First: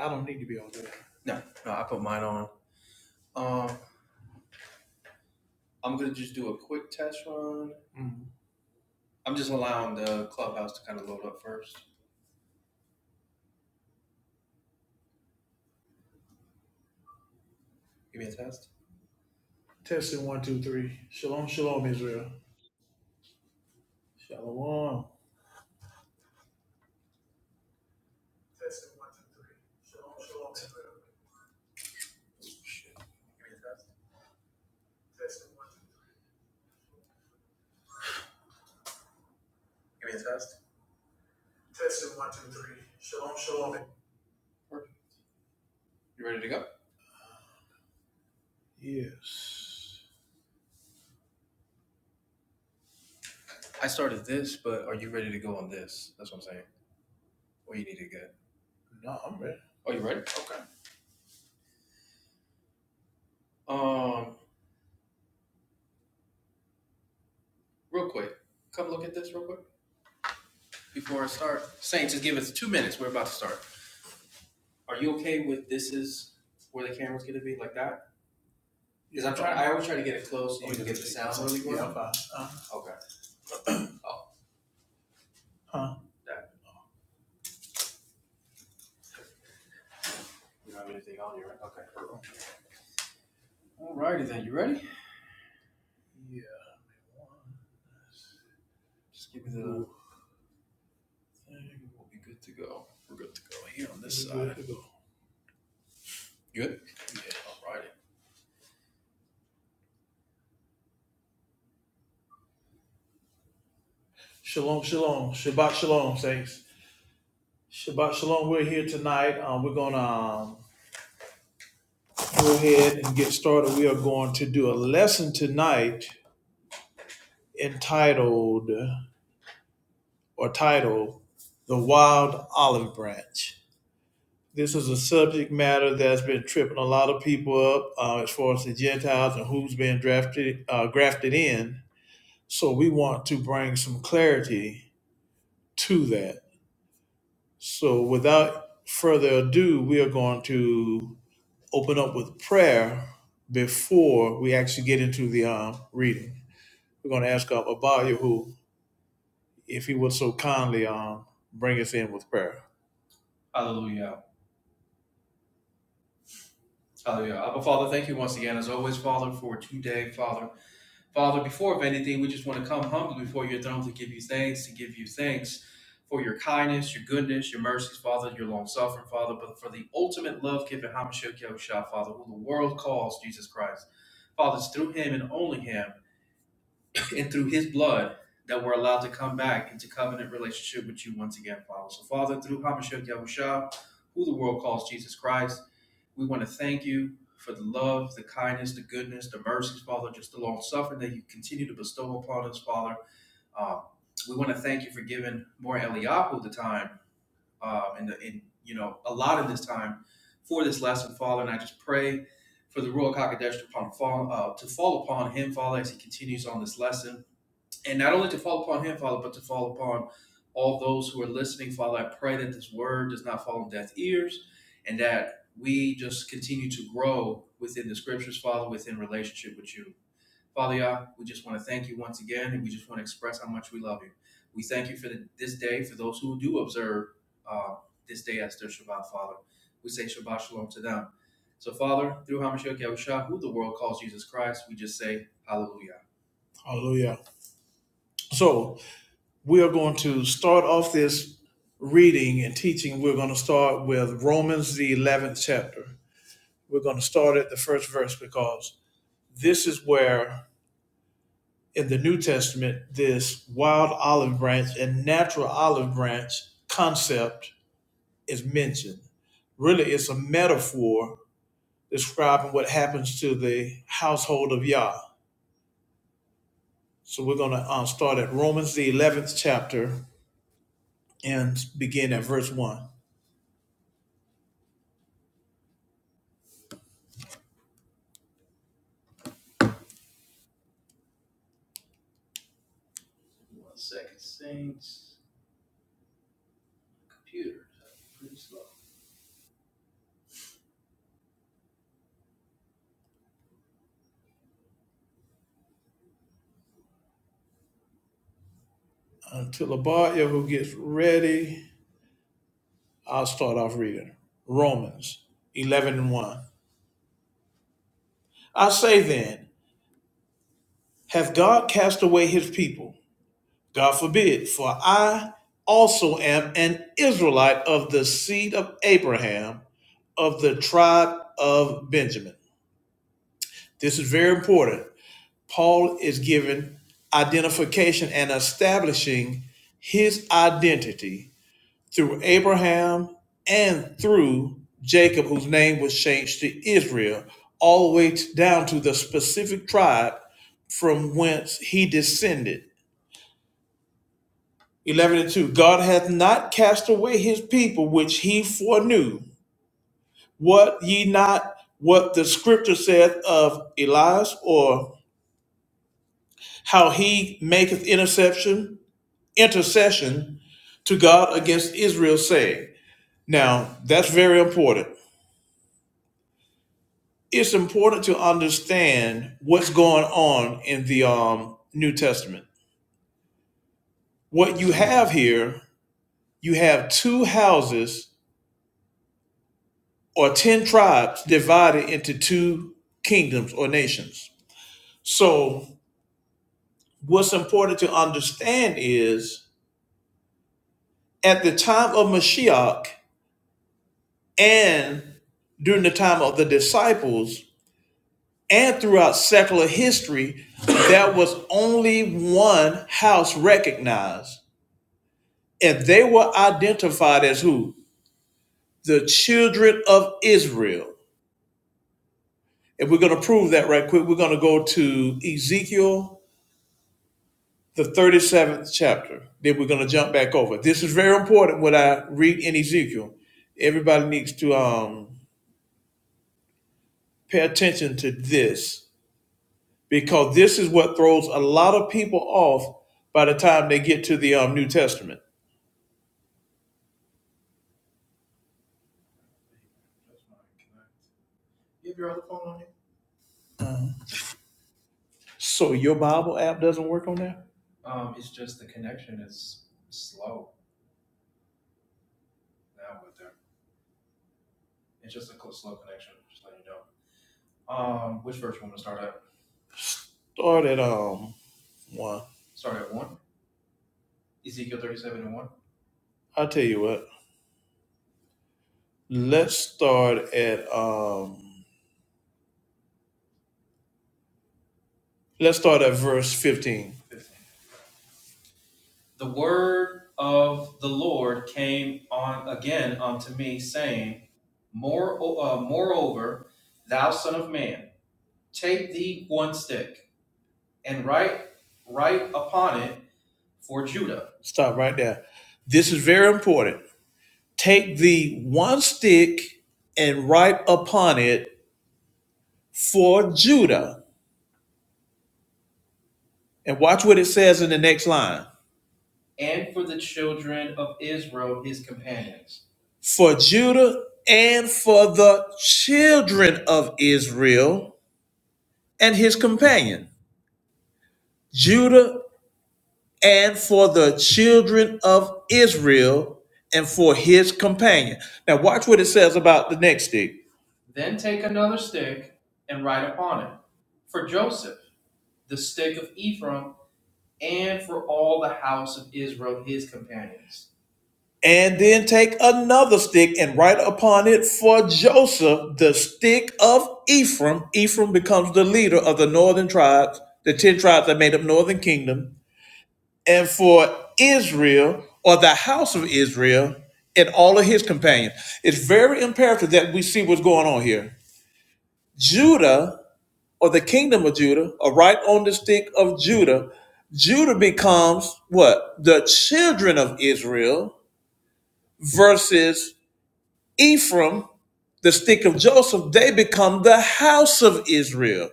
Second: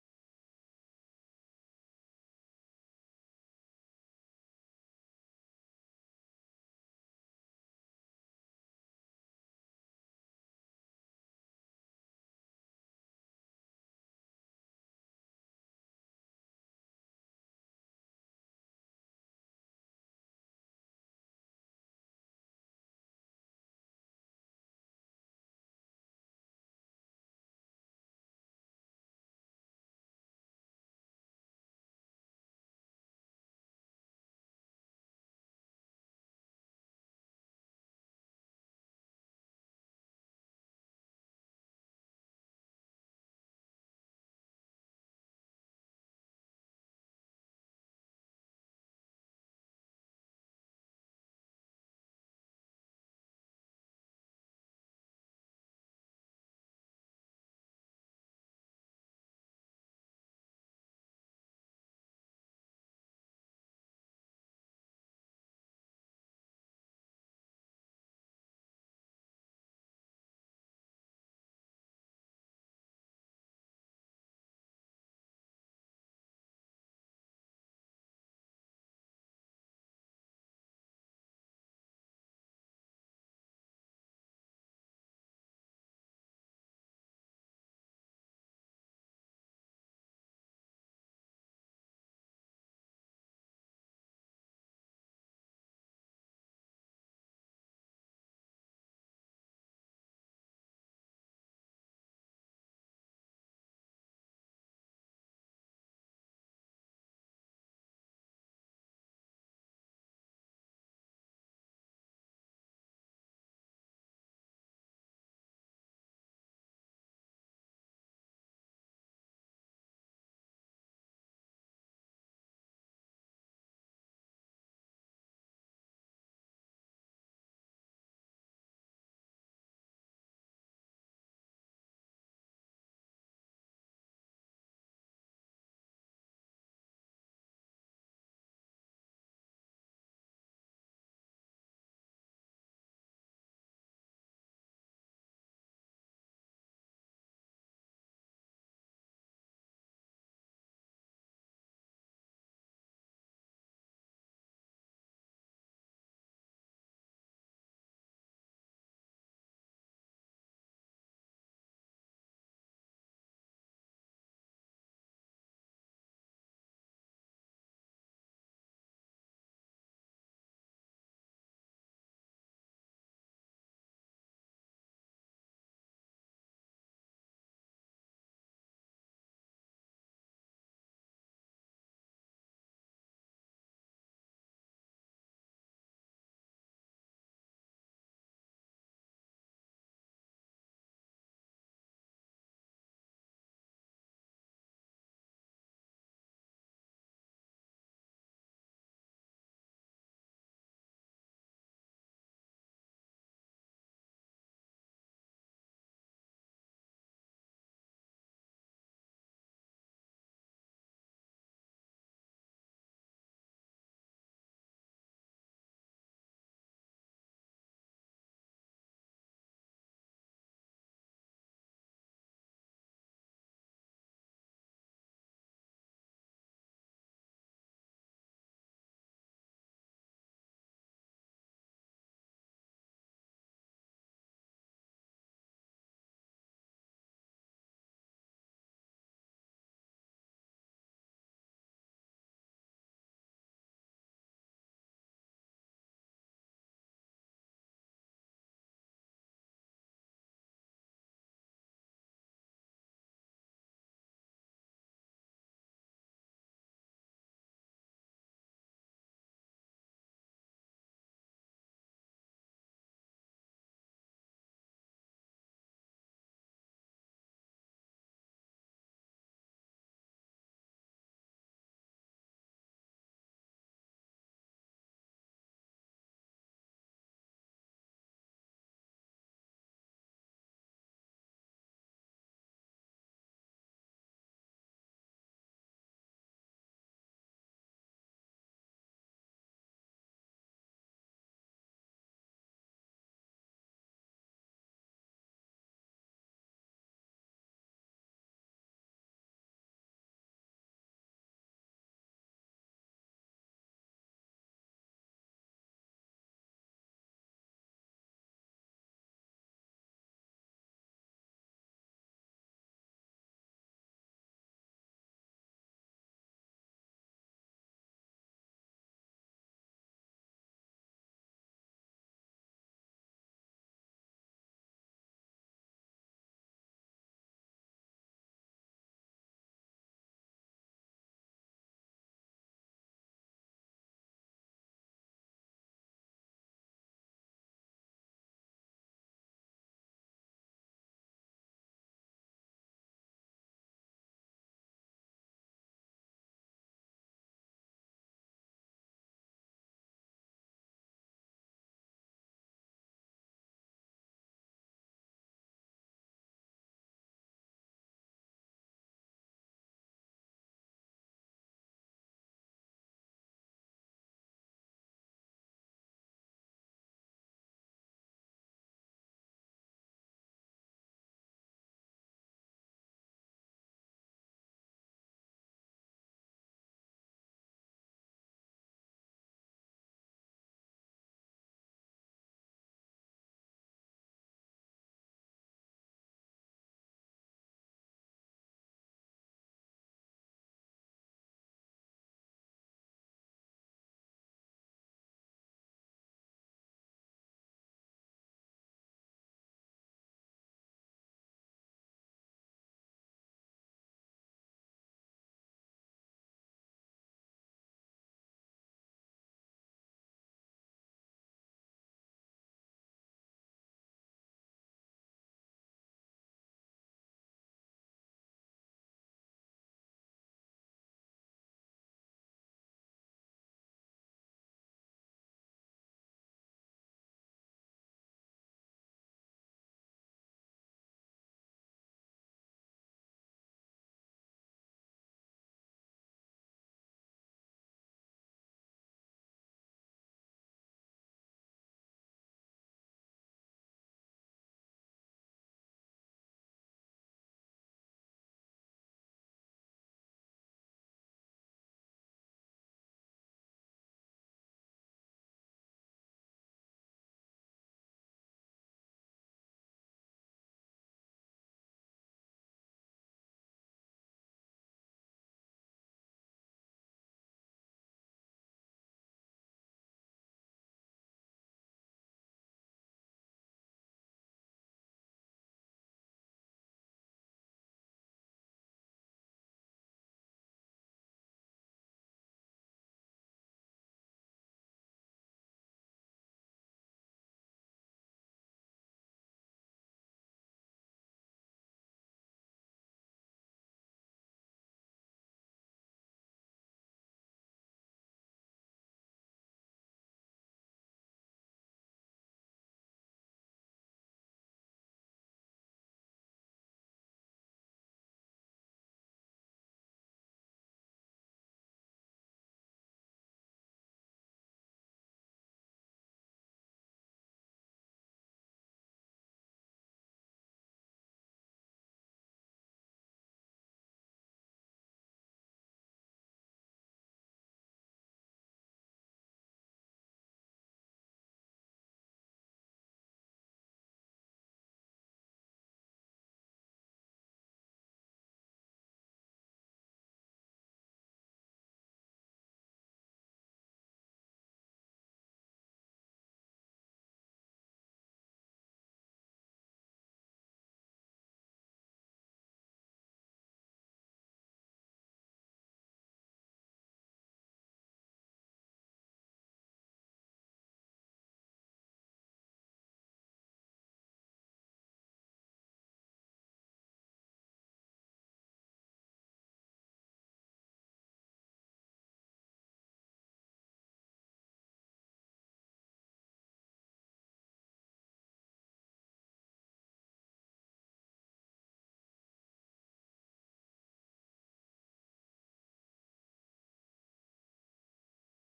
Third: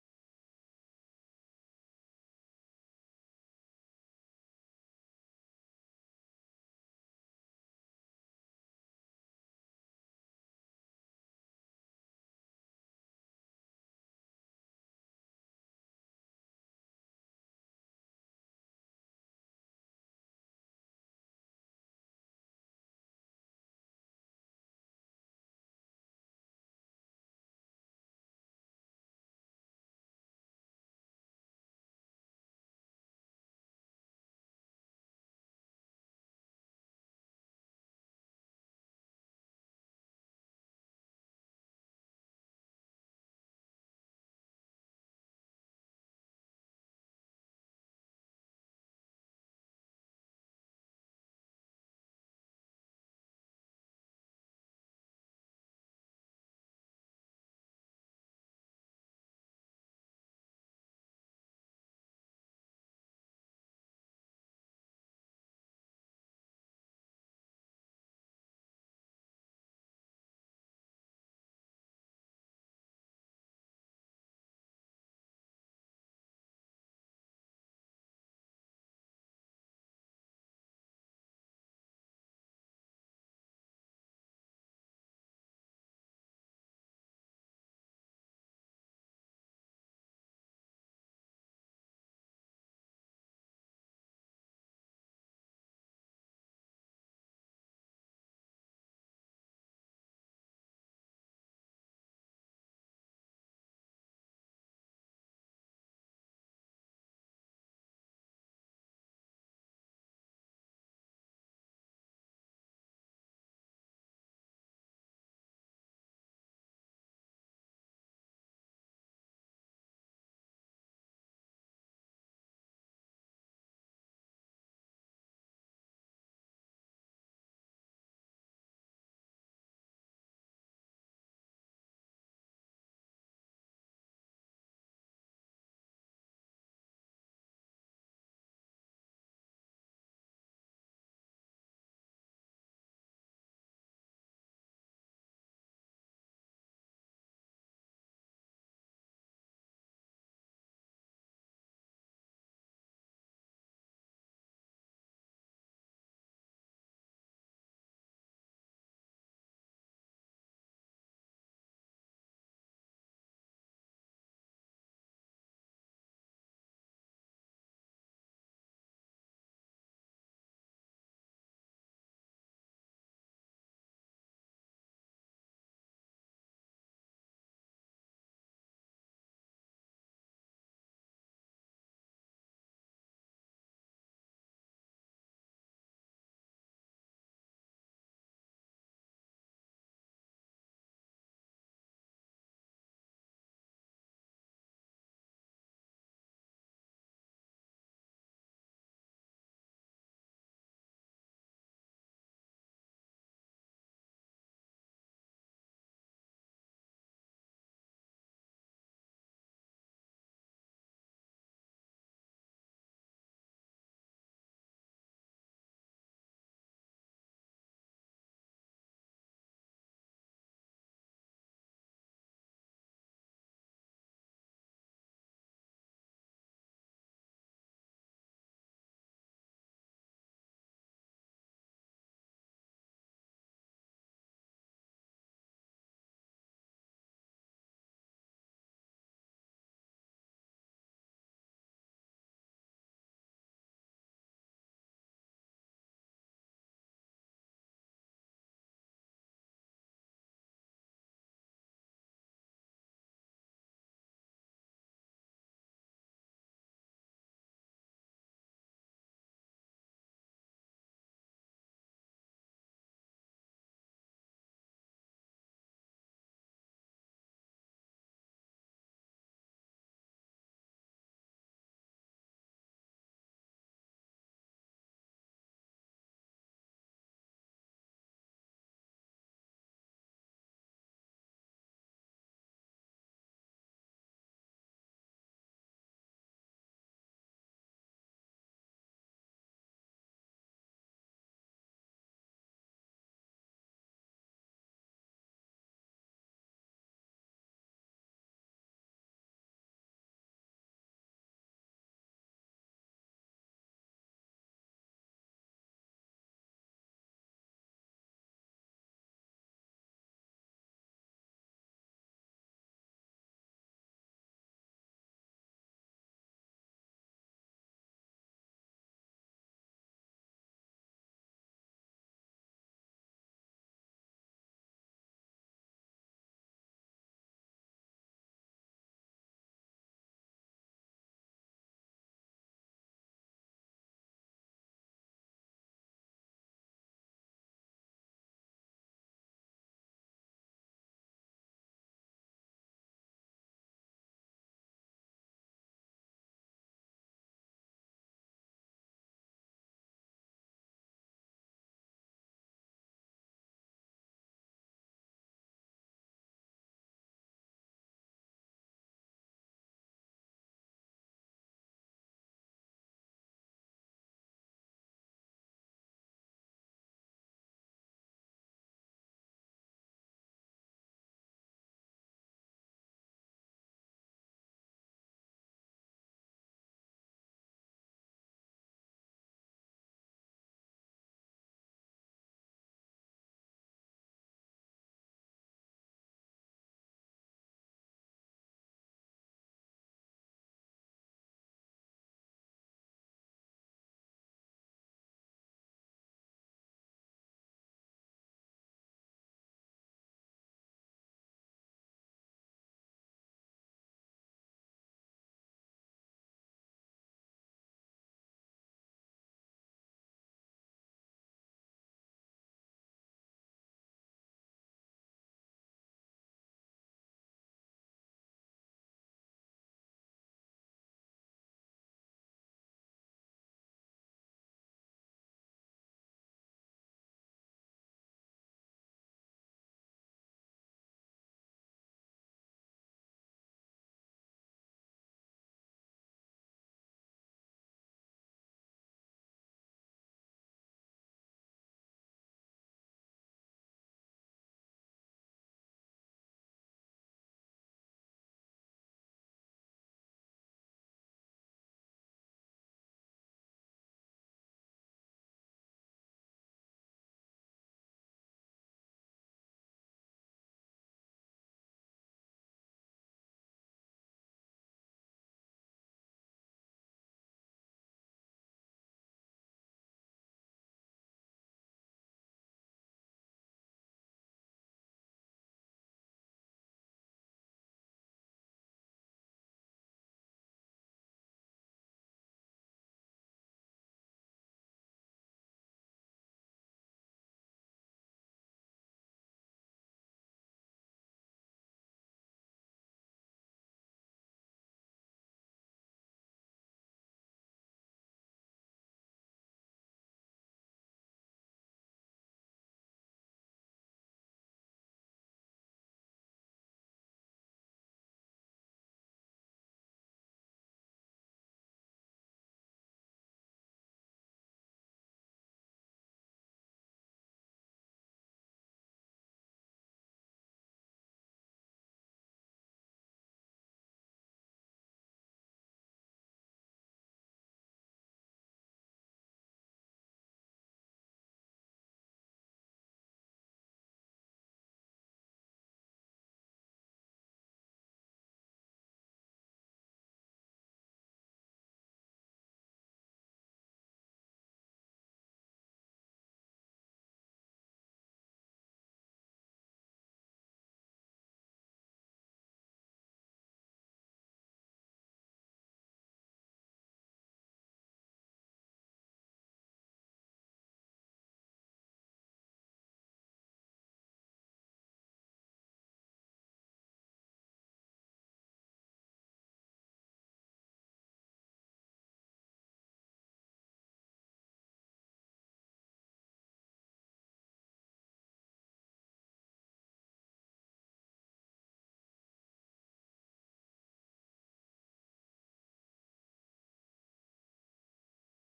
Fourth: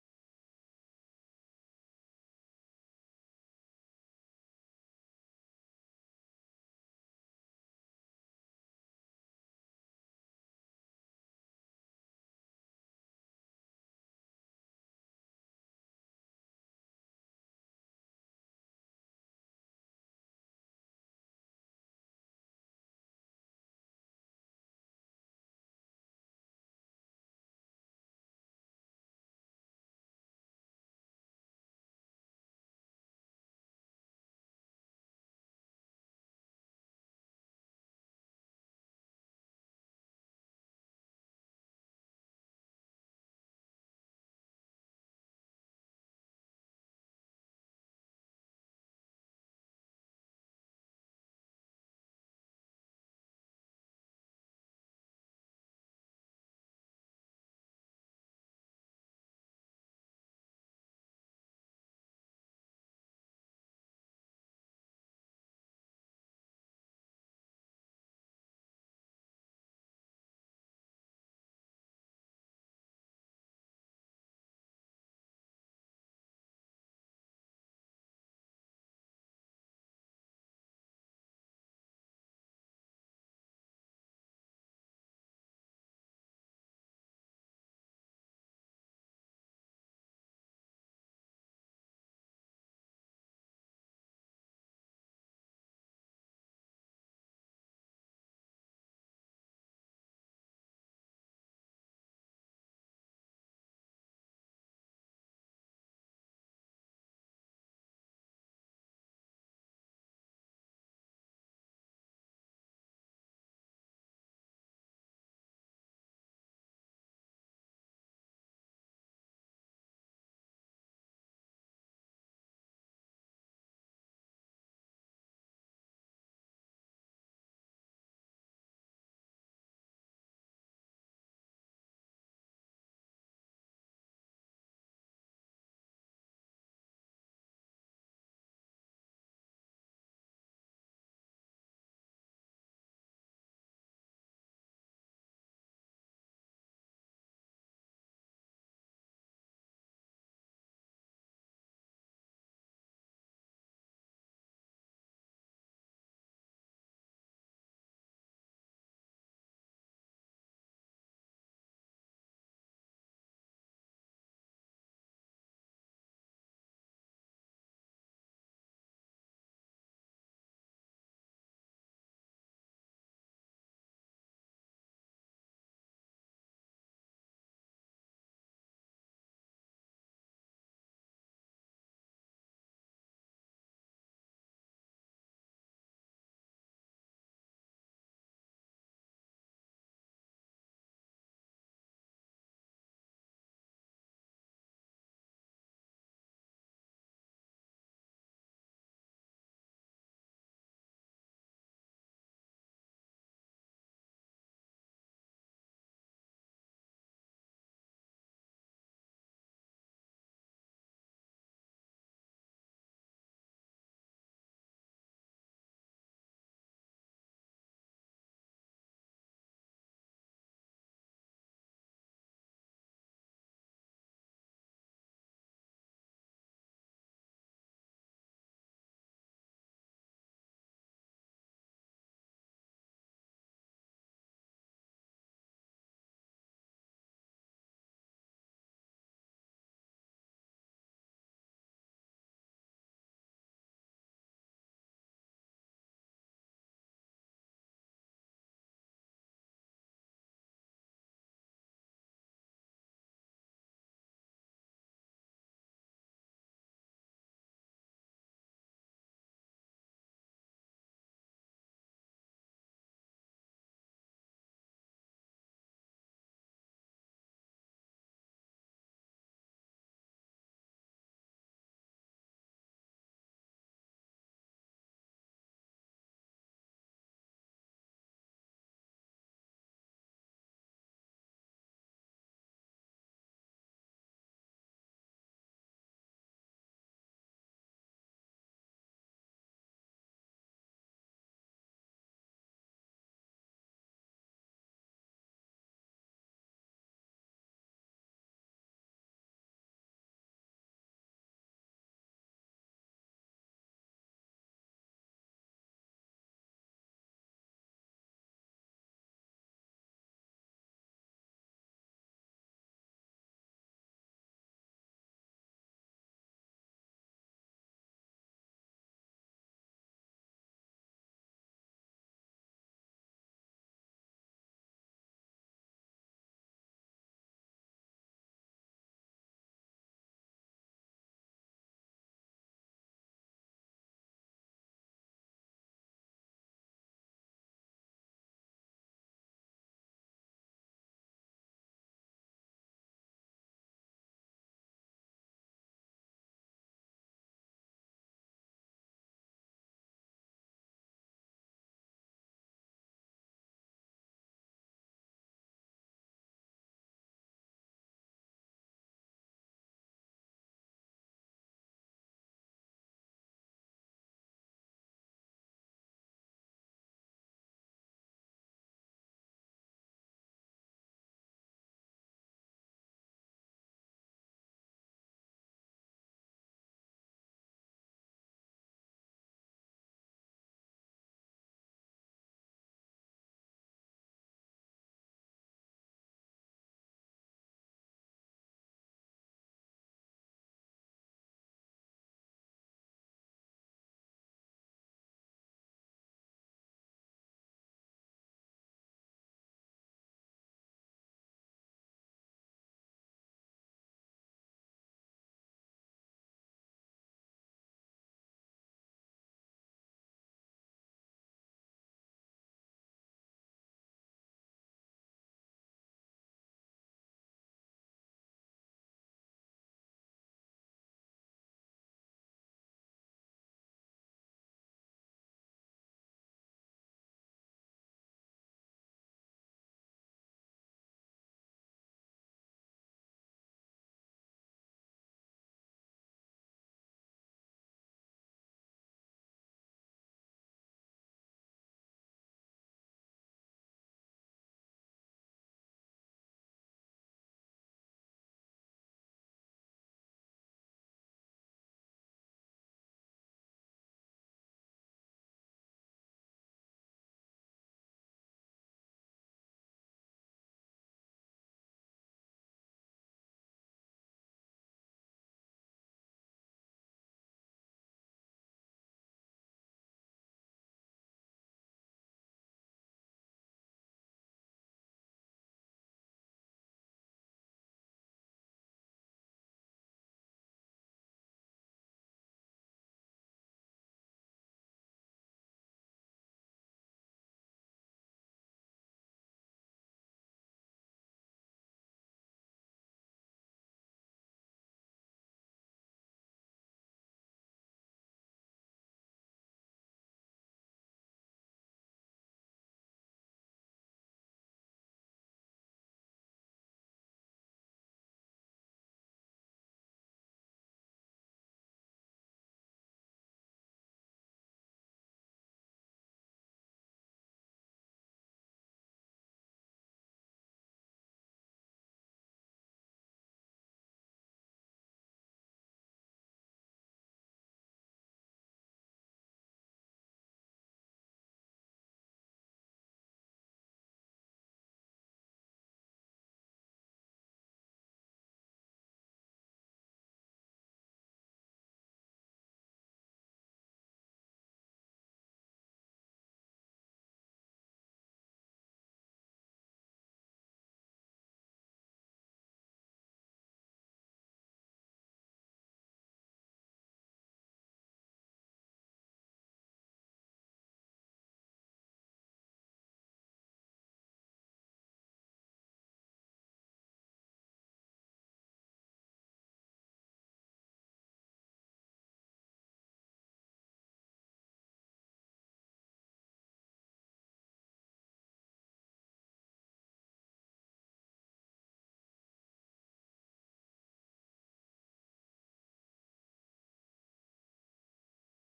I don't need to be on that. Mm. Testing one, two, three. Shalom, shalom, Israel. Shalom. Testing one, two, three. Shalom, shalom, Israel. Testing one, two, three. Testing one, two, three. Shalom, shalom. Yes. No, I'm ready. Oh, yeah, good. yeah, Uh, huh. Yeah. We're good to go. Shalom, shalom. Shabbat shalom, saints. Shabbat shalom. We're here tonight. Um, we're gonna um, go ahead and get started. We are going to do a lesson tonight entitled or titled The Wild Olive Branch. This is a subject matter that's been tripping a lot of people up uh, as far as the Gentiles and who's been drafted uh, grafted in. So we want to bring some clarity to that. So without further ado, we are going to open up with prayer before we actually get into the um, reading. We're going to ask of Abaya, who, if he would so kindly um, bring us in with prayer. Hallelujah. So we are going to start off this reading and teaching. We're going to start with Romans, the 11th chapter. We're going to start at the first verse because this is where in the New Testament, this wild olive branch and natural olive branch concept is mentioned. Really, it's a metaphor describing what happens to the household of Yah So we're going to uh, start at Romans, the 11th chapter, and begin at verse 1. Until Abaya, who gets ready, I'll start off reading. Romans 11 and 1. I say then, hath God cast away his people? God forbid, for I also am an Israelite of the seed of Abraham, of the tribe of Benjamin. This is very important. Paul is given identification and establishing his identity through Abraham and through Jacob, whose name was changed to Israel, all the way down to the specific tribe from whence he descended. 11 and 2 God hath not cast away his people which he foreknew. What ye not what the scripture saith of Elias, or how he maketh interception intercession to God against Israel, saying, Now, that's very important. It's important to understand what's going on in the um, New Testament. What you have here, you have two houses or 10 tribes divided into two kingdoms or nations. So, what's important to understand is at the time of Mashiach and during the time of the disciples, and throughout secular history, there was only one house recognized, and they were identified as who? The children of Israel. And we're going to prove that right quick. We're going to go to Ezekiel, the 37th chapter. Then we're going to jump back over. This is very important what I read in Ezekiel. Everybody needs to um, pay attention to this because this is what throws a lot of people off by the time they get to the um, New Testament So your Bible app doesn't work on that? Start at um one. I'll tell you what. Let's start at um let's start at verse 15. Stop right there. This is very important. Take the one stick and write upon it for Judah. And watch what it says in the next line. For Judah and for the children of Israel and his companion. Judah and for the children of Israel and for his companion. Now, watch what it says about the next stick. And then take another stick and write upon it for Joseph the stick of Ephraim. Ephraim becomes the leader of the northern tribes, the 10 tribes that made up northern kingdom, and for Israel or the house of Israel and all of his companions. It's very imperative that we see what's going on here. Judah or the kingdom of Judah, or right on the stick of Judah, Judah becomes what? The children of Israel versus Ephraim, the stick of Joseph, they become the house of Israel.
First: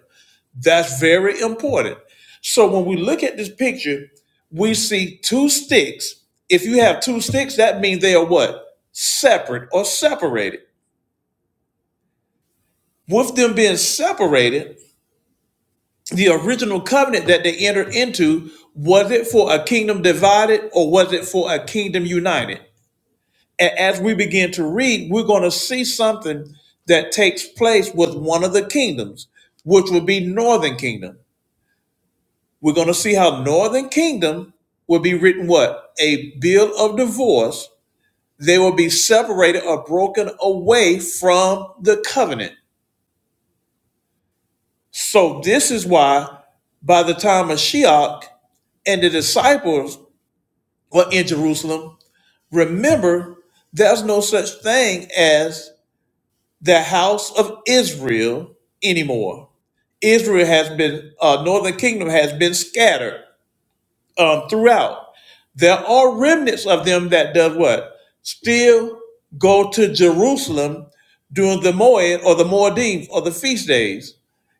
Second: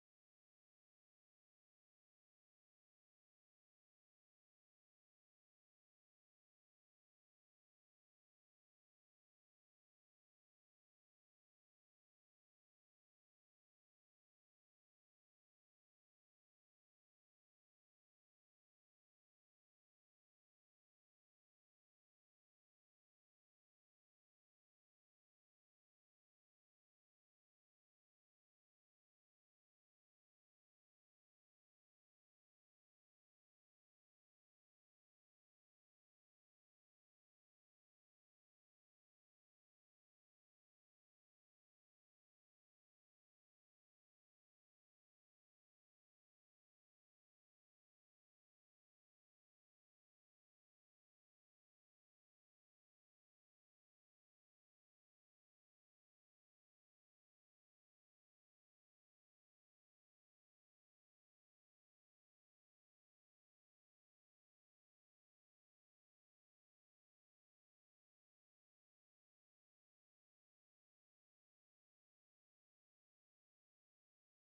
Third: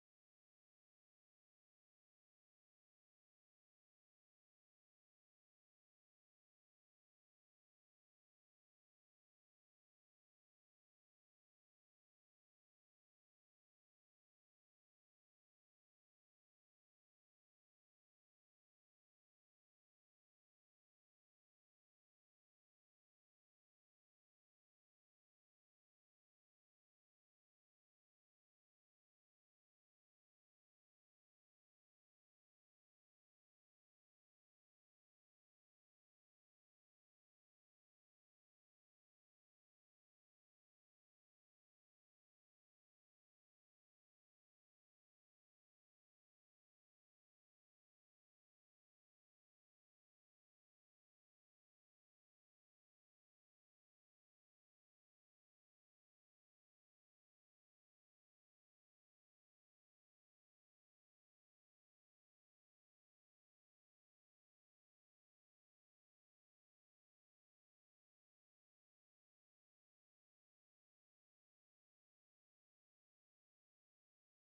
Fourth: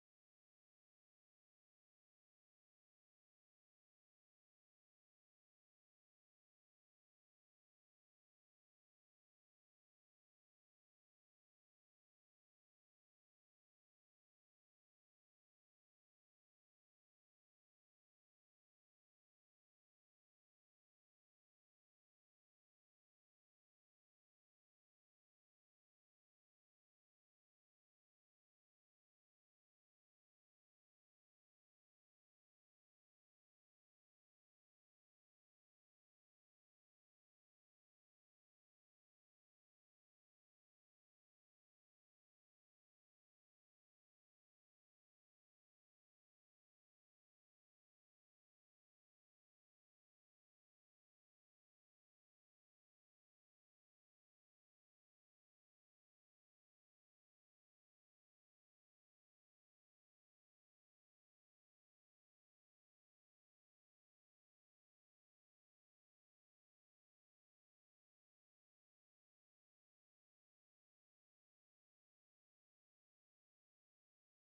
That's very important. So when we look at this picture, we see two sticks. If you have two sticks, that means they are what? Separate or separated. With them being separated, the original covenant that they entered into, was it for a kingdom divided or was it for a kingdom united? A- As we begin to read, we're going to see something that takes place with one of the kingdoms, which would be northern kingdom. We're going to see how northern kingdom will be written what? A bill of divorce. They will be separated or broken away from the covenant. So this is why by the time of Mashiach and the disciples or in Jerusalem. Remember, there's no such thing as the house of Israel anymore. Israel has been, uh, northern kingdom has been scattered um, throughout. There are remnants of them that does what? Still go to Jerusalem during the Moed or the Moedim or the feast days.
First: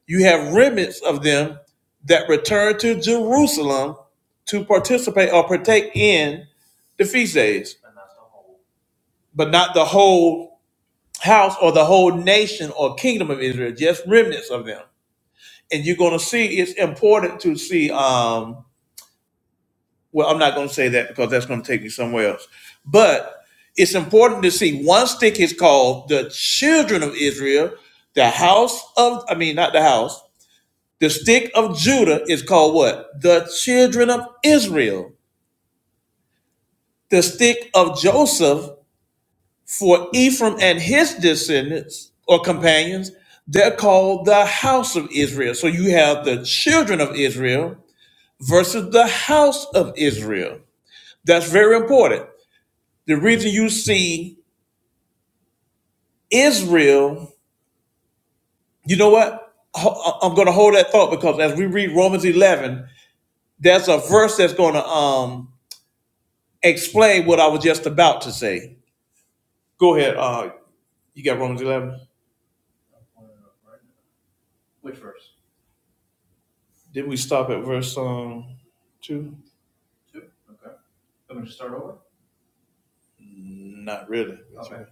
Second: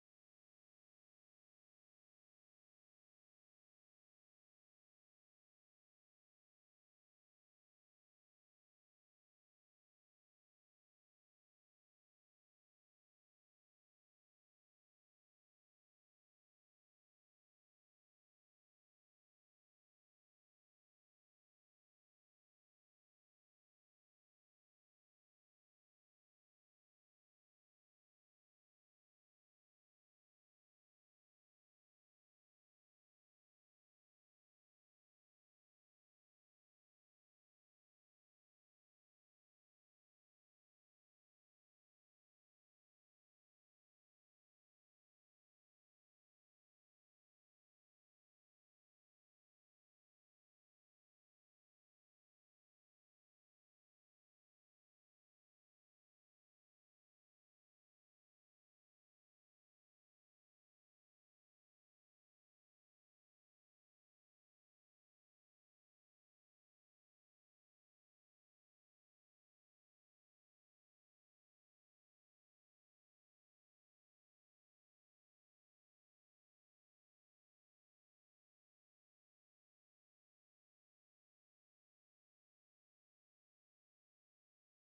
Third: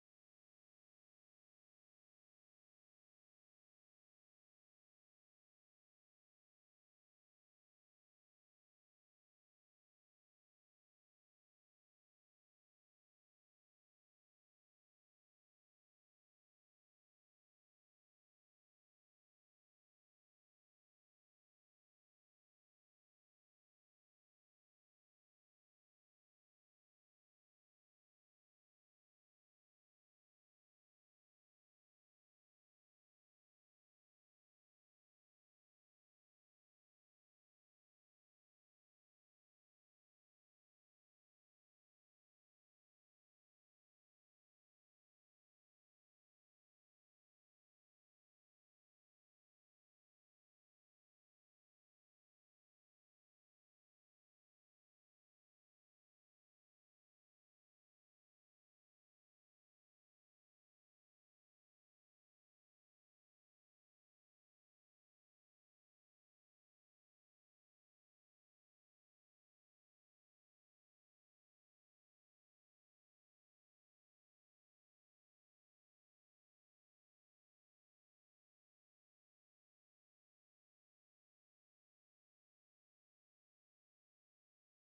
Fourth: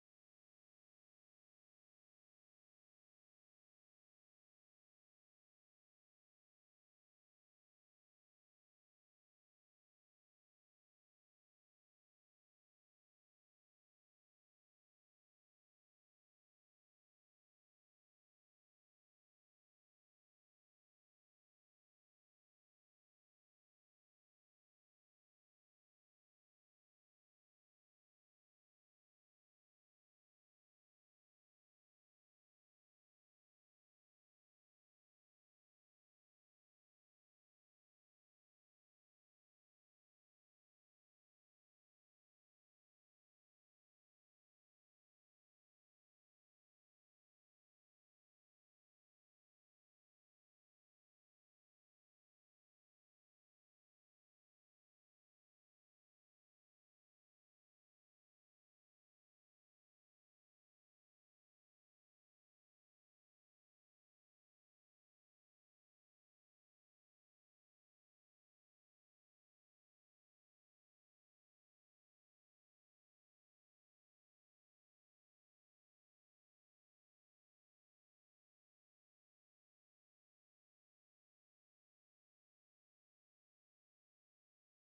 You have remnants of them that return to Jerusalem to participate or partake in the feast days, but not the whole house or the whole nation or kingdom of Israel, just remnants of them. And you're going to see it's important to see um, Well, I'm not going to say that because that's going to take me somewhere else. But it's important to see one stick is called the children of Israel, the house of, I mean, not the house, the stick of Judah is called what? The children of Israel. The stick of Joseph for Ephraim and his descendants or companions, they're called the house of Israel. So you have the children of Israel versus the house of Israel. That's very important. The reason you see Israel, you know what? I'm going to hold that thought because as we read Romans 11, there's a verse that's going to um, explain what I was just about to say. Go ahead. Uh, you got Romans 11. Did we stop at verse um, 2? Not really. Okay.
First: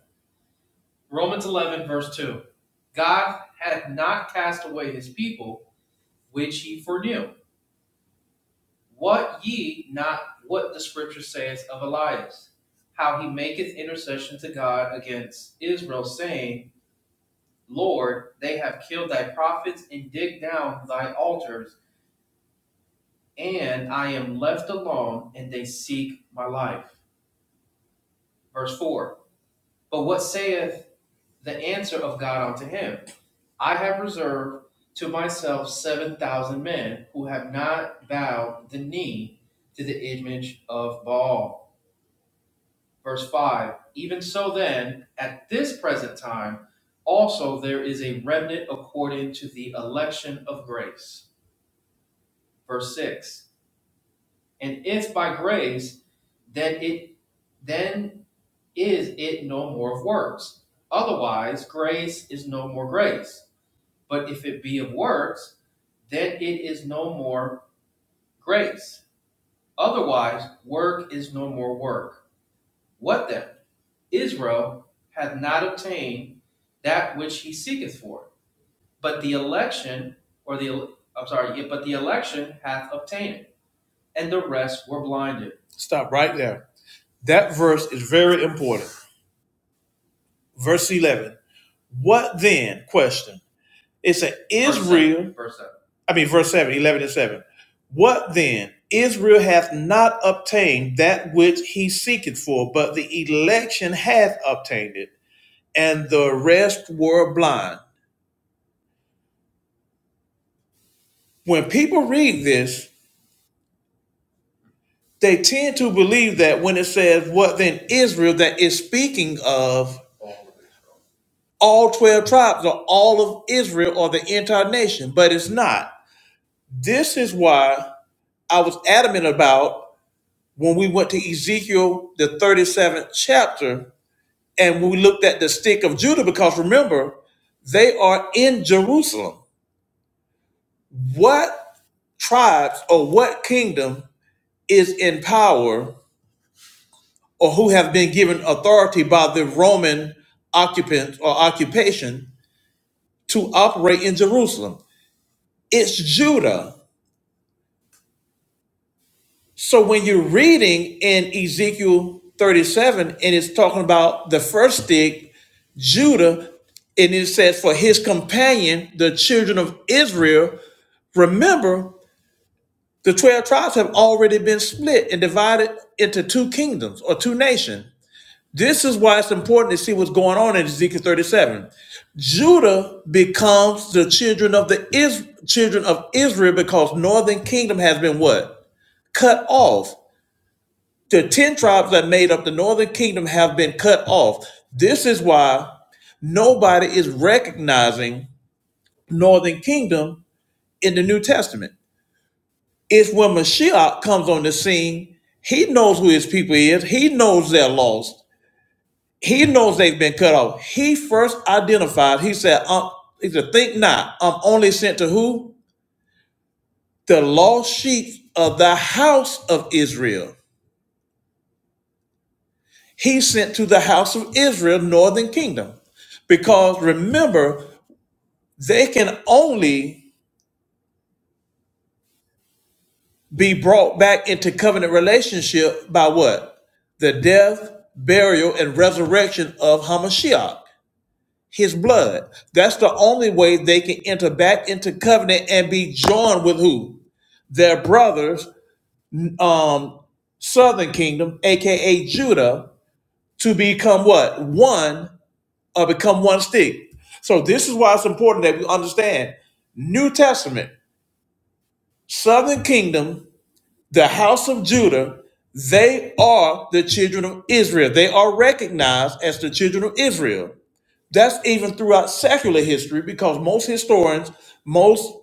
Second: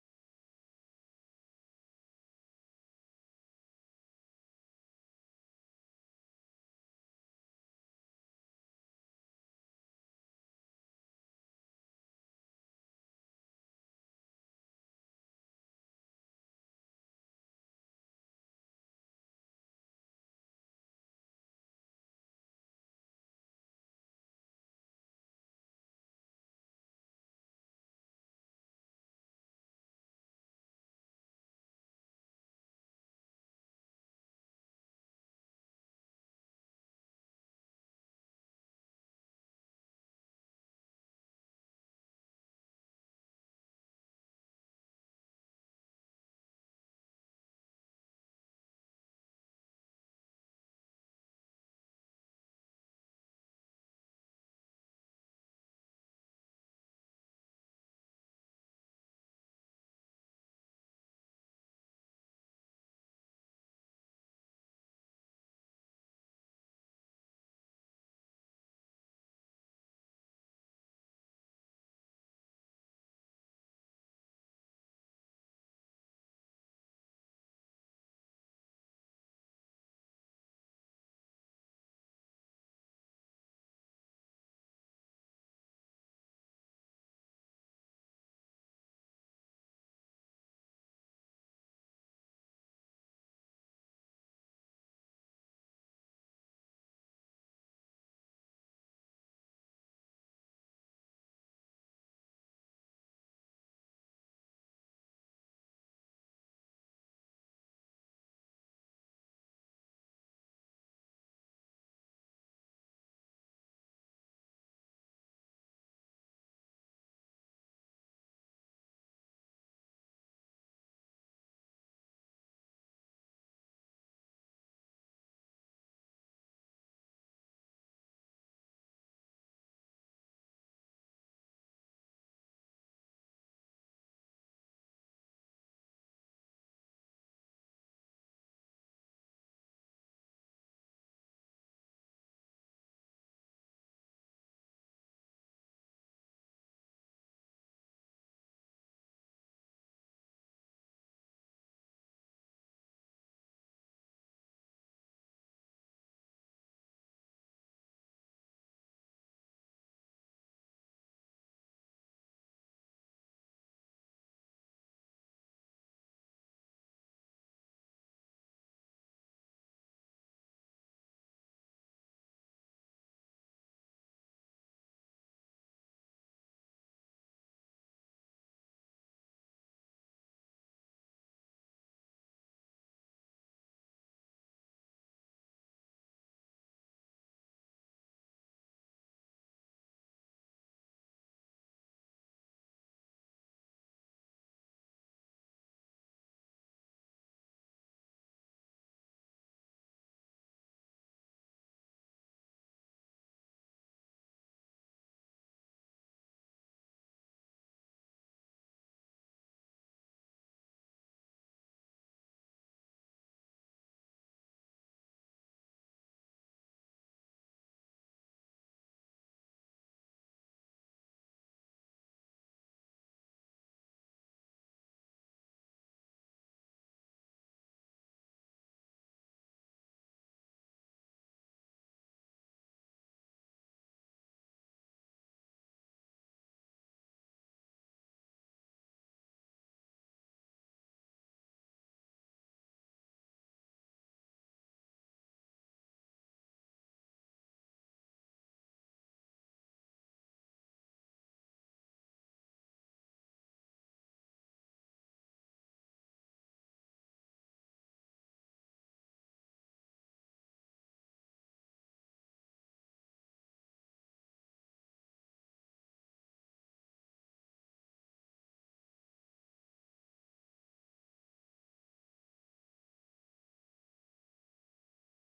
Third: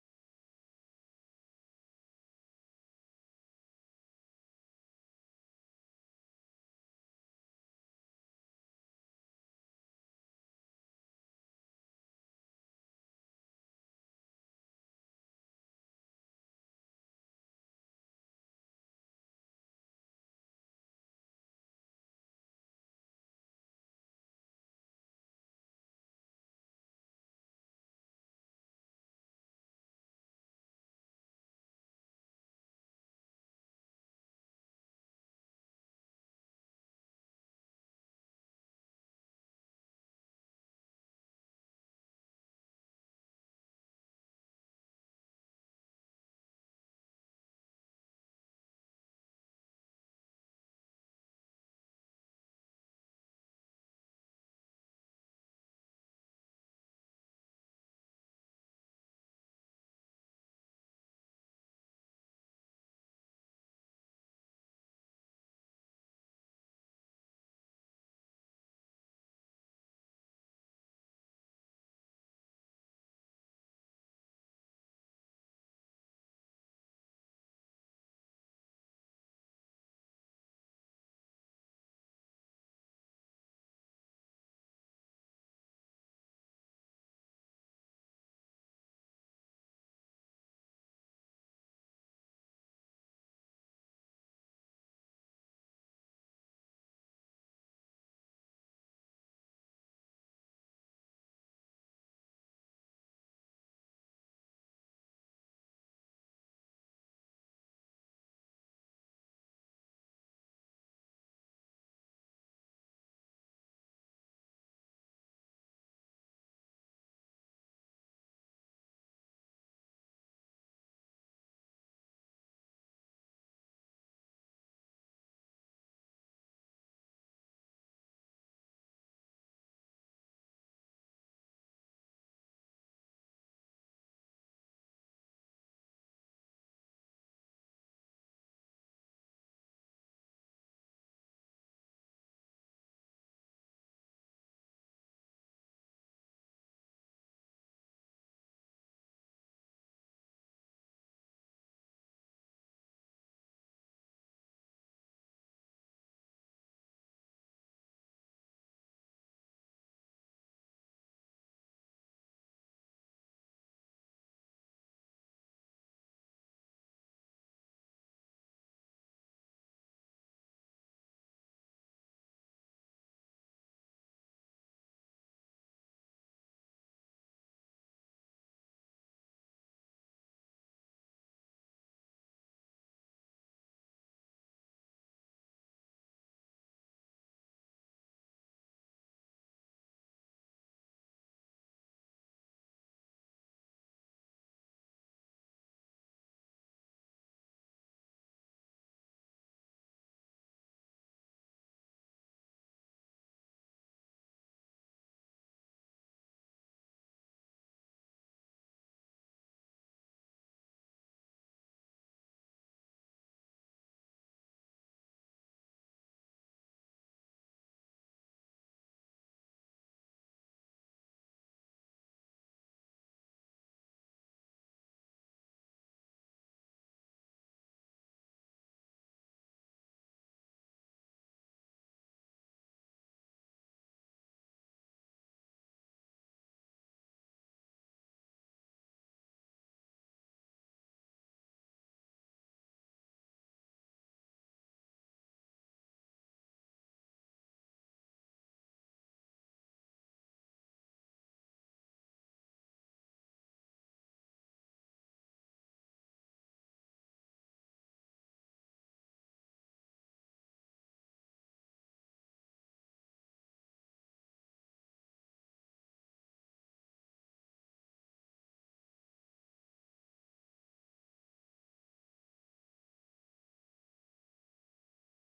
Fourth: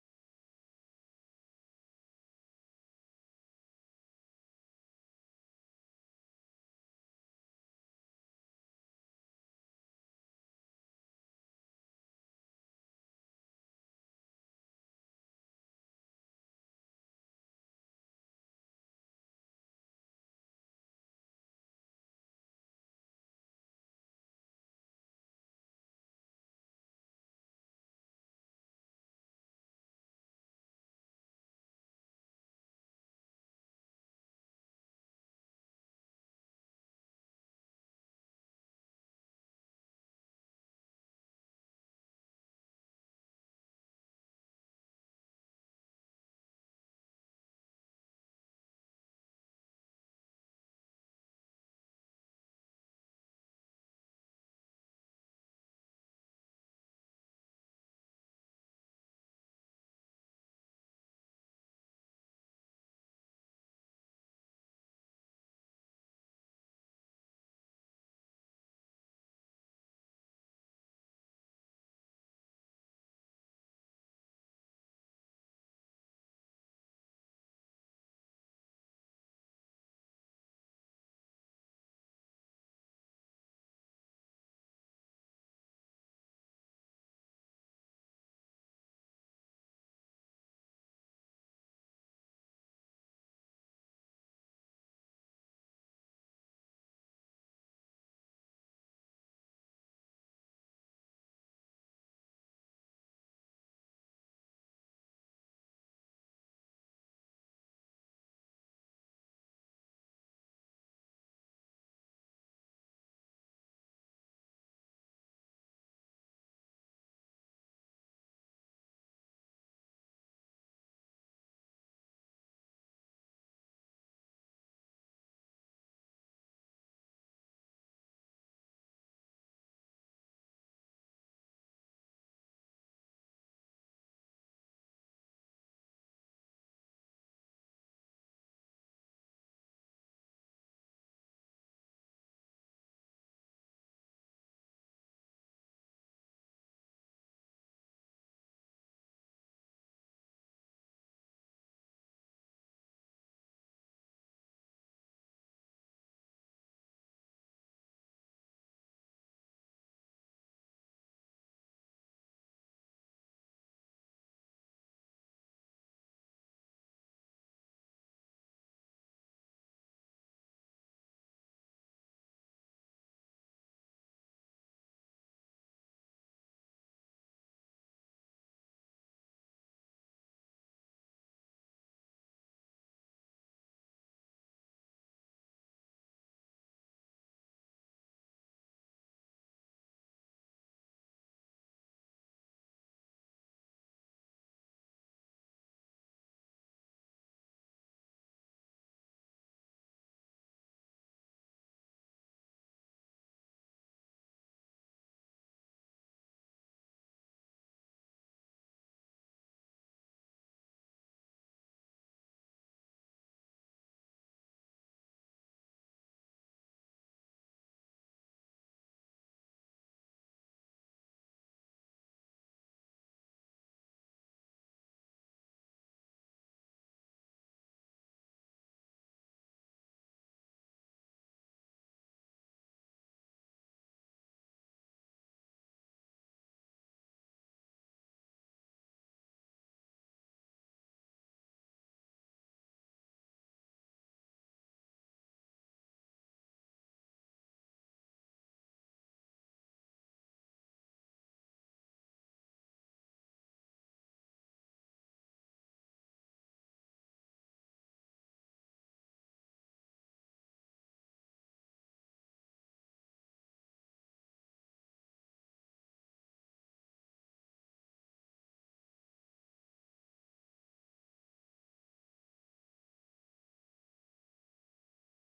Stop right there. That verse is very important. Verse 11. What then? Question. It said, Israel, I mean, verse 7, 11 and 7. What then? Israel hath not obtained that which he seeketh for, but the election hath obtained it, and the rest were blind. When people read this, they tend to believe that when it says, What then Israel, that is speaking of all 12 tribes or all of Israel or the entire nation, but it's not. This is why I was adamant about when we went to Ezekiel, the 37th chapter, and we looked at the stick of Judah, because remember, they are in Jerusalem. What tribes or what kingdom is in power or who have been given authority by the Roman occupant or occupation to operate in Jerusalem? It's Judah. So when you're reading in Ezekiel 37 and it's talking about the first stick, Judah, and it says, For his companion, the children of Israel, remember the 12 tribes have already been split and divided into two kingdoms or two nations. This is why it's important to see what's going on in Ezekiel 37. Judah becomes the children of the Is- children of Israel because northern kingdom has been what? Cut off. The 10 tribes that made up the northern kingdom have been cut off. This is why nobody is recognizing northern kingdom in the New Testament. It's when Mashiach comes on the scene, he knows who his people is. He knows they're lost. He knows they've been cut off. He first identified, he said, um, he said, think not, I'm only sent to who? The lost sheep of the house of Israel. he sent to the house of Israel, northern kingdom. Because remember, they can only be brought back into covenant relationship by what? The death, burial, and resurrection of Hamashiach, his blood. That's the only way they can enter back into covenant and be joined with who? Their brothers, um, southern kingdom, aka Judah, to become what? One uh, become one stick. So this is why it's important that we understand New Testament, Southern Kingdom, the house of Judah, they are the children of Israel. They are recognized as the children of Israel. That's even throughout secular history because most historians, most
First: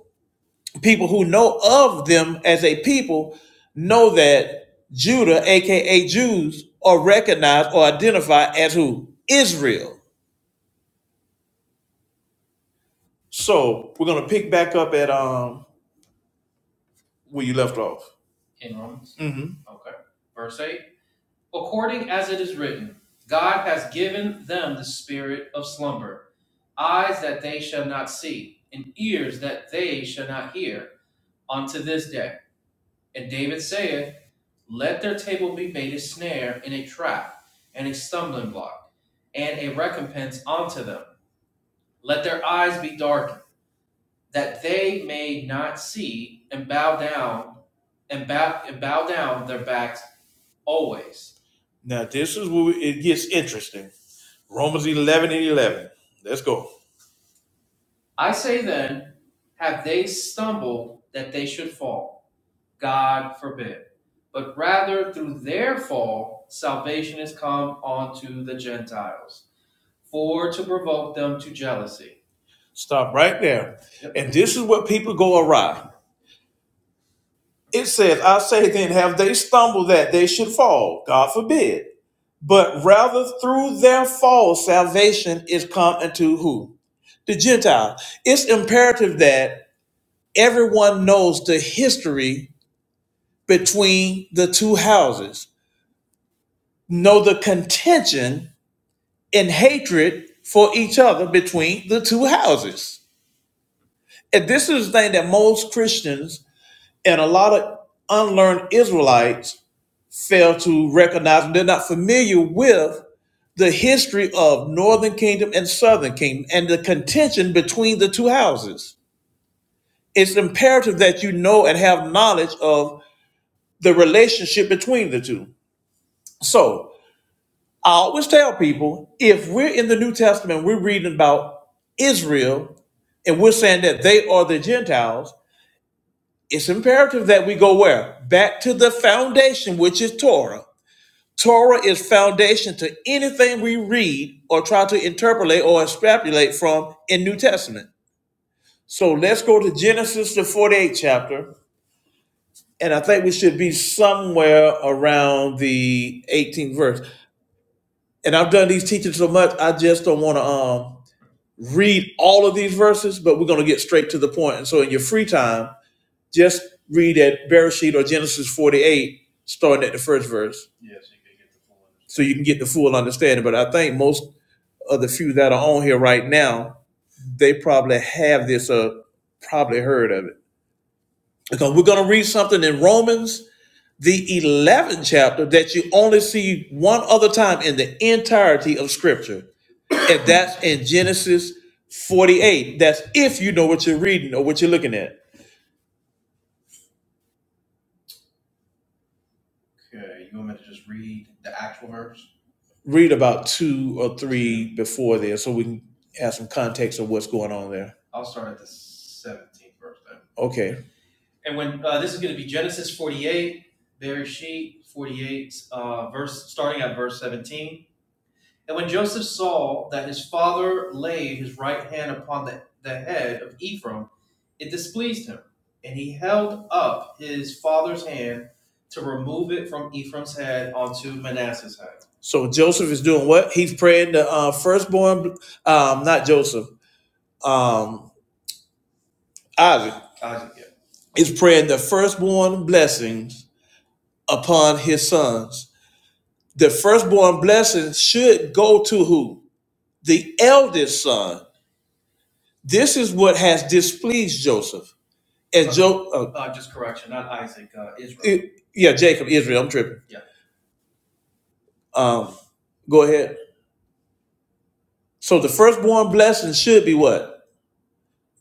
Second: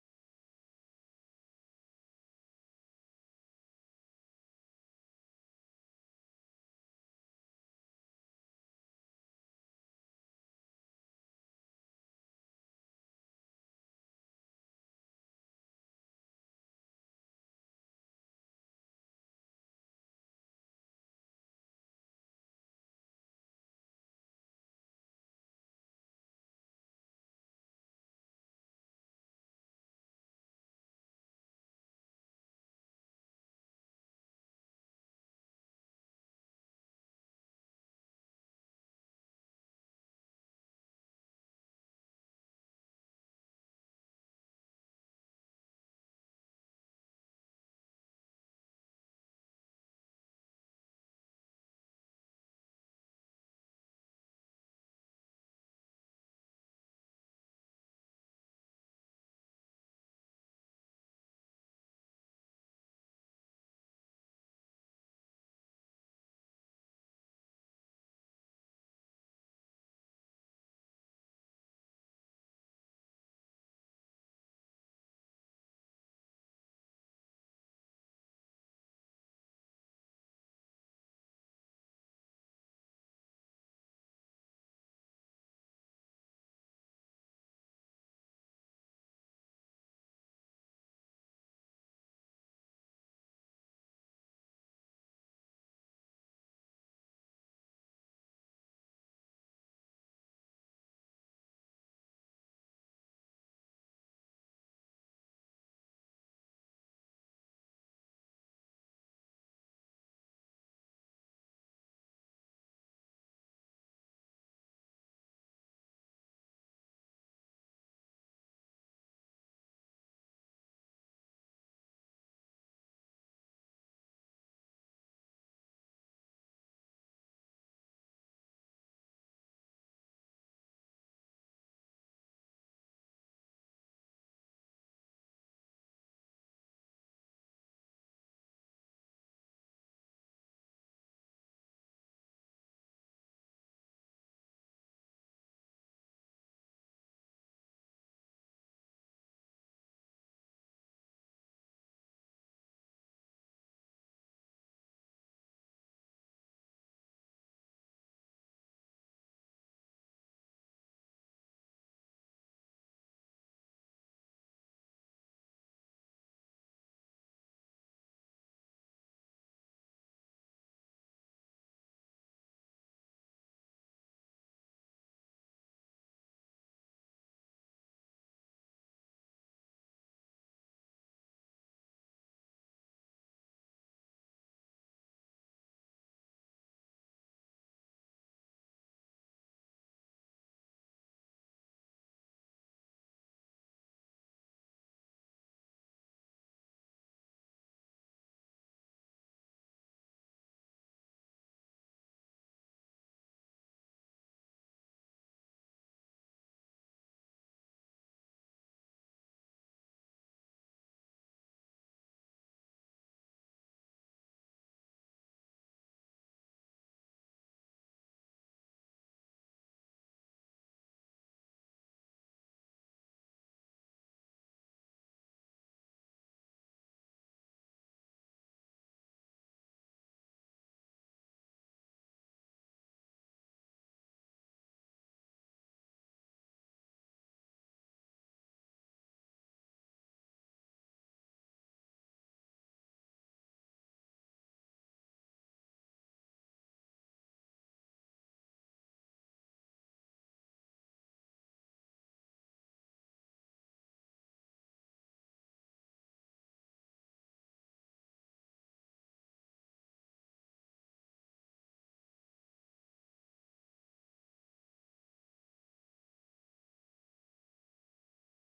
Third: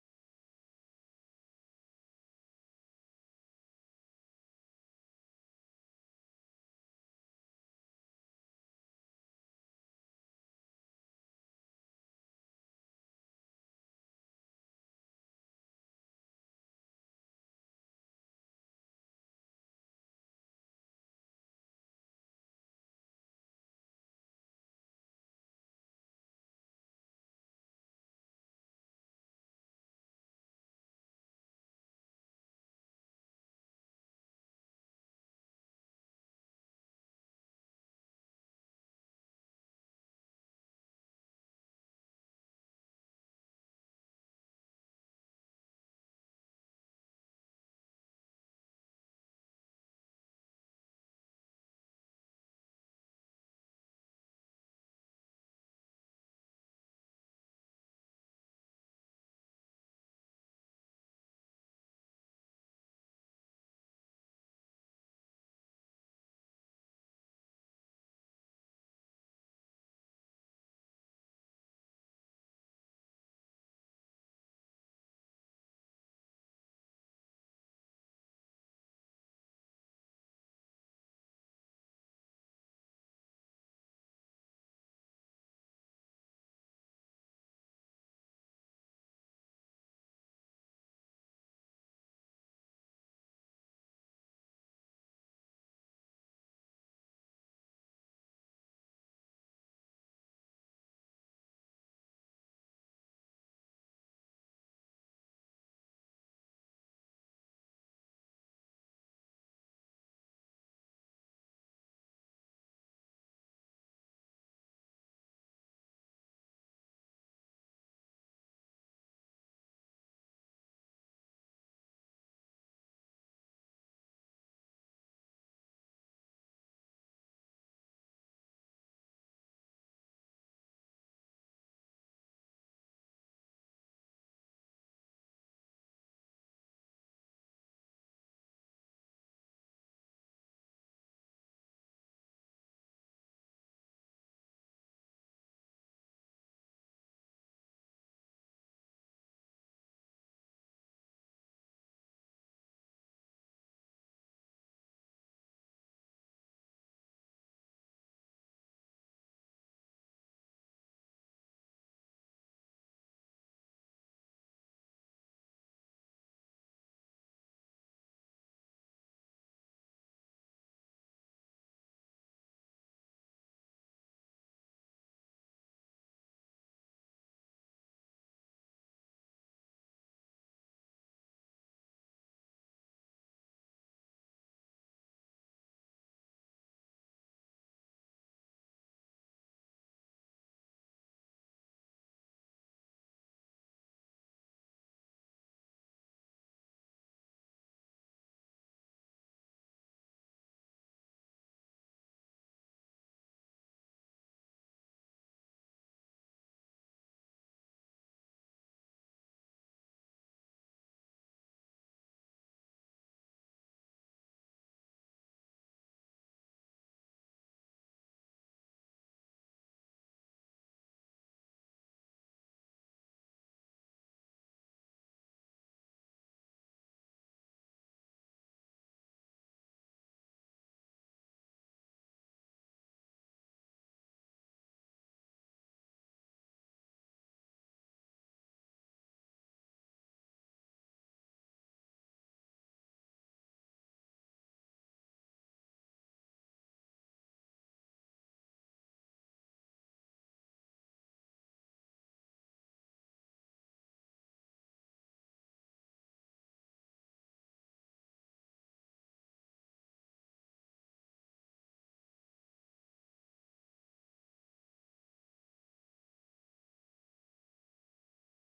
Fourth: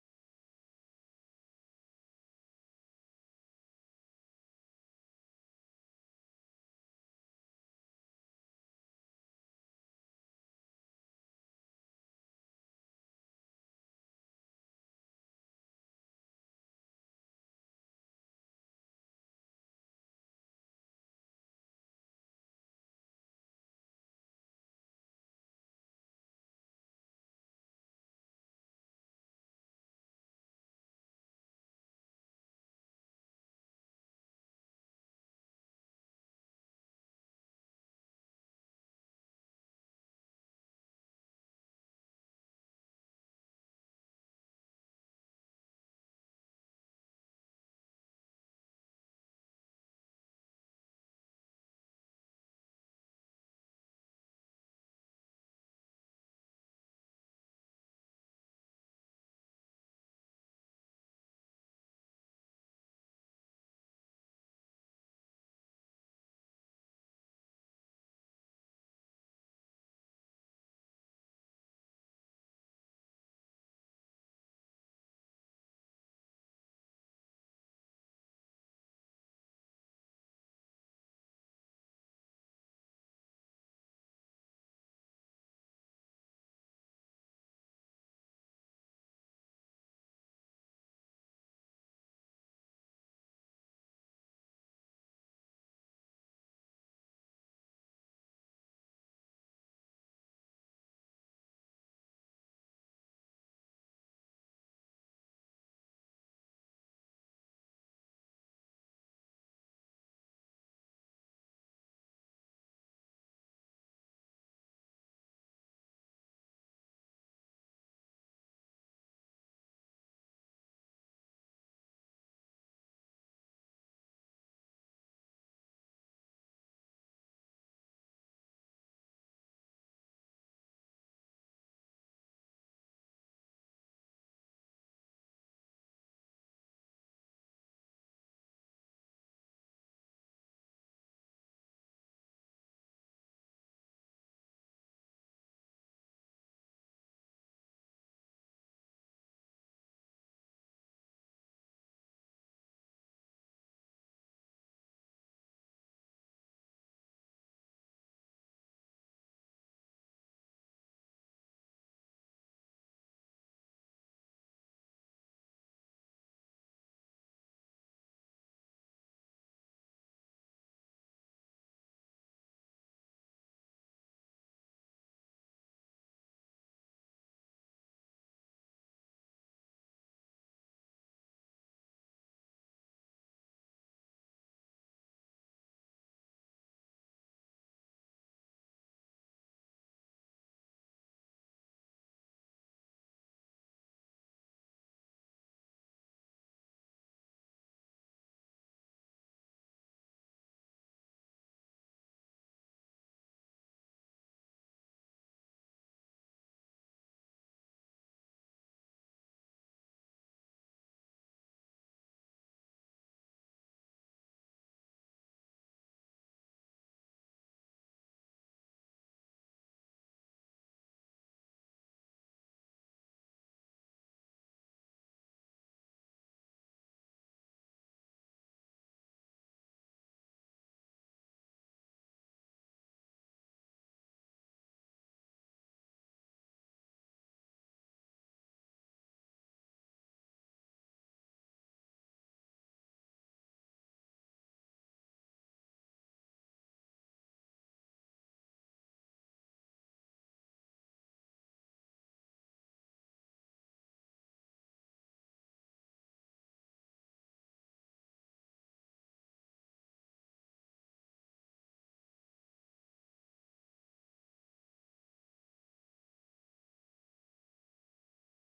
people who know of them as a people know that Judah, aka Jews, are recognized or identified as who? Israel. So we're gonna pick back up at um where you left off. hmm Now, this is where it gets interesting. Romans 11 and 11. Let's go. Stop right there. Yep. And this is what people go awry. It says, I say then, have they stumbled that they should fall? God forbid. But rather through their fall, salvation is come unto who? The Gentile. It's imperative that everyone knows the history between the two houses, know the contention and hatred for each other between the two houses. And this is the thing that most Christians and a lot of unlearned Israelites fail to recognize. They're not familiar with the history of Northern Kingdom and Southern Kingdom and the contention between the two houses. It's imperative that you know and have knowledge of the relationship between the two. So, I always tell people if we're in the New Testament, we're reading about Israel and we're saying that they are the Gentiles, it's imperative that we go where? Back to the foundation, which is Torah. Torah is foundation to anything we read or try to interpolate or extrapolate from in New Testament. So let's go to Genesis the 48th chapter, and I think we should be somewhere around the 18th verse. And I've done these teachings so much, I just don't want to um read all of these verses, but we're going to get straight to the point. And so in your free time, just read at Bereshit or Genesis 48, starting at the first verse, so you can get the full understanding. But I think most of the few that are on here right now, they probably have this or probably heard of it. Because we're going to read something in Romans, the 11th chapter, that you only see one other time in the entirety of Scripture. And that's in Genesis 48. That's if you know what you're reading or what you're looking at. Read about two or three before there so we can have some context of what's going on there. Okay. So Joseph is doing what? He's praying the uh, firstborn, um, not Joseph, um, Isaac is praying the firstborn blessings upon his sons. The firstborn blessings should go to who? The eldest son. This is what has displeased Joseph as Job, uh, I- yeah, Jacob, Israel, I'm tripping. Um, go ahead. So the firstborn blessing should be what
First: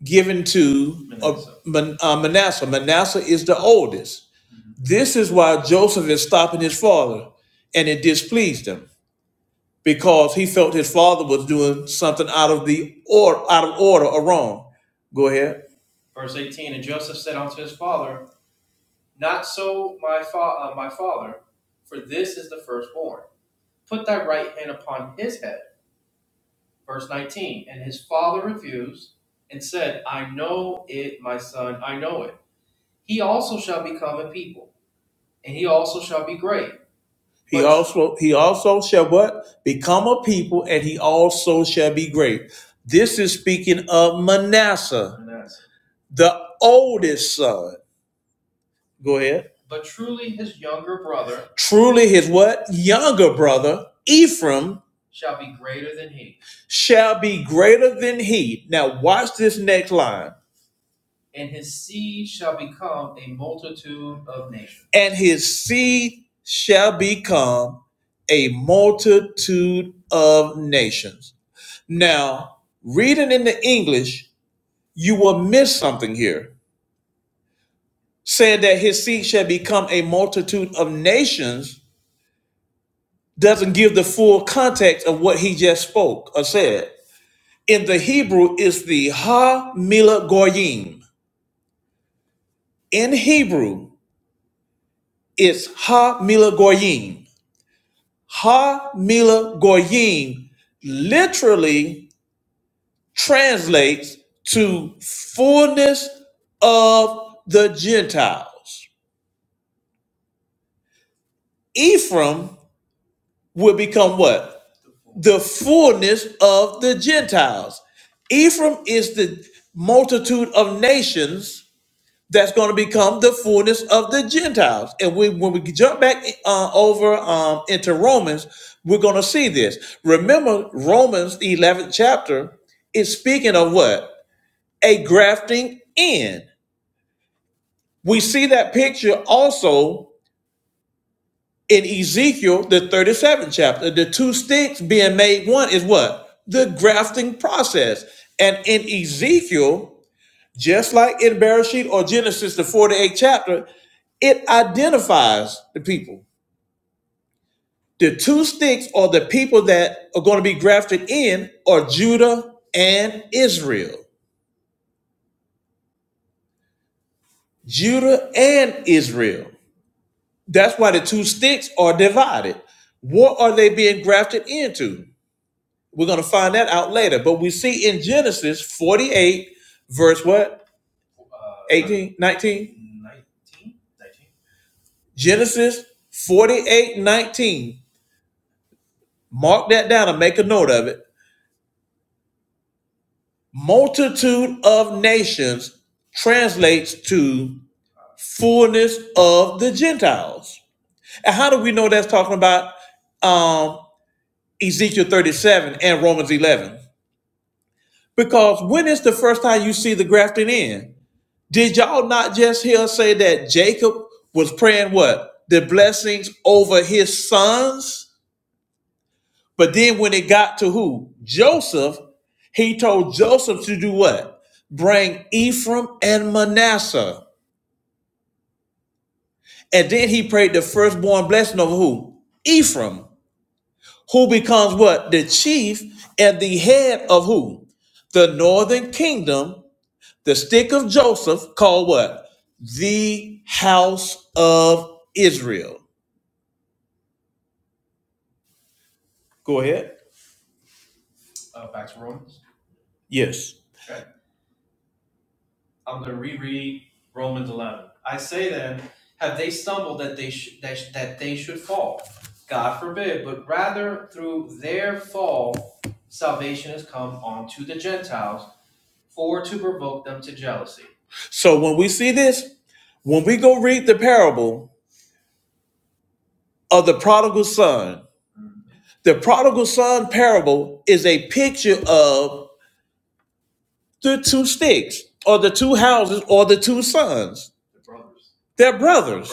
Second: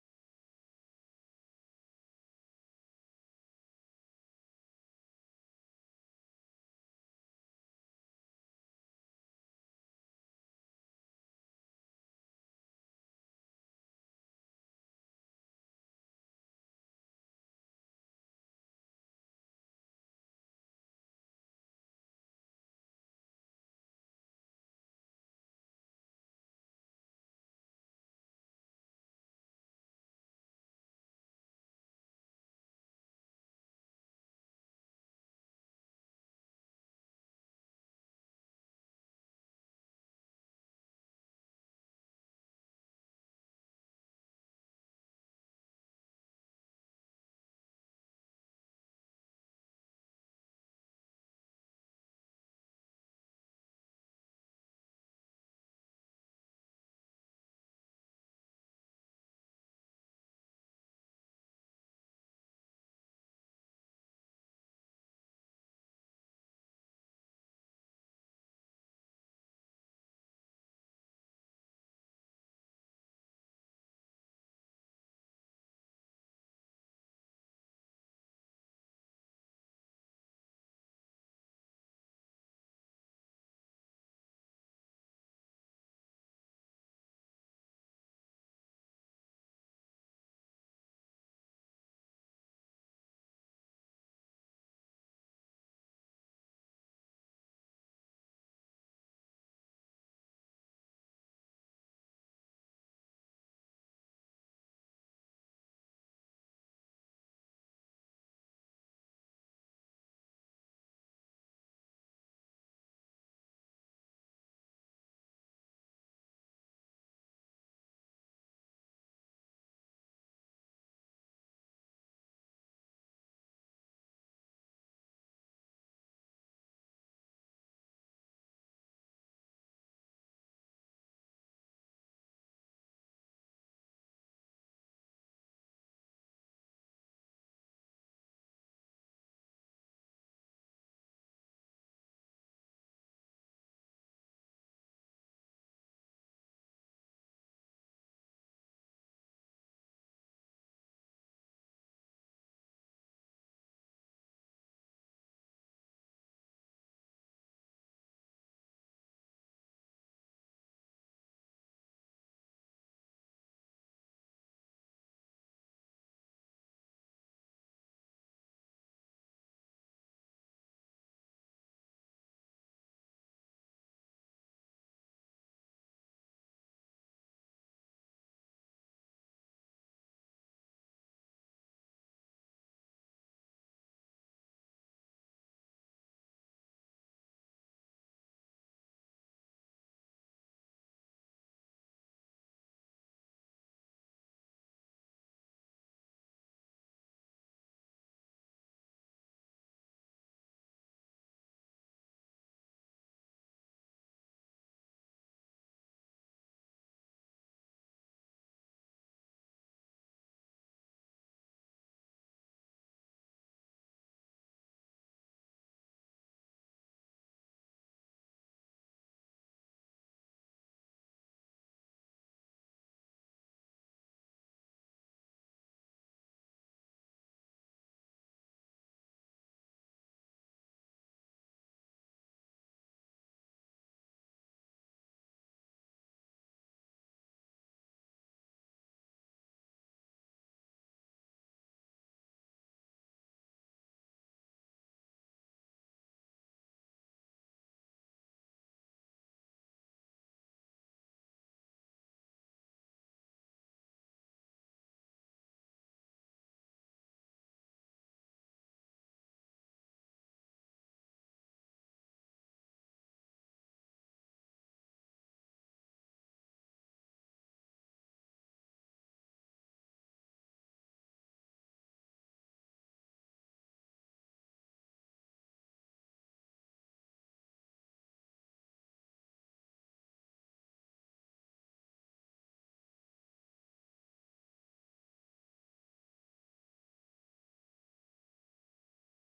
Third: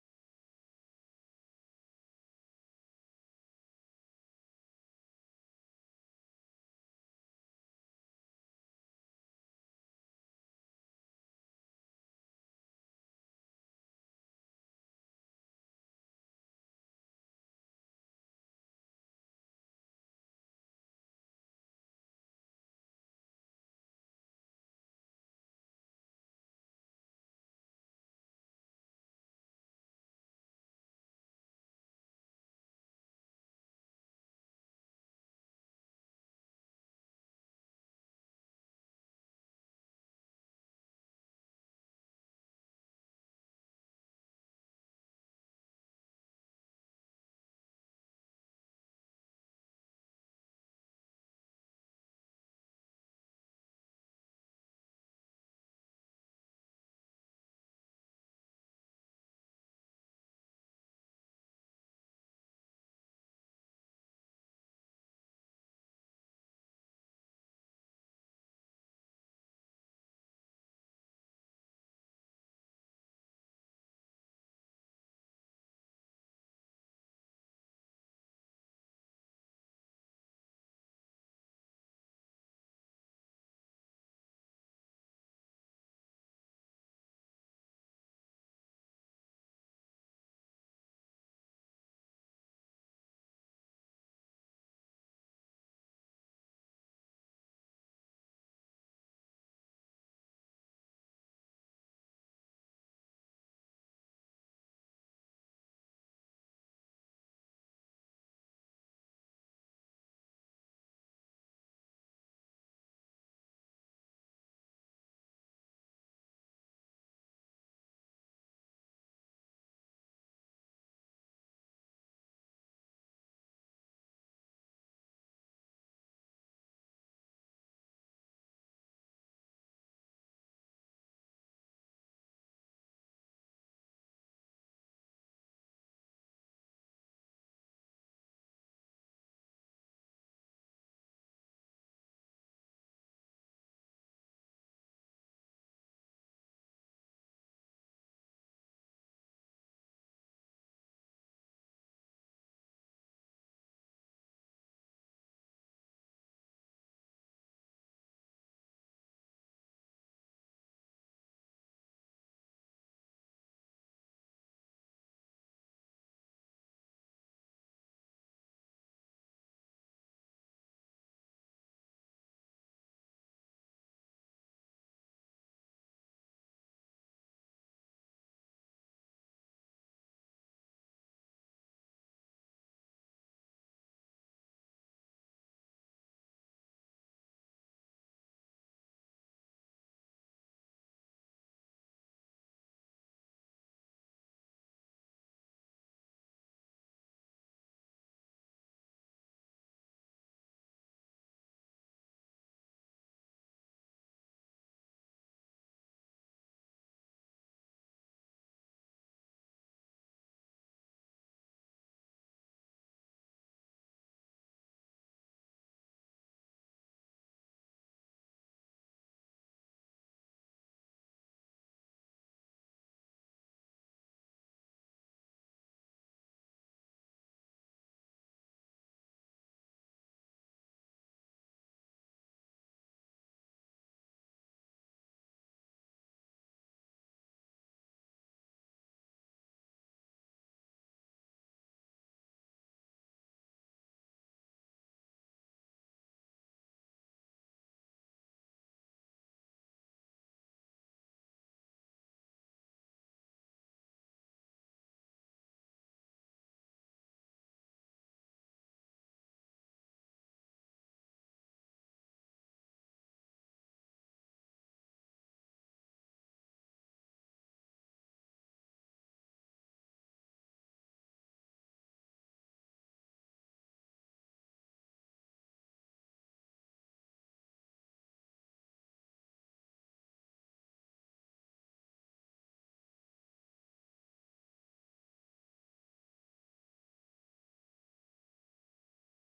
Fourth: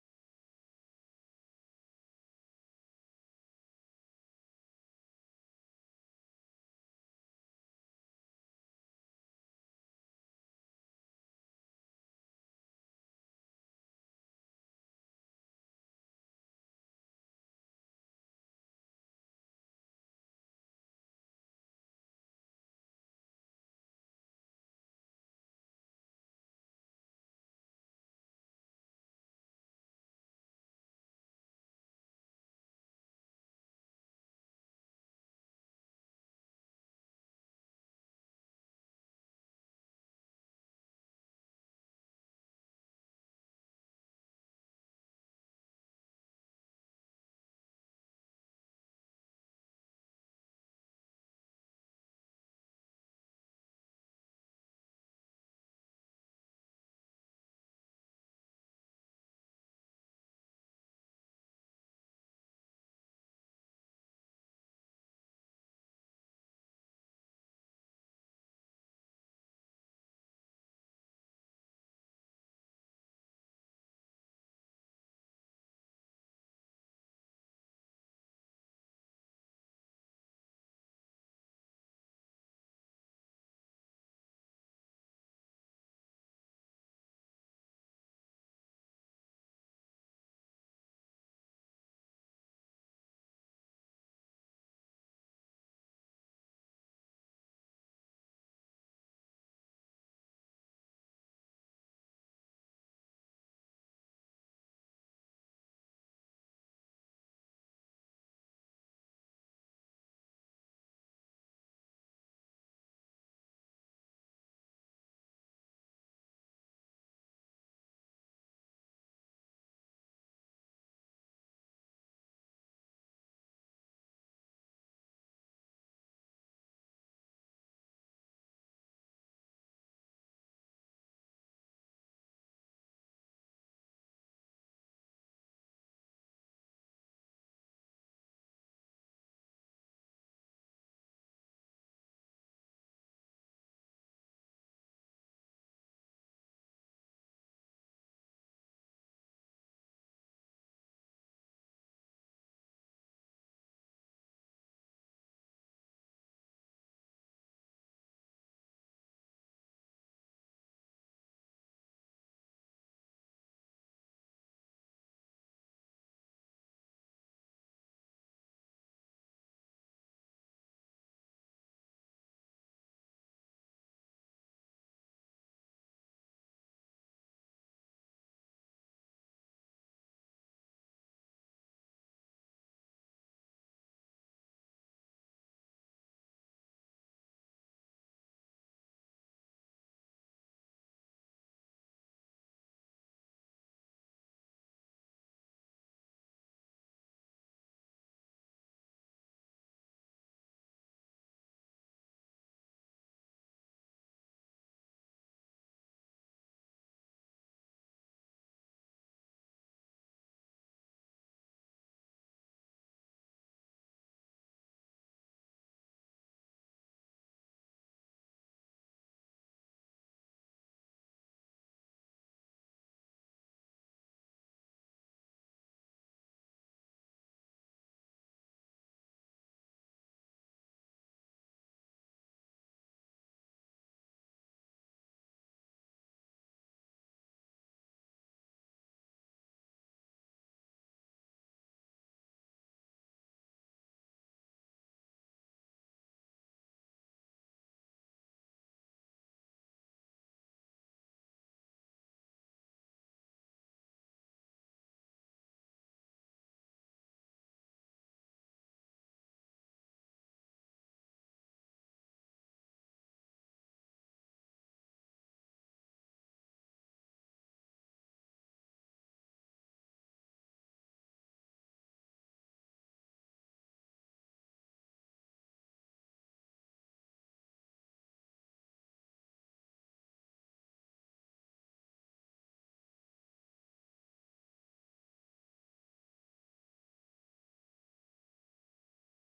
given to uh, Manasseh. Man, uh, Manasseh. Manasseh is the oldest. This is why Joseph is stopping his father, and it displeased him because he felt his father was doing something out of the or out of order or wrong. Go ahead. He also he also shall what? Become a people, and he also shall be great. This is speaking of Manasseh, the oldest son. Go ahead. Truly his what? Younger brother, Ephraim, shall be greater than he. Now watch this next line. And his seed shall become a multitude of nations. Now, reading in the English, you will miss something here saying that his seed shall become a multitude of nations doesn't give the full context of what he just spoke or said. In the Hebrew, it's the Ha Mila Goyim. In Hebrew, it's Ha Mila Goyim. Ha Mila Goyim literally translates to fullness of the Gentiles. Ephraim will become what? the fullness of the Gentiles. Ephraim is the multitude of nations that's going to become the fullness of the Gentiles. And we, when we jump back uh, over um, into Romans, we're going to see this. Remember, Romans, the 11th chapter, is speaking of what? A grafting in. We see that picture also in Ezekiel, the 37th chapter, the two sticks being made one is what? The grafting process. And in Ezekiel, just like in Bereshit or Genesis, the 48th chapter, it identifies the people. The two sticks are the people that are going to be grafted in are Judah and Israel. Judah and Israel. That's why the two sticks are divided. What are they being grafted into? We're going to find that out later. But we see in Genesis 48, verse what? eighteen, nineteen. 19? Genesis 48, 19. Mark that down and make a note of it. Multitude of nations translates to fullness of the Gentiles. And how do we know that's talking about um, Ezekiel 37 and Romans 11? Because when is the first time you see the grafting in? Did y'all not just hear us say that Jacob was praying what? The blessings over his sons? But then when it got to who? Joseph, he told Joseph to do what? Bring Ephraim and Manasseh. And then he prayed the firstborn blessing of who? Ephraim, who becomes what? The chief and the head of who? The northern kingdom The stick of Joseph called what? The house of Israel. Go ahead. Yes. So when we see this, when we go read the parable of the prodigal son, the prodigal son parable is a picture of the two sticks or the two houses or the two sons. They're Well, brothers.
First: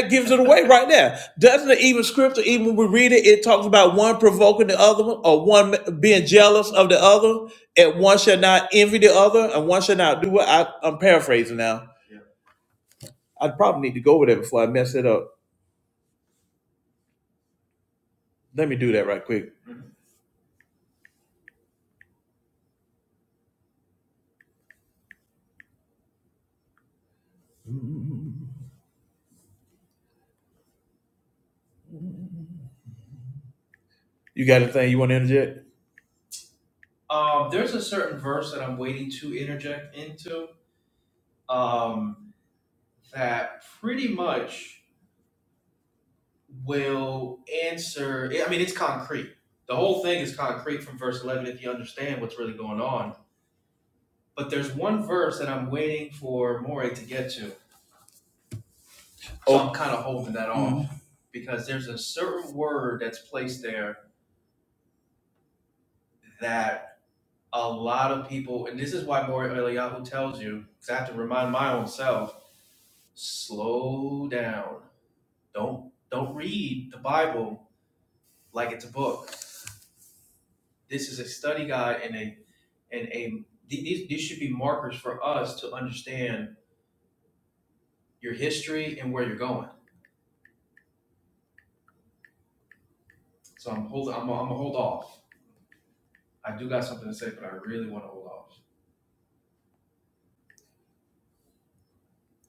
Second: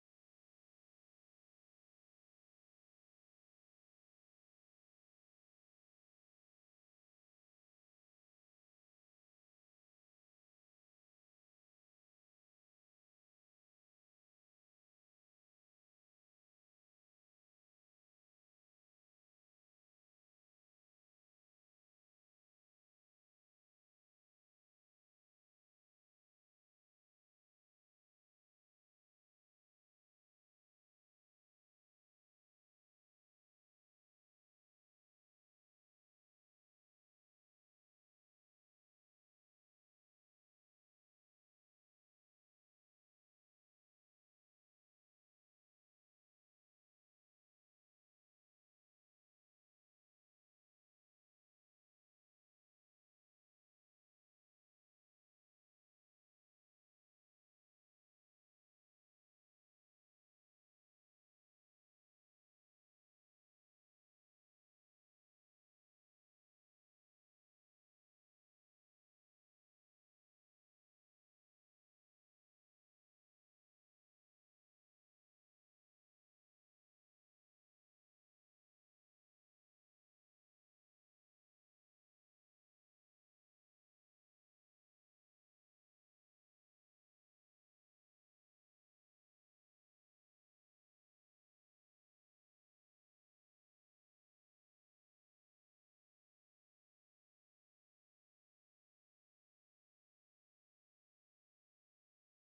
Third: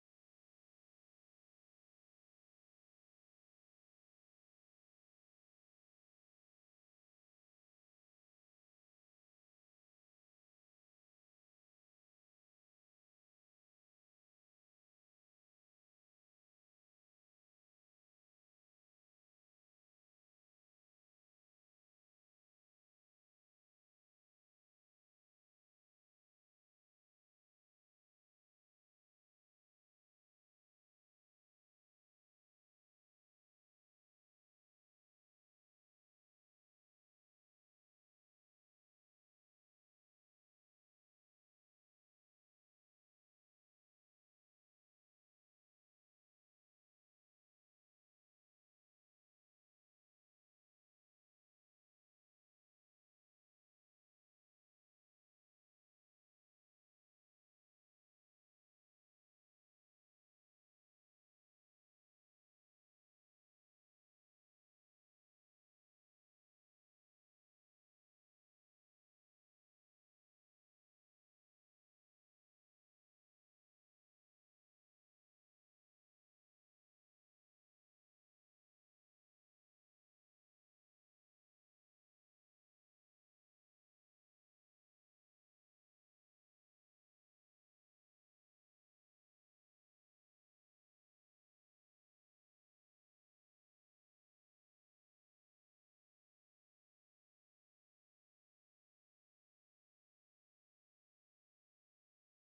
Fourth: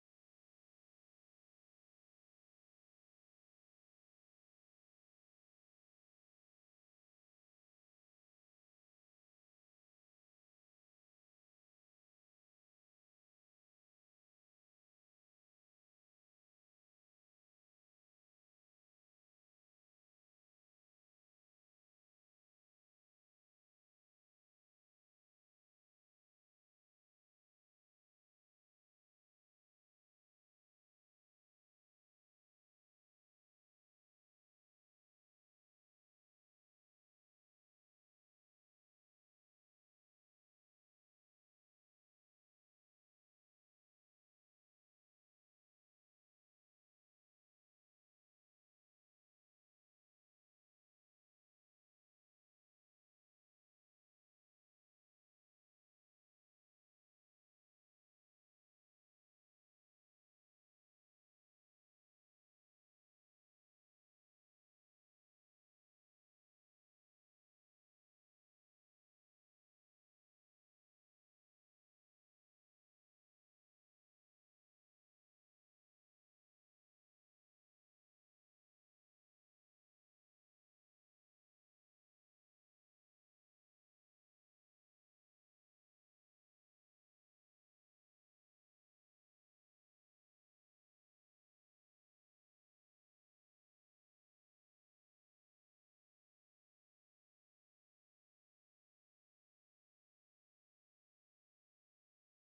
That gives it away right there. Doesn't it even scripture, even when we read it, it talks about one provoking the other one or one being jealous of the other, and one shall not envy the other, and one shall not do what I, I'm paraphrasing now. I probably need to go over that before I mess it up. Let me do that right quick. You got anything you want to interject? so Oh,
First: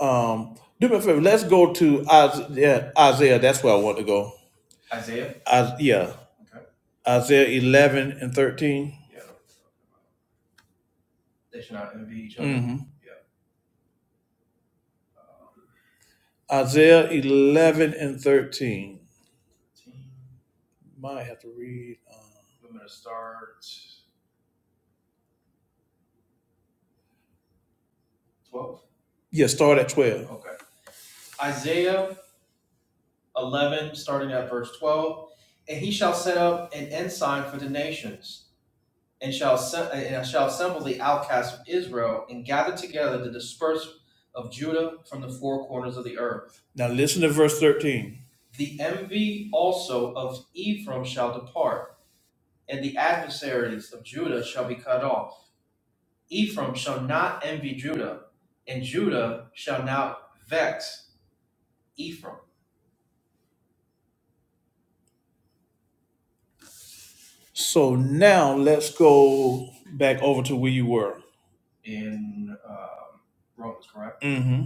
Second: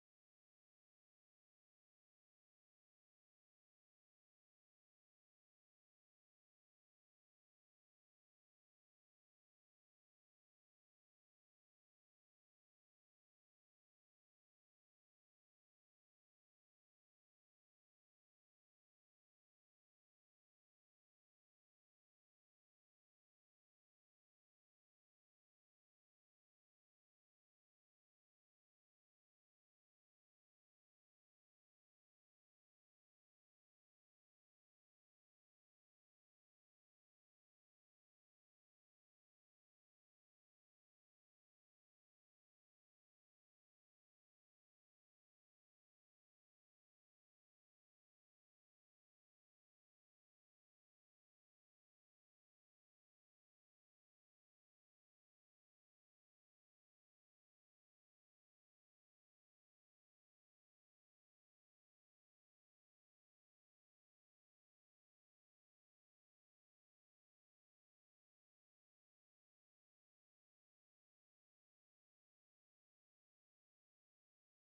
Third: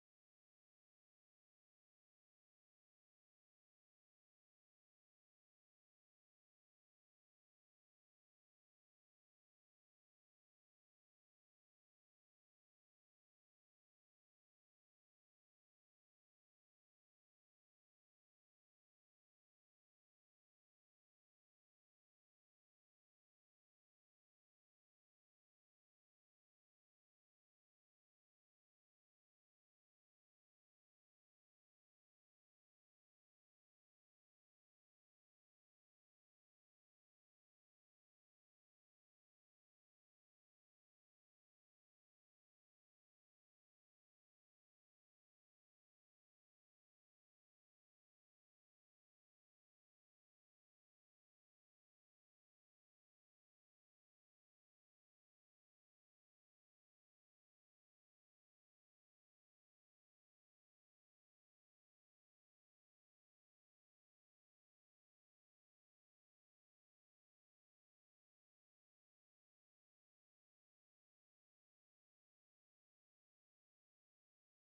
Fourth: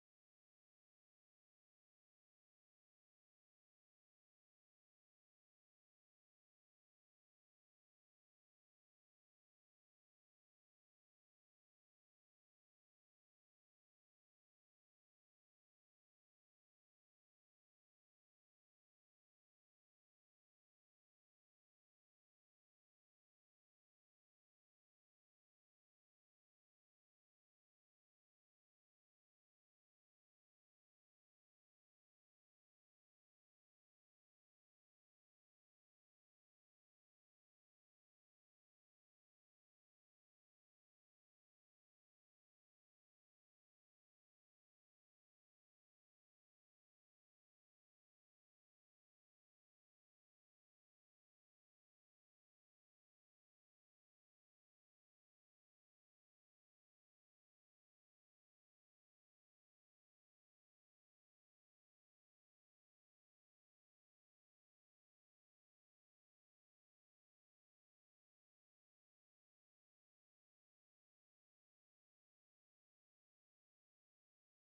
um, do me a favor. Let's go to Isaiah. Isaiah that's where I want to go. Is- yeah, Isaiah 11 and 13. hmm Isaiah 11 and 13. Might have to read. Uh, yeah, start at 12. Now listen to verse 13. So now let's go back over to where you were. hmm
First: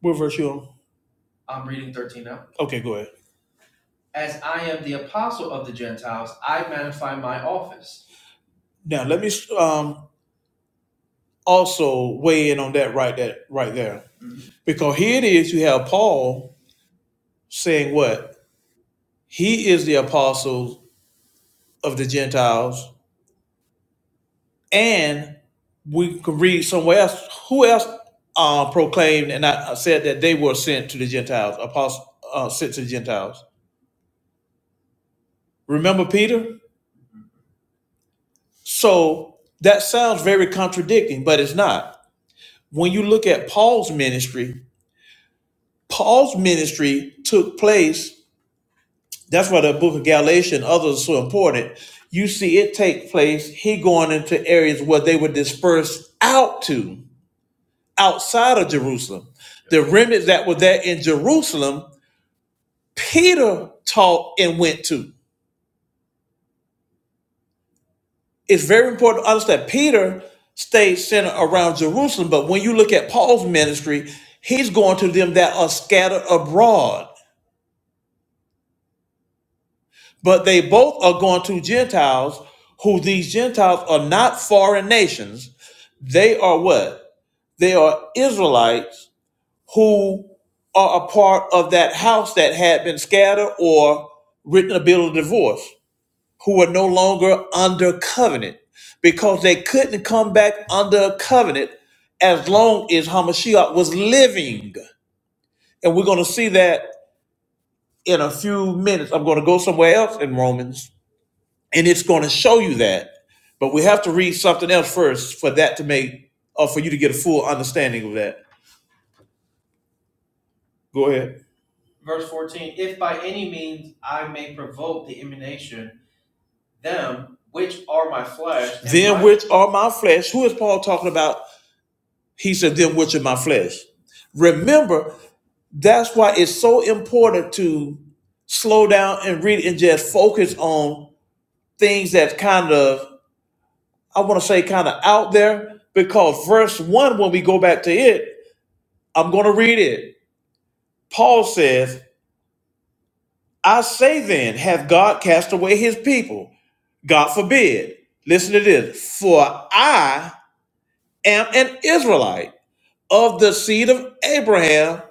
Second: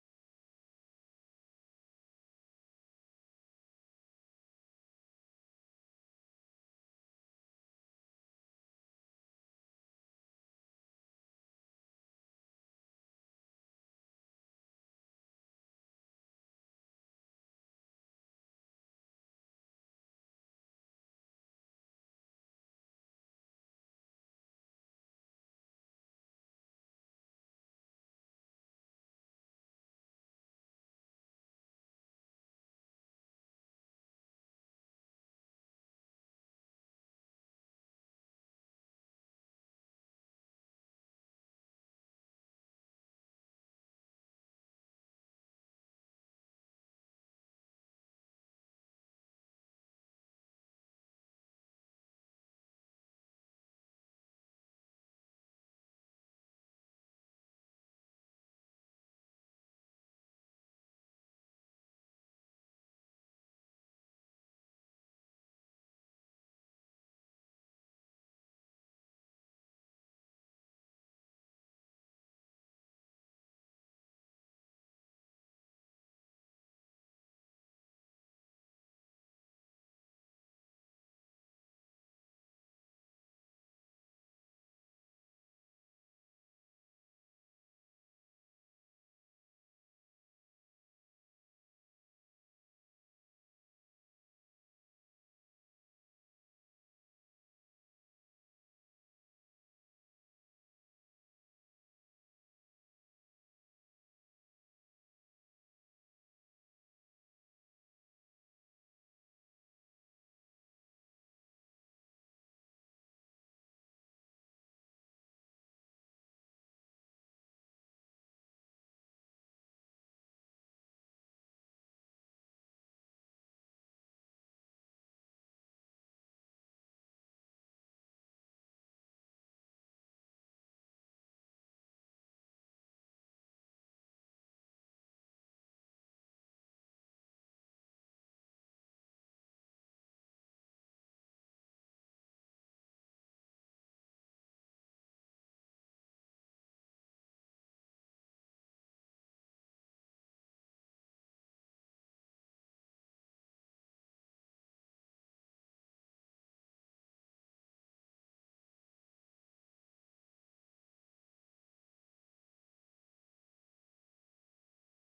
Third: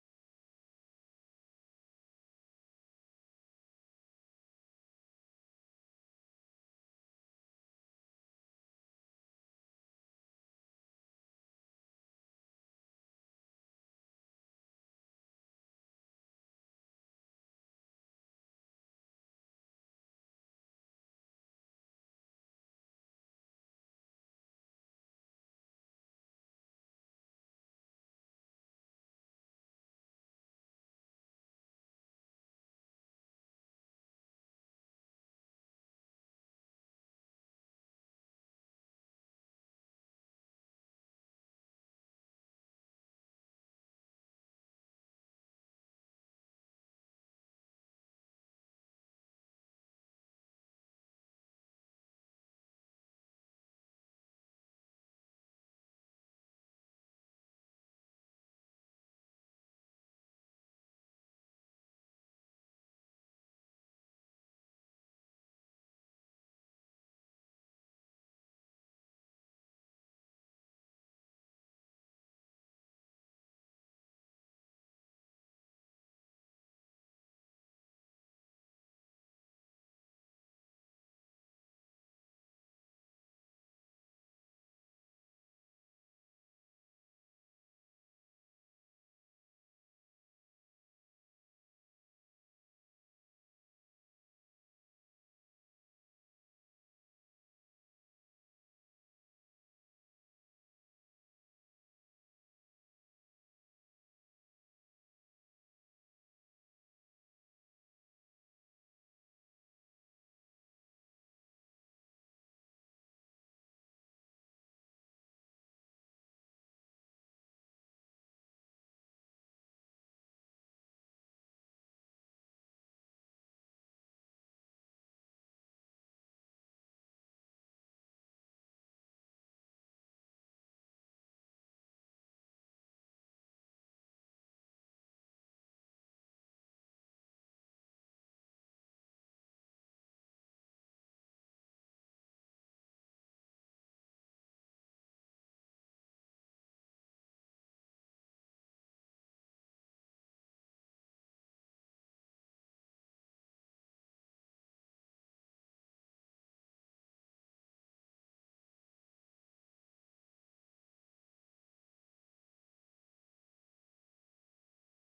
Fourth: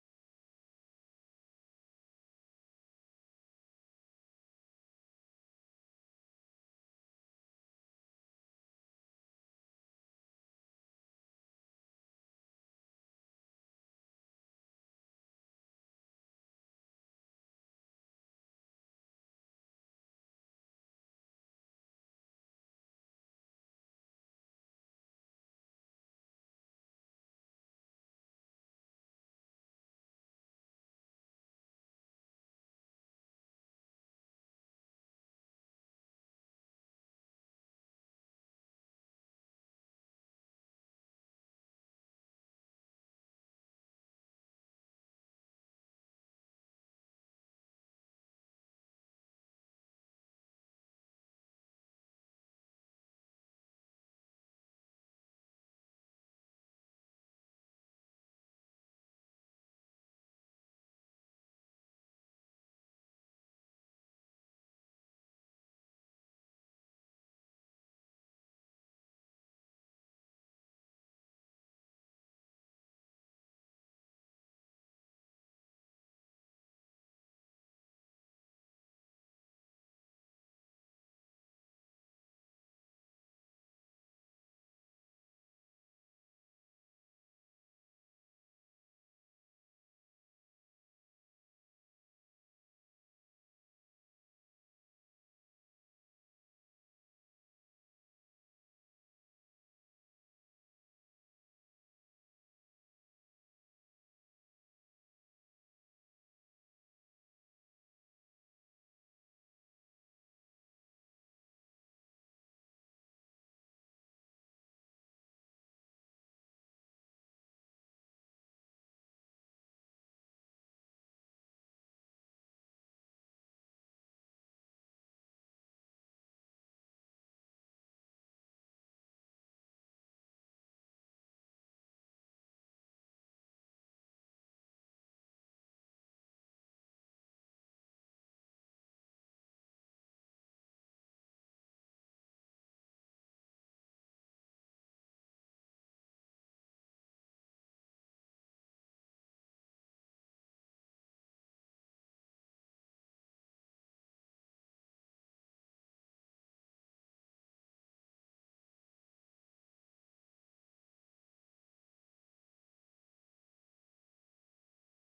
Where verse you on? Okay, go ahead. Now let me um, also weigh in on that right that right there. Because here it is, you have Paul saying what? He is the apostle of the Gentiles And we can read somewhere else. Who else uh, proclaimed and I uh, said that they were sent to the Gentiles, apostles uh, sent to the Gentiles? Remember Peter? So that sounds very contradicting, but it's not. When you look at Paul's ministry, Paul's ministry took place. That's why the book of Galatians, others are so important. You see it take place, he going into areas where they were dispersed out to. outside of Jerusalem. The remnant that were there in Jerusalem, Peter taught and went to. It's very important to understand Peter stayed centered around Jerusalem, but when you look at Paul's ministry, he's going to them that are scattered abroad. But they both are going to Gentiles, who these Gentiles are not foreign nations. They are what? They are Israelites who are a part of that house that had been scattered or written a bill of divorce, who were no longer under covenant because they couldn't come back under a covenant as long as Hamashiach was living. And we're going to see that in a few minutes. I'm going to go somewhere else in Romans and it's going to show you that. But we have to read something else first for that to make, or for you to get a full understanding of that. Go ahead. Then which are my flesh. Who is Paul talking about? He said, Them which are my flesh. Remember, that's why it's so important to slow down and read and just focus on things that's kind of, I want to say, kind of out there. Because verse one, when we go back to it, I'm going to read it. Paul says, I say then, have God cast away his people? God forbid. Listen to this. For I am an Israelite of the seed of Abraham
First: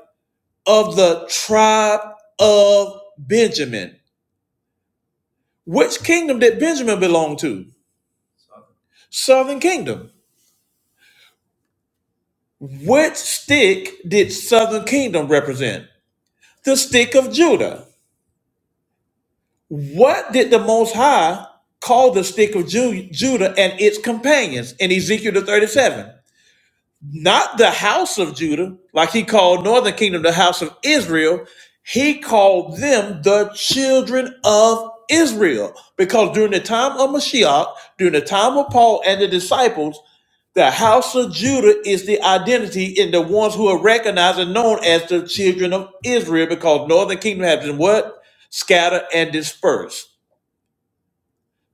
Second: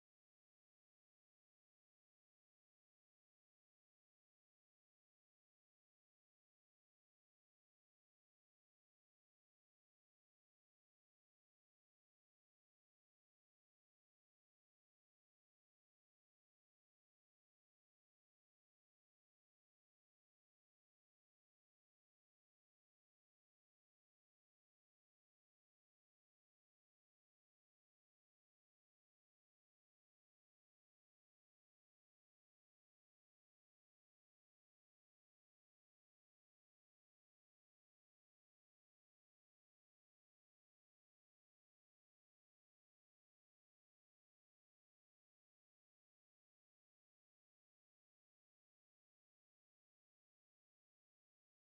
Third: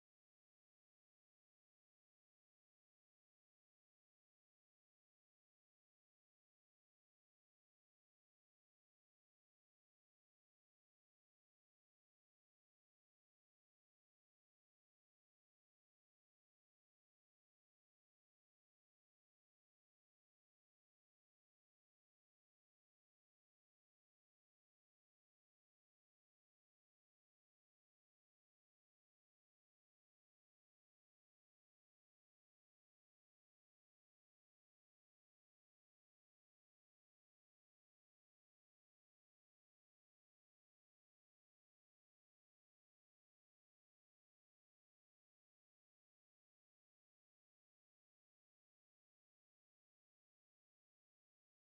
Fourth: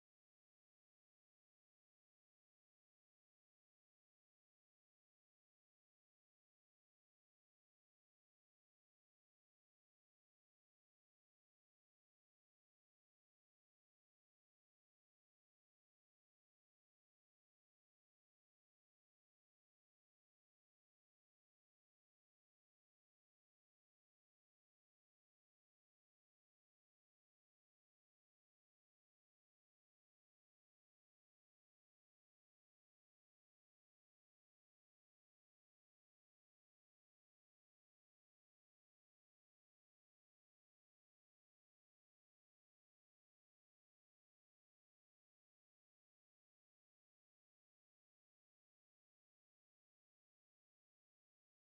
of the tribe of Benjamin. Which kingdom did Benjamin belong to? Southern kingdom. Which stick did southern kingdom represent? The stick of Judah. What did the Most High call the stick of Ju- Judah and its companions in Ezekiel the 37? not the house of Judah, like he called northern kingdom the house of Israel. He called them the children of Israel because during the time of Mashiach, during the time of Paul and the disciples, the house of Judah is the identity in the ones who are recognized and known as the children of Israel because northern kingdom has been what? Scattered and dispersed.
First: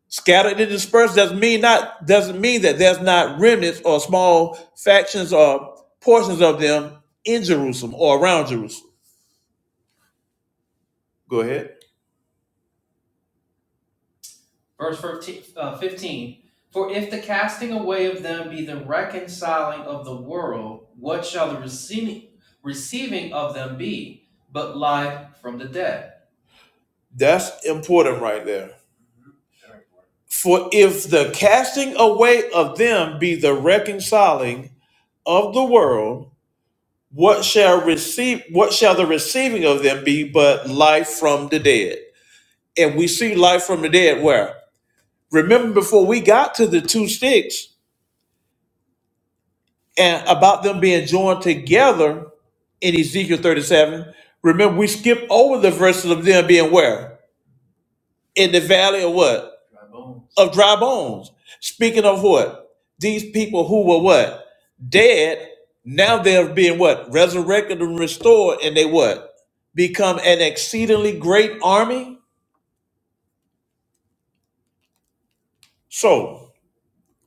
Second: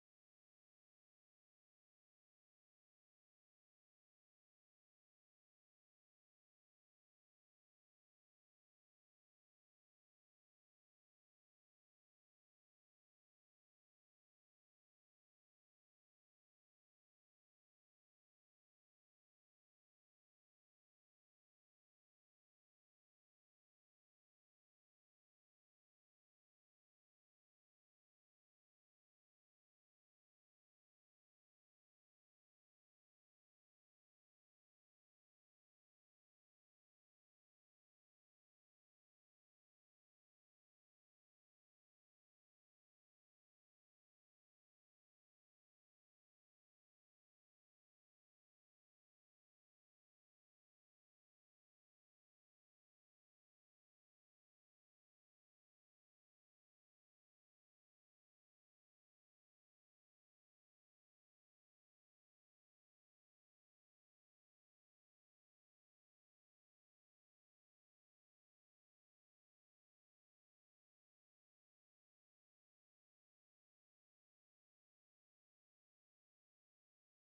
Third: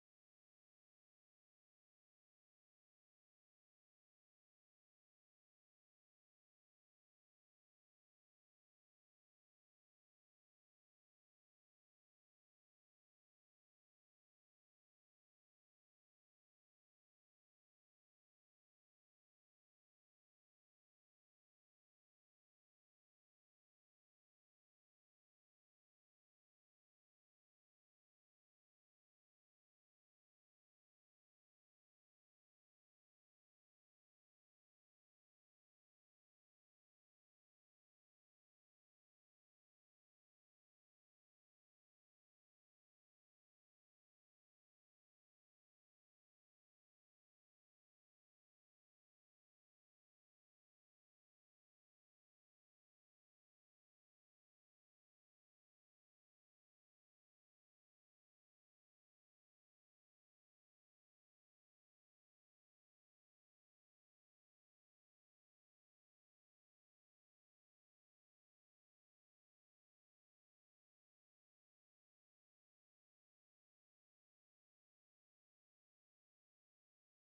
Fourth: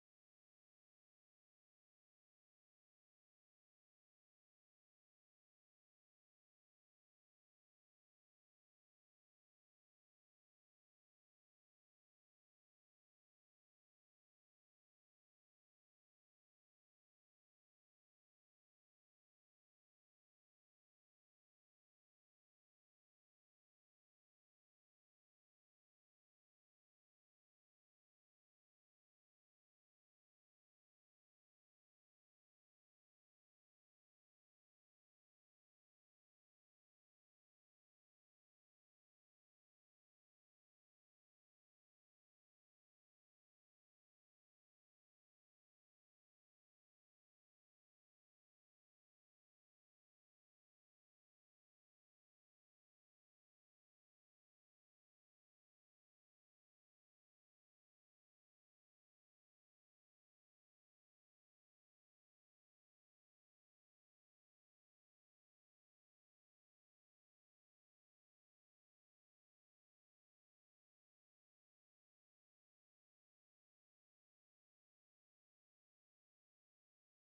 Scattered and dispersed doesn't mean not doesn't mean that there's not remnants or small factions or portions of them in Jerusalem or around Jerusalem. Go ahead. That's important right there. For if the casting away of them be the reconciling of the world, what shall receive what shall the receiving of them be but life from the dead? And we see life from the dead where? Remember before we got to the two sticks, and about them being joined together in Ezekiel 37. Remember, we skip over the verses of them being where? In the valley of what? Of dry bones. Speaking of what? These people who were what? Dead. Now they're being what? Resurrected and restored, and they what? Become an exceedingly great army. So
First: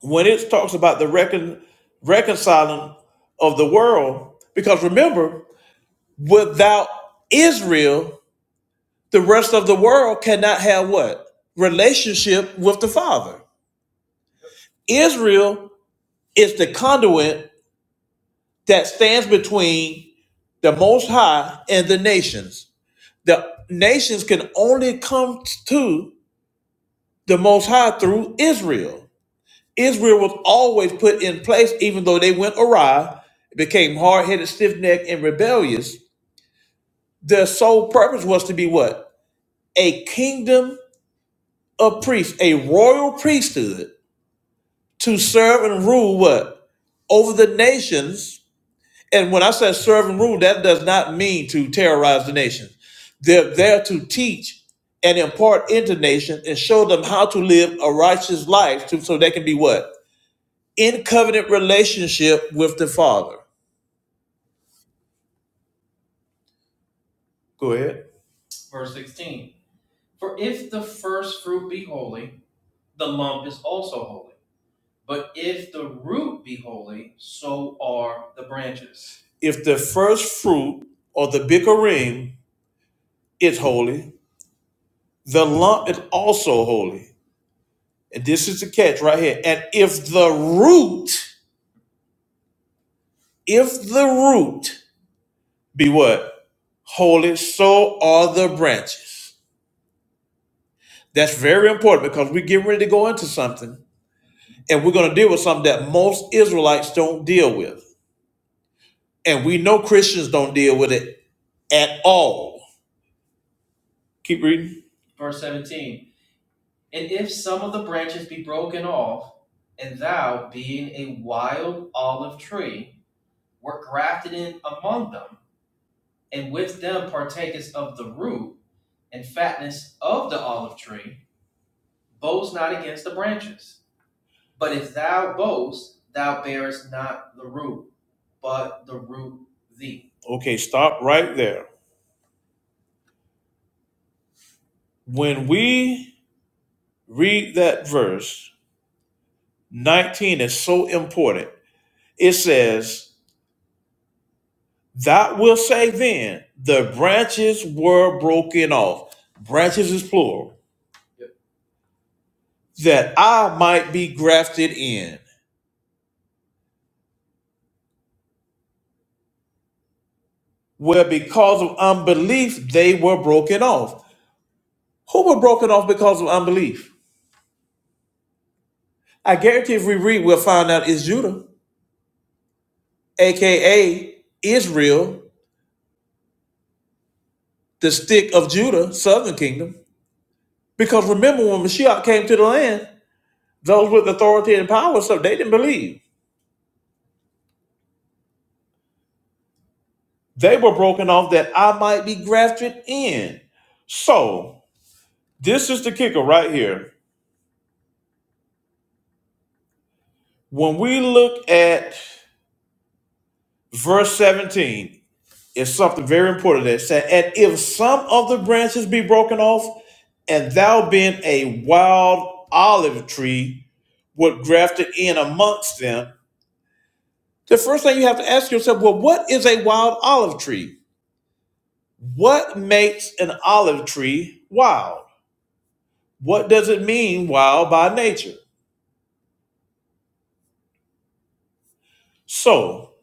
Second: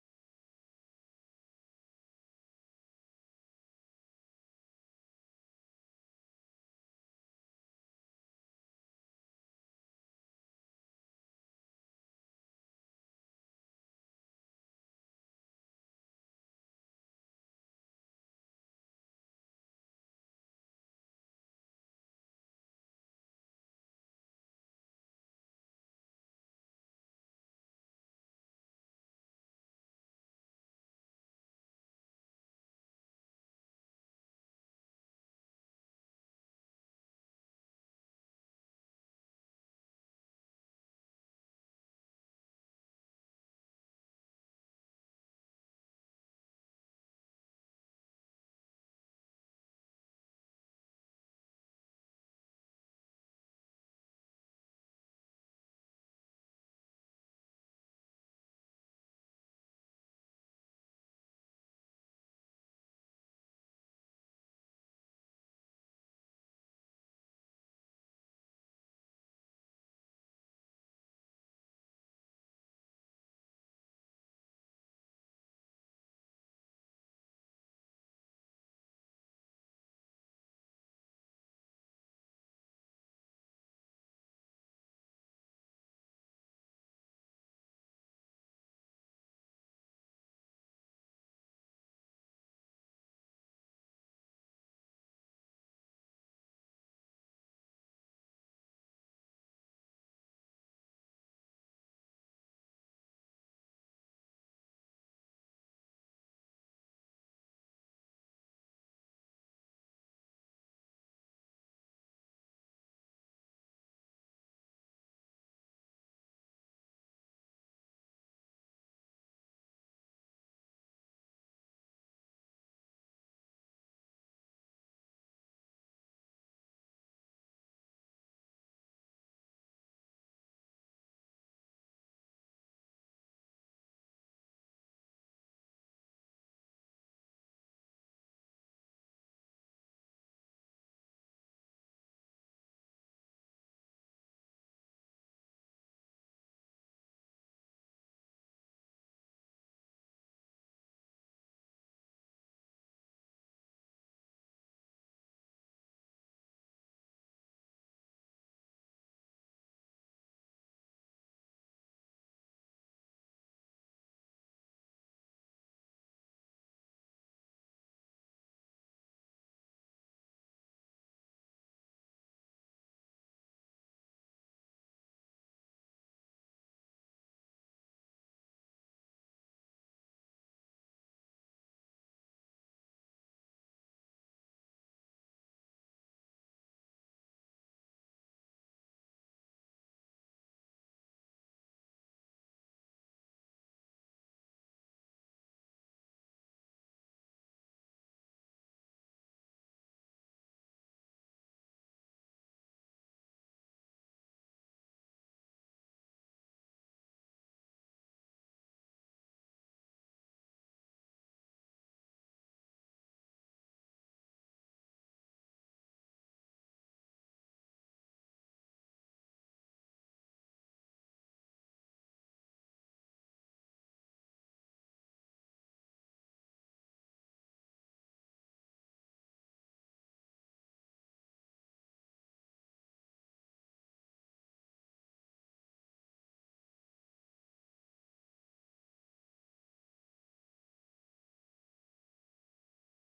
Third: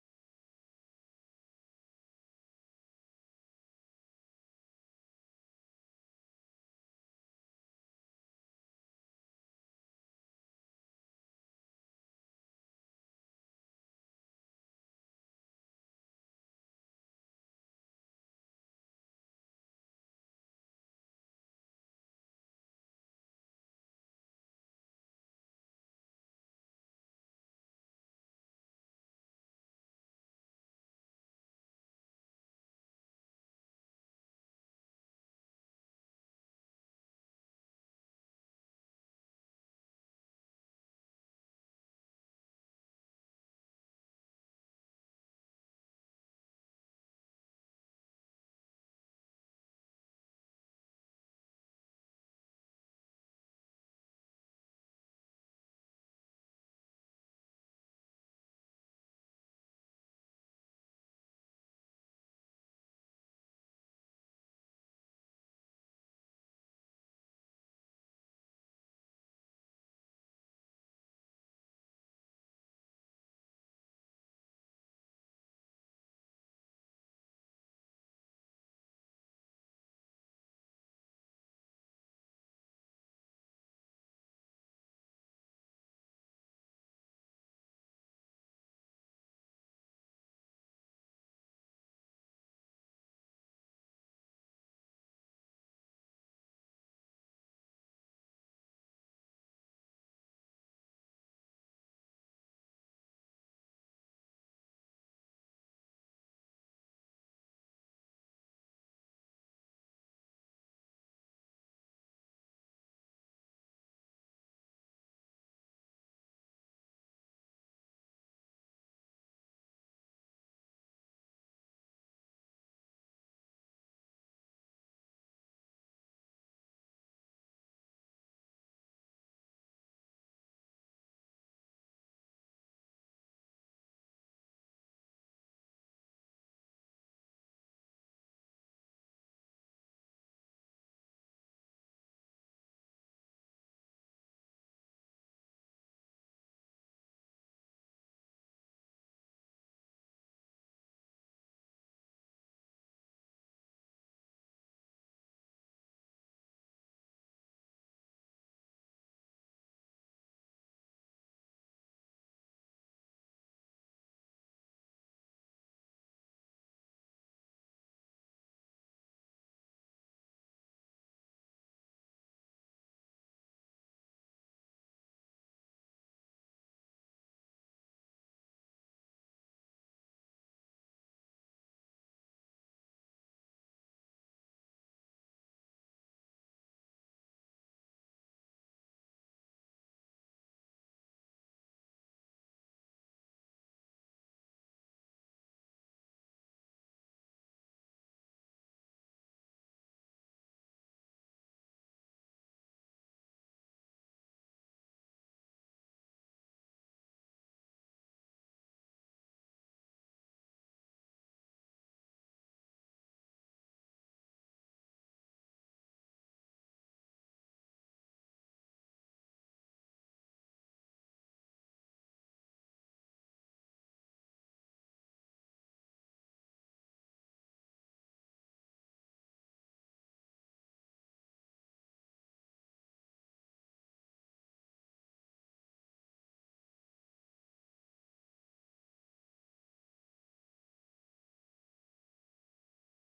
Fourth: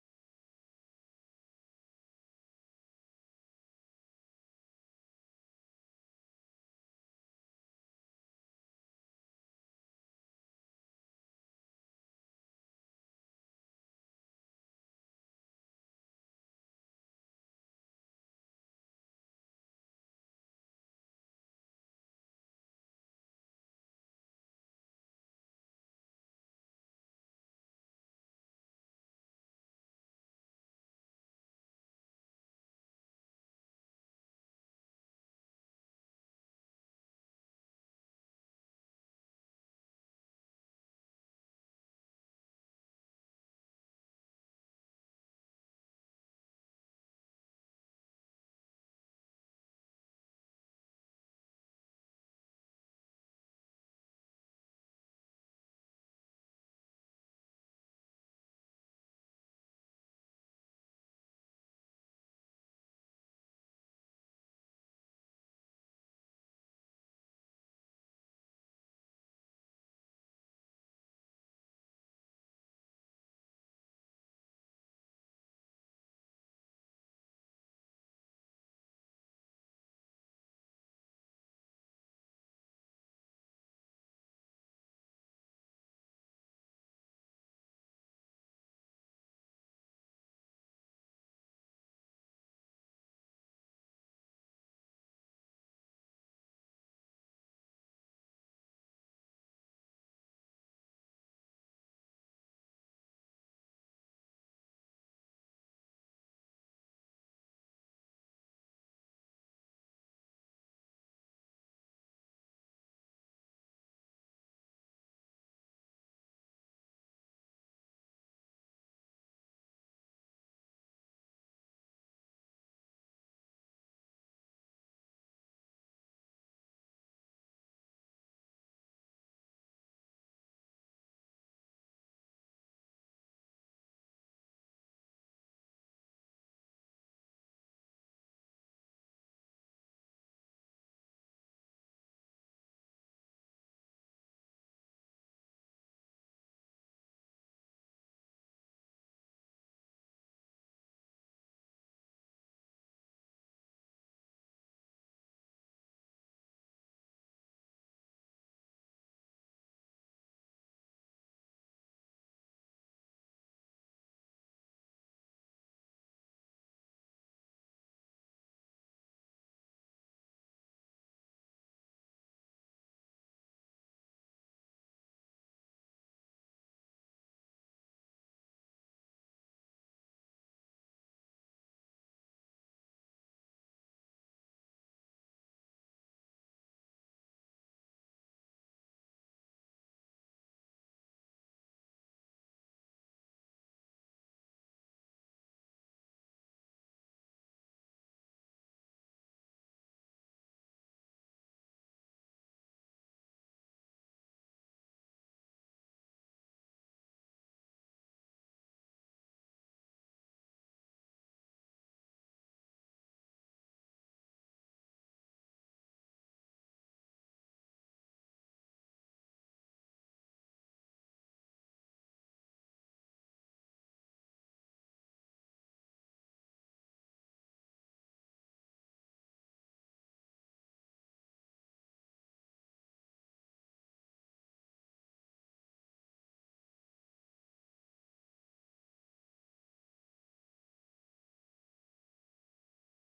when it talks about the recon- reconciling of the world, because remember, without Israel, The rest of the world cannot have what? Relationship with the Father. Israel is the conduit that stands between the Most High and the nations. The nations can only come to the Most High through Israel. Israel was always put in place, even though they went awry, became hard headed, stiff necked, and rebellious. Their sole purpose was to be what? A kingdom of priests, a royal priesthood to serve and rule what? Over the nations. And when I say serve and rule, that does not mean to terrorize the nations. They're there to teach and impart into nations and show them how to live a righteous life to, so they can be what? In covenant relationship with the Father. Go ahead. If the first fruit or the bikurim is holy, the lump is also holy. And this is the catch right here. And if the root, if the root Be what? Holy. So are the branches. That's very important because we're getting ready to go into something and we're going to deal with something that most Israelites don't deal with. And we know Christians don't deal with it at all. Keep reading. Okay, stop right there. When we read that verse, 19 is so important. It says, That will say then, the branches were broken off. Branches is plural that I might be grafted in, where because of unbelief they were broken off. Who were broken off because of unbelief? I guarantee if we read, we'll find out it's Judah, aka Israel, the stick of Judah, southern kingdom. Because remember when Mashiach came to the land, those with authority and power, and stuff, they didn't believe. They were broken off that I might be grafted in. So this is the kicker right here. When we look at verse 17 is something very important that said, And if some of the branches be broken off, and thou being a wild olive tree, would graft it in amongst them. The first thing you have to ask yourself, well, what is a wild olive tree? What makes an olive tree wild? What does it mean wild by nature? So,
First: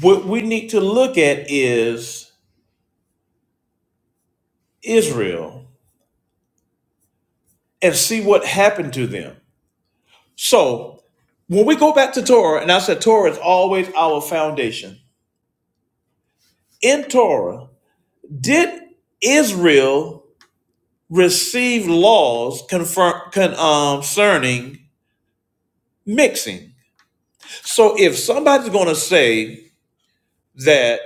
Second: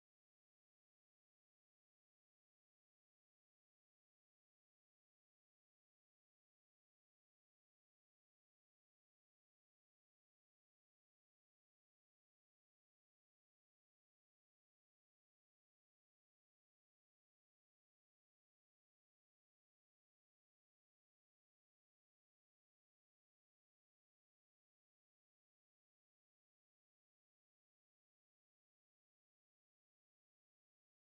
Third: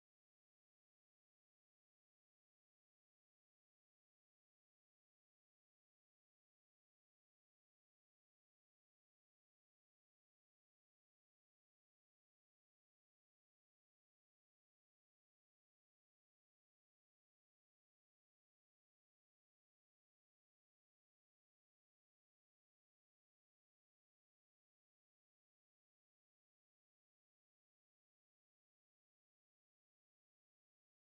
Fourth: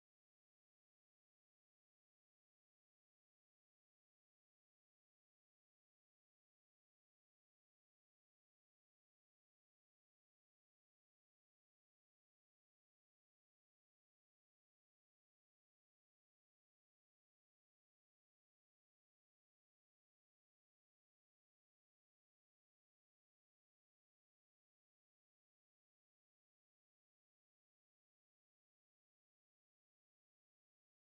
what we need to look at is Israel and see what happened to them So when we go back to Torah, and I said Torah is always our foundation. In Torah, did Israel receive laws confirm, con, um, concerning mixing? So if somebody's going to say that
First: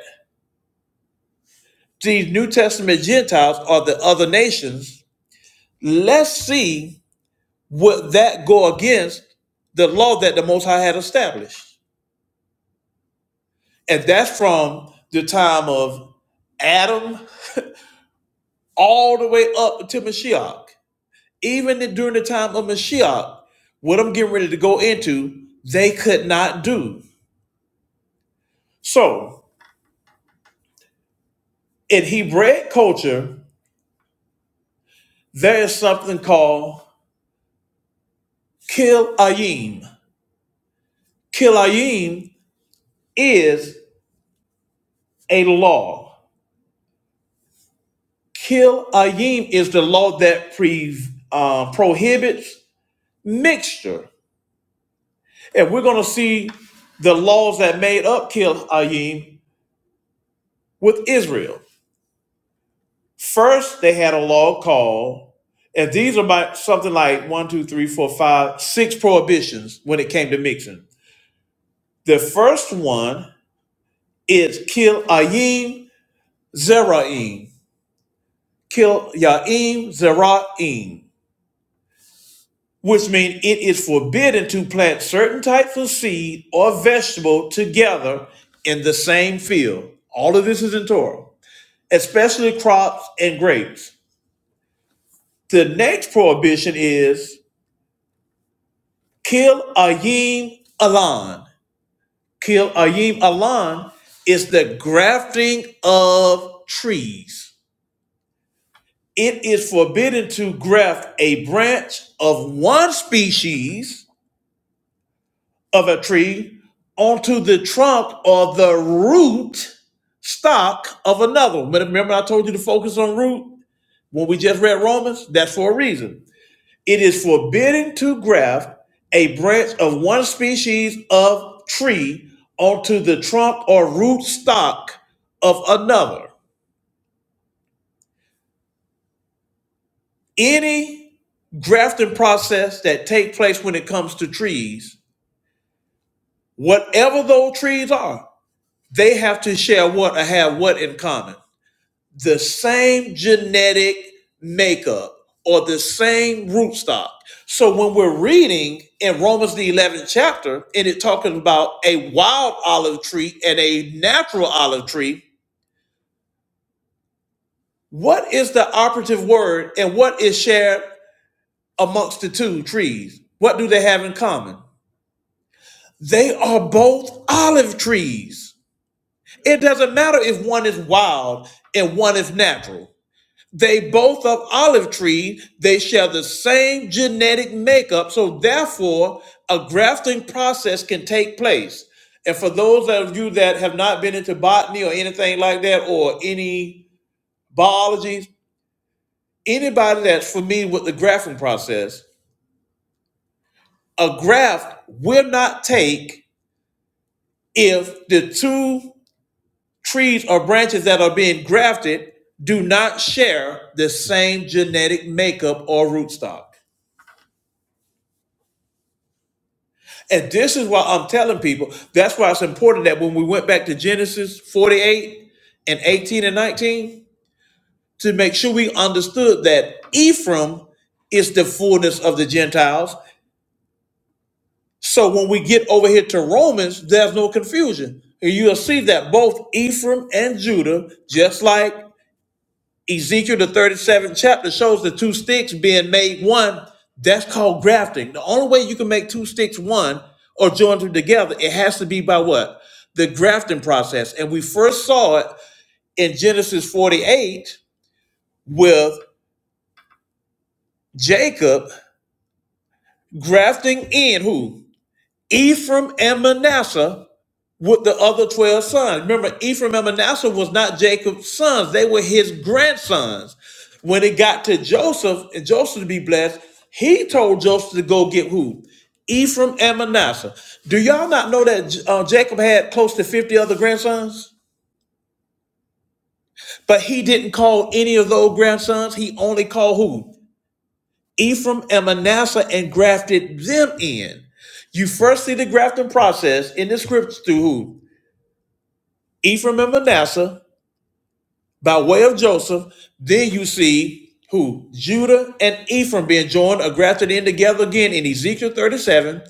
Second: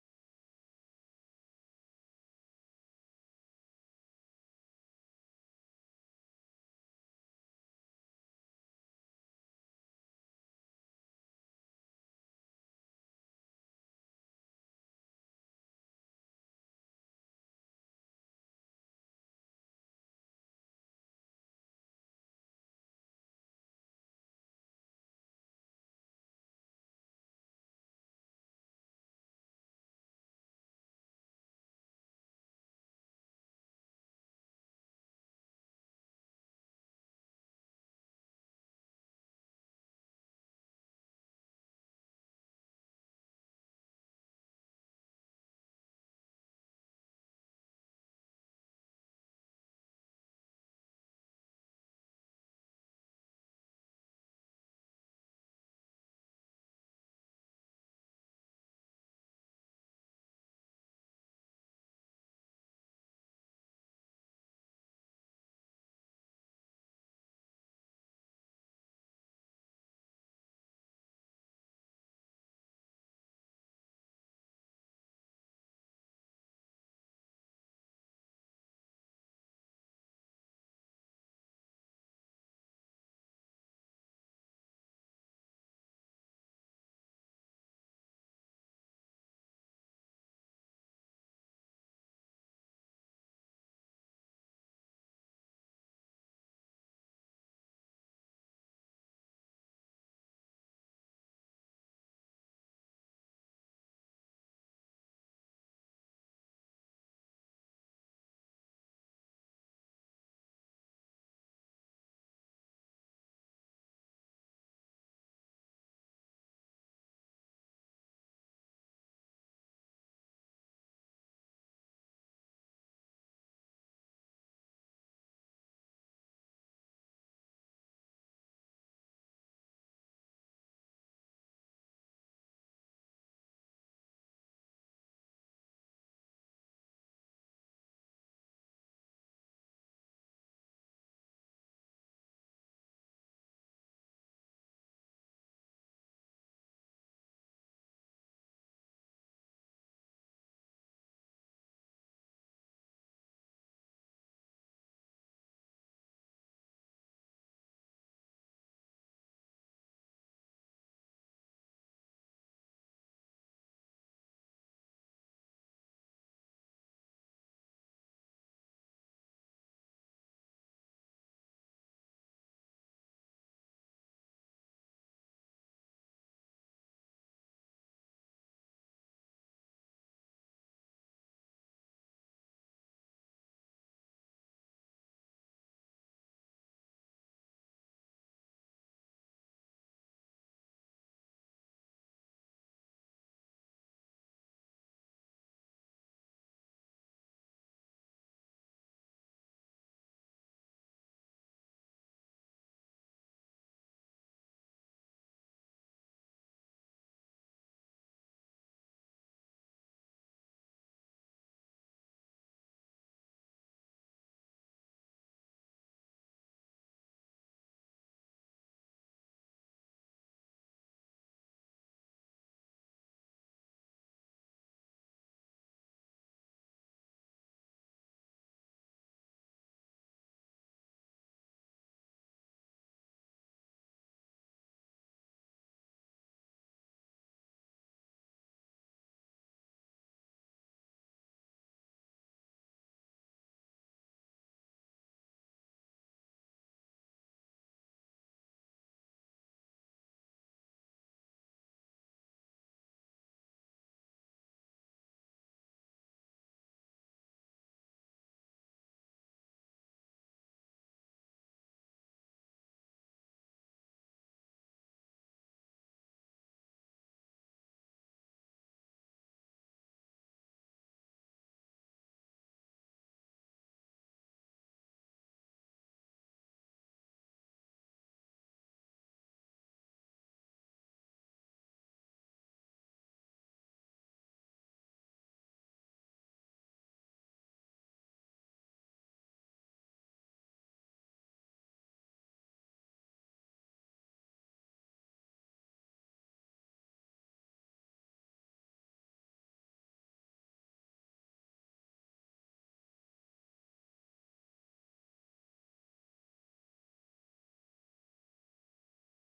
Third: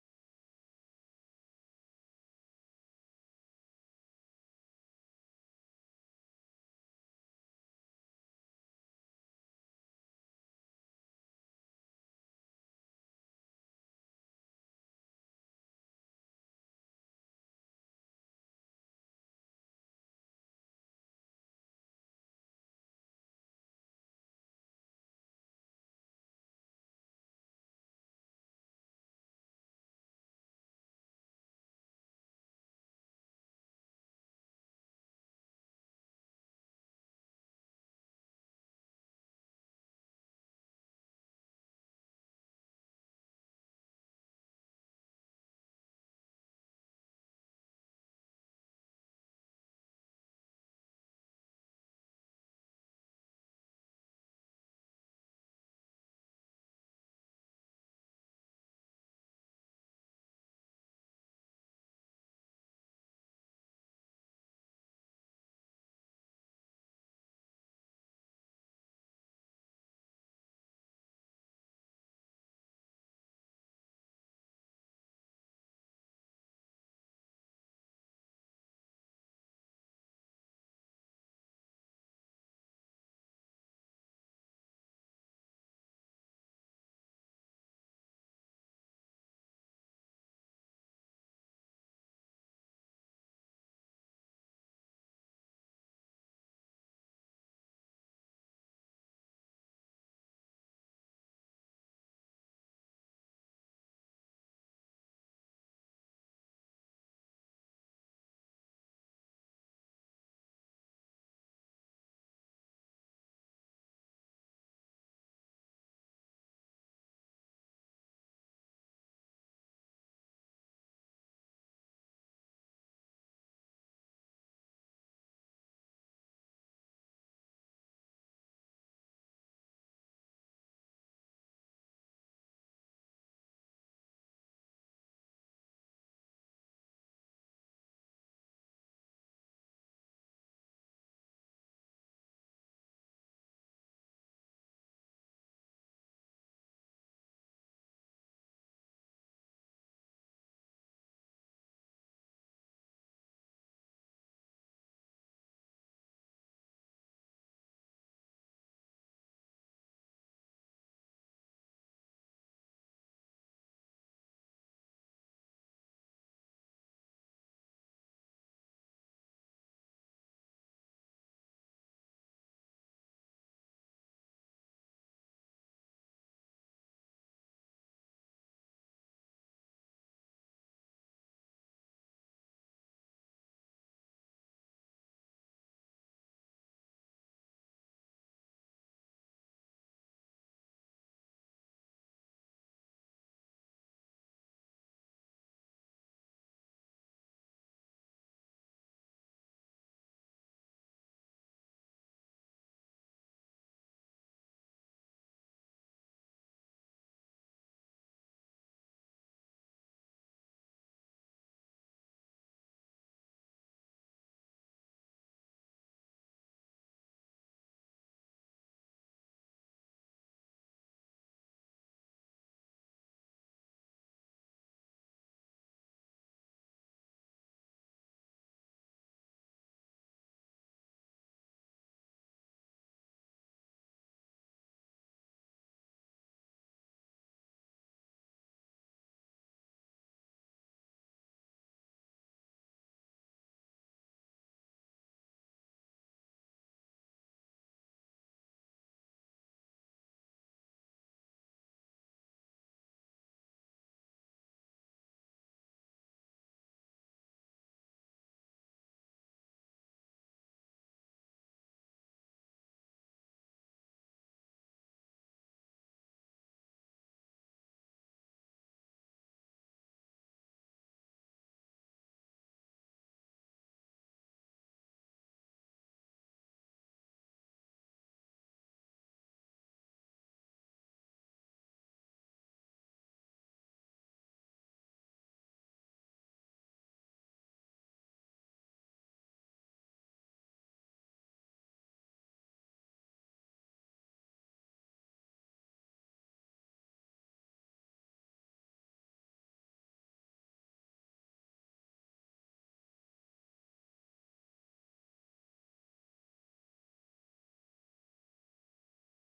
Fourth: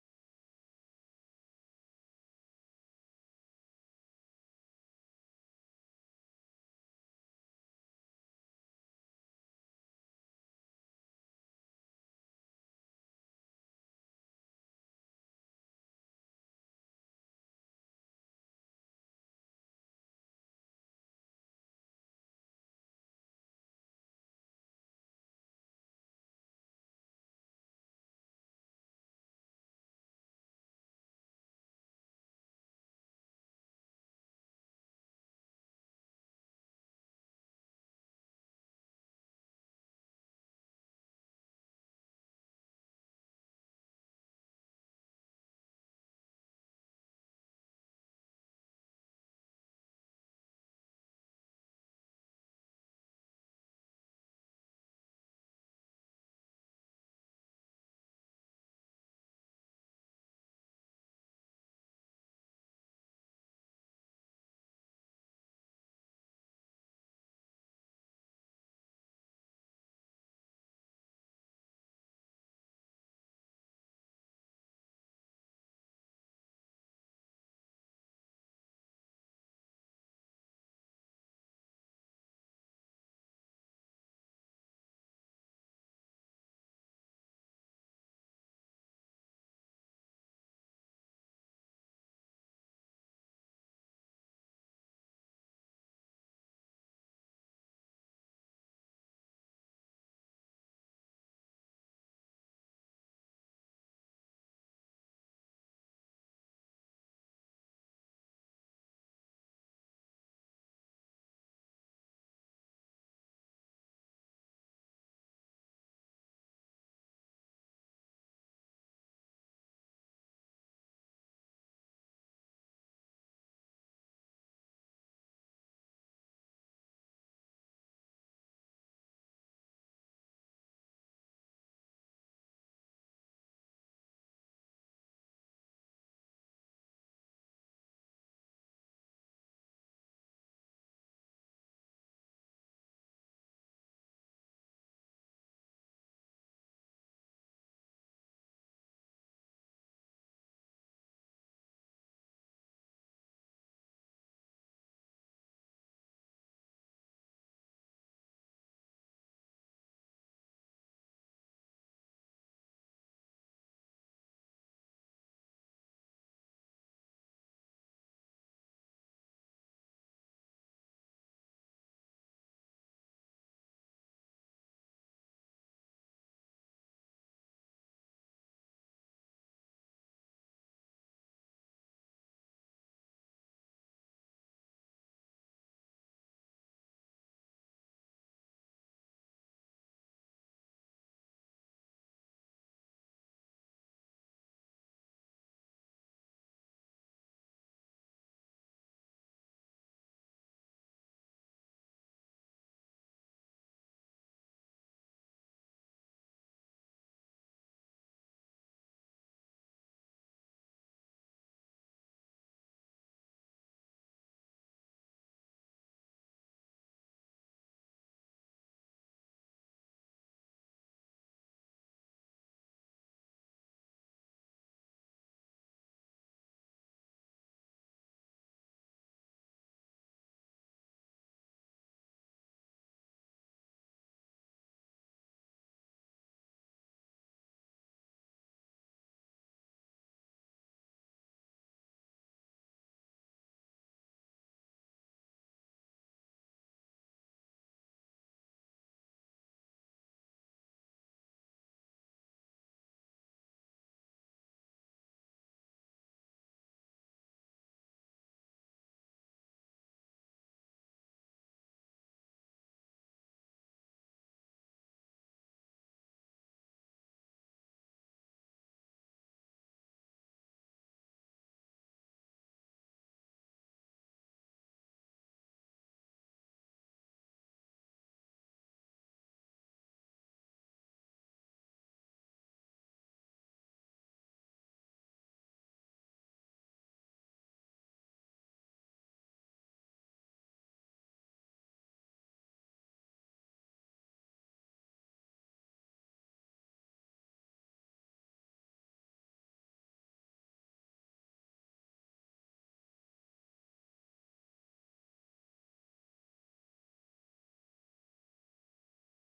these New Testament Gentiles are the other nations, let's see would that go against the law that the Most High had established, and that's from the time of Adam all the way up to Mashiach. Even during the time of Mashiach, what I'm getting ready to go into, they could not do. So in Hebraic culture, there is something called kilayim. Kilayim is a law. Kilayim is the law that pre, uh, prohibits mixture. And we're going to see the laws that made up Kilayim with Israel. First, they had a law called, and these are about something like one, two, three, four, five, six prohibitions when it came to mixing. The first one is kill ayim zeraim, kill yaim zeraim, which means it is forbidden to plant certain types of seed or vegetable together in the same field. All of this is in Torah, especially crops and grapes. The next prohibition is Kil Ayim Alan. Kil Ayim Alan is the grafting of trees. It is forbidden to graft a branch of one species of a tree onto the trunk or the root stock of another. Remember, I told you to focus on root when we just read Romans? That's for a reason. It is forbidden to graft a branch of one species of tree onto the trunk or root stock of another. Any grafting process that takes place when it comes to trees, whatever those trees are, they have to share what or have what in common. the same genetic makeup or the same rootstock. So when we're reading in Romans the 11th chapter and it talking about a wild olive tree and a natural olive tree, what is the operative word and what is shared amongst the two trees? What do they have in common? They are both olive trees. It doesn't matter if one is wild and one is natural. They both of olive tree, they share the same genetic makeup, so therefore a grafting process can take place. And for those of you that have not been into botany or anything like that, or any biology, anybody that's familiar with the grafting process, a graft will not take if the two trees or branches that are being grafted do not share the same genetic makeup or rootstock. And this is why I'm telling people that's why it's important that when we went back to Genesis 48 and 18 and 19, to make sure we understood that Ephraim is the fullness of the Gentiles. So when we get over here to Romans, there's no confusion. And You'll see that both Ephraim and Judah, just like Ezekiel, the 37th chapter, shows the two sticks being made one. That's called grafting. The only way you can make two sticks one or join them together, it has to be by what? The grafting process. And we first saw it in Genesis 48 with Jacob grafting in who? Ephraim and Manasseh with the other 12 sons. Remember, Ephraim and Manasseh was not Jacob's sons, they were his grandsons. When it got to Joseph and Joseph to be blessed, he told Joseph to go get who? Ephraim and Manasseh. Do y'all not know that uh, Jacob had close to 50 other grandsons? But he didn't call any of those grandsons. He only called who? Ephraim and Manasseh and grafted them in. You first see the grafting process in the scriptures through who? Ephraim and Manasseh, by way of Joseph. Then you see who? Judah and Ephraim being joined or grafted in together again in Ezekiel 37,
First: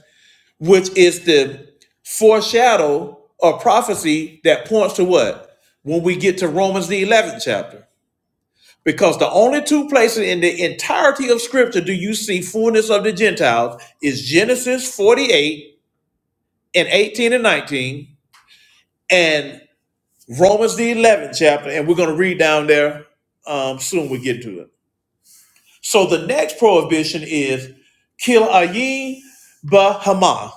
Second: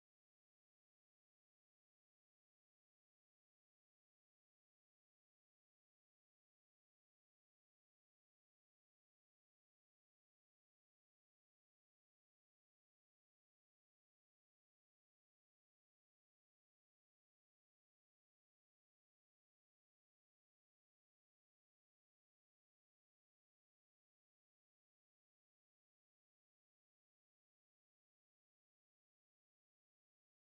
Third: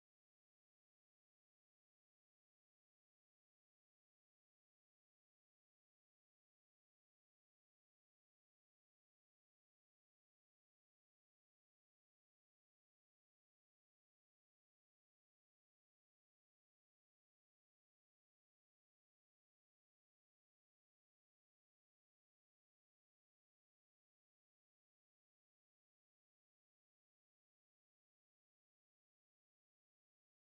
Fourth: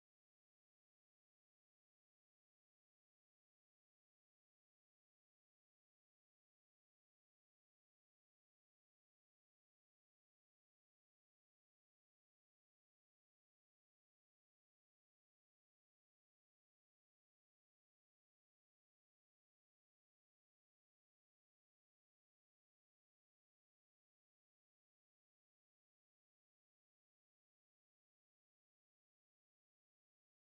which is the foreshadow or prophecy that points to what? When we get to Romans, the 11th chapter. Because the only two places in the entirety of Scripture do you see fullness of the Gentiles is Genesis 48 and 18 and 19 and Romans, the 11th chapter. And we're going to read down there um, soon. We get to it. So the next prohibition is kill ayin bahama.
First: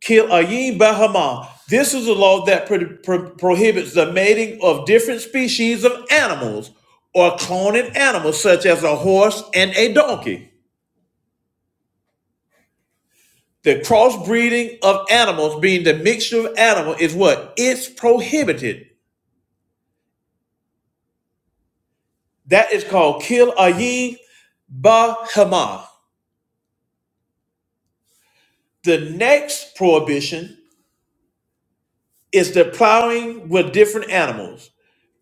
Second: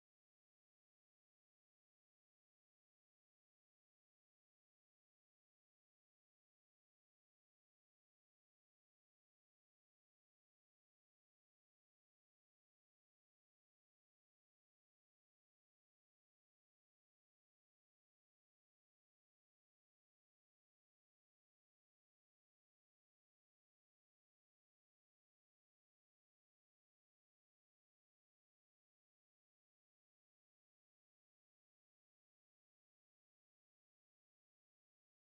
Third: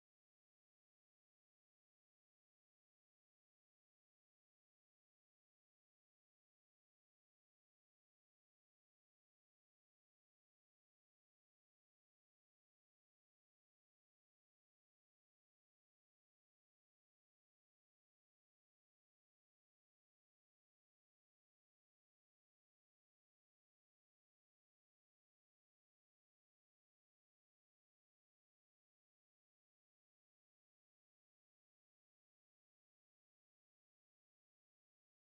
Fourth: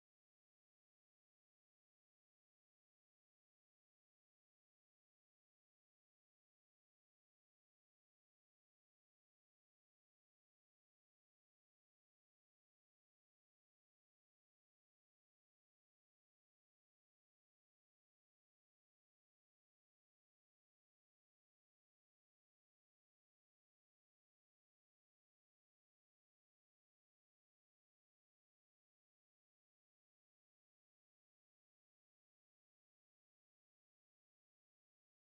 Kill ayin bahama. This is a law that pro- pro- prohibits the mating of different species of animals or cloning animals such as a horse and a donkey. The crossbreeding of animals being the mixture of animal is what? It's prohibited. That is called kill ayin bahama. The next prohibition is the plowing with different animals.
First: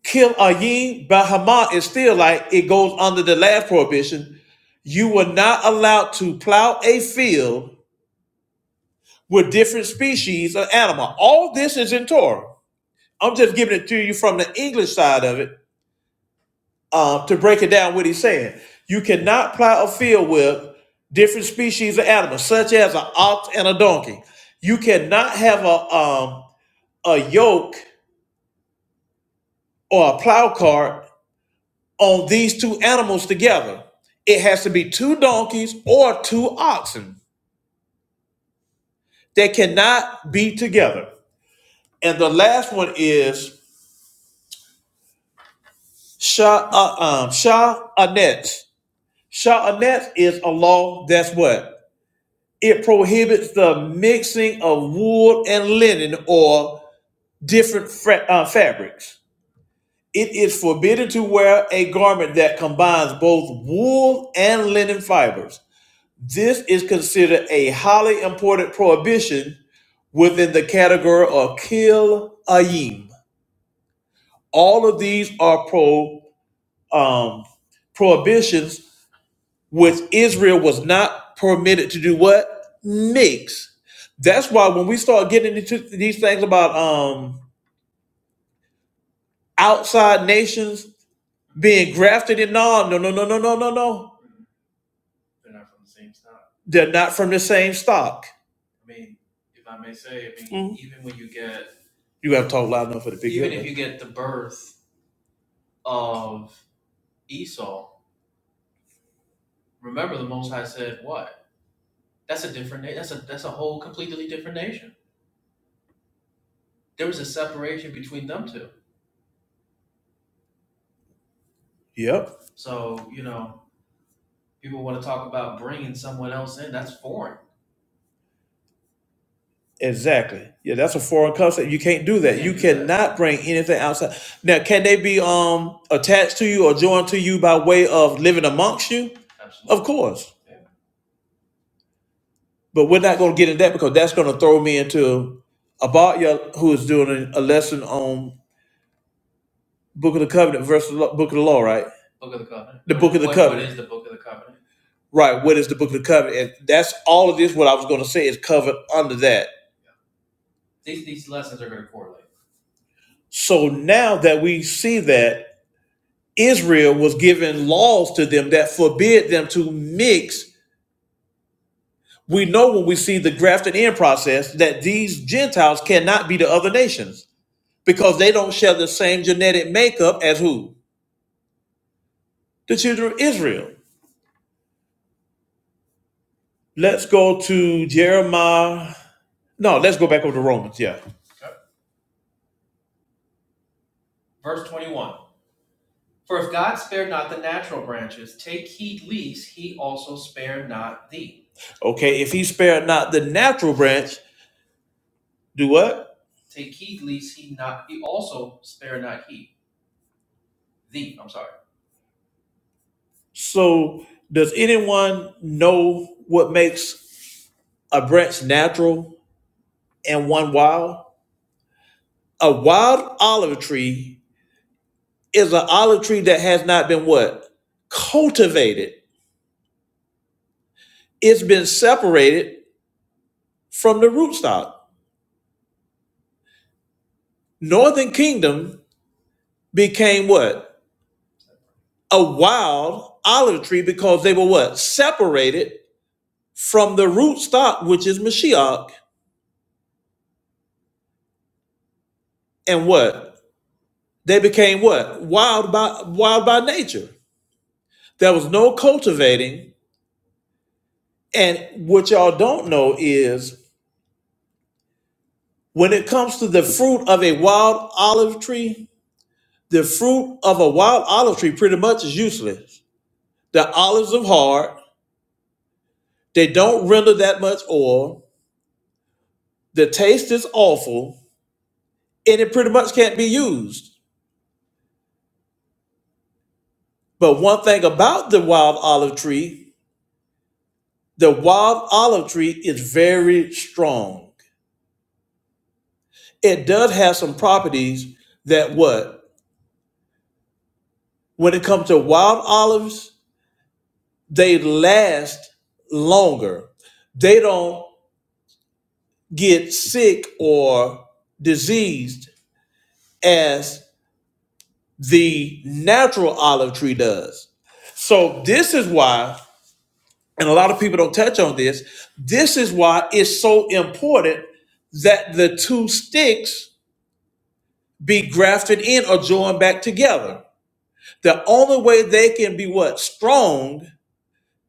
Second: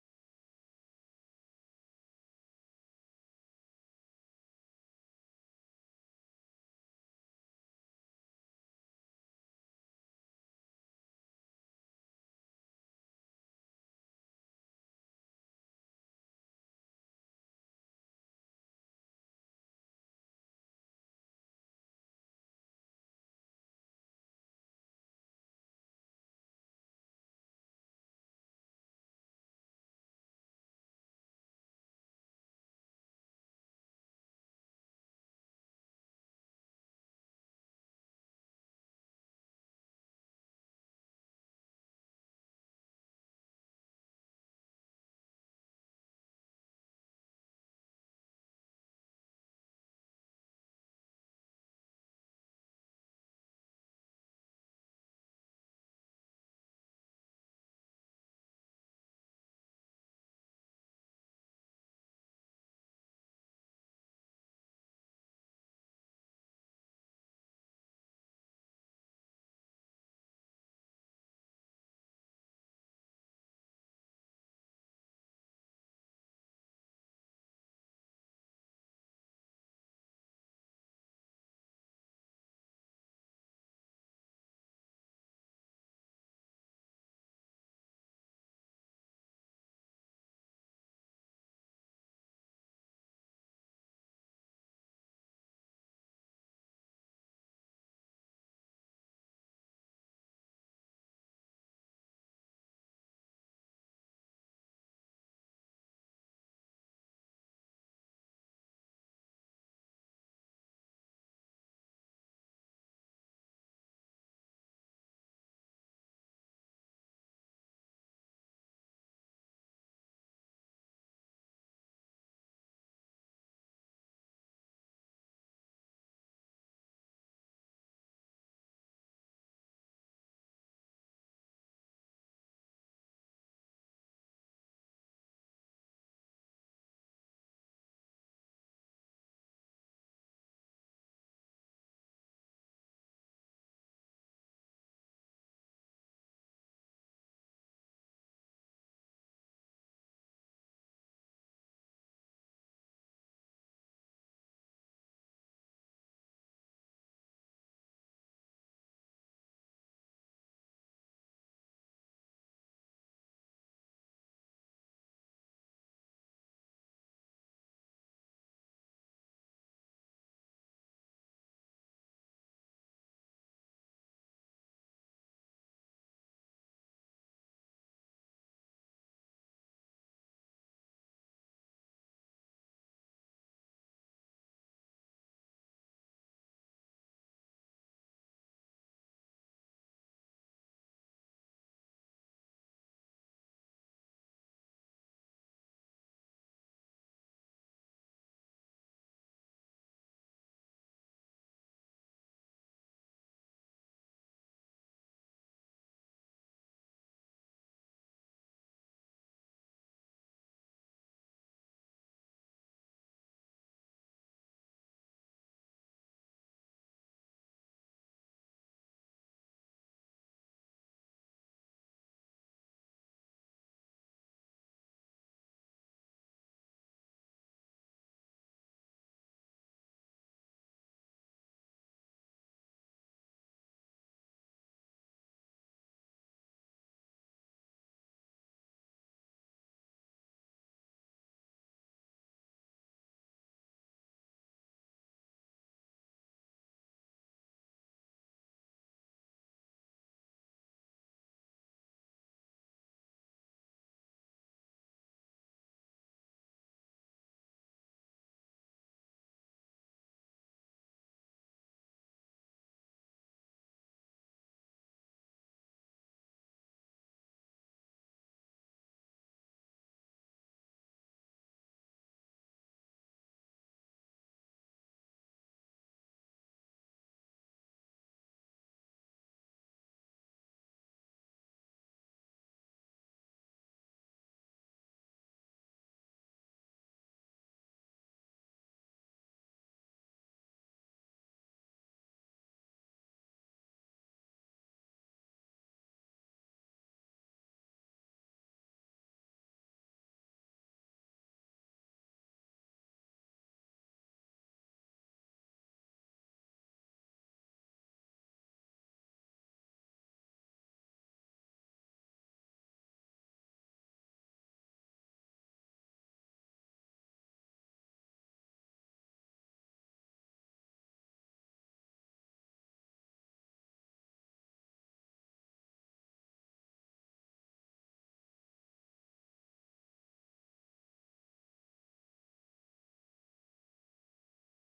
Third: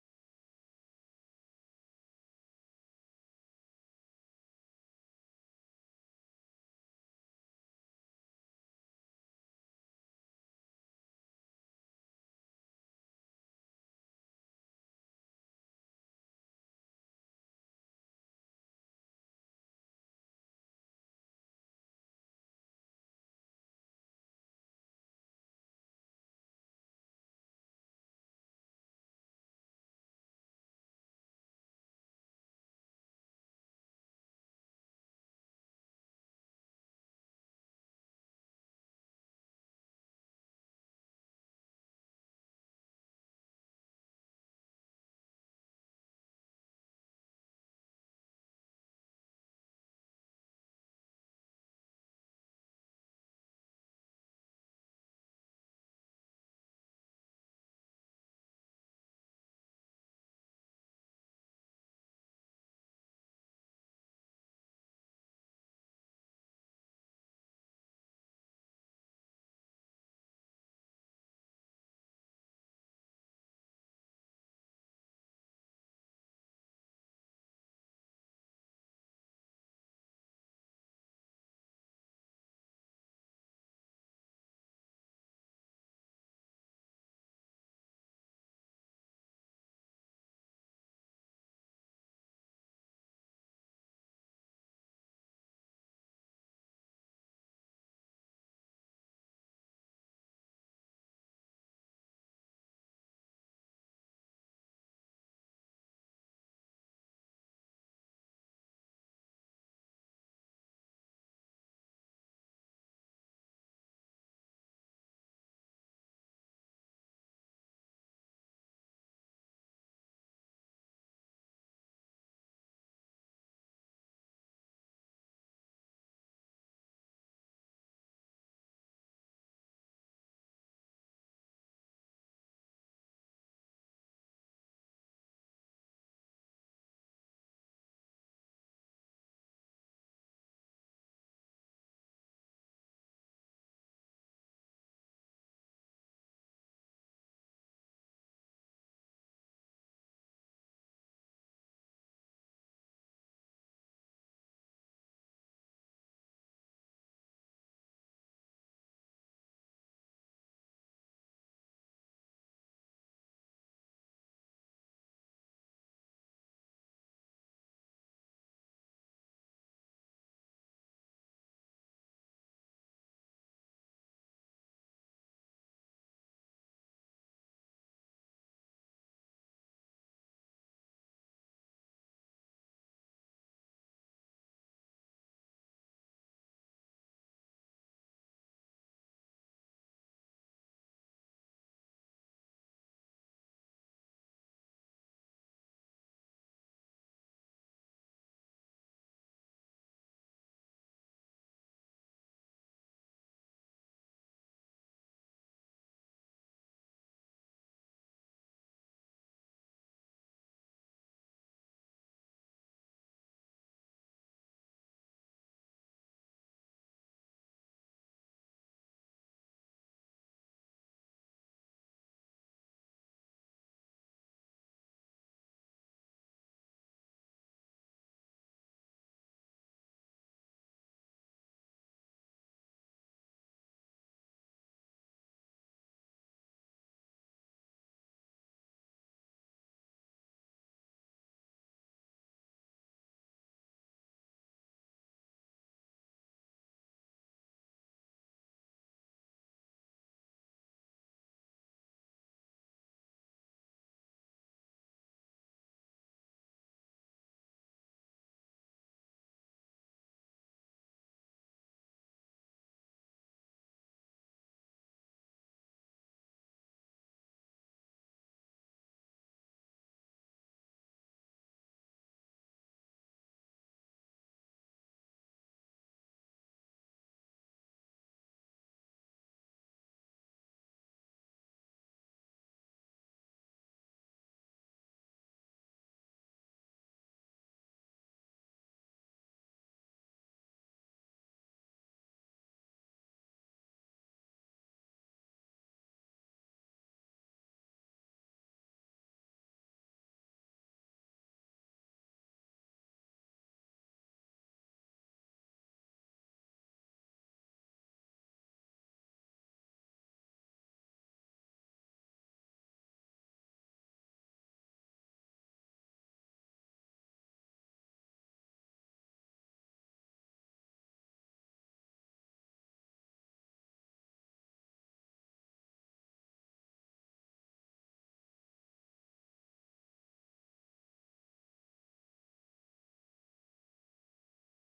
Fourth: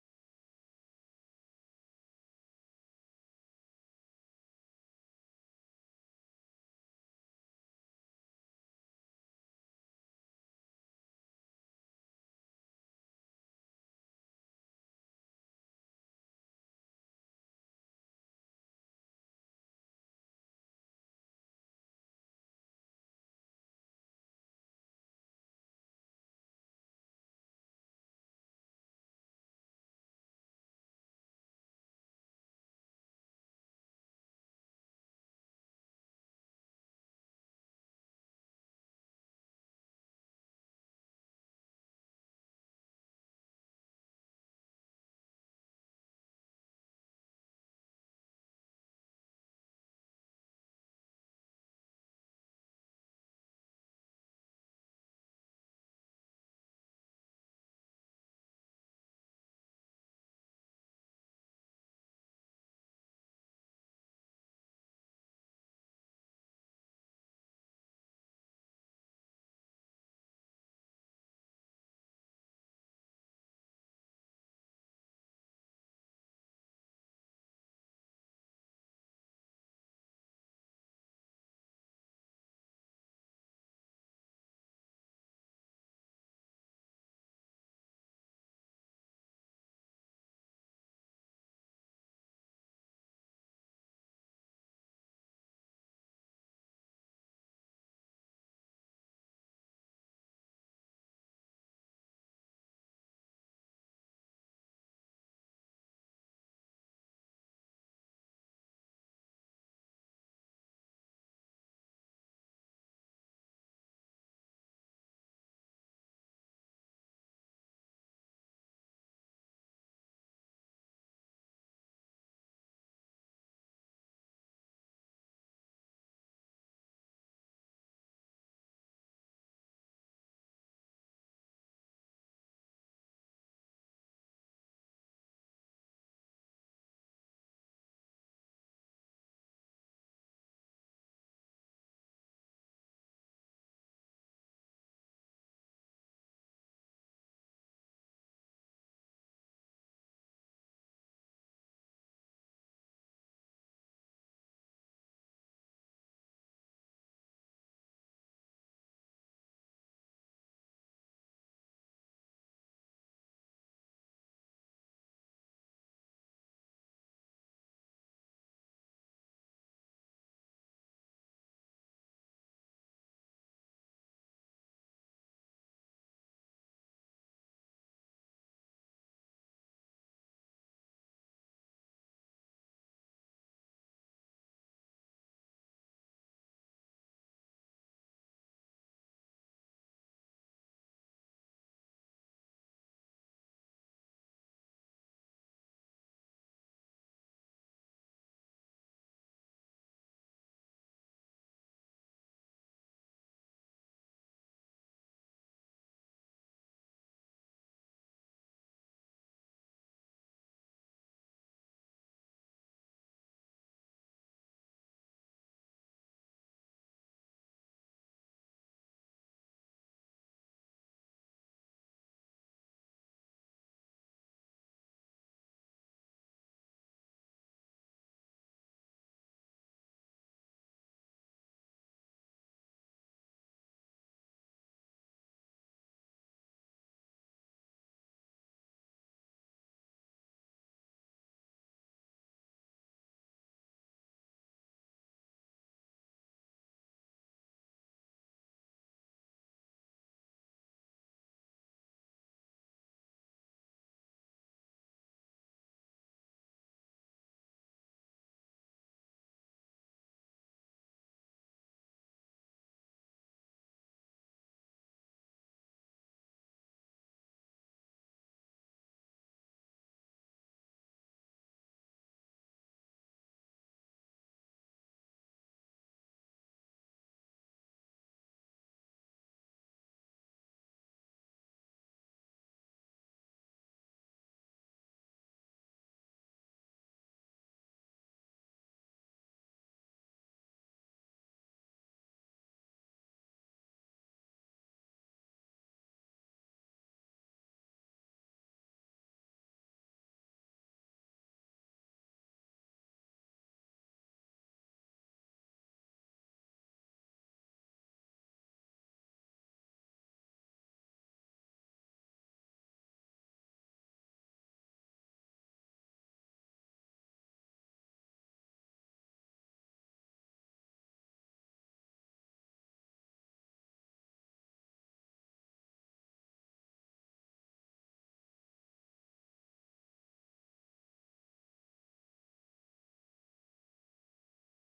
Kim Ayin Bahama is still like it goes under the last prohibition. You were not allowed to plow a field with different species of animal. All this is in Torah. I'm just giving it to you from the English side of it um, to break it down what he's saying. You cannot plow a field with different species of animals, such as an ox and a donkey. You cannot have a um, a yoke or a plow cart on these two animals together. It has to be two donkeys or two oxen. They cannot be together. And the last one is Shah uh, um, Shah is a law that's what it prohibits the mixing of wool and linen or different fra- uh, fabrics. It is forbidden to wear a garment that combines both wool and linen fibers This is considered a highly important prohibition within the category of kill ayim. All of these are pro um, prohibitions which Israel was not permitted to do what mix. That's why when we start getting into these things about um, outside nations being grafted in, no, no, no, no, no, no, no, no, they're not from the same stock. Mhm. You got to talk loud enough for the big Yep. Exactly. Yeah, that's a foreign concept. You can't do that. You cannot bring anything outside. Now, can they be um attached to you or joined to you by way of living amongst you? Absolutely, Of course. But we're not going to get into that because that's going to throw me into Abatya, who is doing a lesson on Book of the Covenant versus Book of the Law, right? The Book of the Covenant. What Right. What is the book of the covenant? And that's all of this, what I was going to say, is covered under that. So now that we see that Israel was given laws to them that forbid them to mix, we know when we see the grafted in process that these Gentiles cannot be the other nations because they don't share the same genetic makeup as who? The children of Israel. Let's go to Jeremiah. No, let's go back over to Romans. Yeah. Okay. If he spared not the natural branch, do what? So, does anyone know what makes a branch natural and one wild? A wild olive tree is an olive tree that has not been what? Cultivated. It's been separated from the rootstock. Northern Kingdom became what? A wild olive tree because they were what? Separated from the rootstock, which is Mashiach, and what? They became what? Wild by wild by nature. There was no cultivating. And what y'all don't know is when it comes to the fruit of a wild olive tree, the fruit of a wild olive tree pretty much is useless. The olives are hard, they don't render that much oil, the taste is awful, and it pretty much can't be used. But one thing about the wild olive tree, the wild olive tree is very strong. It does have some properties that what? When it comes to wild olives, they last longer. They don't get sick or diseased as the natural olive tree does. So, this is why, and a lot of people don't touch on this, this is why it's so important that the two sticks be grafted in or joined back together. The only way they can be what? Strong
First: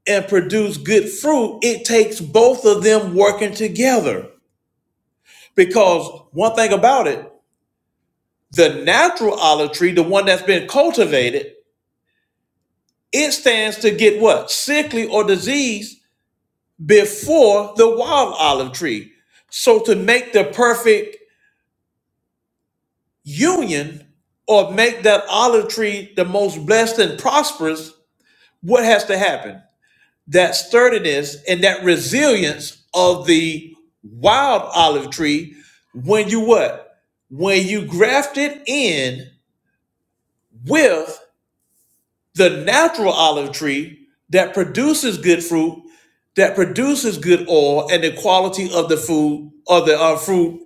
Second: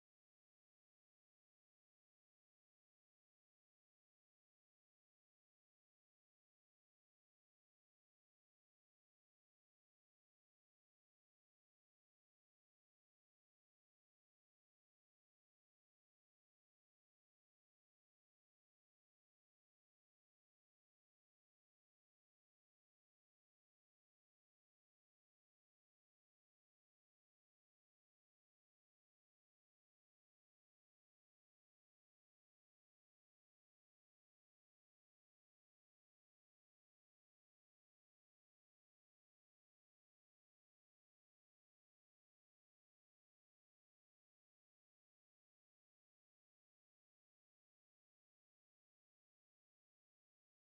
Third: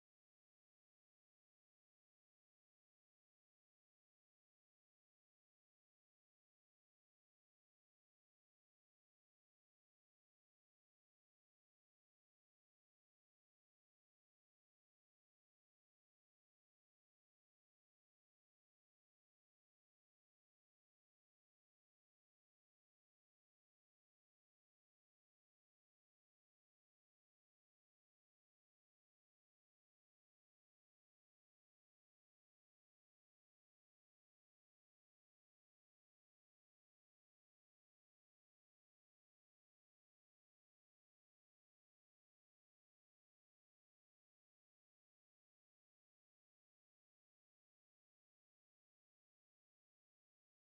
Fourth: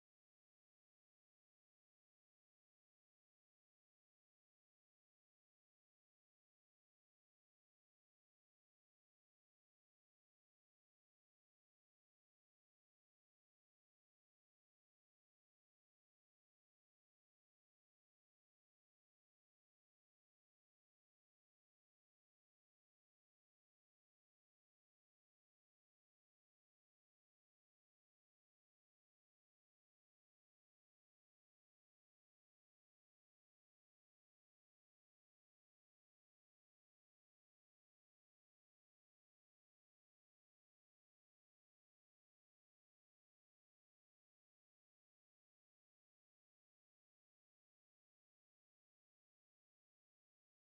and produce good fruit, it takes both of them working together. Because one thing about it, the natural olive tree, the one that's been cultivated, it stands to get what? Sickly or disease before the wild olive tree. So to make the perfect union or make that olive tree the most blessed and prosperous, what has to happen? That sturdiness and that resilience of the wild olive tree when you what? When you graft it in with The natural olive tree that produces good fruit, that produces good oil, and the quality of the food or the uh, fruit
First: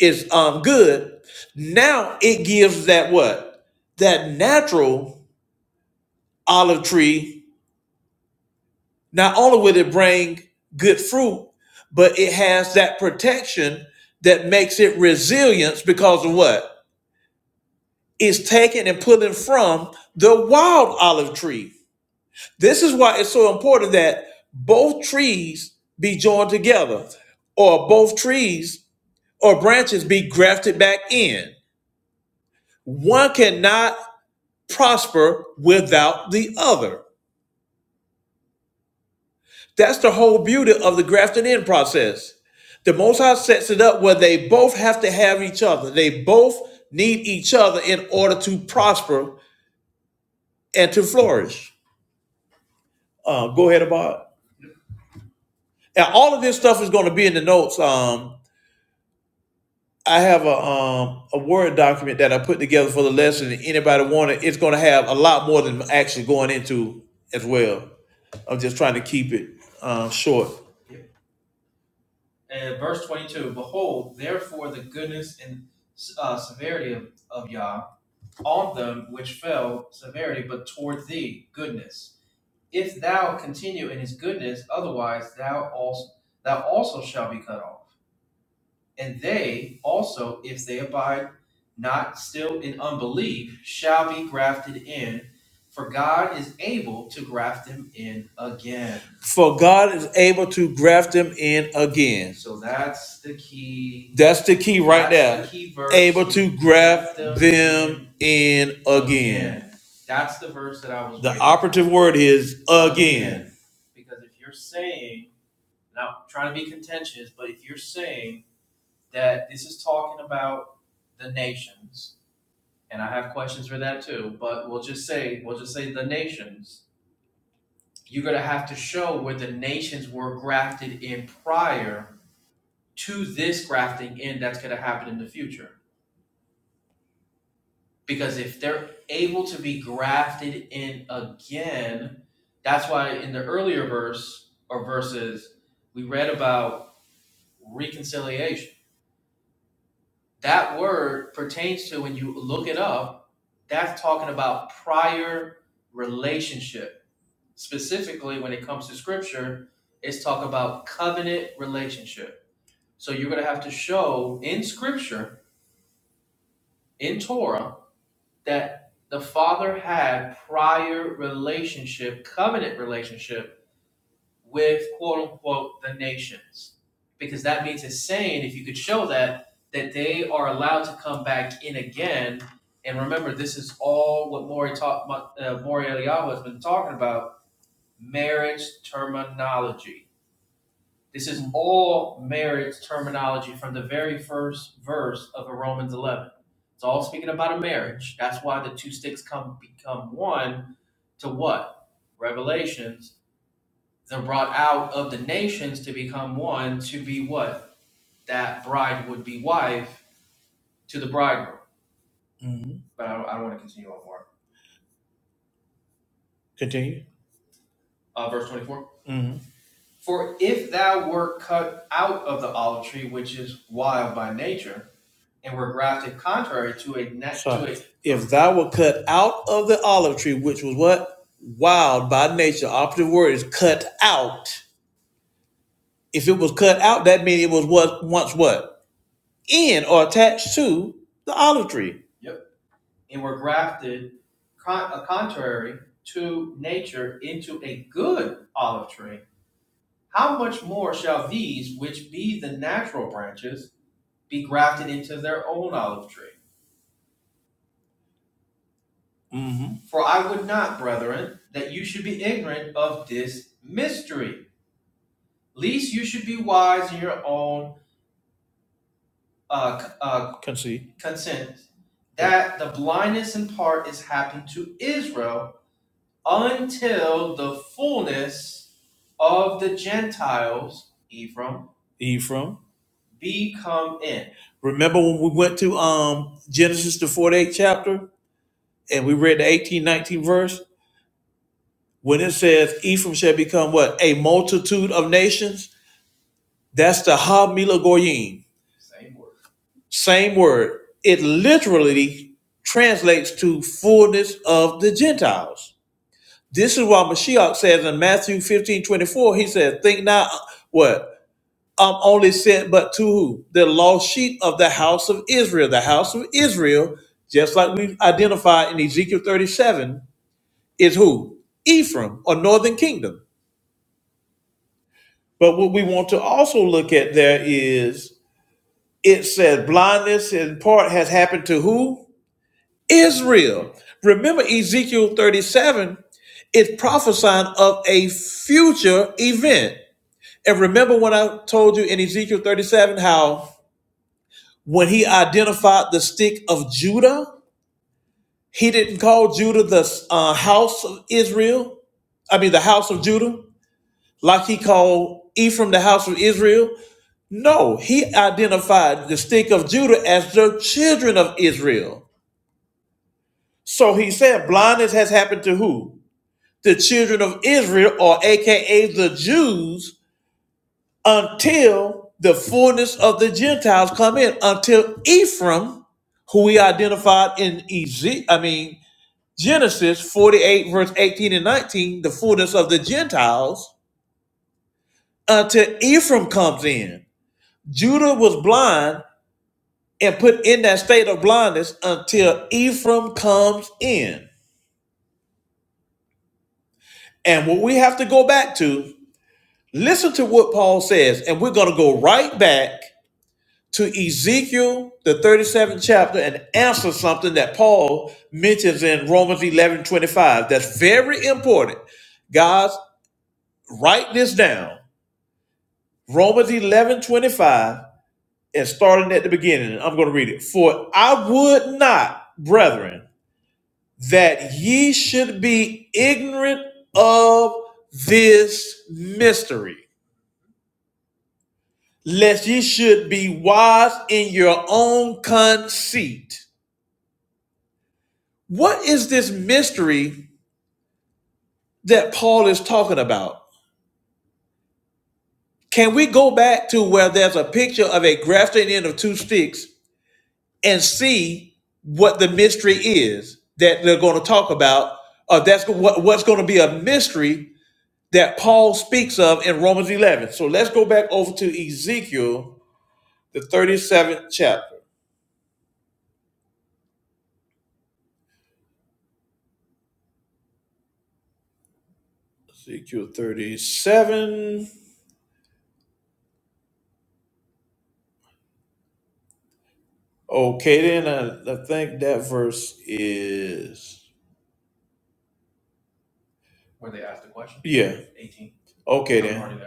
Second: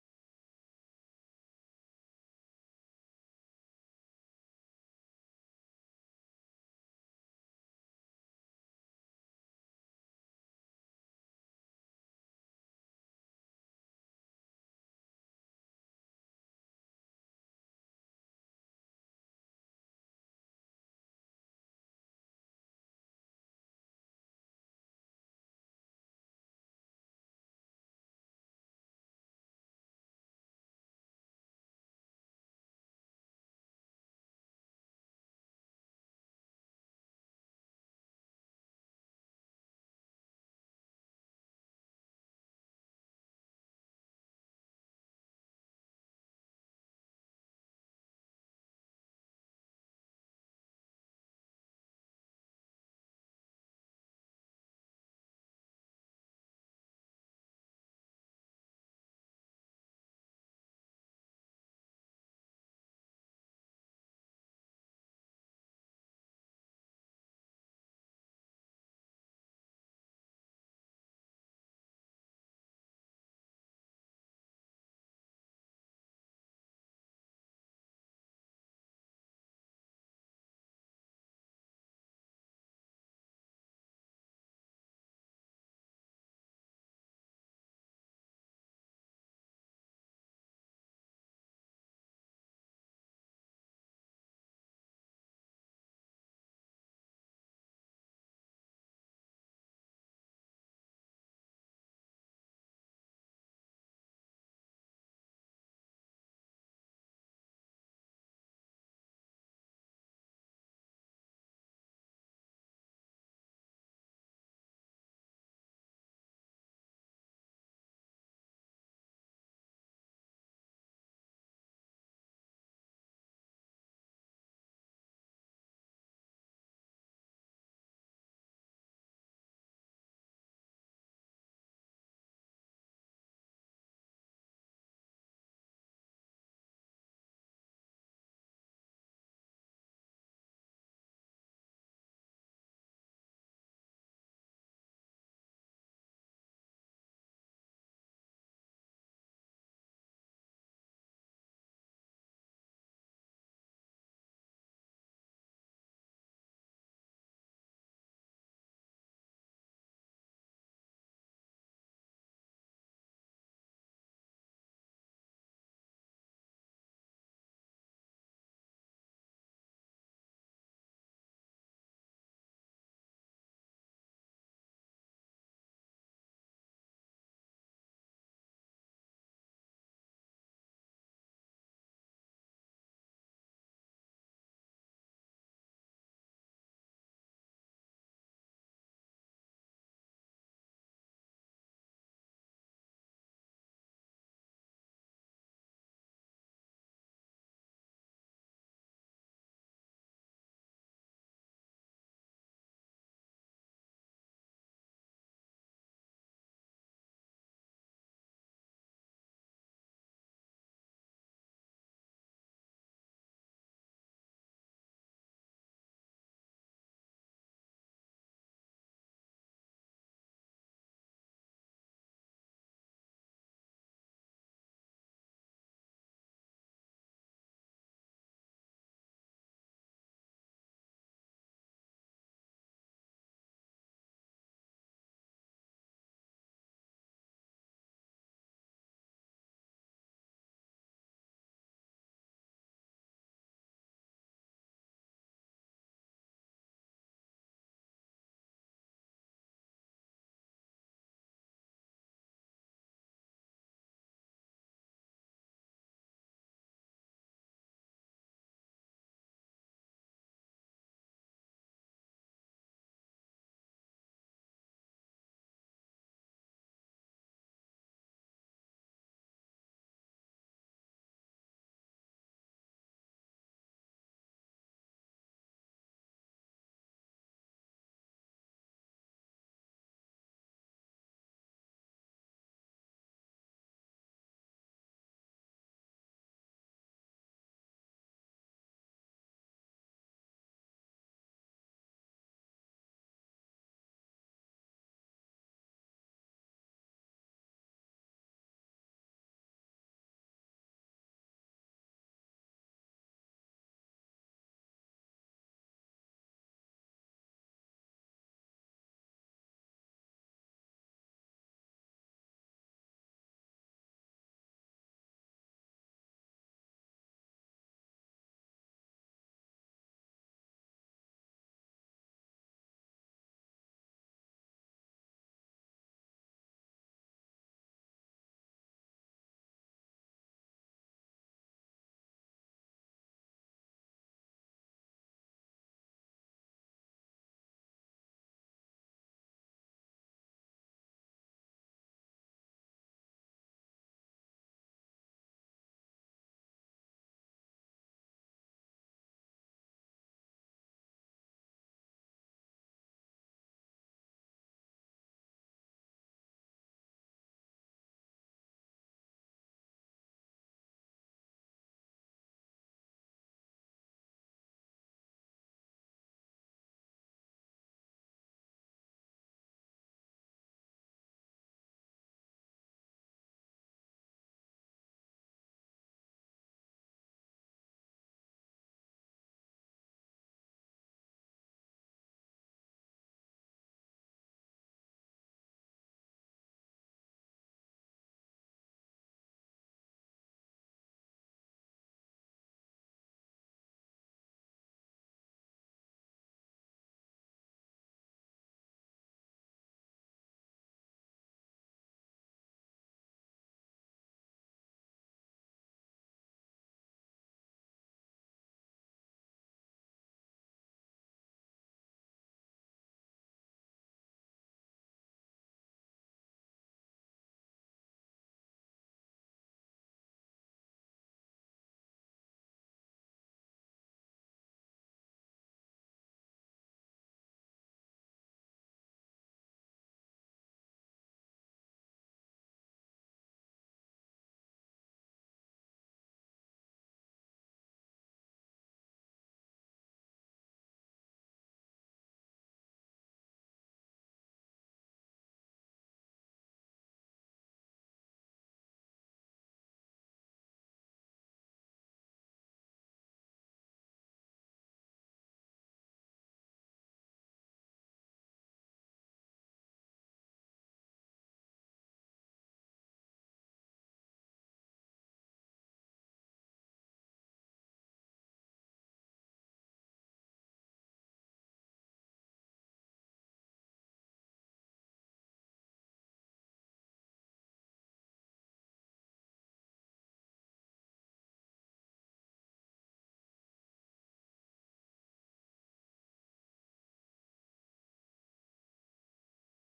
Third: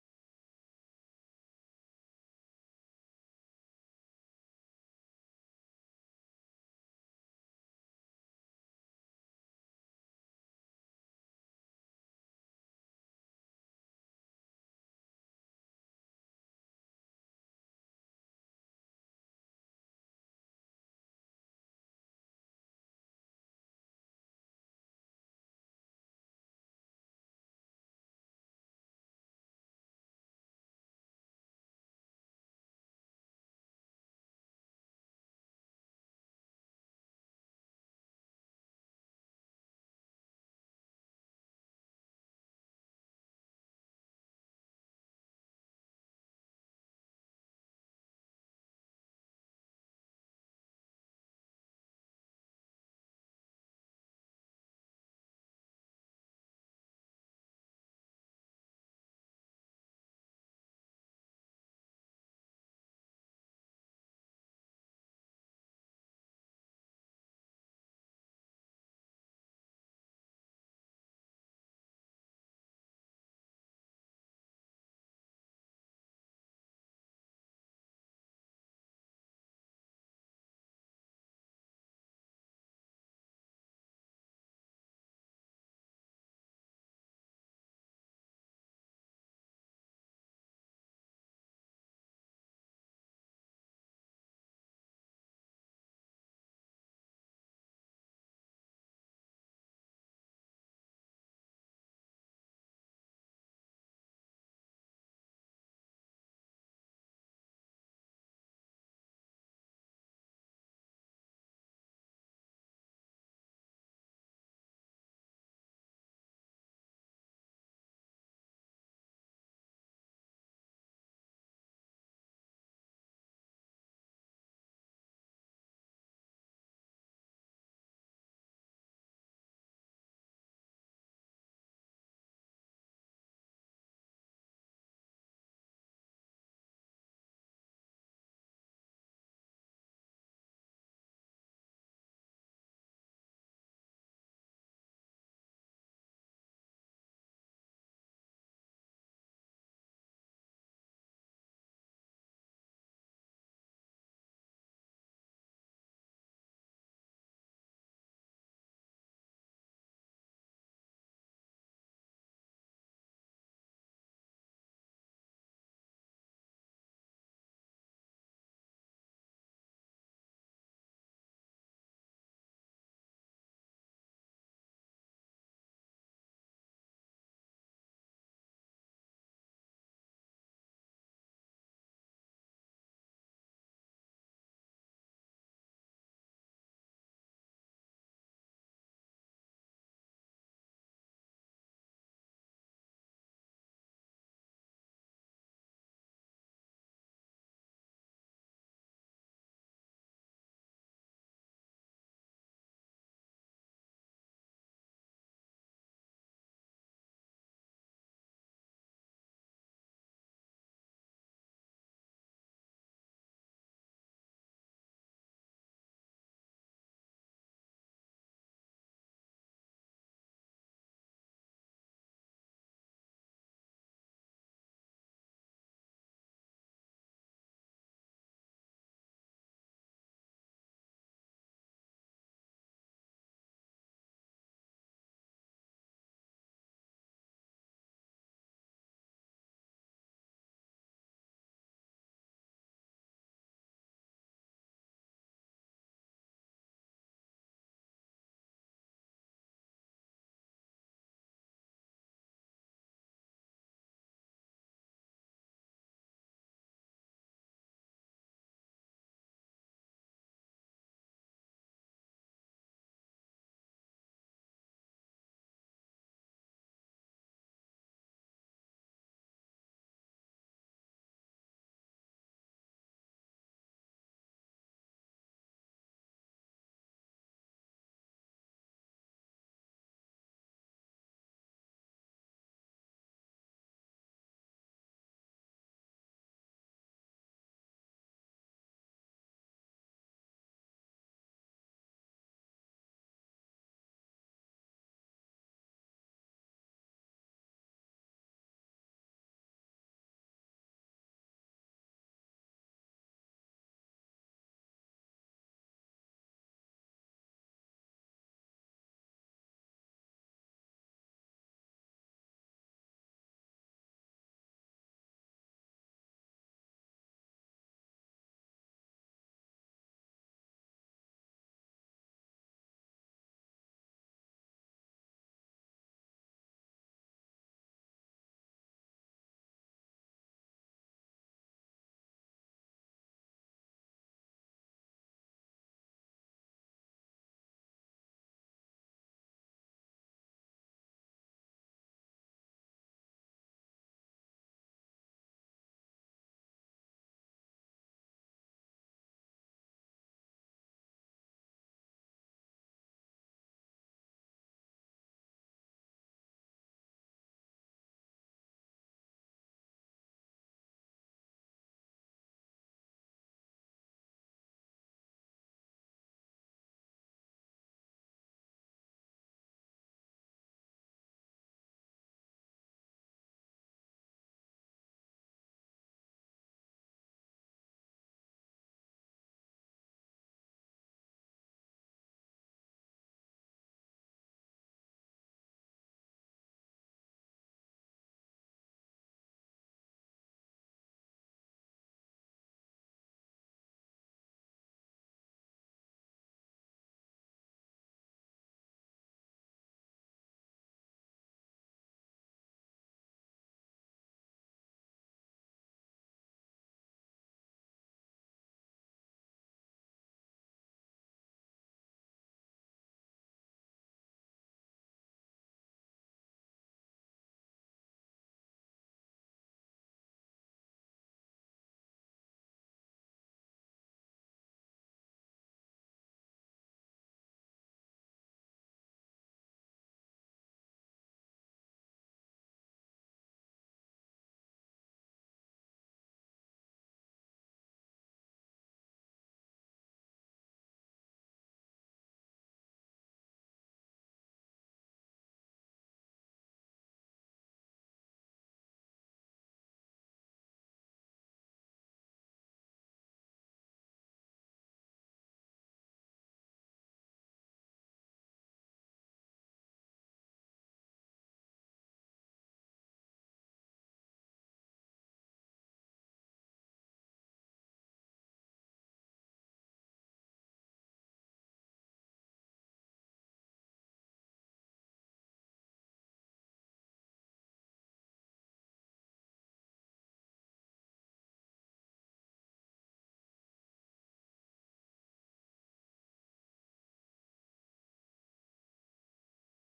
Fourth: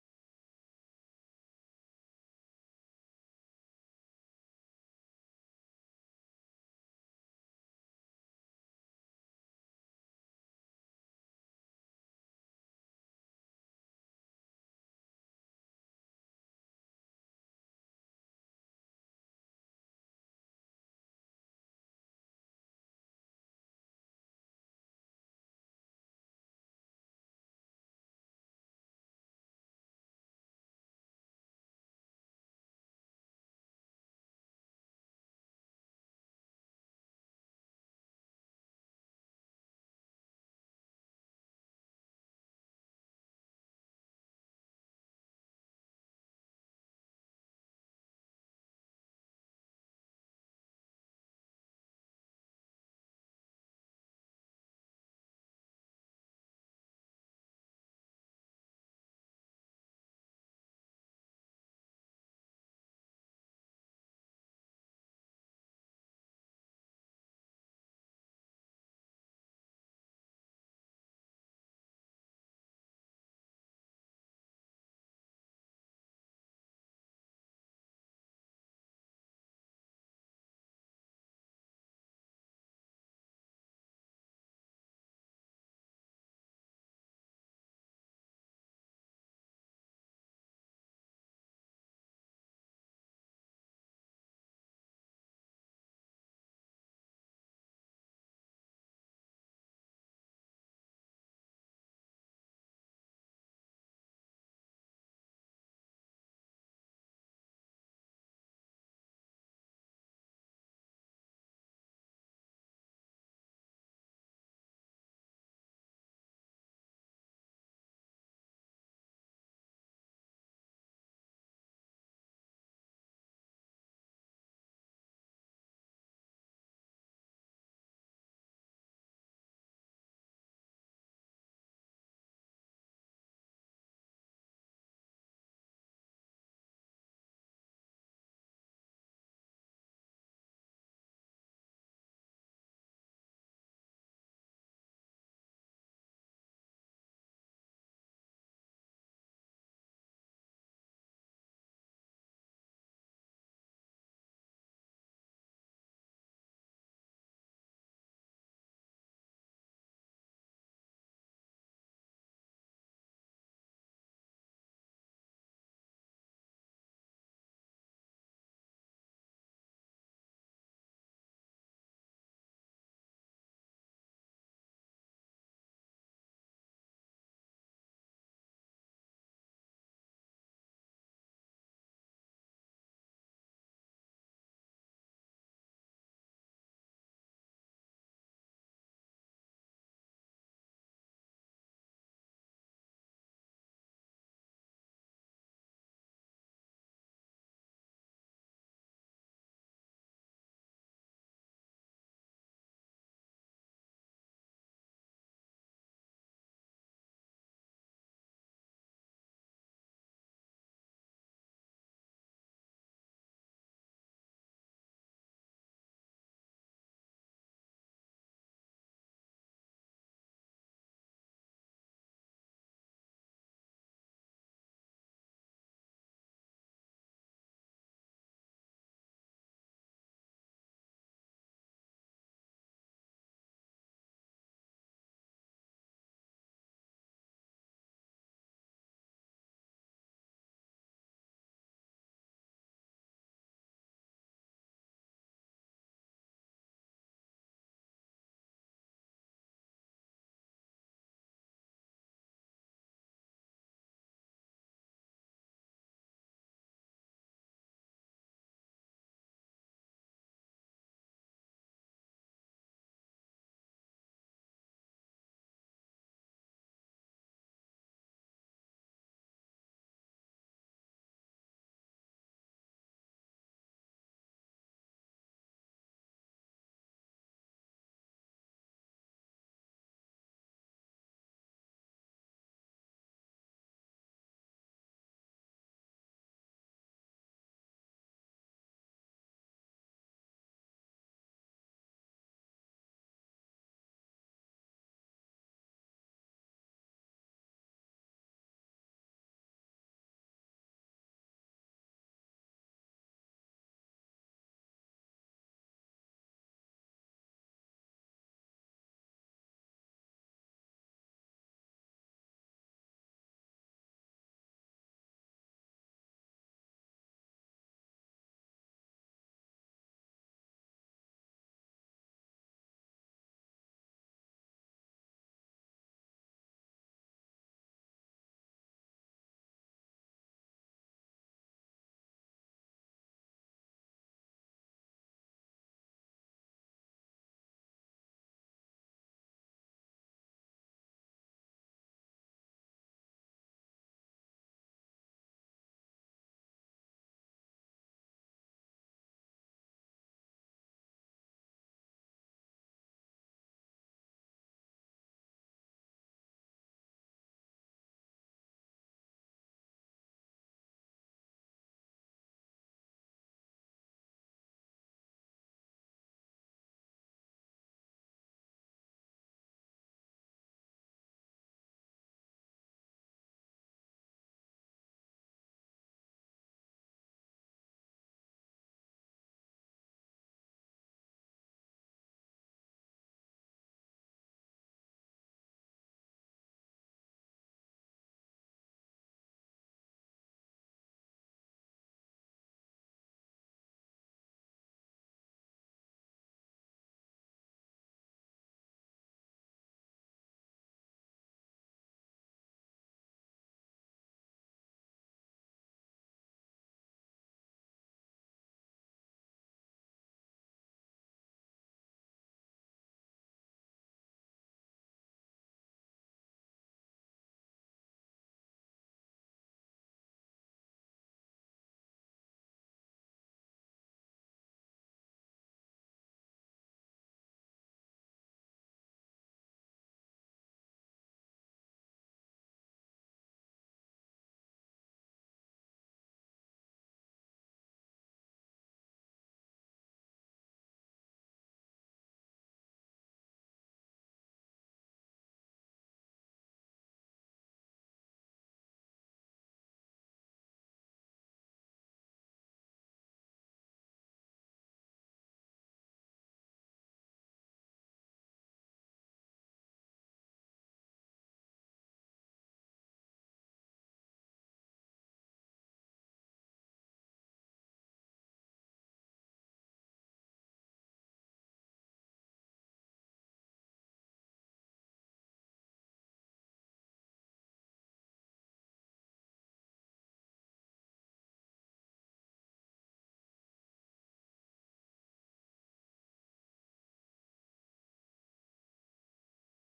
is um, good. Now it gives that what? That natural olive tree, not only will it bring good fruit, but it has that protection that makes it resilience because of what? It's taken and put in from the wild olive tree. This is why it's so important that both trees be joined together, or both trees or branches be grafted back in. One cannot prosper without the other. That's the whole beauty of the grafting in process. The Most High sets it up where they both have to have each other. They both need each other in order to prosper and to flourish. Uh, go ahead, Abad. And all of this stuff is going to be in the notes. Um, I have a um a word document that I put together for the lesson. And anybody want it? It's going to have a lot more than actually going into as well. I'm just trying to keep it uh, short. For God is able to graft them in again. So That's the key That's the key right there. The key verse, Able to graft them them in again. again. That's The verse that I was. The reading. operative word is again. Mhm. Continue. Mm-hmm. natural. If thou were cut out of the olive tree, which was what? Wild by nature. Operative word is cut out. If it was cut out, that means it was what once what? In or attached to the olive tree. Mm-hmm. Can see. Ephraim. Remember when we went to um Genesis the 48th chapter and we read the 18, nineteen verse? When it says Ephraim shall become what? A multitude of nations. That's the Hamila Goyim. Same word. It literally translates to fullness of the Gentiles. This is why Mashiach says in Matthew 15 24. he says, Think not uh, what? I'm only sent but to who? The lost sheep of the house of Israel. The house of Israel, just like we identified in Ezekiel 37, is who? Ephraim or northern kingdom. But what we want to also look at there is it says blindness in part has happened to who? Israel. Remember Ezekiel 37 is prophesying of a future event. And remember when I told you in Ezekiel 37 how when he identified the stick of Judah, he didn't call Judah the uh, house of Israel. I mean, the house of Judah, like he called Ephraim the house of Israel. No, he identified the stick of Judah as the children of Israel. So he said, blindness has happened to who? The children of Israel, or AKA the Jews, until the fullness of the Gentiles come in, until Ephraim, who we identified in Eze- I mean Genesis 48, verse 18 and 19, the fullness of the Gentiles, until Ephraim comes in. Judah was blind and put in that state of blindness until Ephraim comes in. And what we have to go back to, listen to what Paul says, and we're going to go right back to Ezekiel, the 37th chapter, and answer something that Paul mentions in Romans 11 25. that's very important. Guys, write this down. Romans 11 25, and starting at the beginning, I'm going to read it. For I would not, brethren, that ye should be ignorant of this mystery, lest ye should be wise in your own conceit. What is this mystery that Paul is talking about? Can we go back to where there's a picture of a grafting end of two sticks and see what the mystery is that they're going to talk about? Or that's what, what's going to be a mystery that Paul speaks of in Romans 11. So let's go back over to Ezekiel, the 37th chapter. Ezekiel 37. Okay, then I, I think that verse is. where they asked the question. Yeah. eighteen. Okay, then.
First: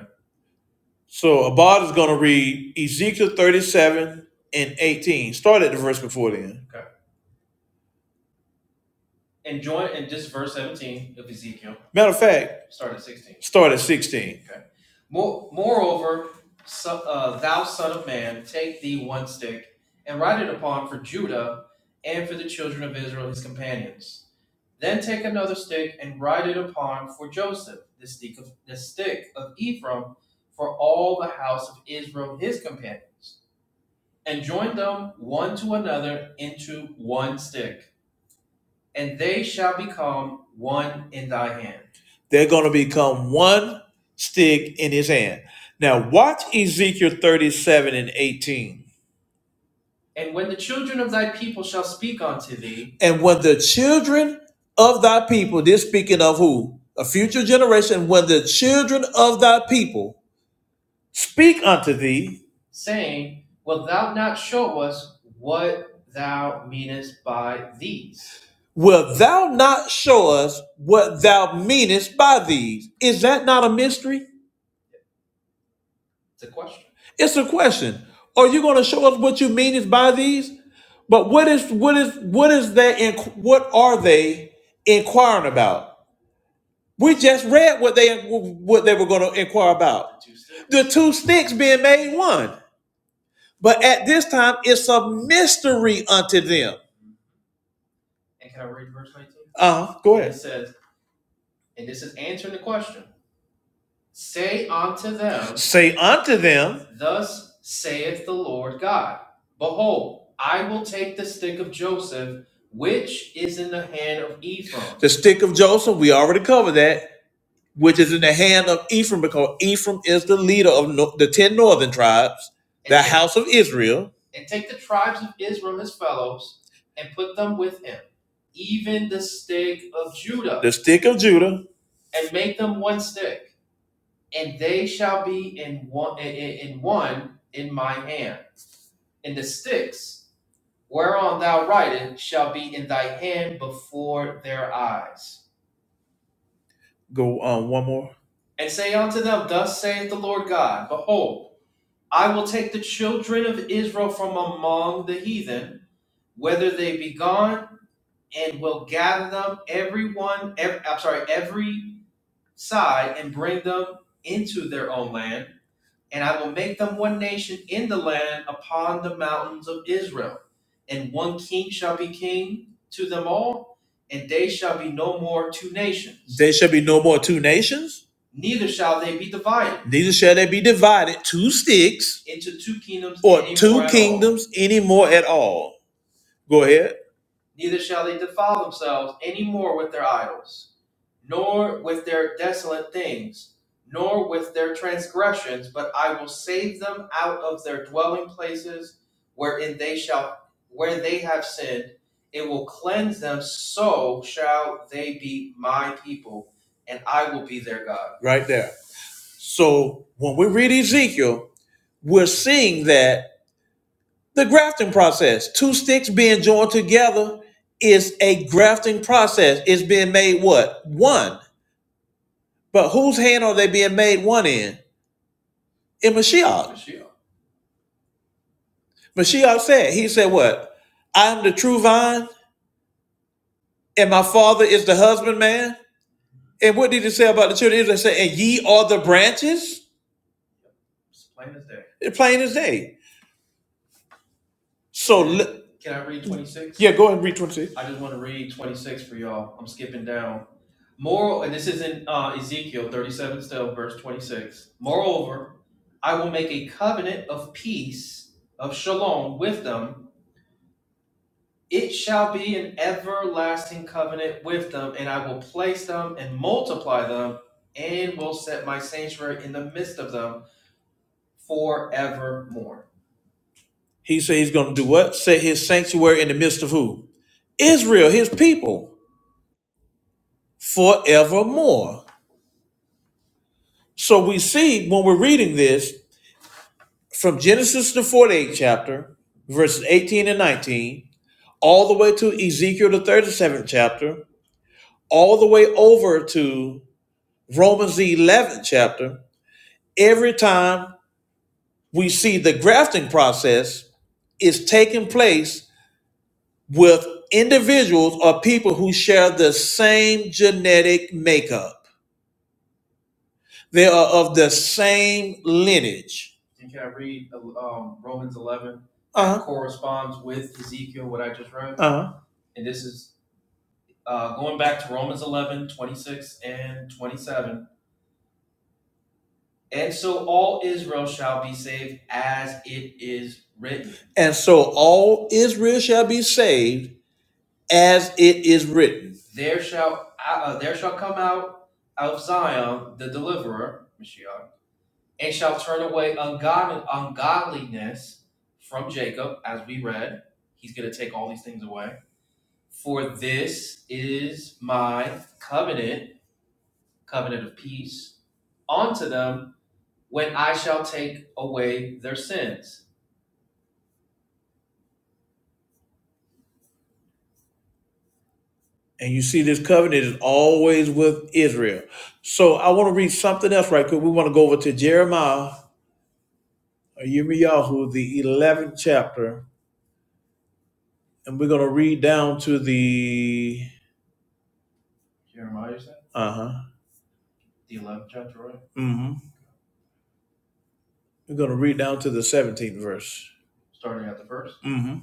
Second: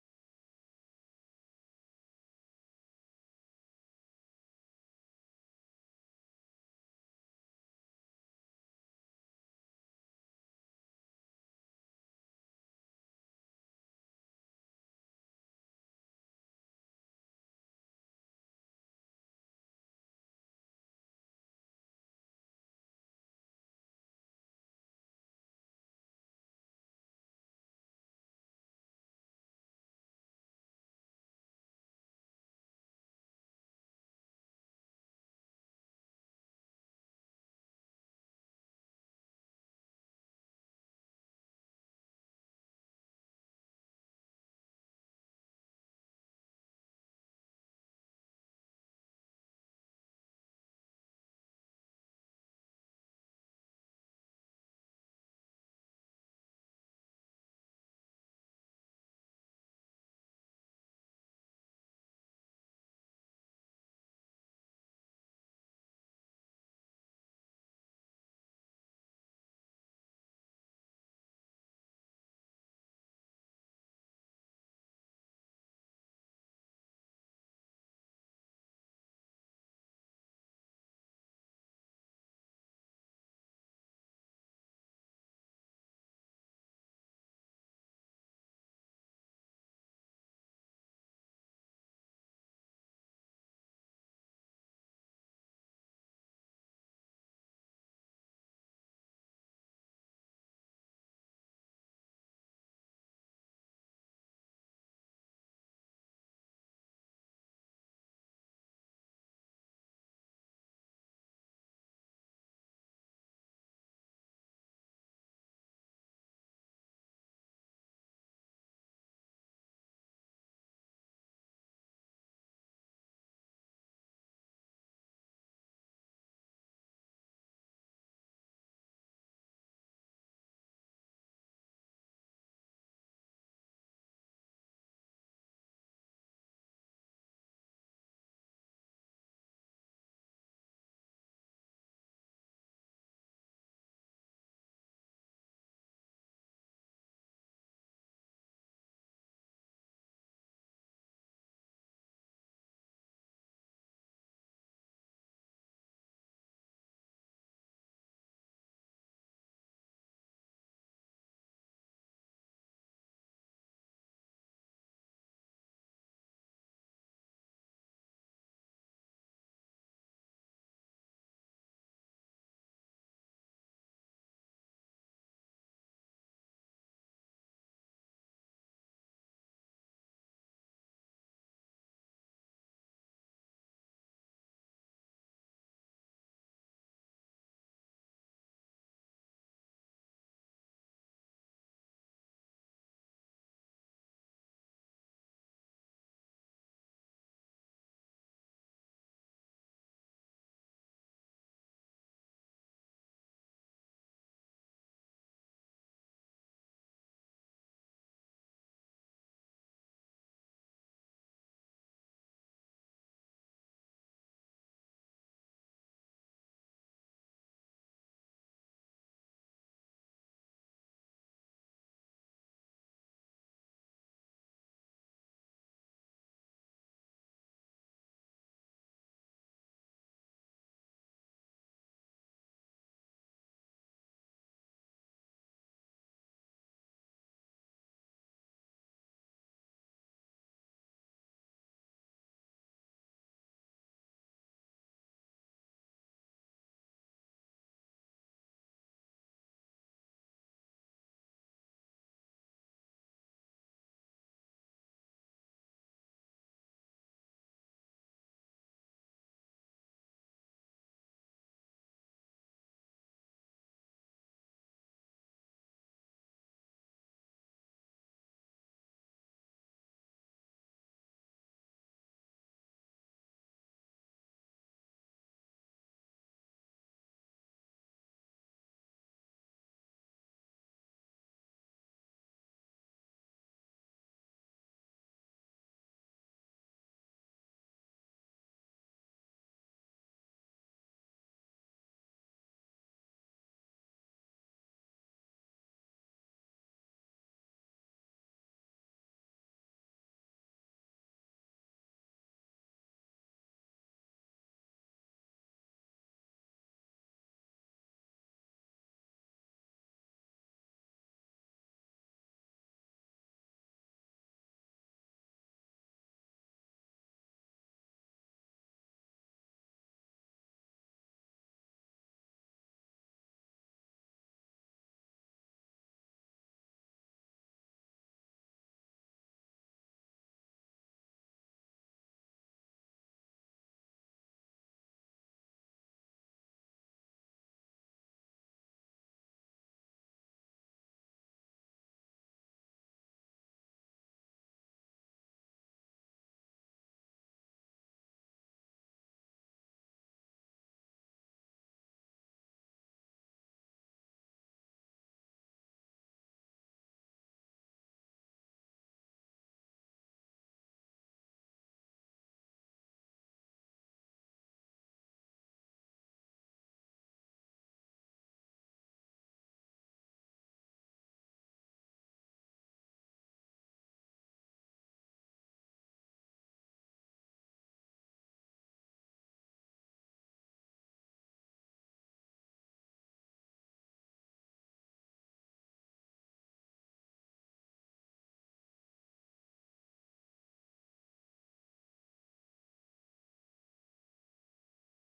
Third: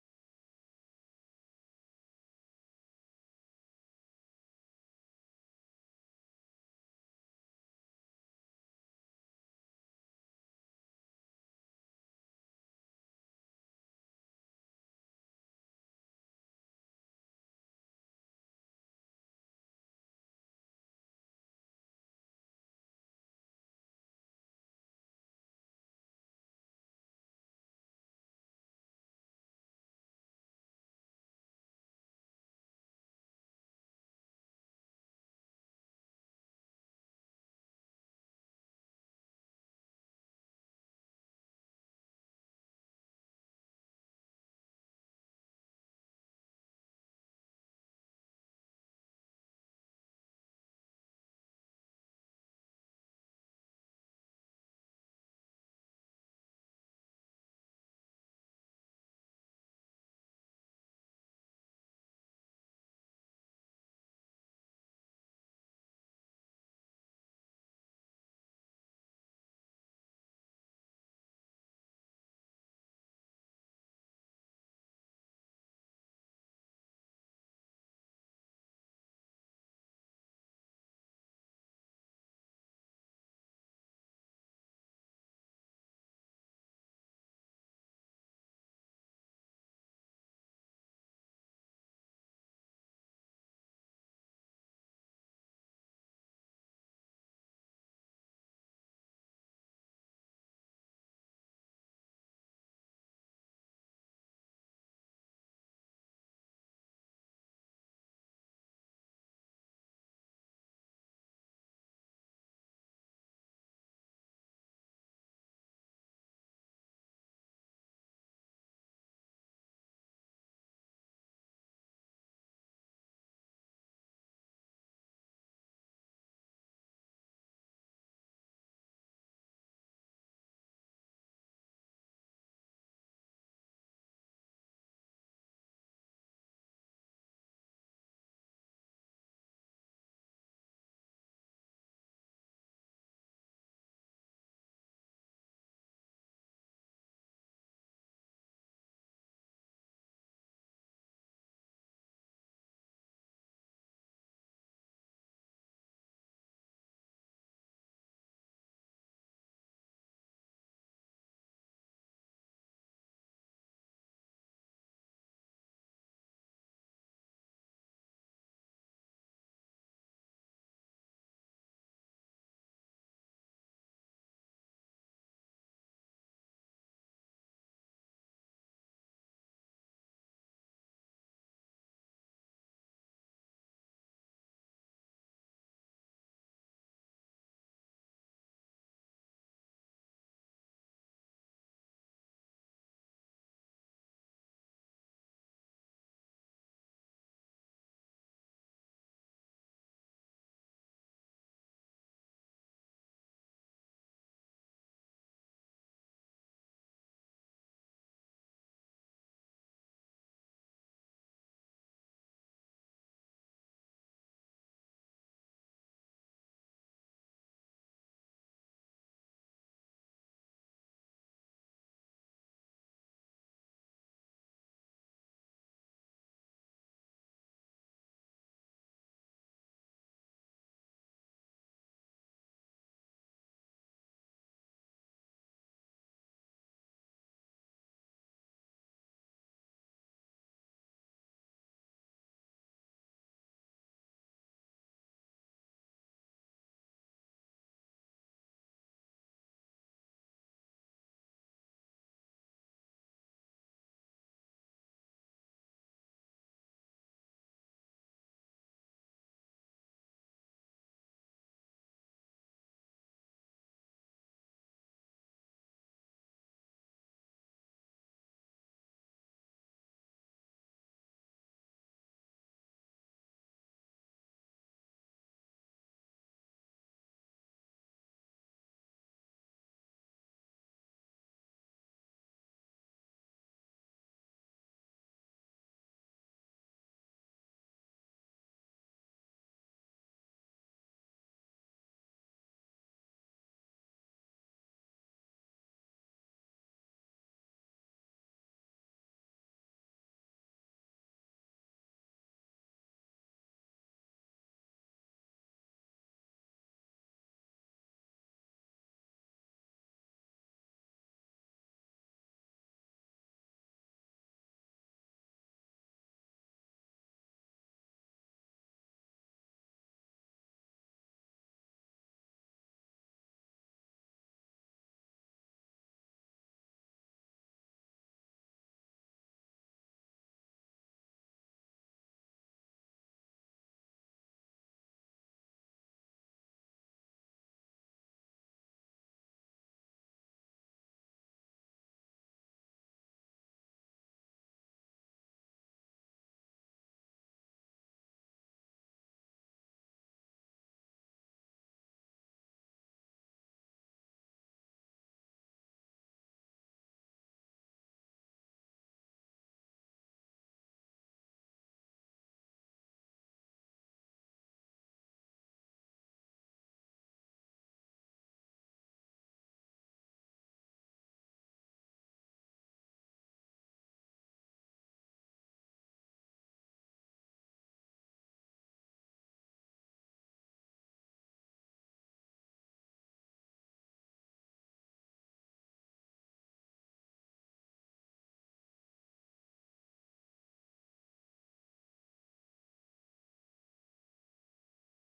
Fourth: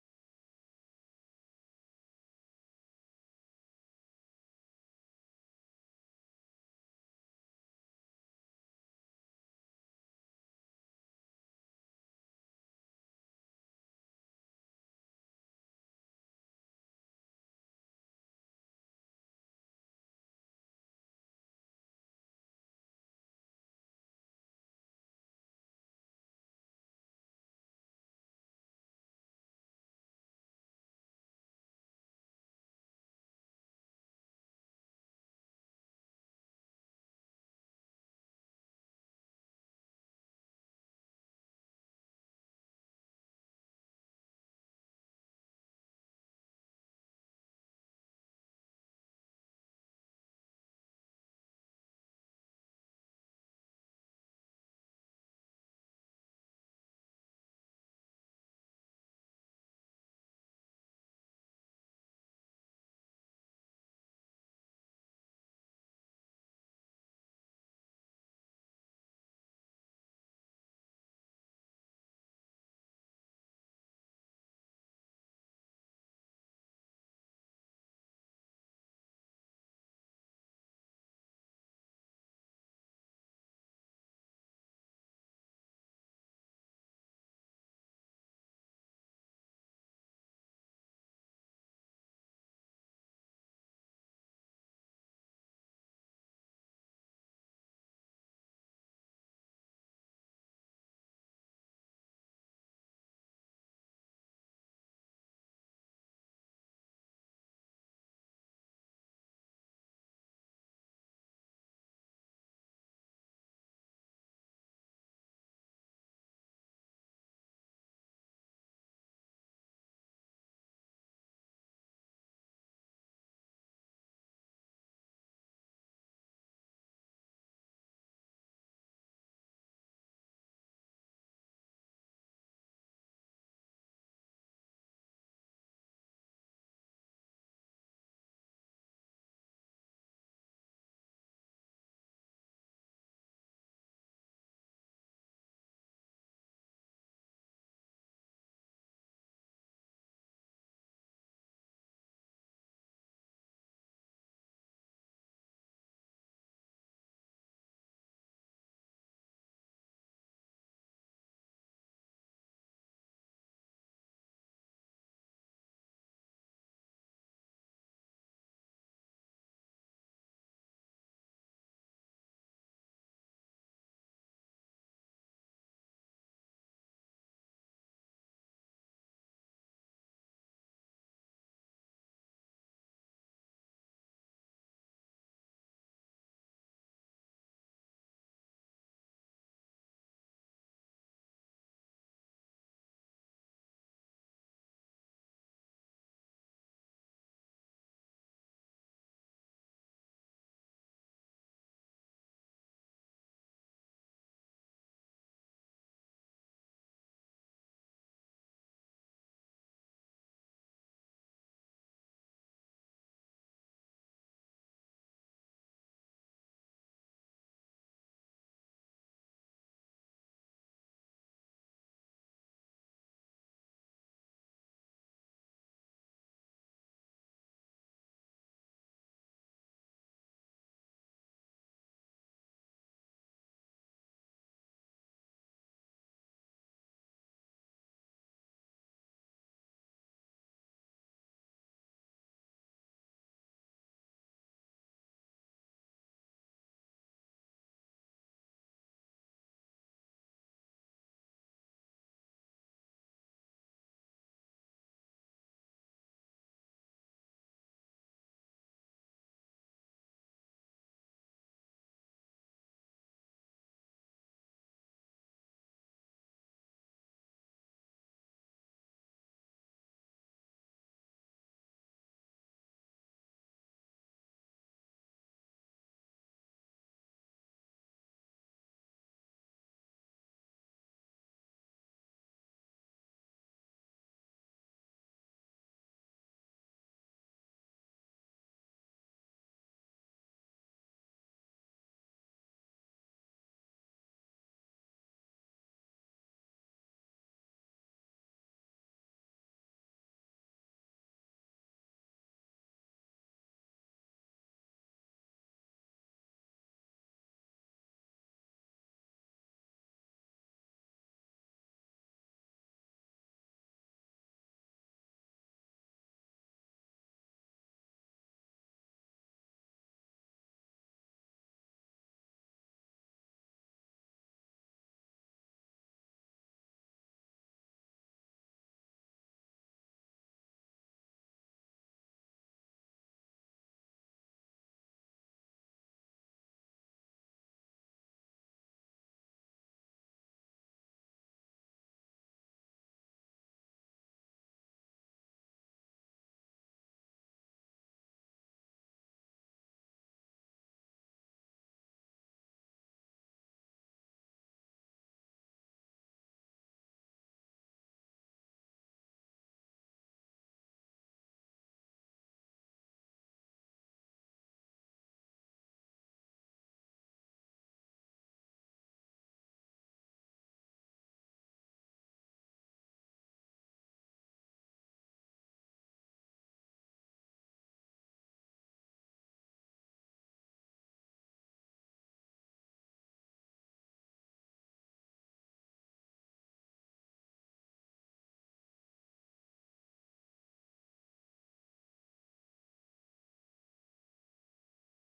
So Abad is going to read Ezekiel 37 and 18. Start at the verse before then. Matter of fact, start at 16. They're going to become one stick in his hand. Now, watch Ezekiel 37 and 18. And when the children of thy people, this speaking of who? A future generation, when the children of thy people speak unto thee, wilt thou not show us what thou meanest by these? Is that not a mystery? It's a question. Are you going to show us what you mean is by these? But what is what is what is that? inqu- What are they inquiring about? We just read what they what they were going to inquire about. The two sticks being made one, but at this time it's a mystery unto them. Uh huh. Go ahead. It Says, Say unto them. Say unto them. Which is in the hand of Ephraim. The stick of Joseph. We already covered that. which is in the hand of Ephraim, because Ephraim is the leader of no, the ten northern tribes, and the house of Israel, even the stick of Judah, the stick of Judah. Go on um, one more. And they shall be no more two nations. They shall be no more two nations. Neither shall they be divided. Neither shall they be divided two sticks into two kingdoms or two at all. kingdoms anymore at all. Go ahead, right there. So when we read Ezekiel, we're seeing that The grafting process, two sticks being joined together is a grafting process. It's being made what? One. But whose hand are they being made one in? In Mashiach. Mashiach. Mashiach said, he said what? I am the true vine and my father is the husbandman. And what did he say about the children of Israel? He said, and ye are the branches? It's plain as day. So li- Can I read 26? Yeah, go ahead and read 26. He said he's going to do what? Set his sanctuary in the midst of who? Israel, his people. forevermore. So we see when we're reading this from Genesis, the 48th chapter, verses 18 and 19, all the way to Ezekiel, the 37th chapter, all the way over to Romans, the 11th chapter, every time we see the grafting process is taking place with individuals or people who share the same genetic makeup, they are of the same lineage Uh-huh. Uh-huh. And so all Israel shall be saved as it is written. And you see this covenant is always with Israel. So I want to read something else right quick. We want to go over to Jeremiah or Yirmiyahu, the 11th chapter, and we're going to read down to the, uh-huh, hmm We're going to read down to the 17th verse. hmm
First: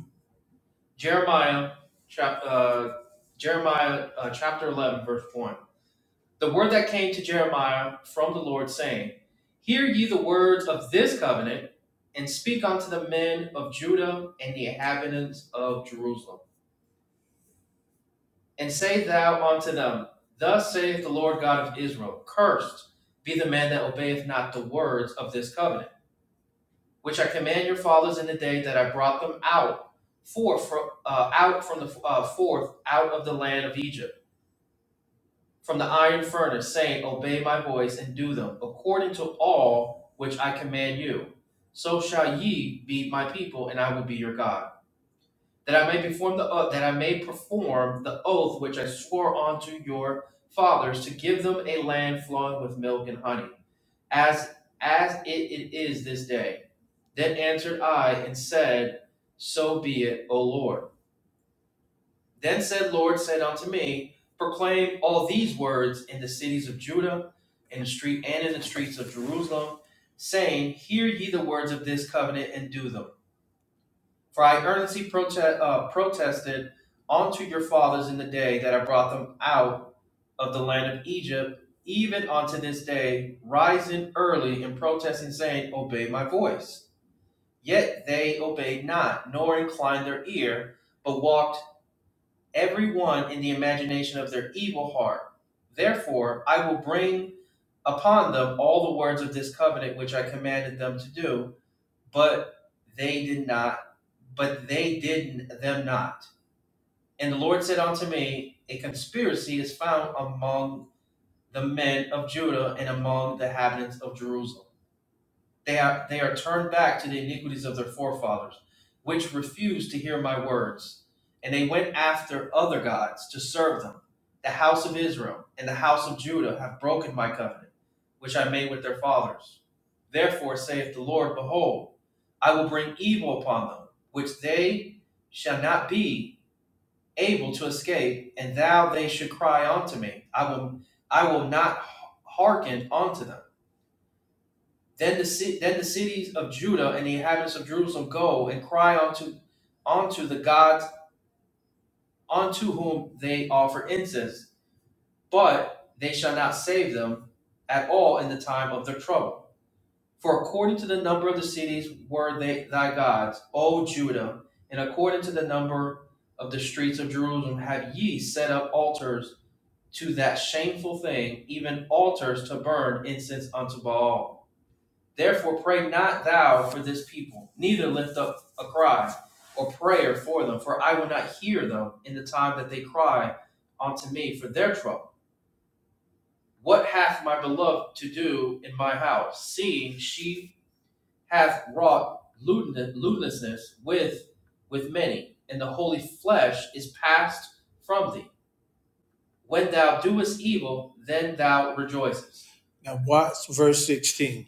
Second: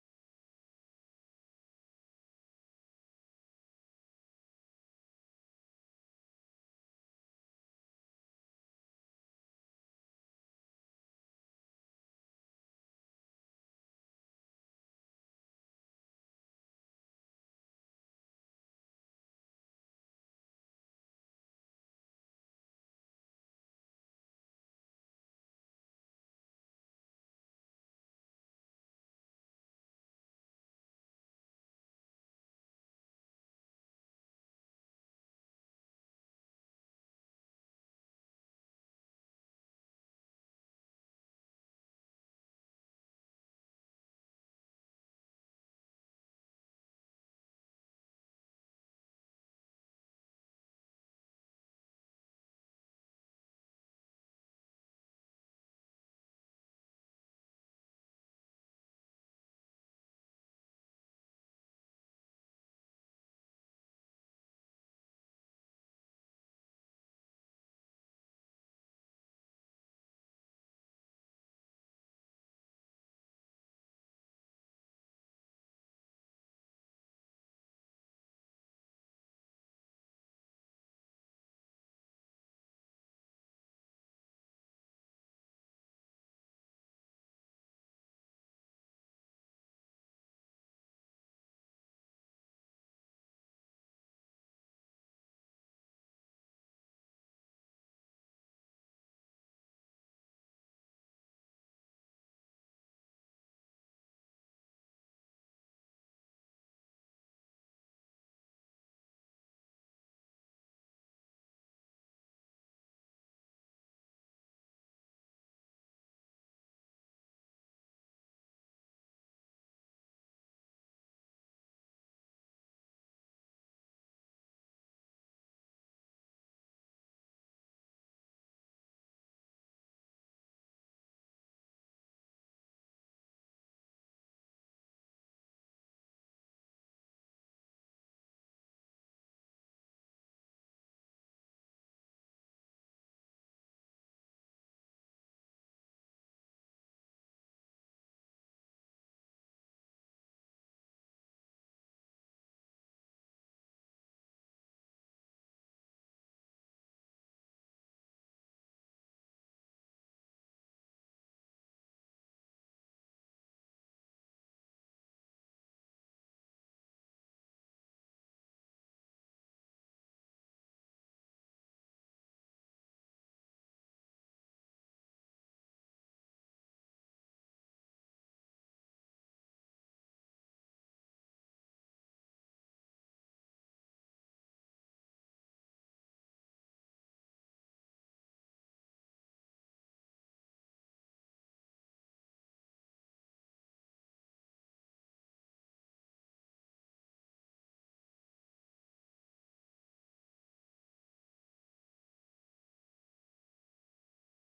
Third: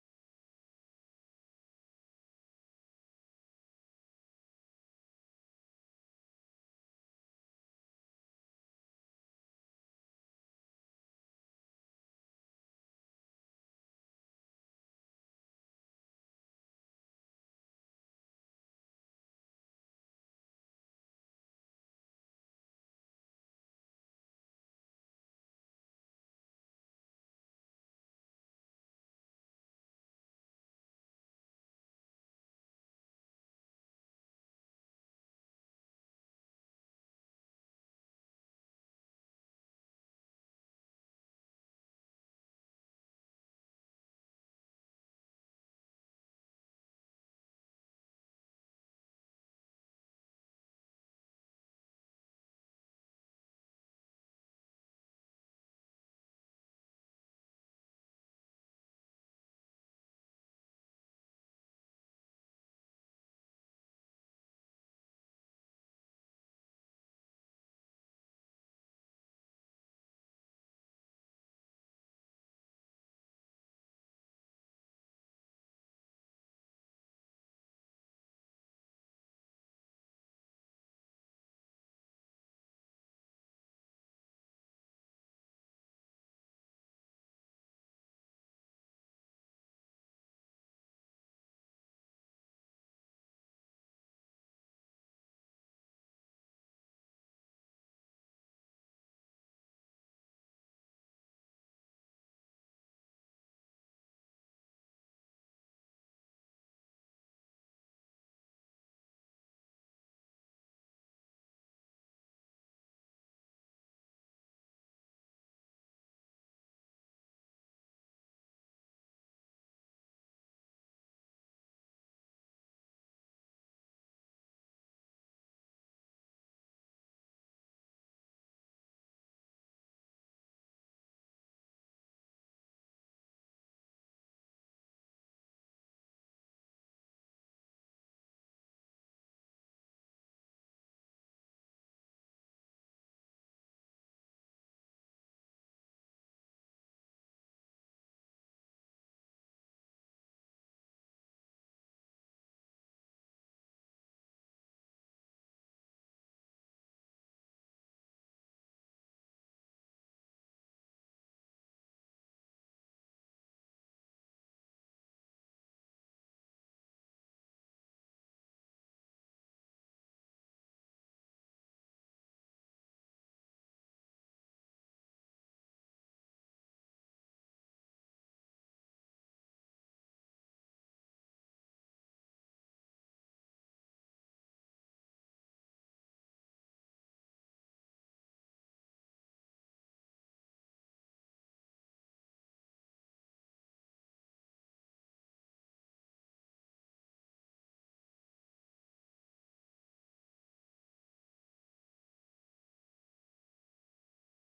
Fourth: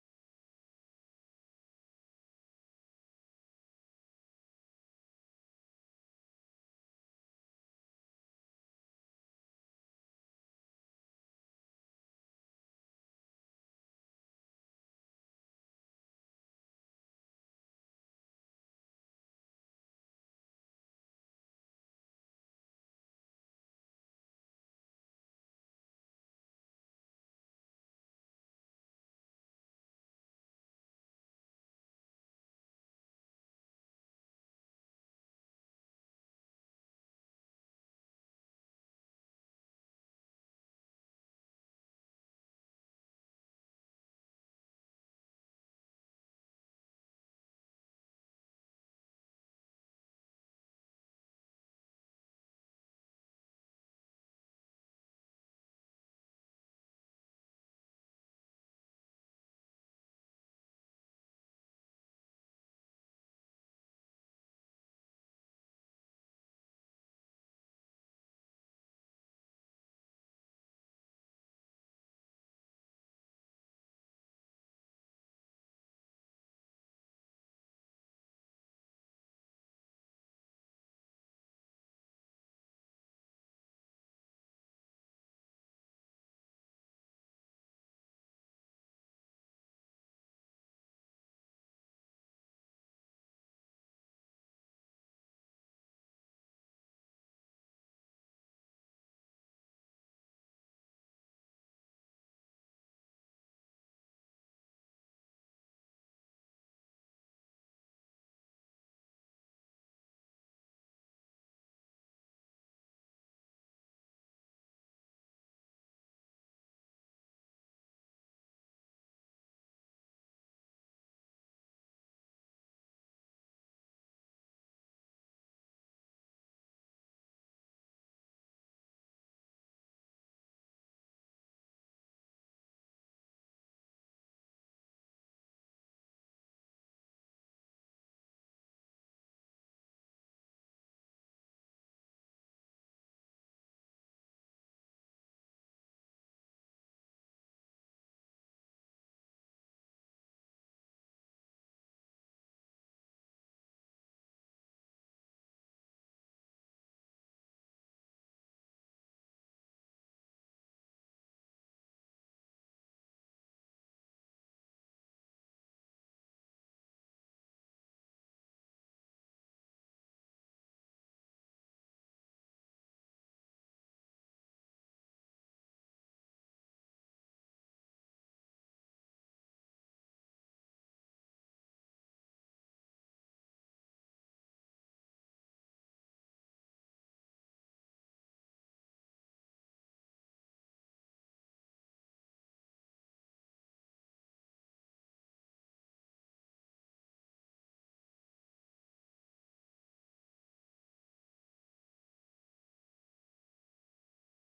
Now watch verse 16.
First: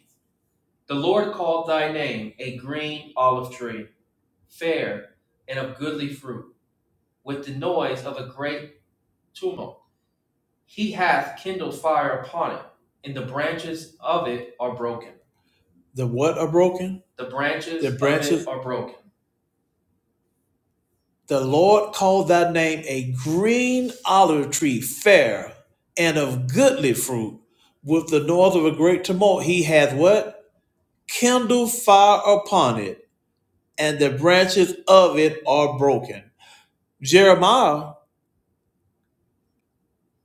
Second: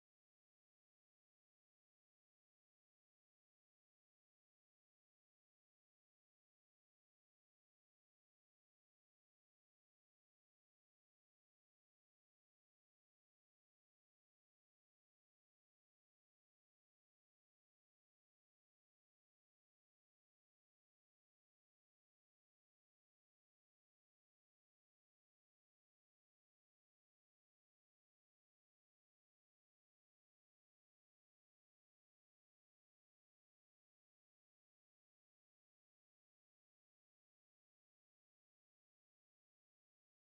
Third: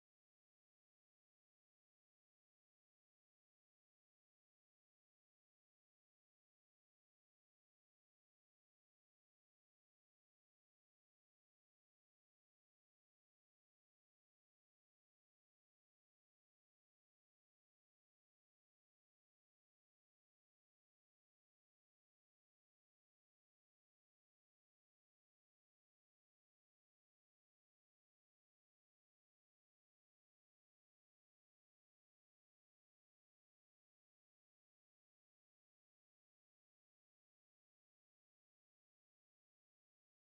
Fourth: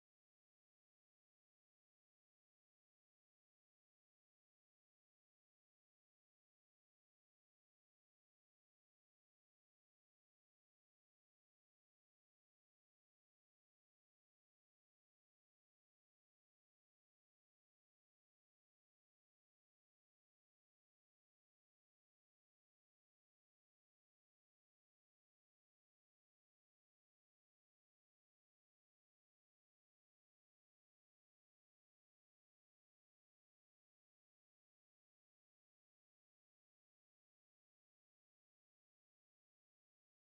The what are broken? The branches The Lord called that name a green olive tree, fair and of goodly fruit. With the north of a great tumult, he hath what? Kindled fire upon it, and the branches of it are broken. Jeremiah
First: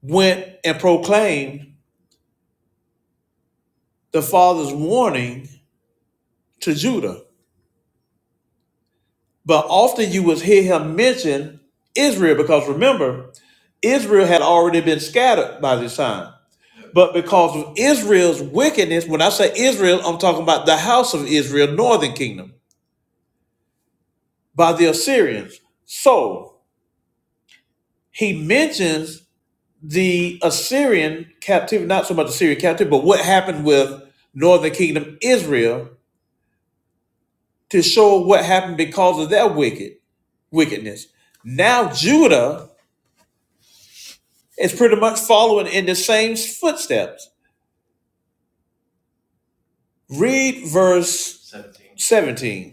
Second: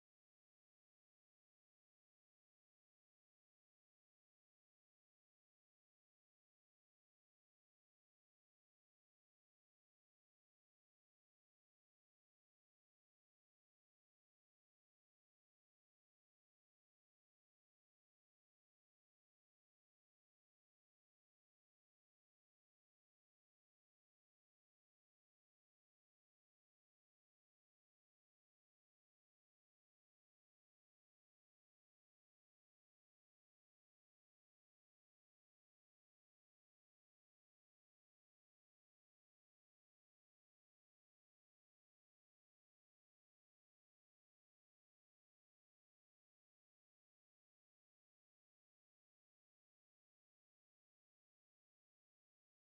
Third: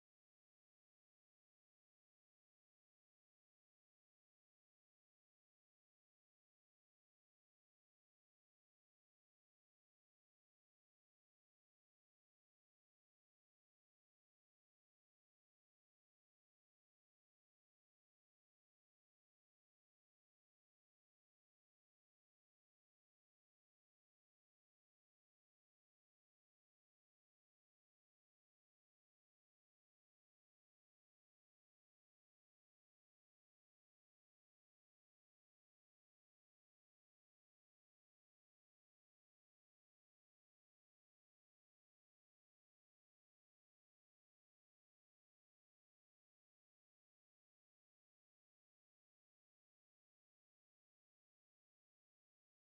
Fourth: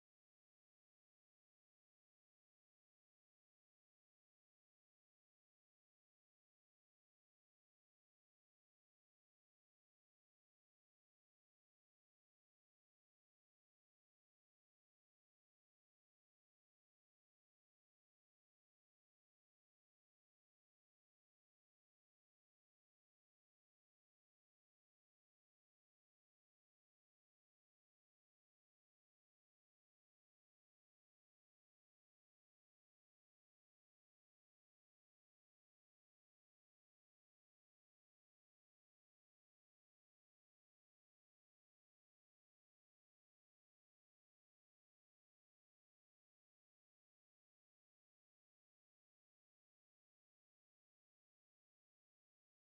went and proclaimed the father's warning to Judah. But often you would hear him mention Israel because remember, Israel had already been scattered by this time. But because of Israel's wickedness, when I say Israel, I'm talking about the house of Israel, northern kingdom, by the Assyrians. So he mentions the Assyrian captivity, not so much Assyrian captivity, but what happened with northern kingdom Israel to show what happened because of their wicked wickedness. Now Judah is pretty much following in the same footsteps. Read verse 17. Seventeen.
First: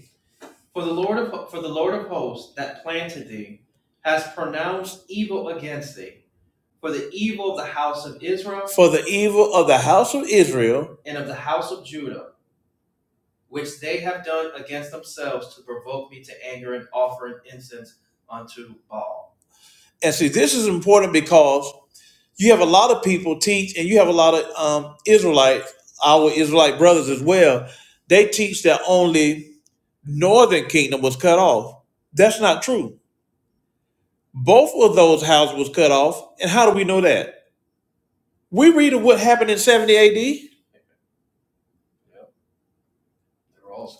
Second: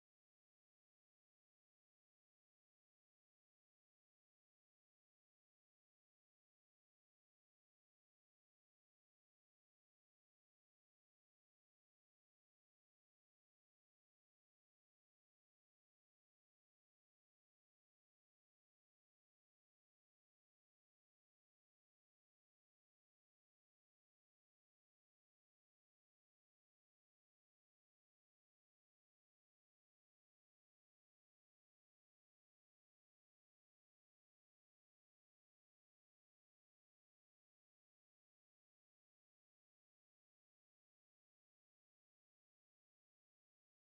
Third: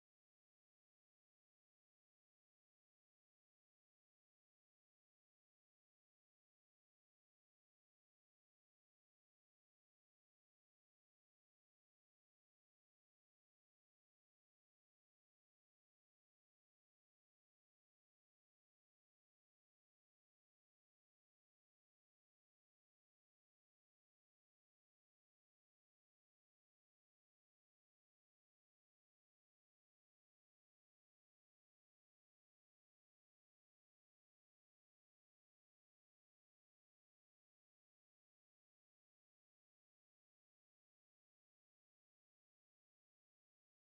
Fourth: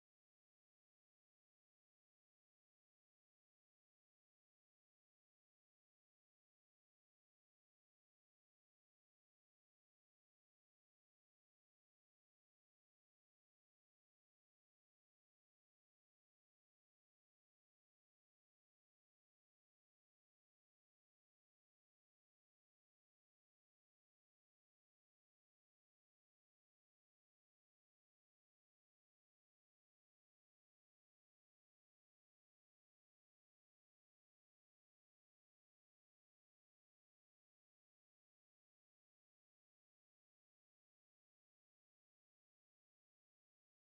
for the evil of the house of Israel. And see, this is important because you have a lot of people teach, and you have a lot of um, Israelites, our Israelite brothers as well. They teach that only northern kingdom was cut off. That's not true. Both of those houses was cut off. And how do we know that? We read of what happened in 70 AD.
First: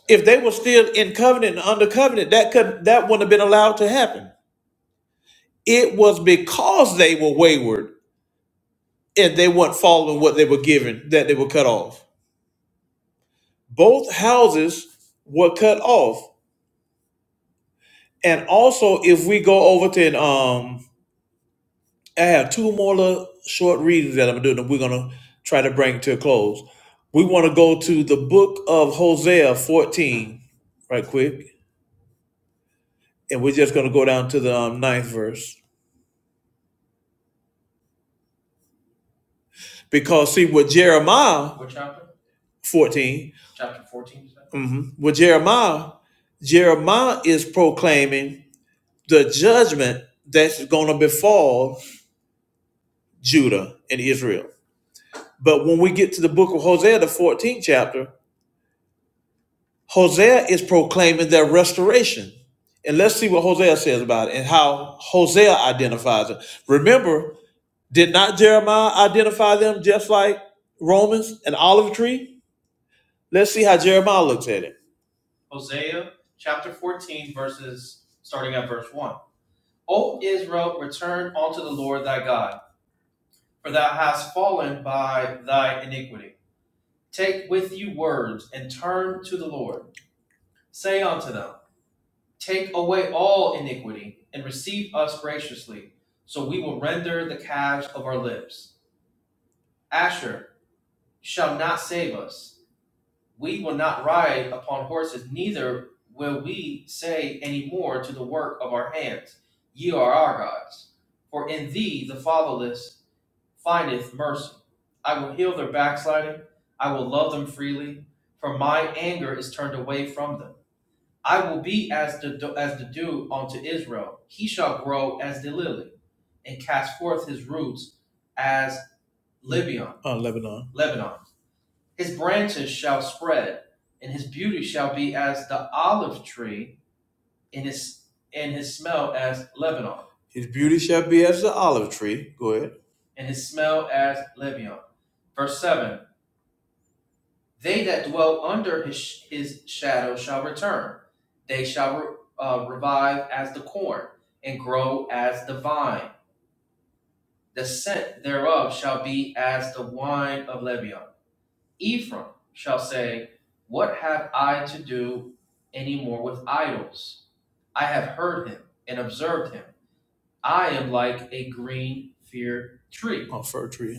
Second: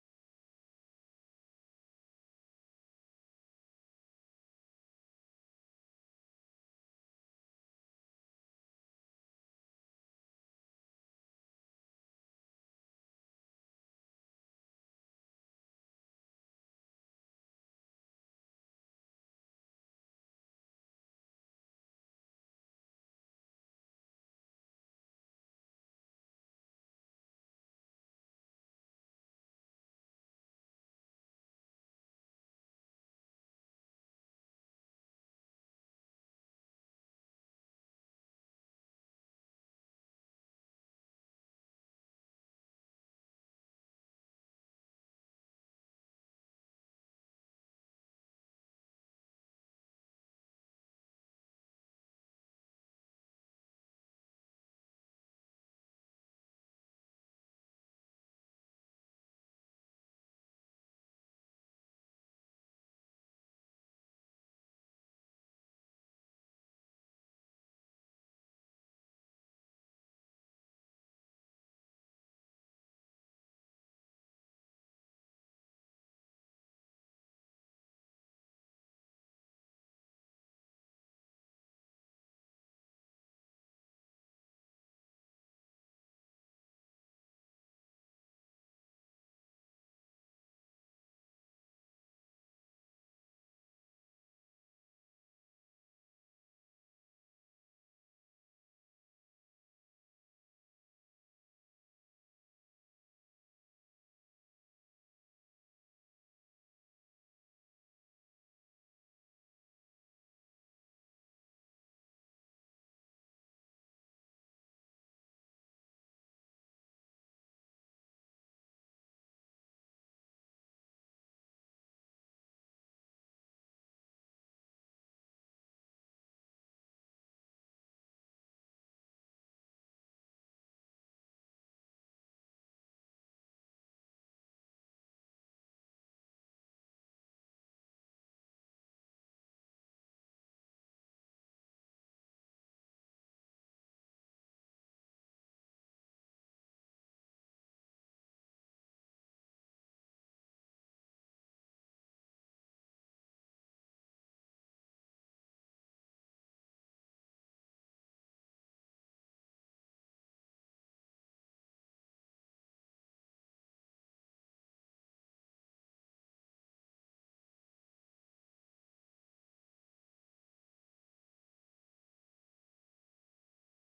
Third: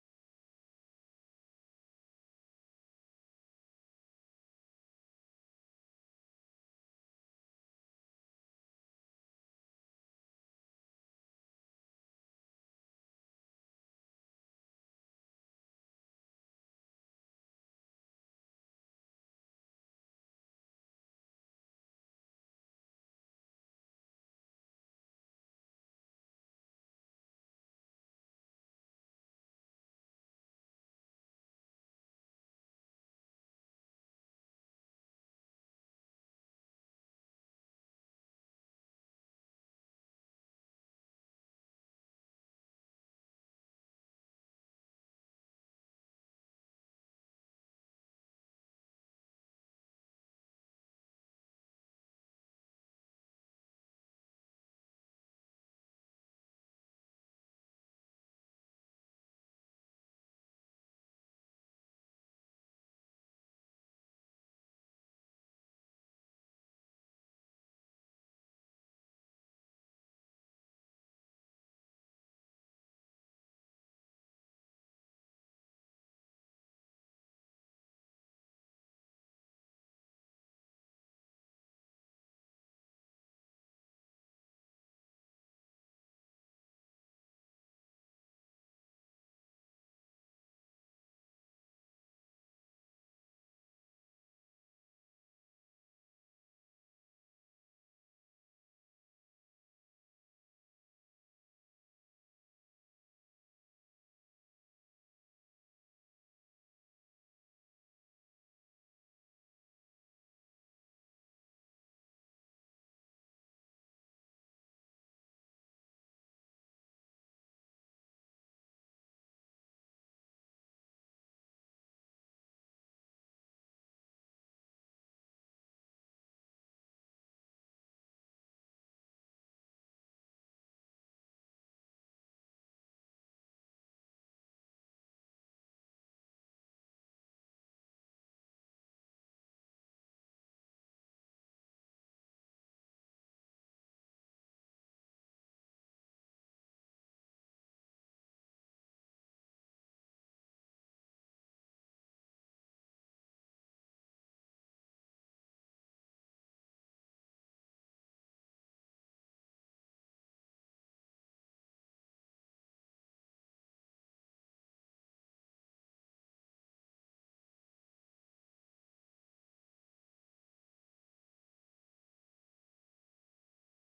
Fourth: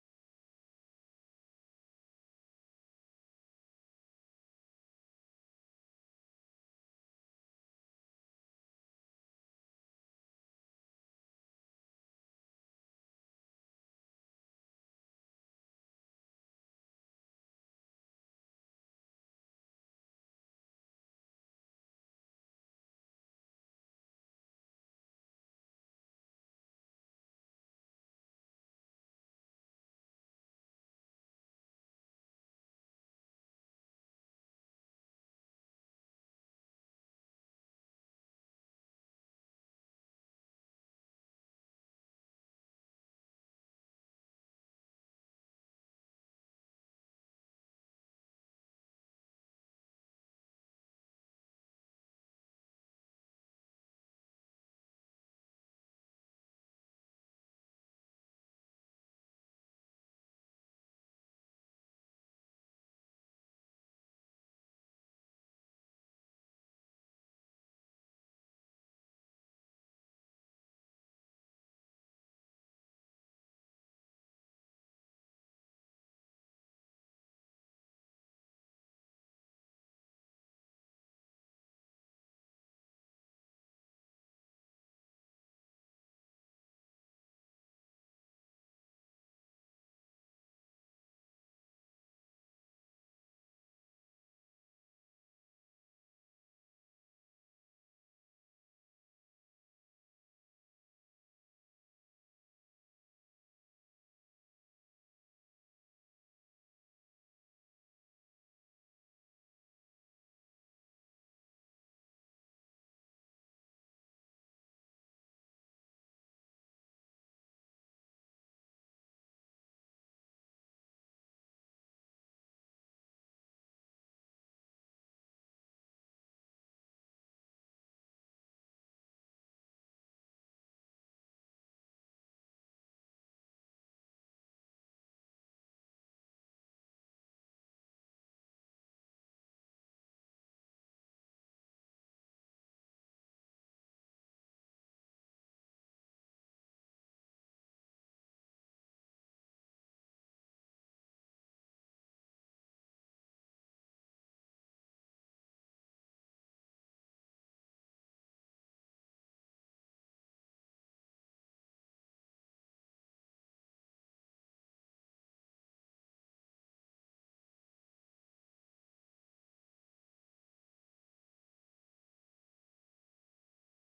If they were still in covenant and under covenant, that could that wouldn't have been allowed to happen. It was because they were wayward and they weren't following what they were given that they were cut off. Both houses were cut off. And also, if we go over to, and, um, I have two more little short readings that I'm doing that we're going to try to bring to a close. We want to go to the book of Hosea 14 right quick. And we're just going to go down to the um, ninth verse. Because, see, with Jeremiah what chapter? 14. hmm With Jeremiah, Jeremiah is proclaiming the judgment that's going to befall Judah and Israel. But when we get to the book of Hosea, the 14th chapter, Hosea is proclaiming their restoration. And let's see what Hosea says about it and how Hosea identifies it. Remember, did not Jeremiah identify them just like Romans, an olive tree? Let's see how Jeremiah looks at it. On Lebanon. His beauty shall be as the olive tree. Go ahead. on fir tree.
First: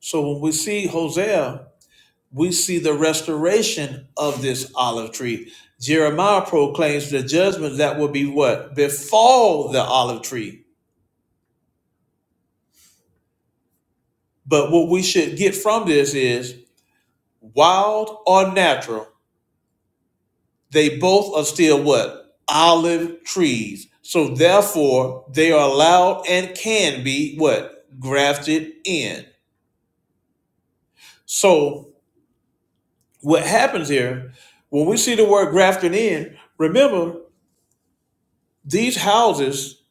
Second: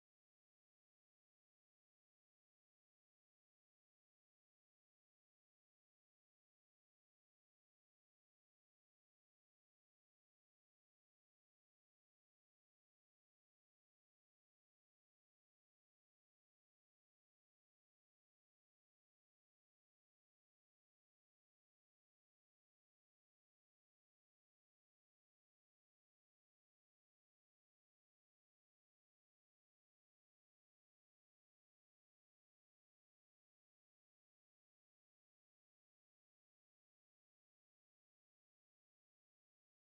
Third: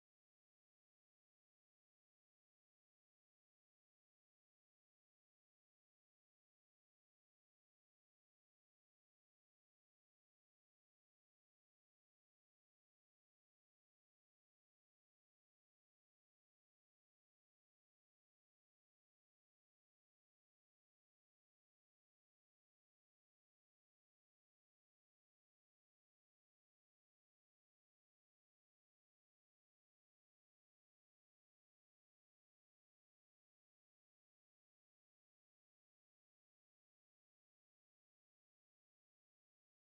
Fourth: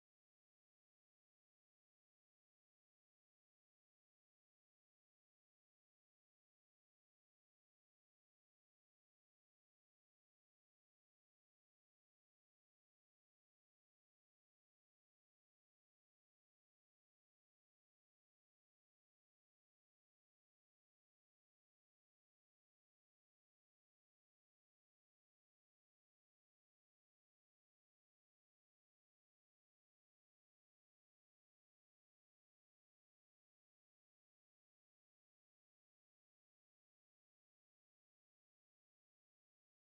So when we see Hosea, we see the restoration of this olive tree. Jeremiah proclaims the judgment that will be what? Befall the olive tree. But what we should get from this is wild or natural, they both are still what? Olive trees. So therefore, they are allowed and can be what? Grafted in. So what happens here when we see the word grafting in remember these houses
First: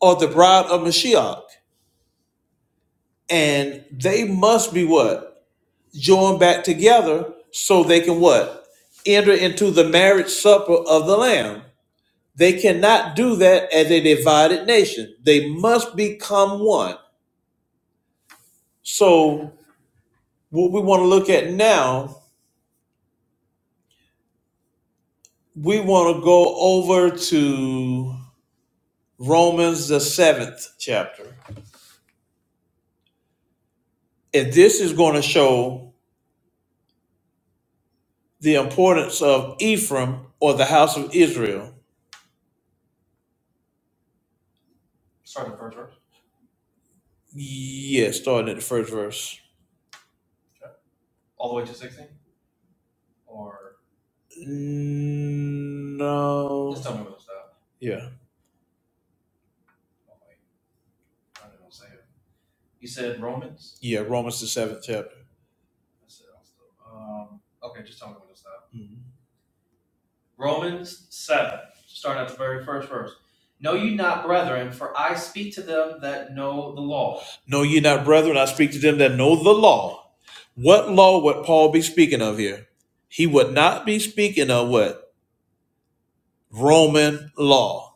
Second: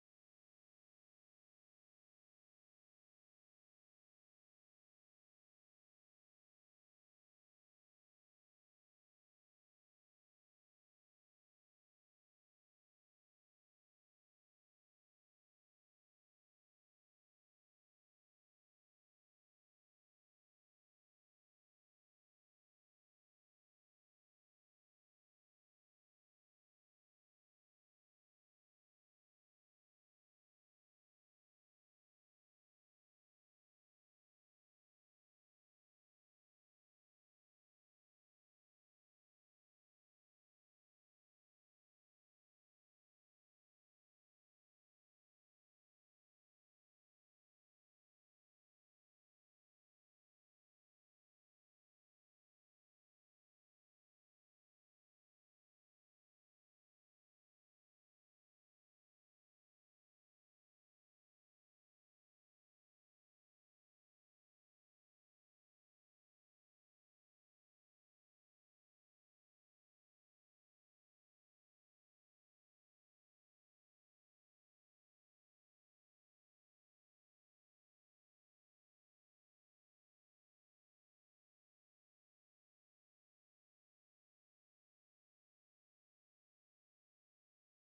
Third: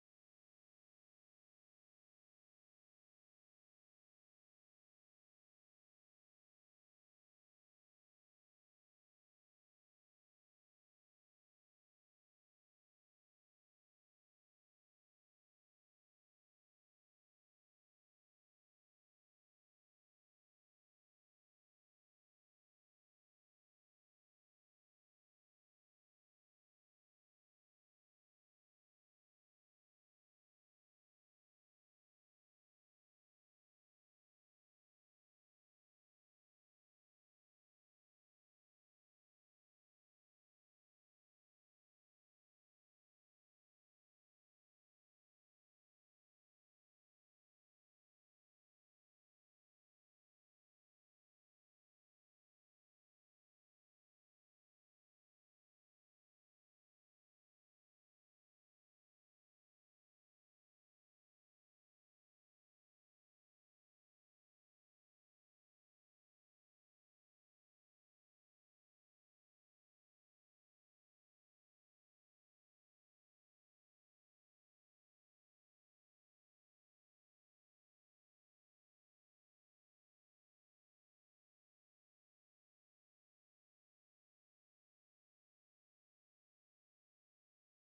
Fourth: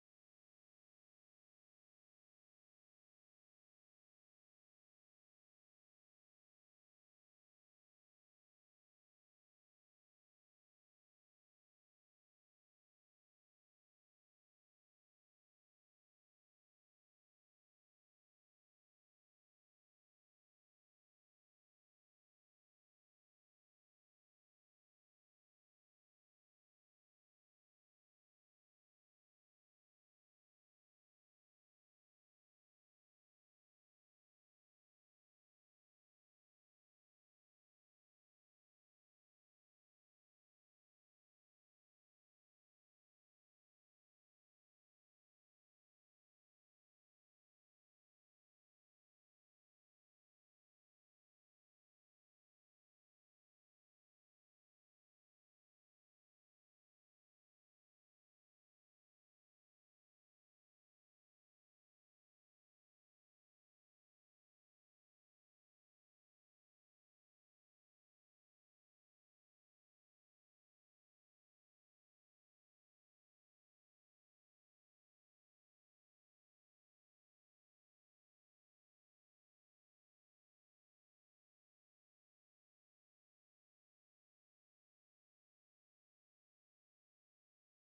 are the bride of mashiach and they must be what joined back together so they can what enter into the marriage supper of the lamb they cannot do that as a divided nation they must become one so what we want to look at now we want to go over to romans the seventh chapter And this is going to show the importance of Ephraim or the house of Israel. Yes, starting at the first verse. No. Just tell me what's up. Yeah, yeah, Romans the seventh chapter. Mhm. Know ye not, brethren, I speak to them that know the law. What law would Paul be speaking of here? He would not be speaking of what? Roman law.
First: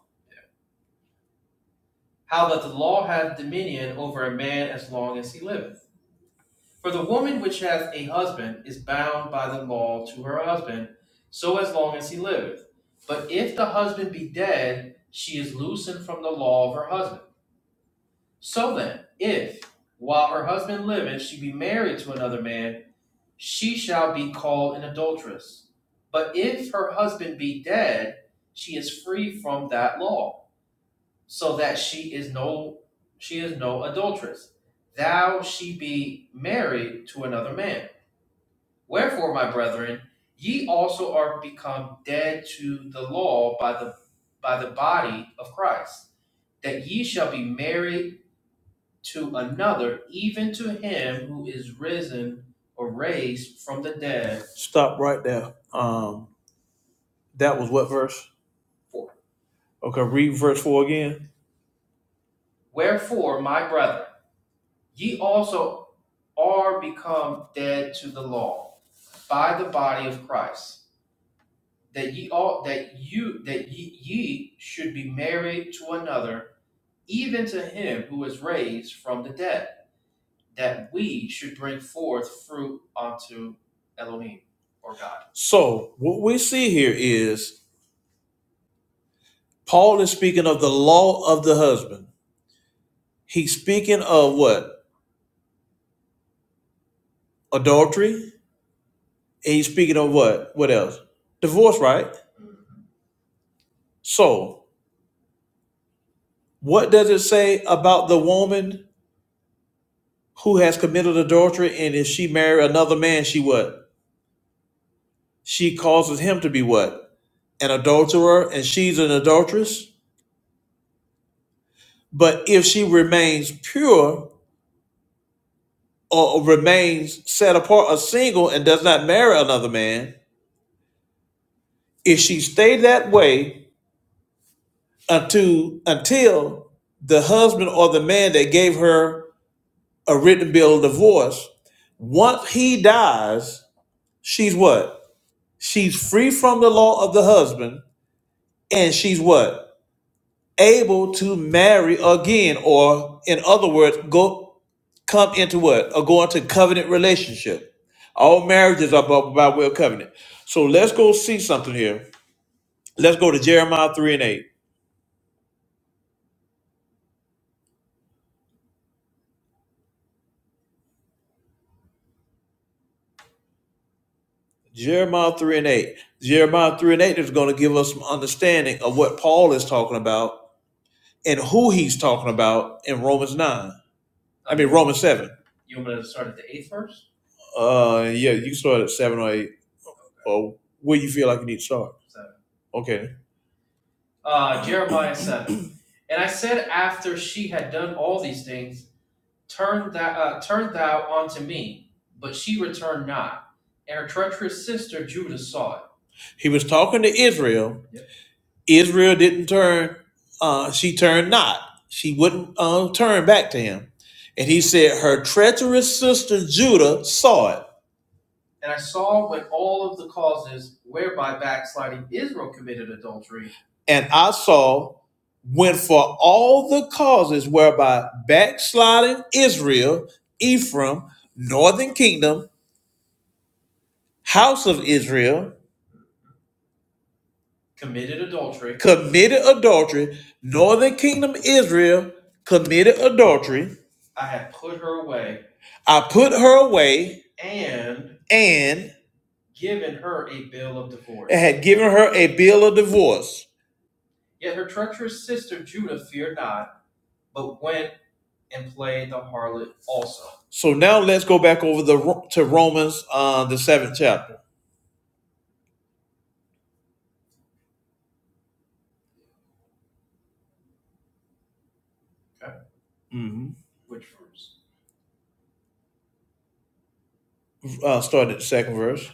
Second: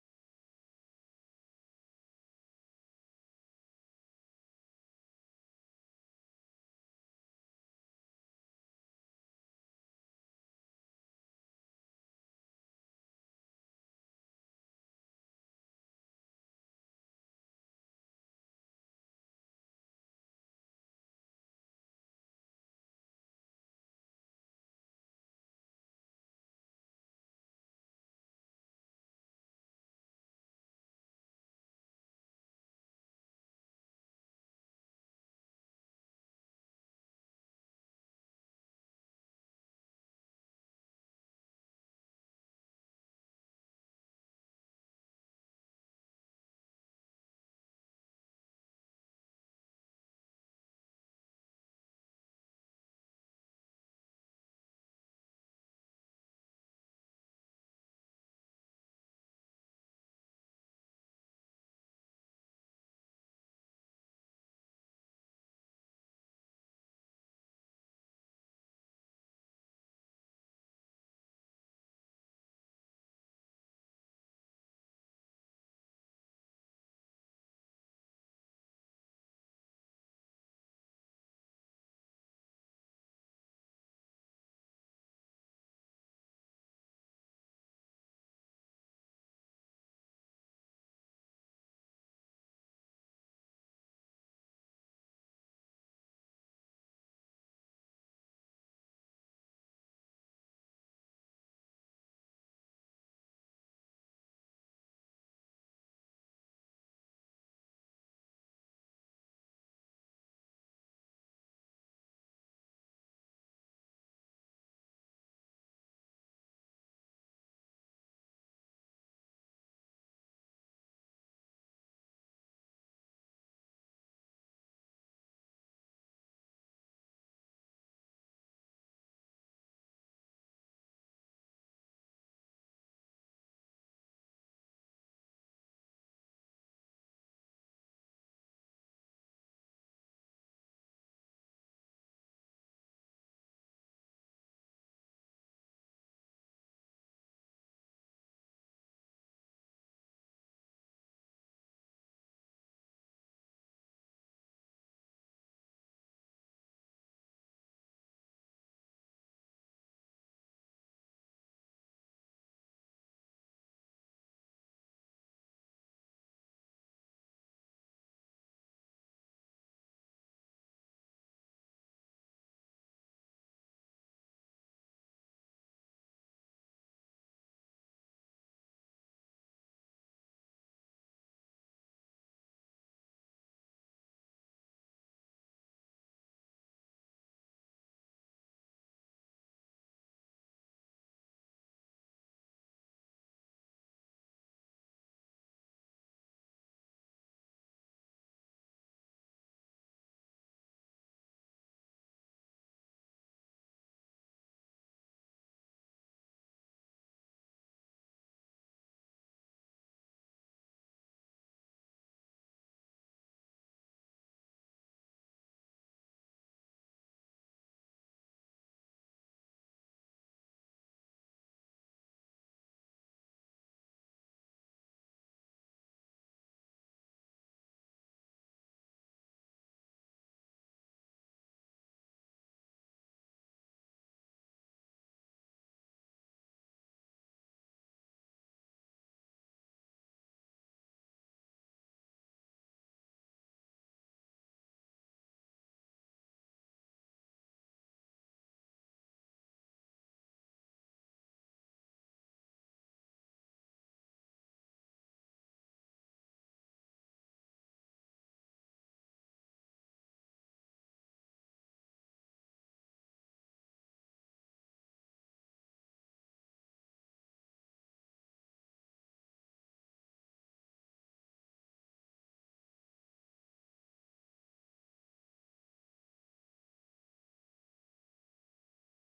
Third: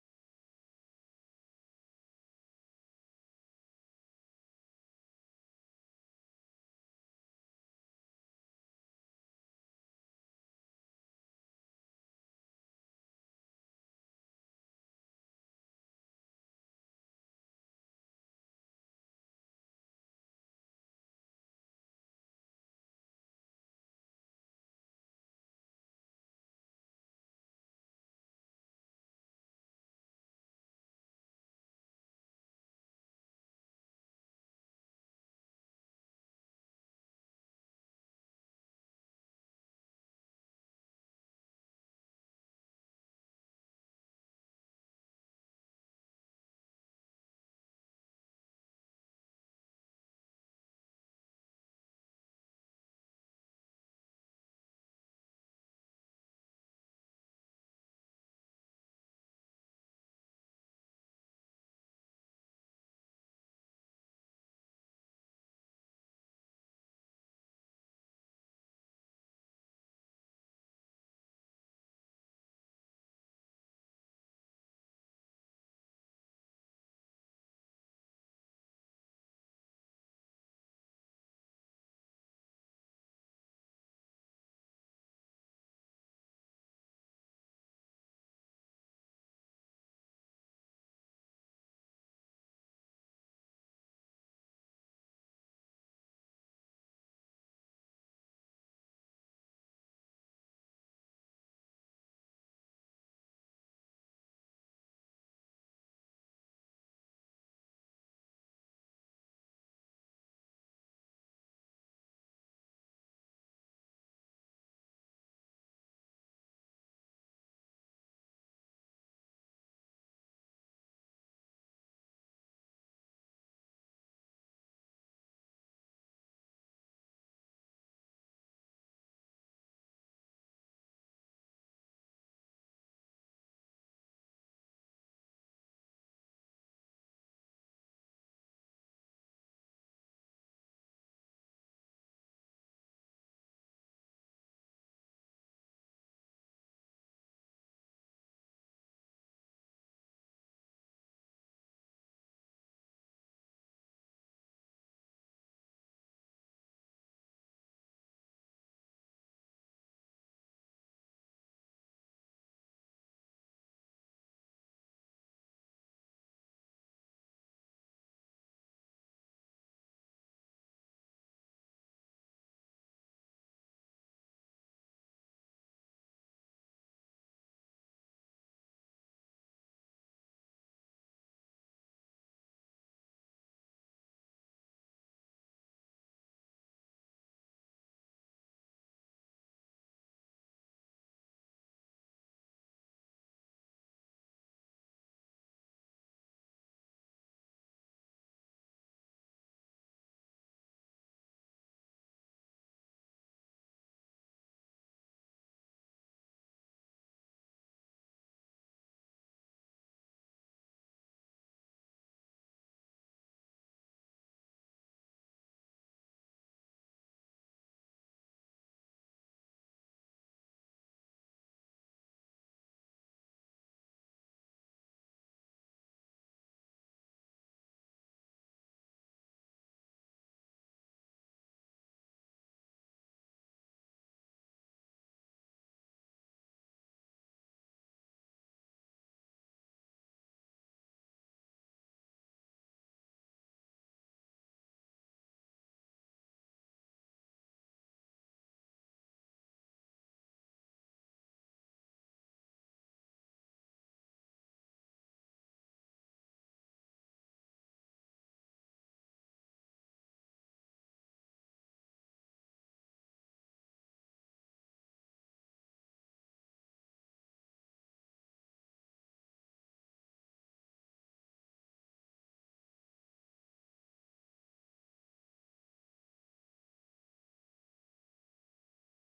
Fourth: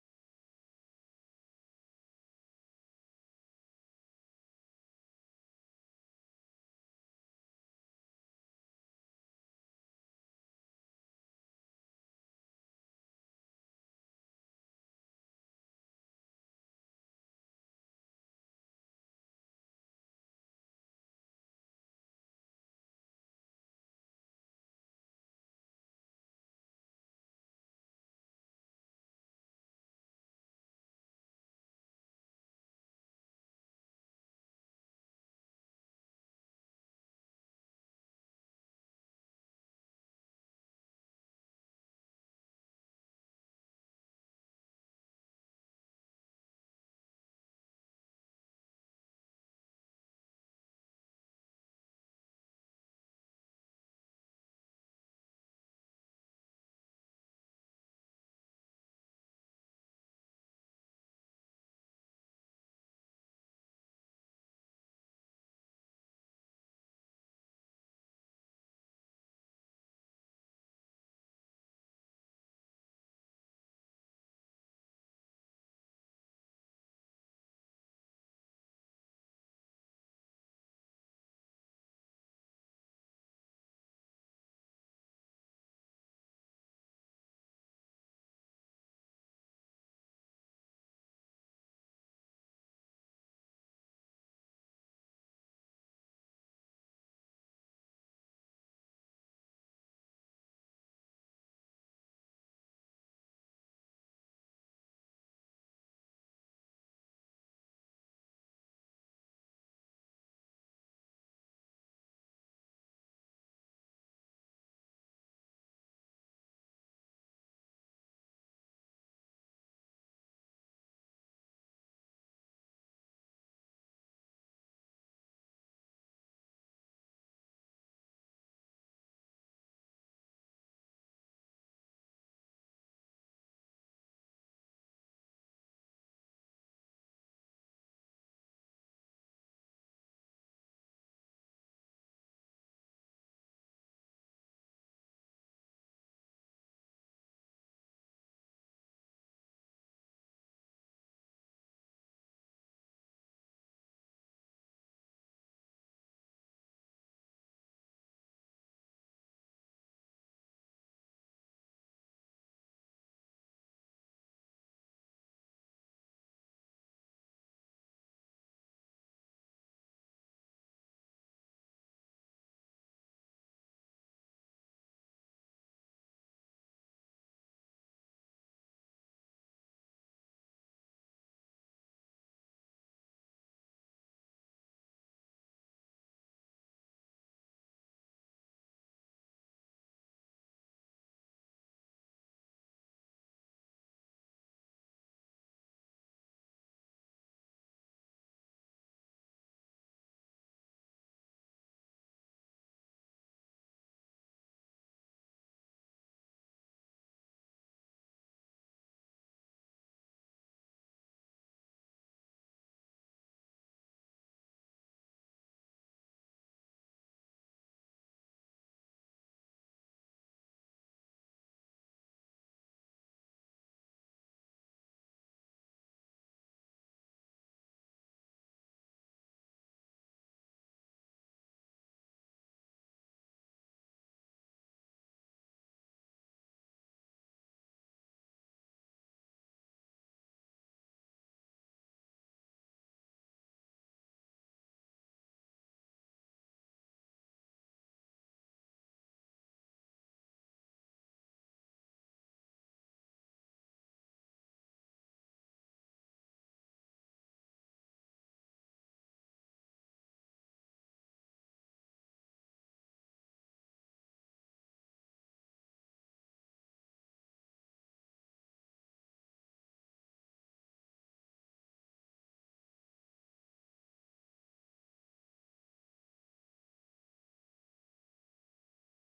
Stop right there. Um, that was what verse? Okay, read verse four again. So, what we see here is Paul is speaking of the law of the husband. He's speaking of what? Adultery. And he's speaking of what? What else? Divorce, right? So, what does it say about the woman who has committed adultery and if she marry another man, she what? She causes him to be what? An adulterer and she's an adulteress? But if she remains pure or remains set apart or single and does not marry another man, If she stayed that way until until the husband or the man that gave her a written bill of divorce, once he dies, she's what? She's free from the law of the husband, and she's what? Able to marry again, or in other words, go come into what? Or go into covenant relationship. All marriages are by, by way of covenant. So let's go see something here. Let's go to Jeremiah 3 and 8. Jeremiah 3 and 8. Jeremiah 3 and 8 is going to give us some understanding of what Paul is talking about and who he's talking about in Romans 9. I mean, Romans 7. Uh, yeah, you can start at 7 or 8, or where you feel like you need to start. Okay. He was talking to Israel. Israel didn't turn, uh, she turned not. She wouldn't uh, turn back to him. And he said, Her treacherous sister Judah saw it and I saw went for all the causes whereby backsliding Israel, Ephraim, northern kingdom, house of Israel, committed adultery, Committed adultery, northern kingdom Israel committed adultery. I put her away and given her a bill of and had given her a bill of divorce. So now let's go back over the to Romans, uh, the seventh chapter. Mm-hmm. Uh, start at the second verse.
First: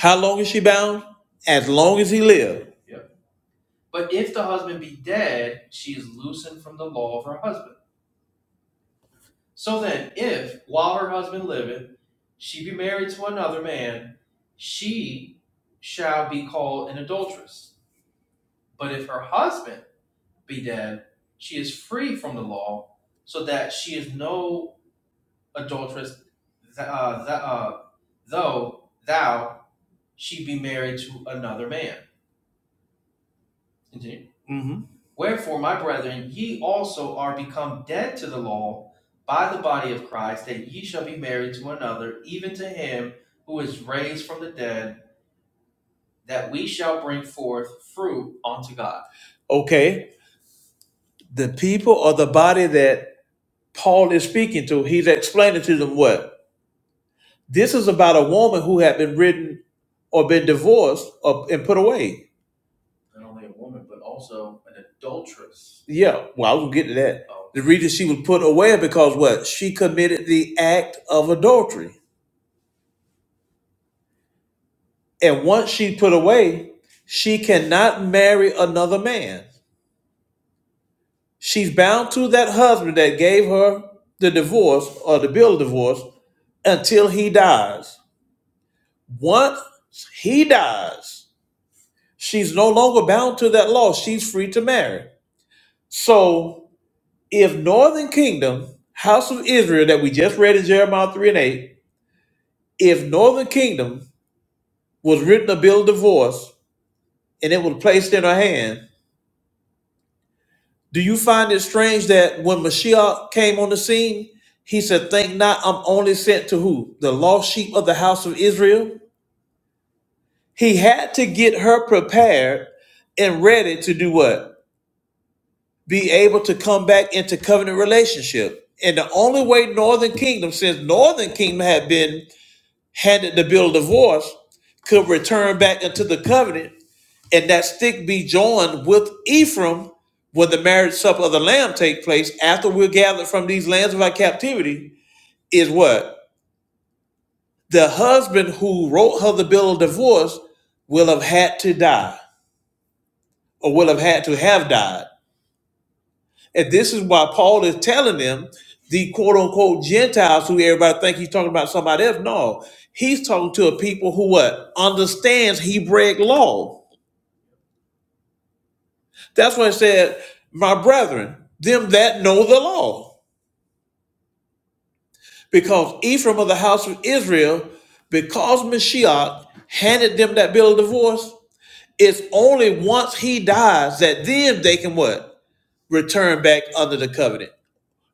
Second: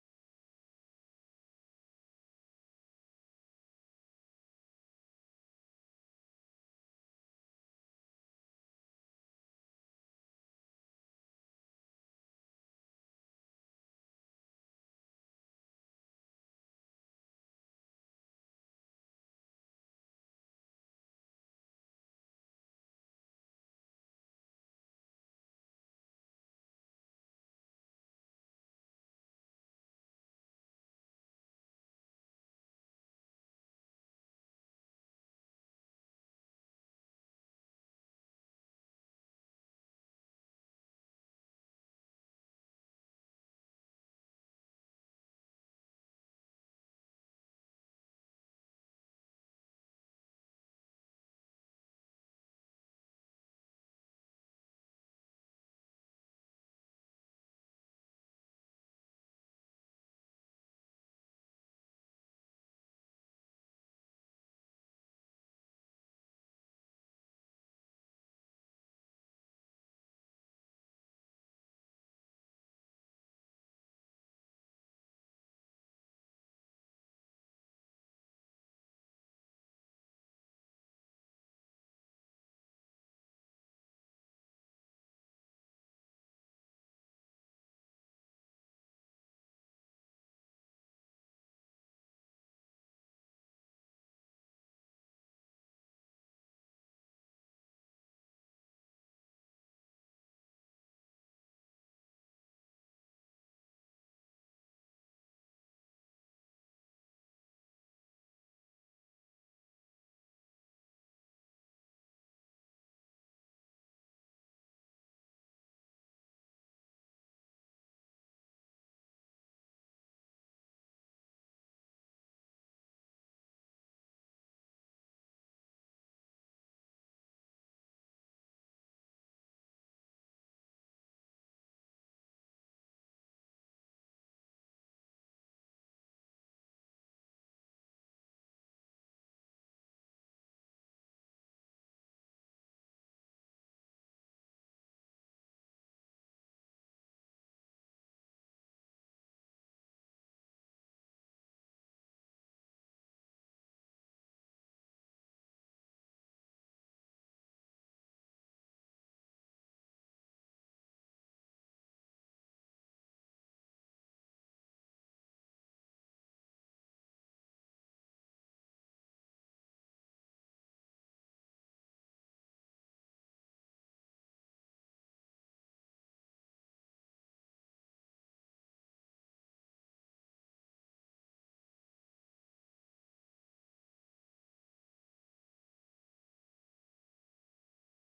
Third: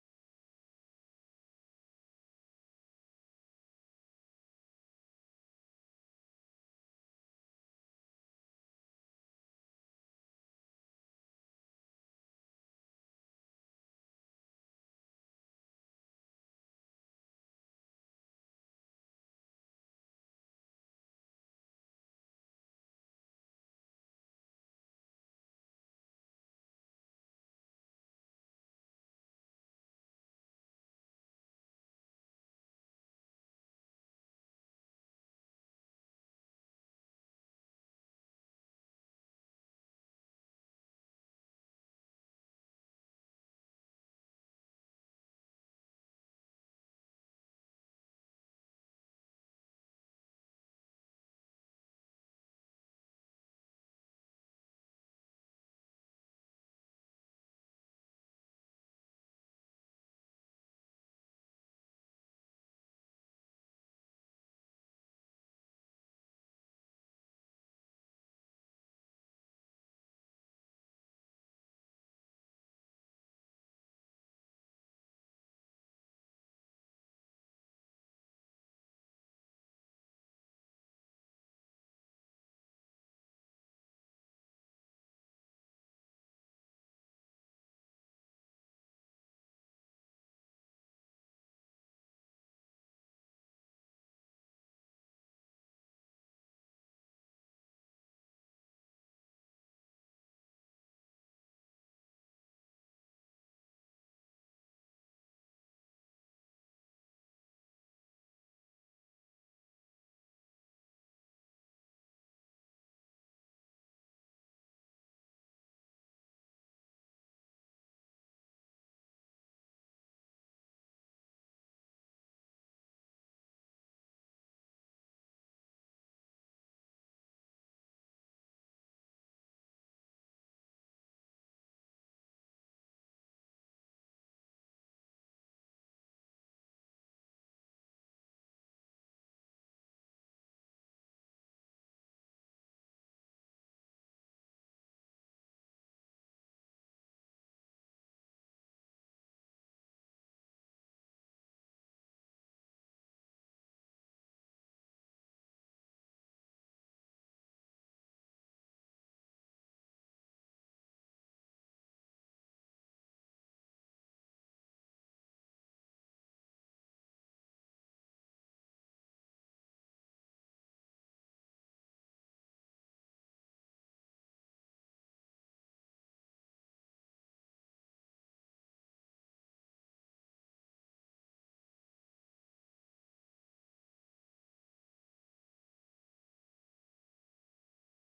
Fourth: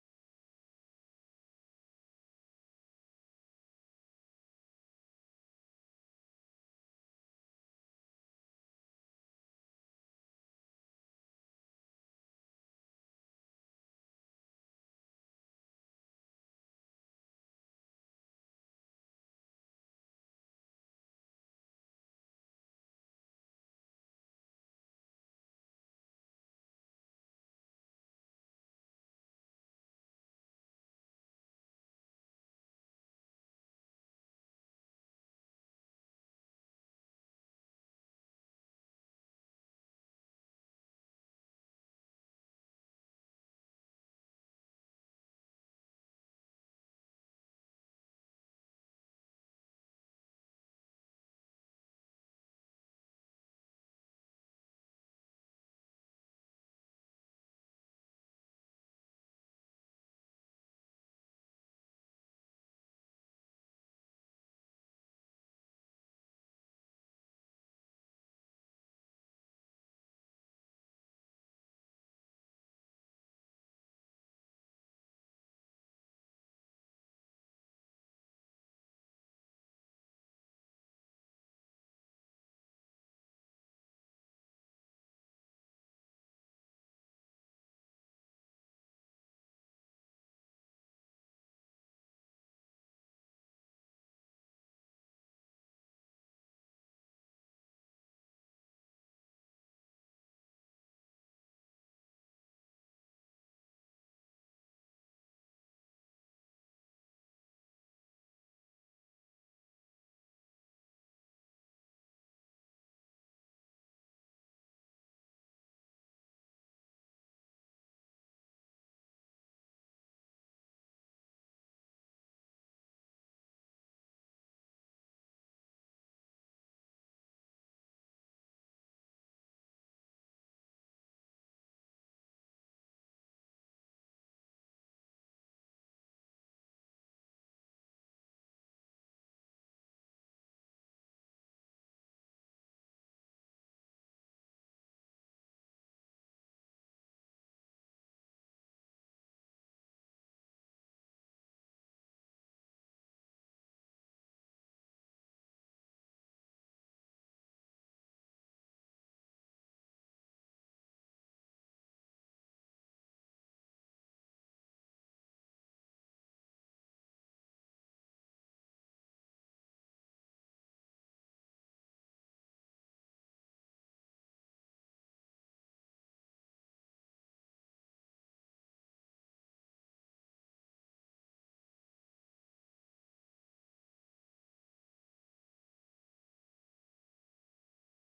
How long is she bound? As long as he lived. hmm Okay. The people or the body that Paul is speaking to, he's explaining to them what? This is about a woman who had been written or been divorced or, and put away. Yeah. Well, I was going to get to that. The reason she was put away because what? She committed the act of adultery. And once she put away, she cannot marry another man. She's bound to that husband that gave her the divorce or the bill of divorce until he dies. Once he dies, she's no longer bound to that law. She's free to marry. So if Northern Kingdom, House of Israel, that we just read in Jeremiah 3 and 8, if Northern Kingdom was written a bill of divorce and it was placed in her hand, Do you find it strange that when Mashiach came on the scene, he said, Think not, I'm only sent to who? The lost sheep of the house of Israel? He had to get her prepared and ready to do what? Be able to come back into covenant relationship. And the only way Northern Kingdom, since Northern Kingdom had been handed the bill of divorce, could return back into the covenant and that stick be joined with Ephraim when the marriage supper of the Lamb take place after we're gathered from these lands of our captivity is what? The husband who wrote her the bill of divorce will have had to die or will have had to have died. And this is why Paul is telling them the quote unquote Gentiles who everybody think he's talking about somebody else. No, he's talking to a people who what? Understands Hebraic law. That's why he said, my brethren, them that know the law. because Ephraim of the house of Israel, because Mashiach handed them that bill of divorce, it's only once he dies that then they can what? Return back under the covenant.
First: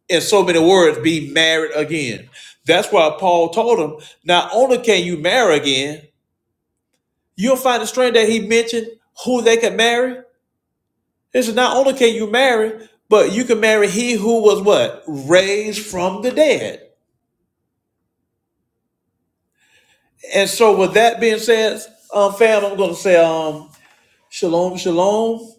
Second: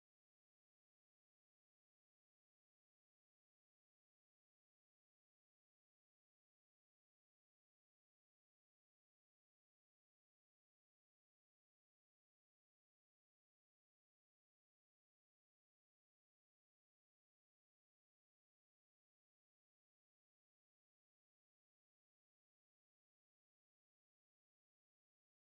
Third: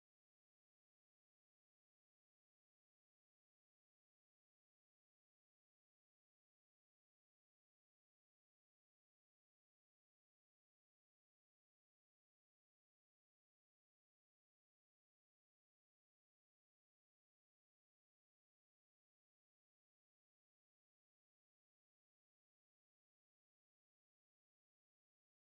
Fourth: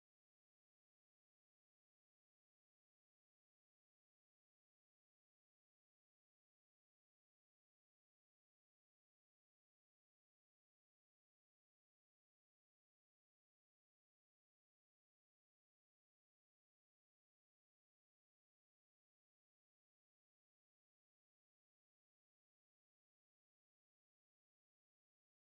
In so many words, be married again. That's why Paul told them, not only can you marry again, you'll find a strange that he mentioned who they could marry. He said, not only can you marry, but you can marry he who was what? Raised from the dead. And so, with that being said, um, fam, I'm going to say um, shalom, shalom.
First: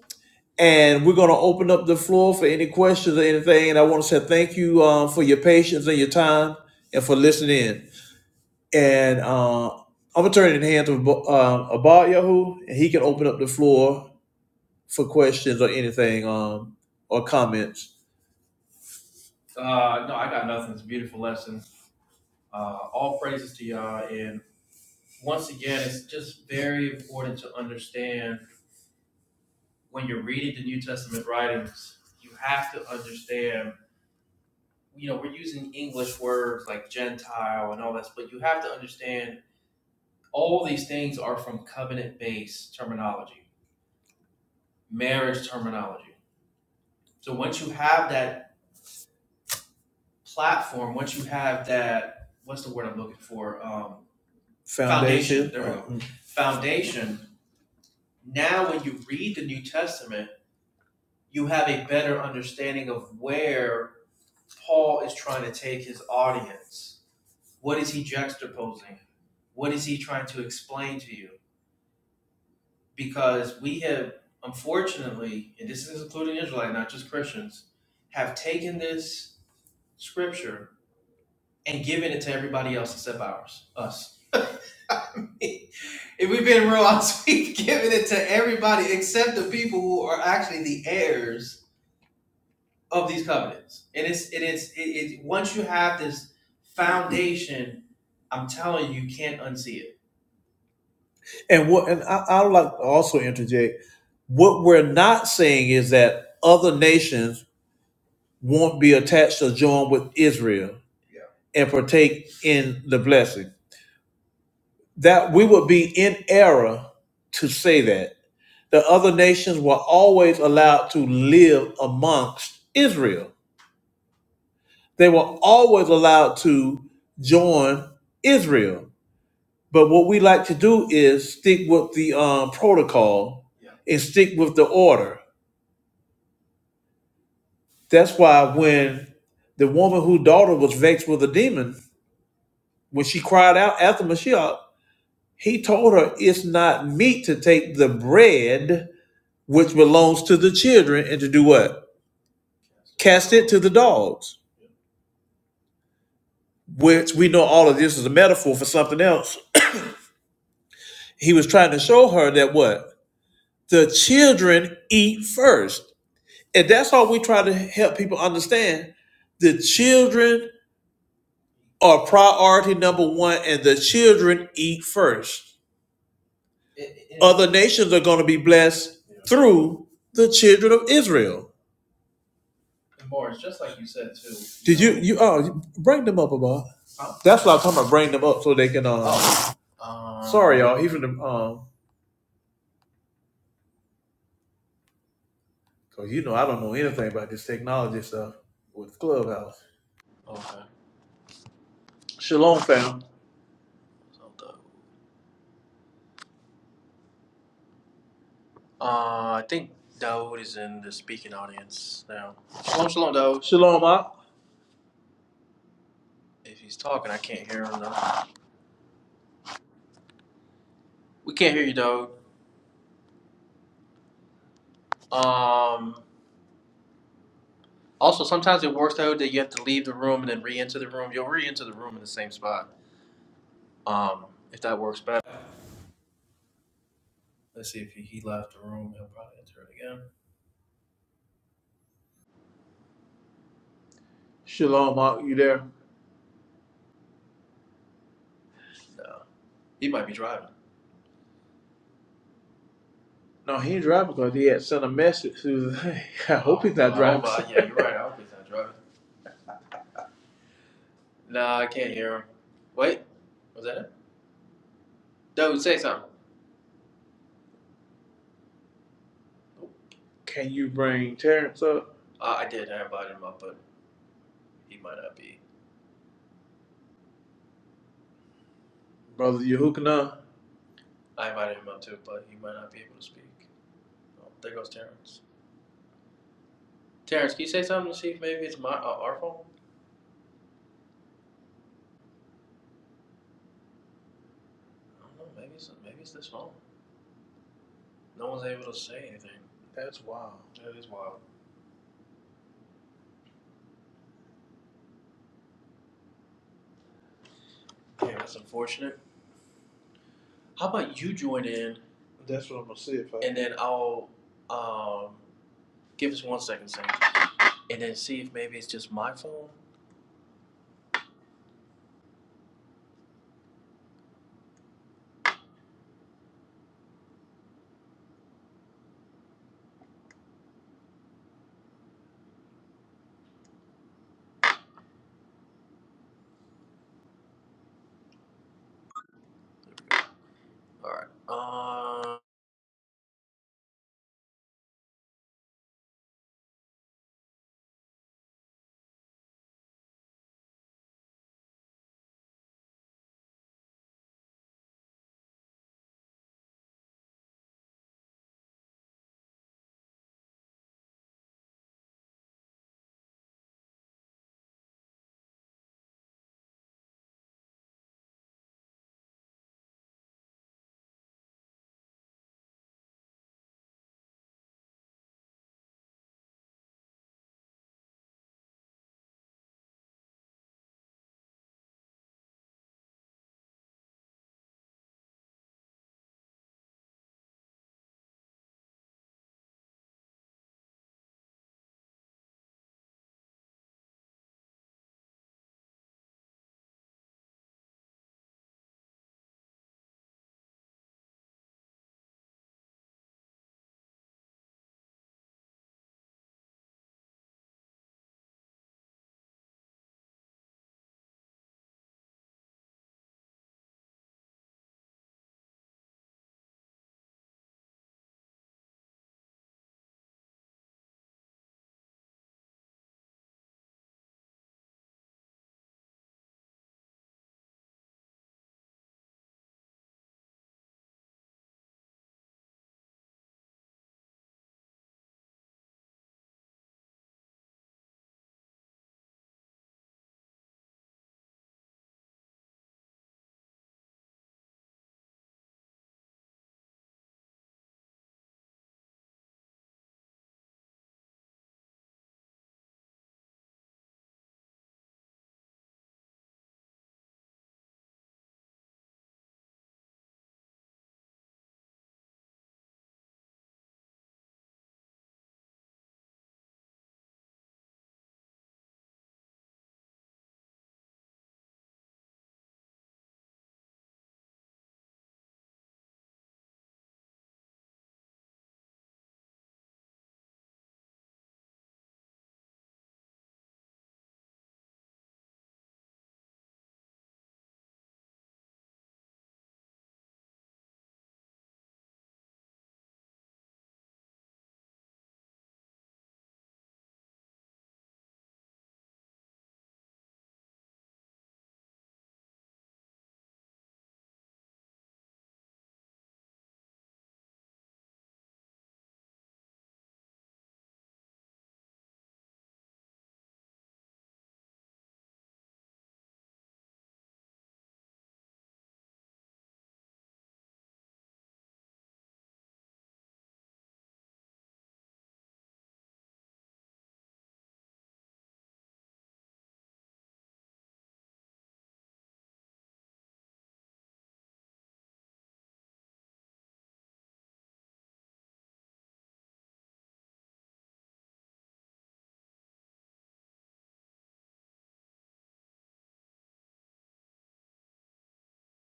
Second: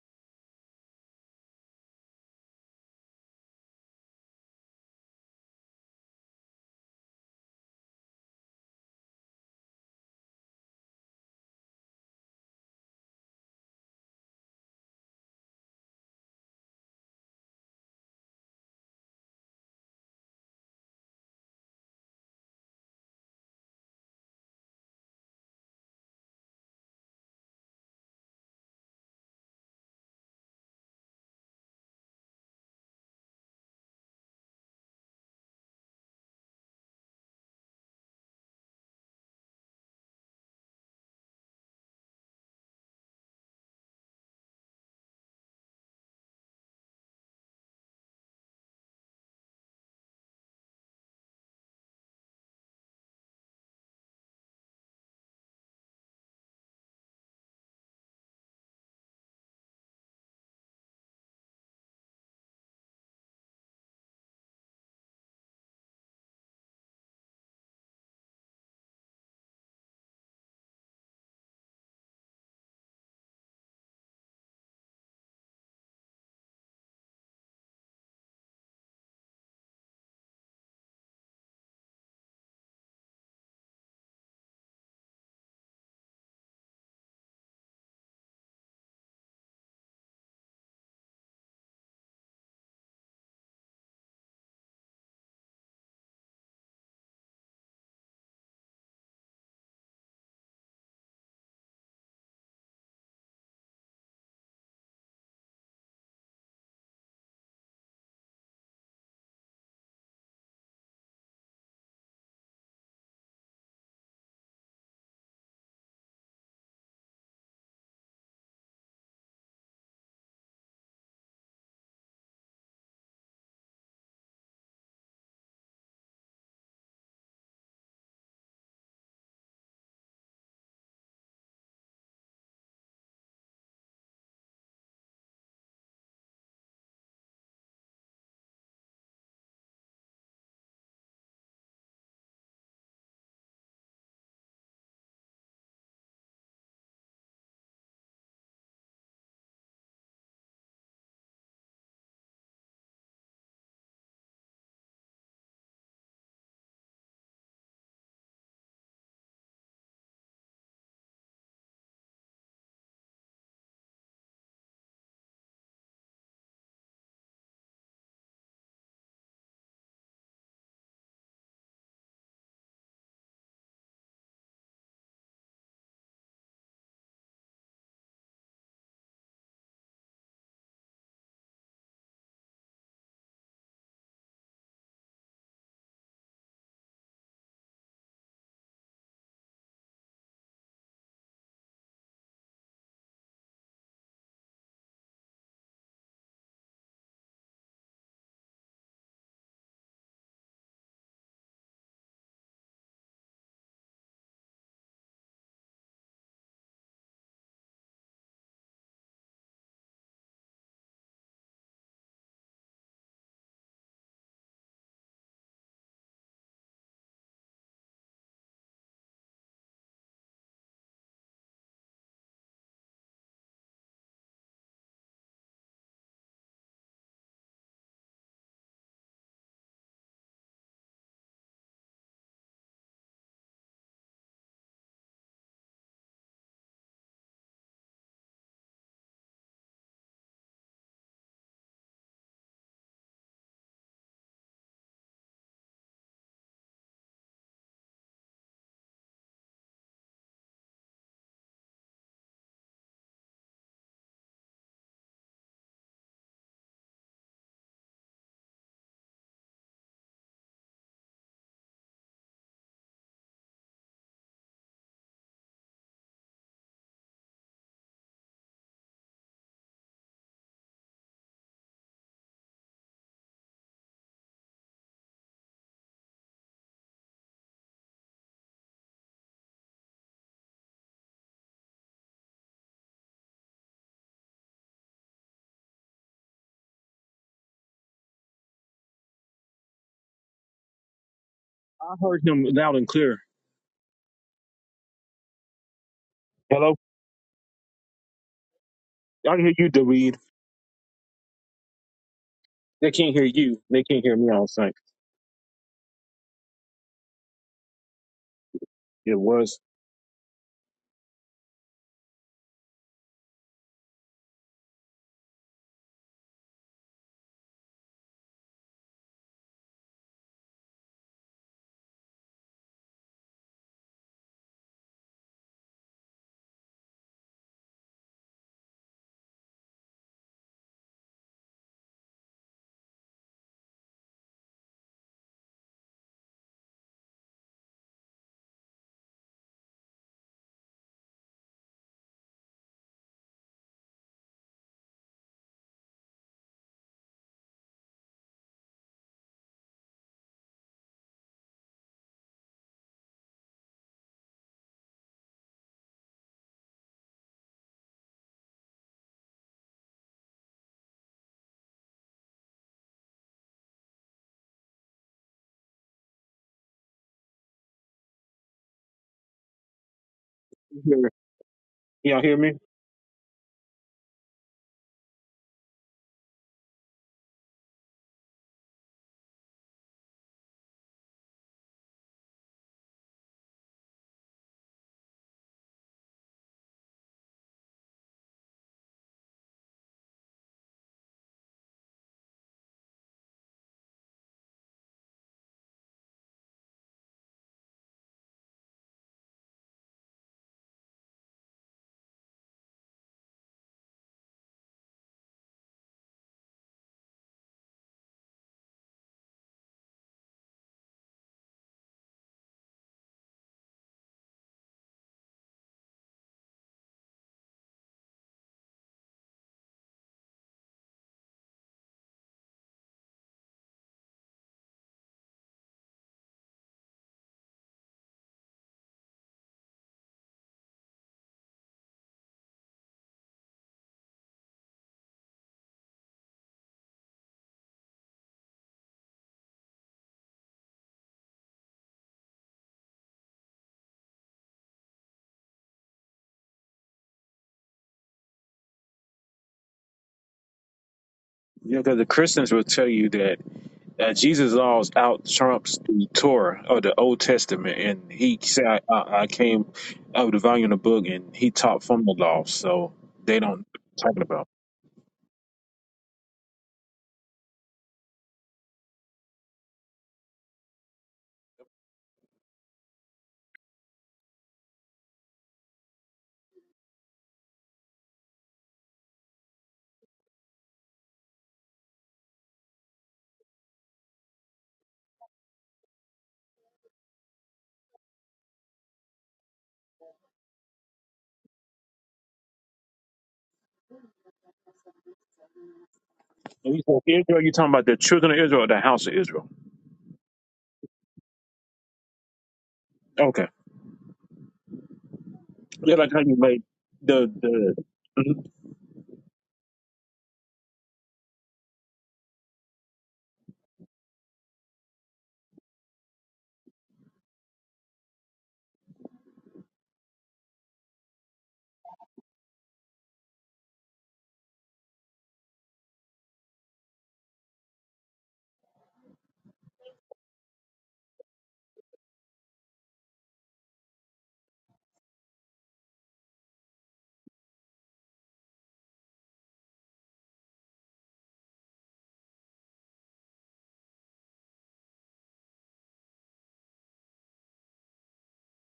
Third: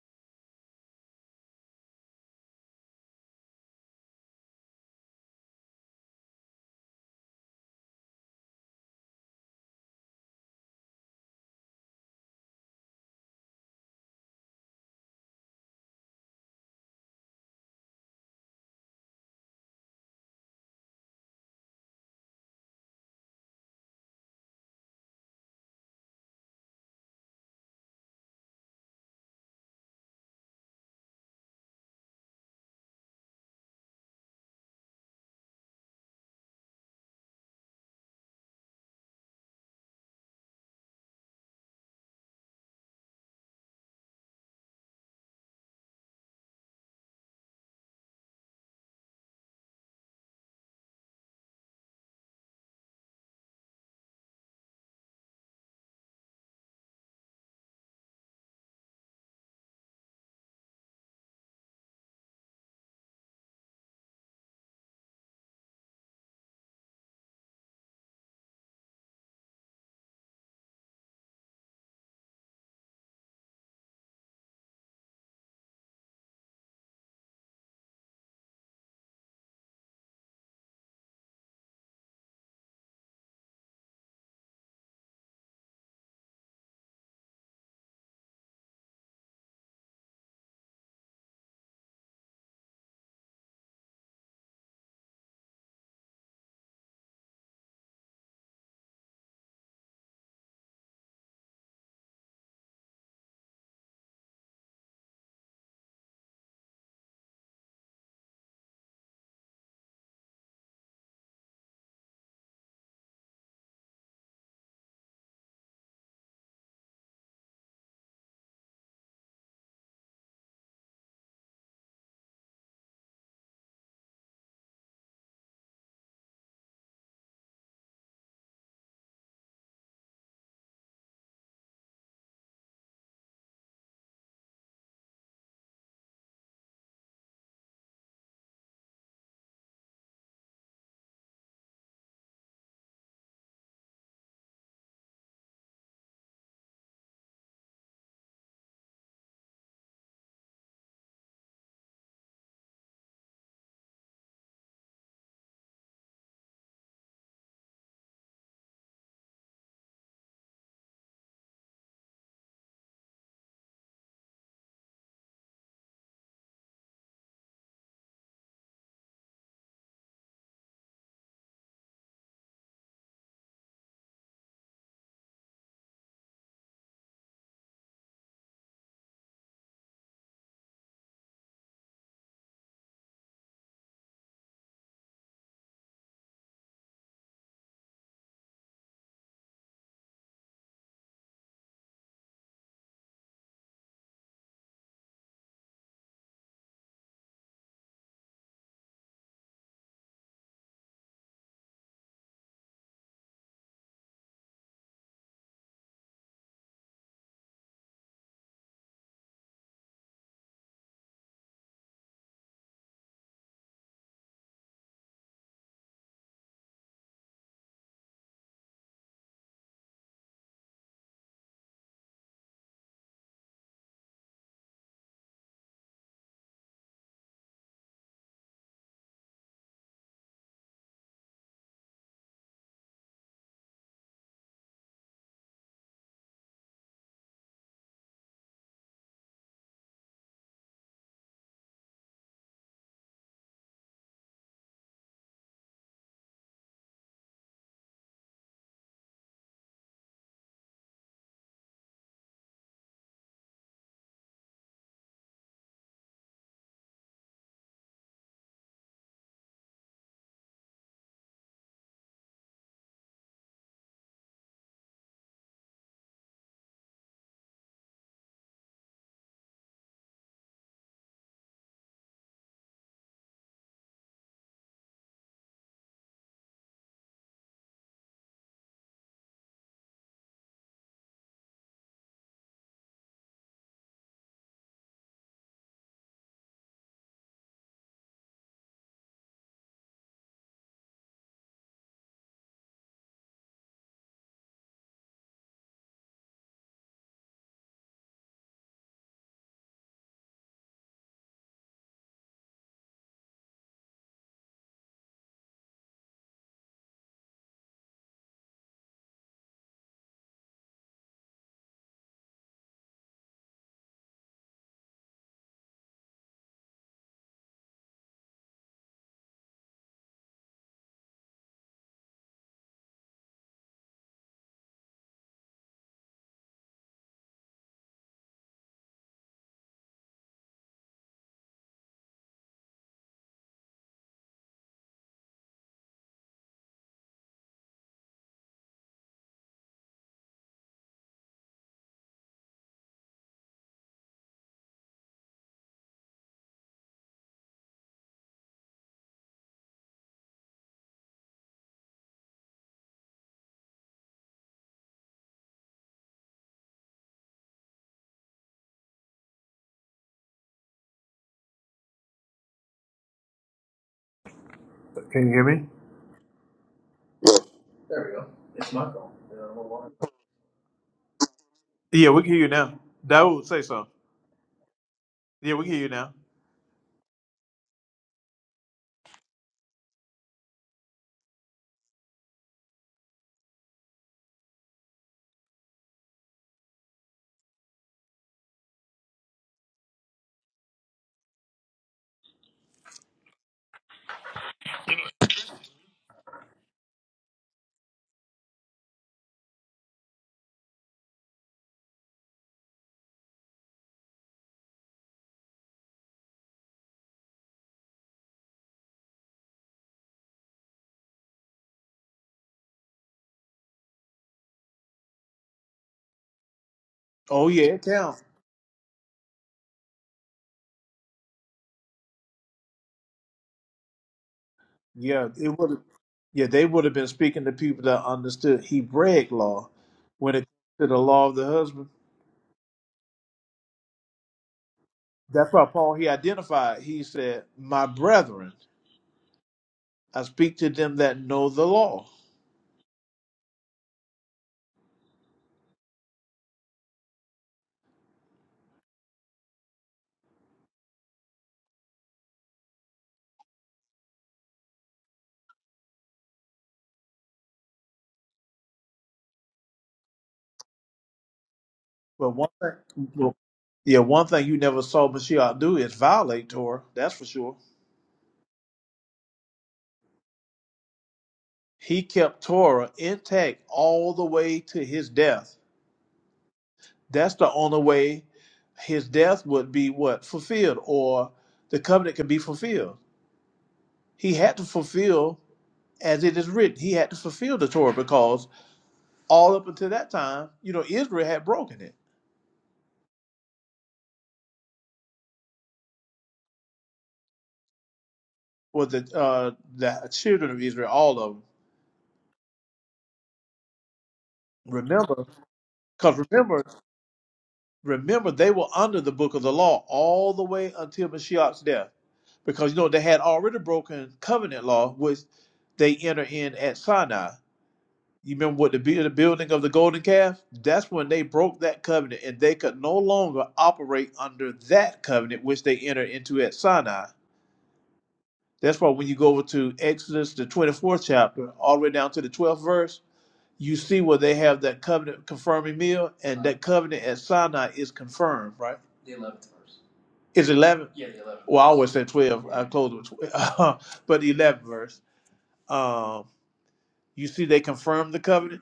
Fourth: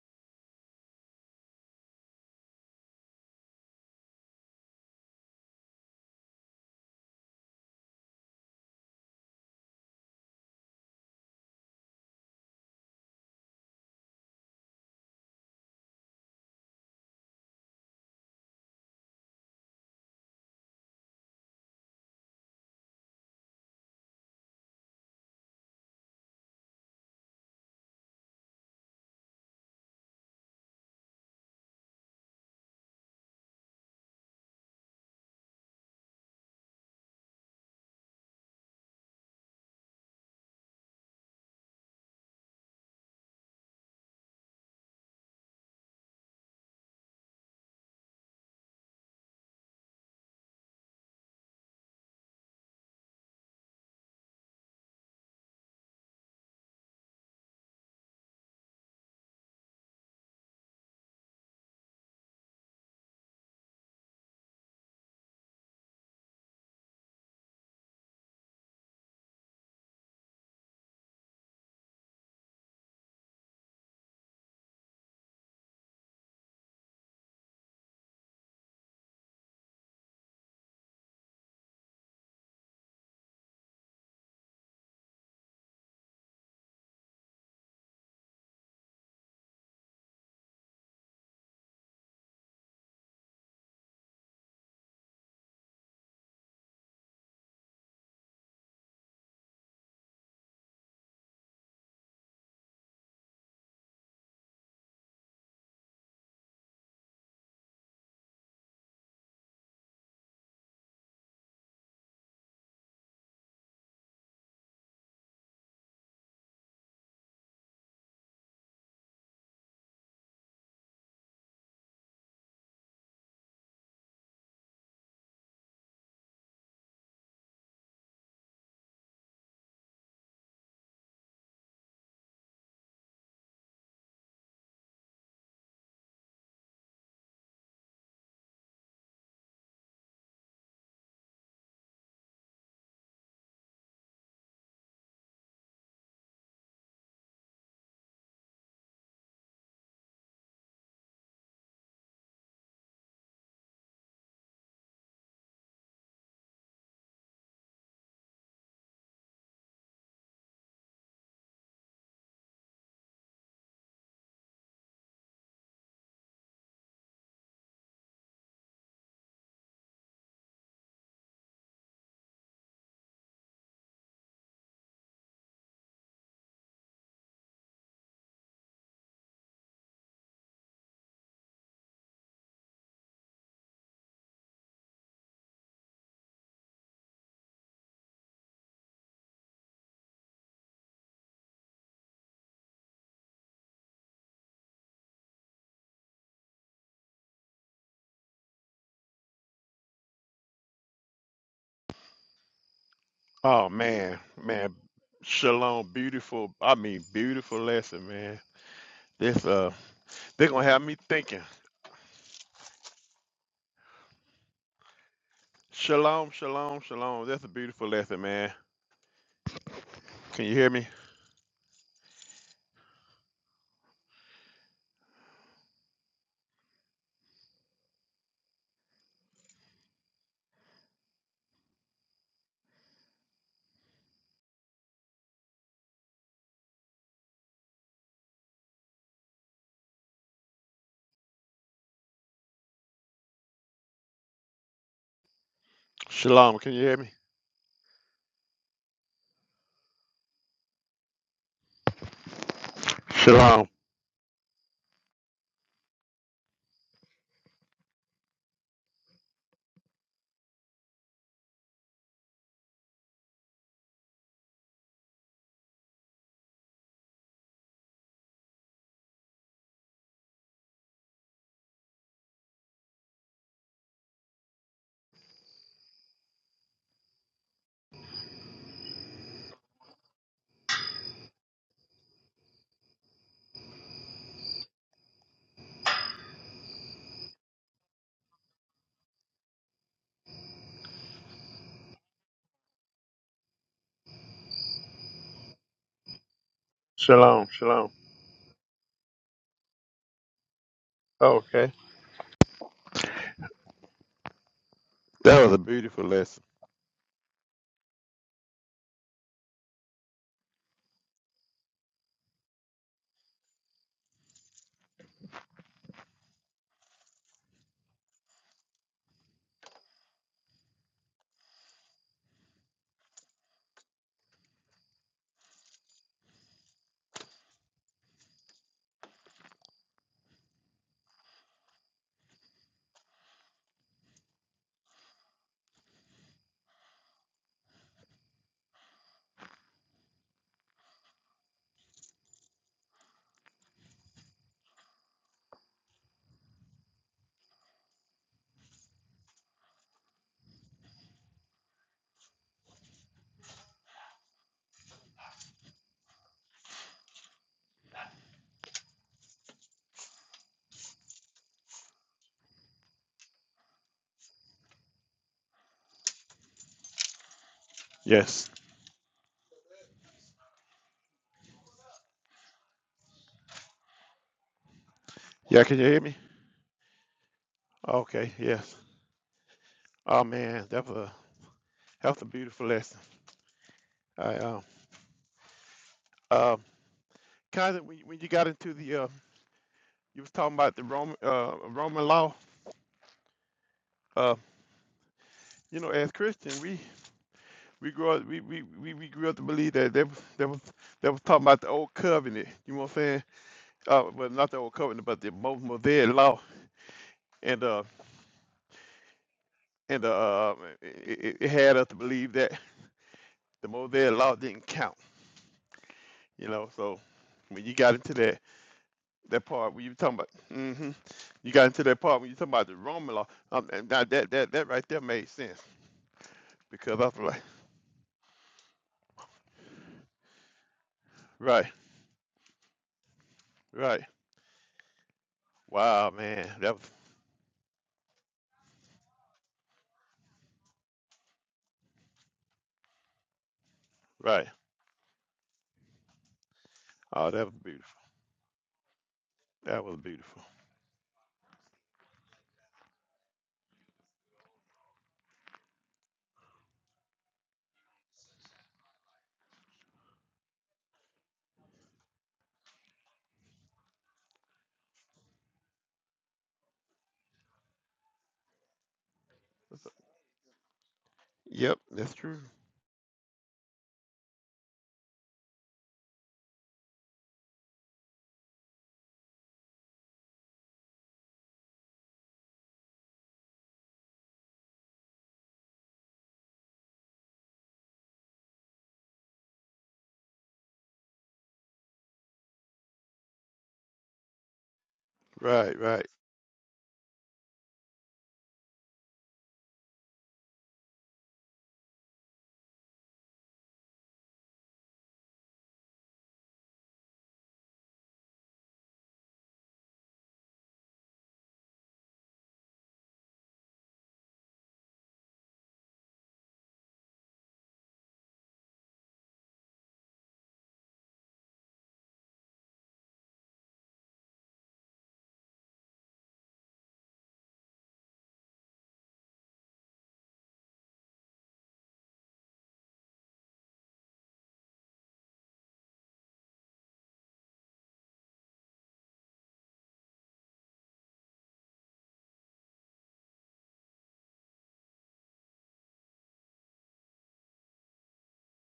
And we're going to open up the floor for any questions or anything. And I want to say thank you um, for your patience and your time and for listening in. And uh, I'm going to turn it in the hands of uh, Abad Yahoo, and he can open up the floor for questions or anything um, or comments. Foundation. Foundation, there we go. And what? And I, I would like to also interject. What we're not saying is that other nations won't be attached or joined with Israel and partake in the blessing. That we would be in error to say that. The other nations were always allowed to live amongst Israel, they were always allowed to join Israel. But what we like to do is stick with the um, protocol and stick with the order. That's why when the woman whose daughter was vexed with a demon, when she cried out after Mashiach, He told her it's not meet to take the bread which belongs to the children and to do what? Cast it to the dogs, which we know all of this is a metaphor for something else. He was trying to show her that what? The children eat first. And that's all we try to help people understand. The children are priority number one, and the children eat first. Other nations are going to be blessed through the children of Israel. Did you you oh bring them up about? That's what I'm talking about. Bring them up so they can. Um, oh. Um, sorry, y'all. Even the um, cause you know I don't know anything about this technology stuff with Clubhouse. Shalom, fam. Oh man, man, Shalom, beautiful. I mean, beautiful lesson, man. This uh, they're gonna have me thinking. Shalom, Mark. Shalom, shalom, shalom. That's a beautiful lesson, man. Can you hear me? Shalom, Mark. You there? Shalom, can you hear me? No, Shalom, he ain't driving because he had sent a message. To the thing. I hope he's not driving. Can you bring Terrence up, brother Yehukana? I heard him loud and clear. Hello? shalom, shalom. I can hear you, That's David. wild. okay, They can't hear you. They can't hear me, I was like, that was a beautiful lesson. it was. That's what I'm gonna see if I. Can you hear me? Yes. You hear- Yeah, Y'all we can hear hear you me? now. That would say so. Yeah, Yeah, we can can hear you you hear now. me? Okay. Yes. Oh man, that was a that's a beautiful lesson. I um um kind of when, when you got into the uh, you was talking about the Roman uh Roman law uh you know, as Christian, we We grew up, we, we, we, we grew up to believe that they, was- they was they was talking about the old covenant. You know what I'm saying? Uh, well, not the old covenant, but the Mo- Mosaic law, and uh, and uh, uh, it, it it had us to believe that the Mosaic law didn't count. You know, so Oh when you yeah, it got into counts. that that part when you were talking about, hmm you got into that part when you talking about the Roman law. Um, and now that that that right there Yeah, made it sense would. Yeah, they would have because I been was like, speaking to people that understood Hebraic law when it to the law of the right, husband. right, That's why Paul he wow, man, that identified. was He said, "My brethren, I speak to them that know the law." right. Oh, that was beautiful. That was beautiful. Yeah, because the Christians will tell you that uh, Jesus' laws out trumps the Torah or the Old Testament. And he said, I, I, I came out of the volume of the book and he taught from the But law. one So thing, well, they don't know what yeah, you're talking one thing about. you never saw Mashiach do is violate Torah. That's for sure. Yep, He that's true. kept Torah intact all the way to his death. That's the only way his death would be what fulfilled, or the covenant could be fulfilled. He had to fulfill as it is written. He had to fulfill the Torah because all up until that time, you know, Israel had broken it. Right, right. And he said, Israel, you're talking about the children of Israel or the Well, house the of Israel? uh, the children of Israel, all of them. Okay. Remember, Yeah, like how because you made remember, the, the remember they were under the book of the law all the way until Mashiach's death. Because you know they had already broken covenant law, which they enter in at Sinai You remember what the, bu- the building of the golden calf? That's when they broke that covenant and they could no longer operate under that covenant which they entered into at Sinai. That's why when you go over to Exodus, the 24th chapter, all the way down to the 12th verse, you see where they have that covenant confirming meal and that covenant at Sinai is confirmed, right? The eleventh verse Is 11? Yeah, the eleventh. Well, I always said 12. I closed with 12. but the 11th verse. Um, you see they confirmed the covenant?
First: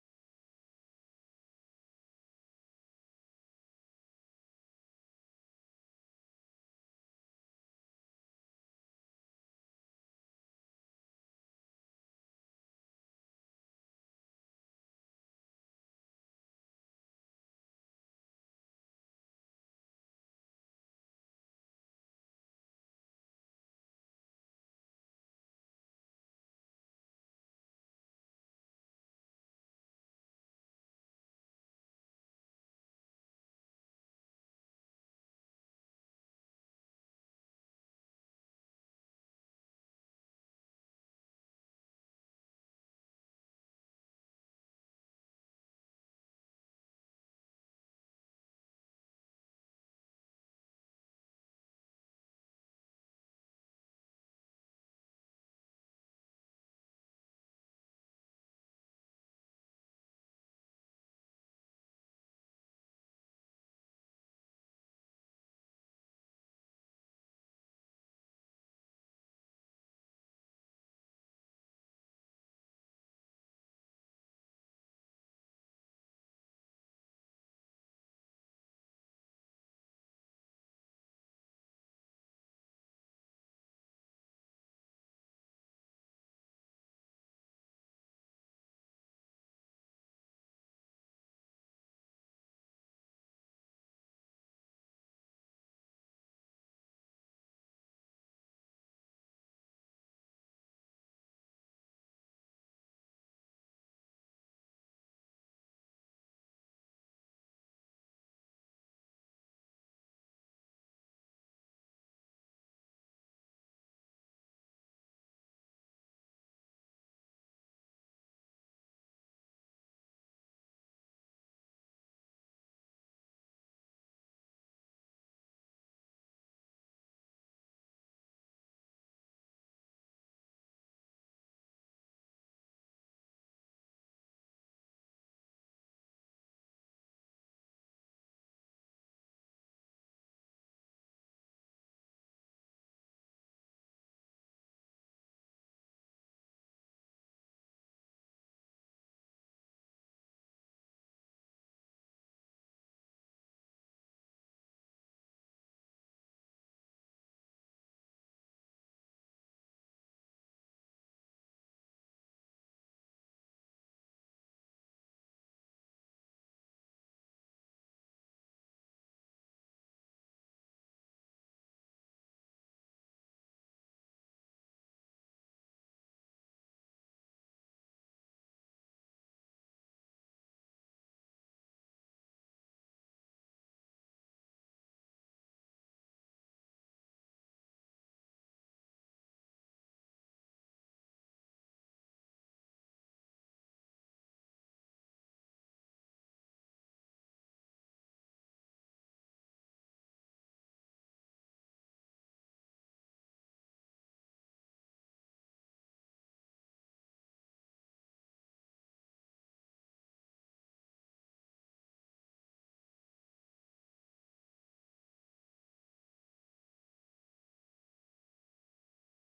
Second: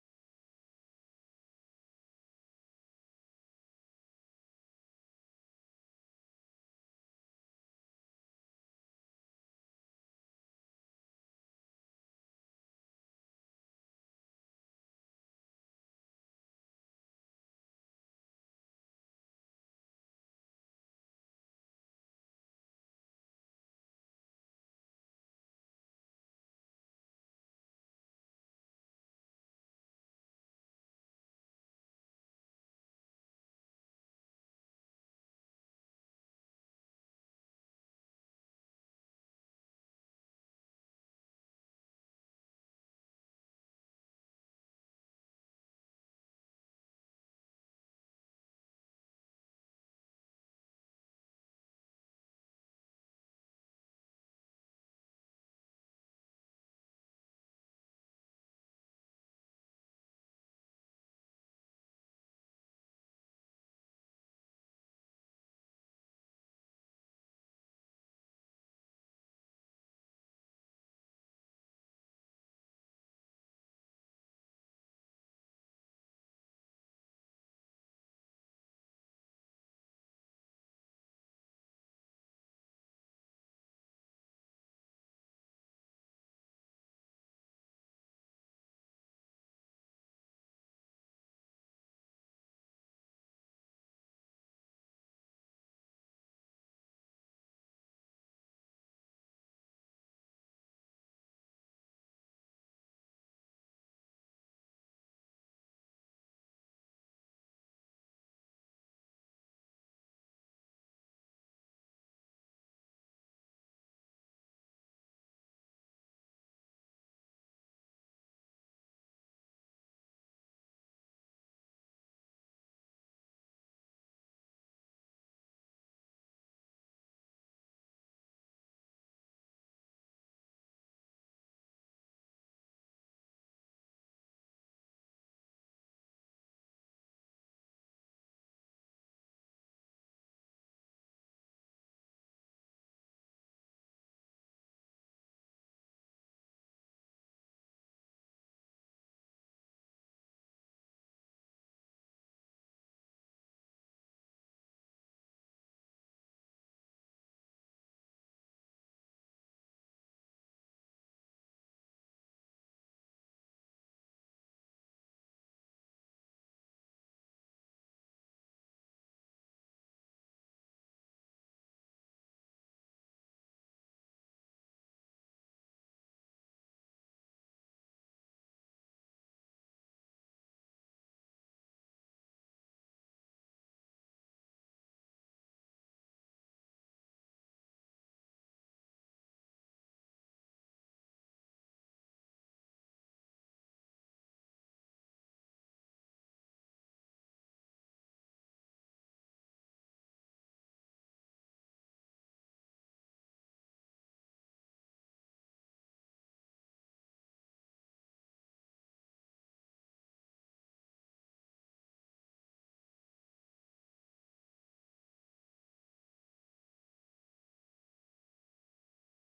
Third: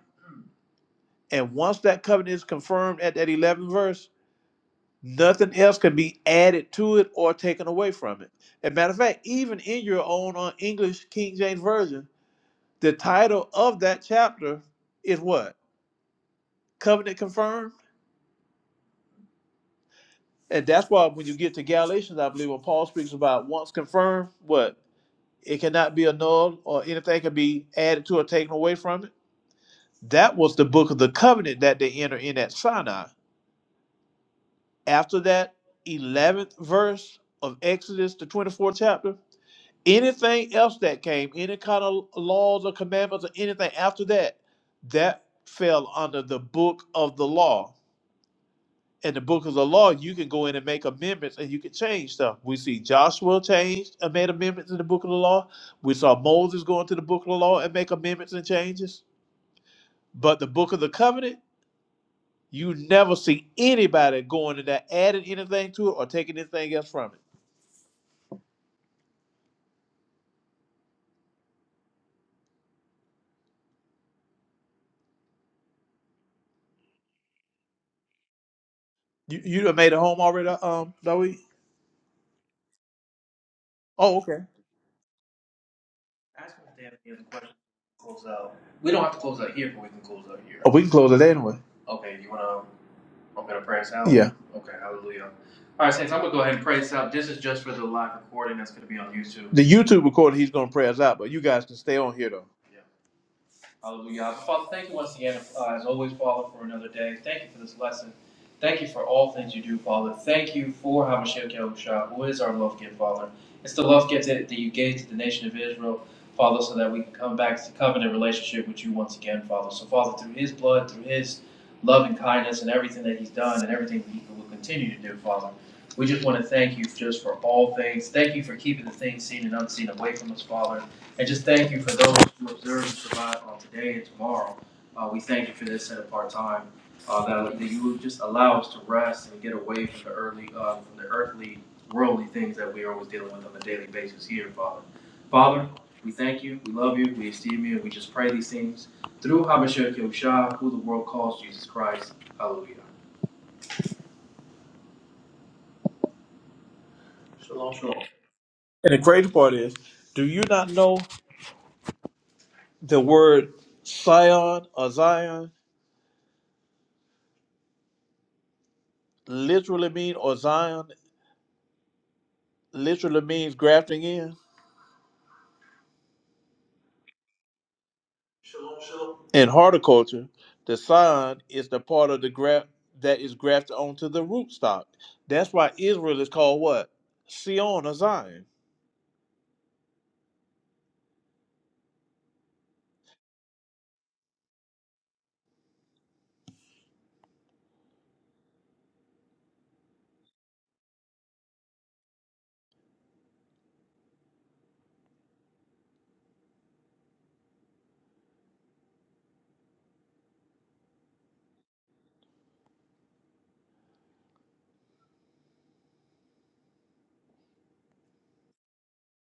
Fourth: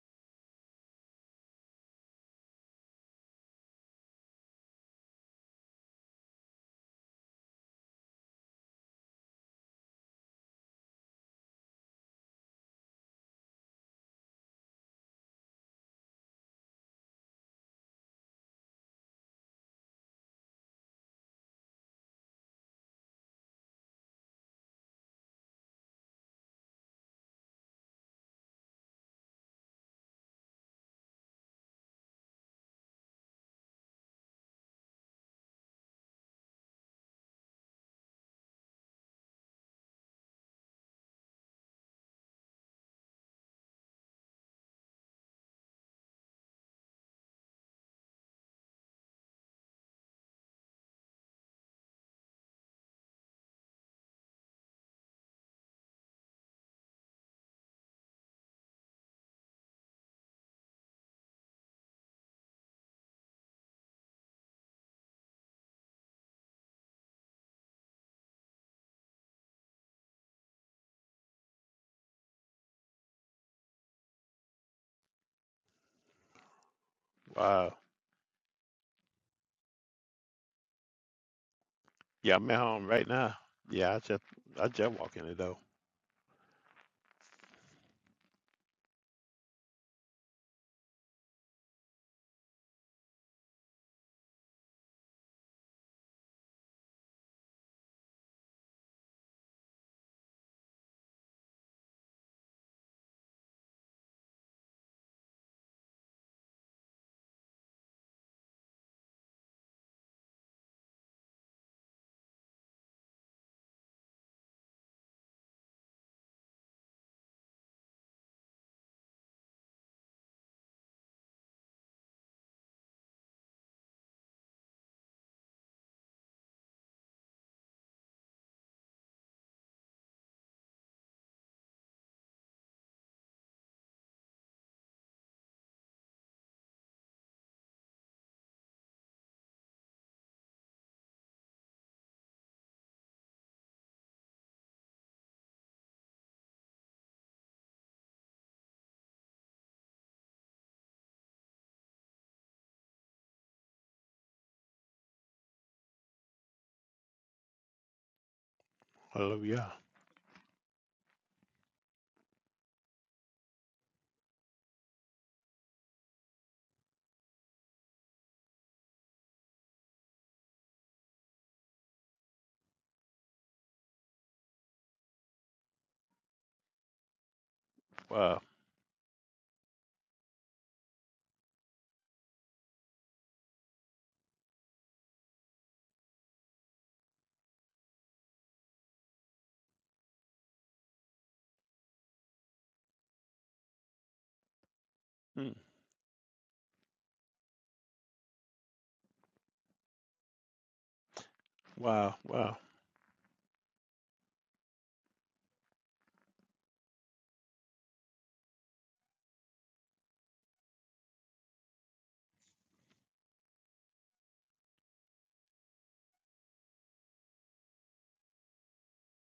And once that covenant is confirmed at that 11th verse, nothing else can be added to it or taken away from it. As a matter of fact, even in your own uh, English King James Version, the title of that chapter is what? Covenant Confirmed. And that's why when you get to Galatians, I believe when Paul speaks about once confirmed, what? It cannot be annulled or anything can be added to or taken away from it. That was the book of the covenant that they enter in at Sinai after that 11th verse of Exodus, the 24th chapter, anything else that came, any kind of laws or commandments or anything after that, that fell under the book of the law. In the book of the law, you can go in and make amendments and you can change stuff. We see Joshua changed and made amendments in the book of the law. We saw Moses go into the book of the law and make amendments and changes. But the book of the covenant, you never see anybody going in there adding anything to it or taking anything else from it. Wow. You you done made a home already, um, Zoe? Yeah, I'm at home right now. Yeah, I Oh, just okay. I just walk in the door. Ask them if they have any other questions. Close out. We don't have to close out here, but we can close out here. Oh, we can close it anyway. Okay, you want to open a prayer us out? Yeah. Okay, hallelujah. All right, Saints, I'm going to go ahead and pray us out. This is just for the live recording that's going to be on YouTube. The YouTube recording, he's gonna pray us out, but you guys can stay on here though. Hallelujah. Father, thank you once again, uh, as always, Father, for another day. Thank you for this lesson. Thank you for all things you do, Father. Thank you for Hamashiach Yahushua, who is our love gift, Father. It's the love gift that, that you gave to the nation of Israel, Father, so that we can come back to covenant relationship with you once again, Father. So, Father, through his blood, through his love and kindness, and everything that he's done, and everything that he will continue to do, Father, we just want to thank you just for all things. Thank you for keeping the things seen and unseen away from us, Father. And just thank you for those who observe and survive on today and tomorrow. Uh, we thank you for this set apart time, uh, that, that you would just allow us to rest and get away from the early, uh, from the earthly, worldly things that we are always dealing with on a daily basis here, Father. Father, we thank you, we love you, we esteem you, and we just pray these things through Abishak Yahusha, who the world calls Jesus Christ. Hallelujah. And the great part Hallelujah. is, do you not know the word Sion or Zion literally mean or Zion? literally means grafting in. Wow. In horticulture, the sod is the part of the graft that is grafted onto the rootstock. That's why Israel is called what? Sion or Zion. Hmm. Wow. Wow.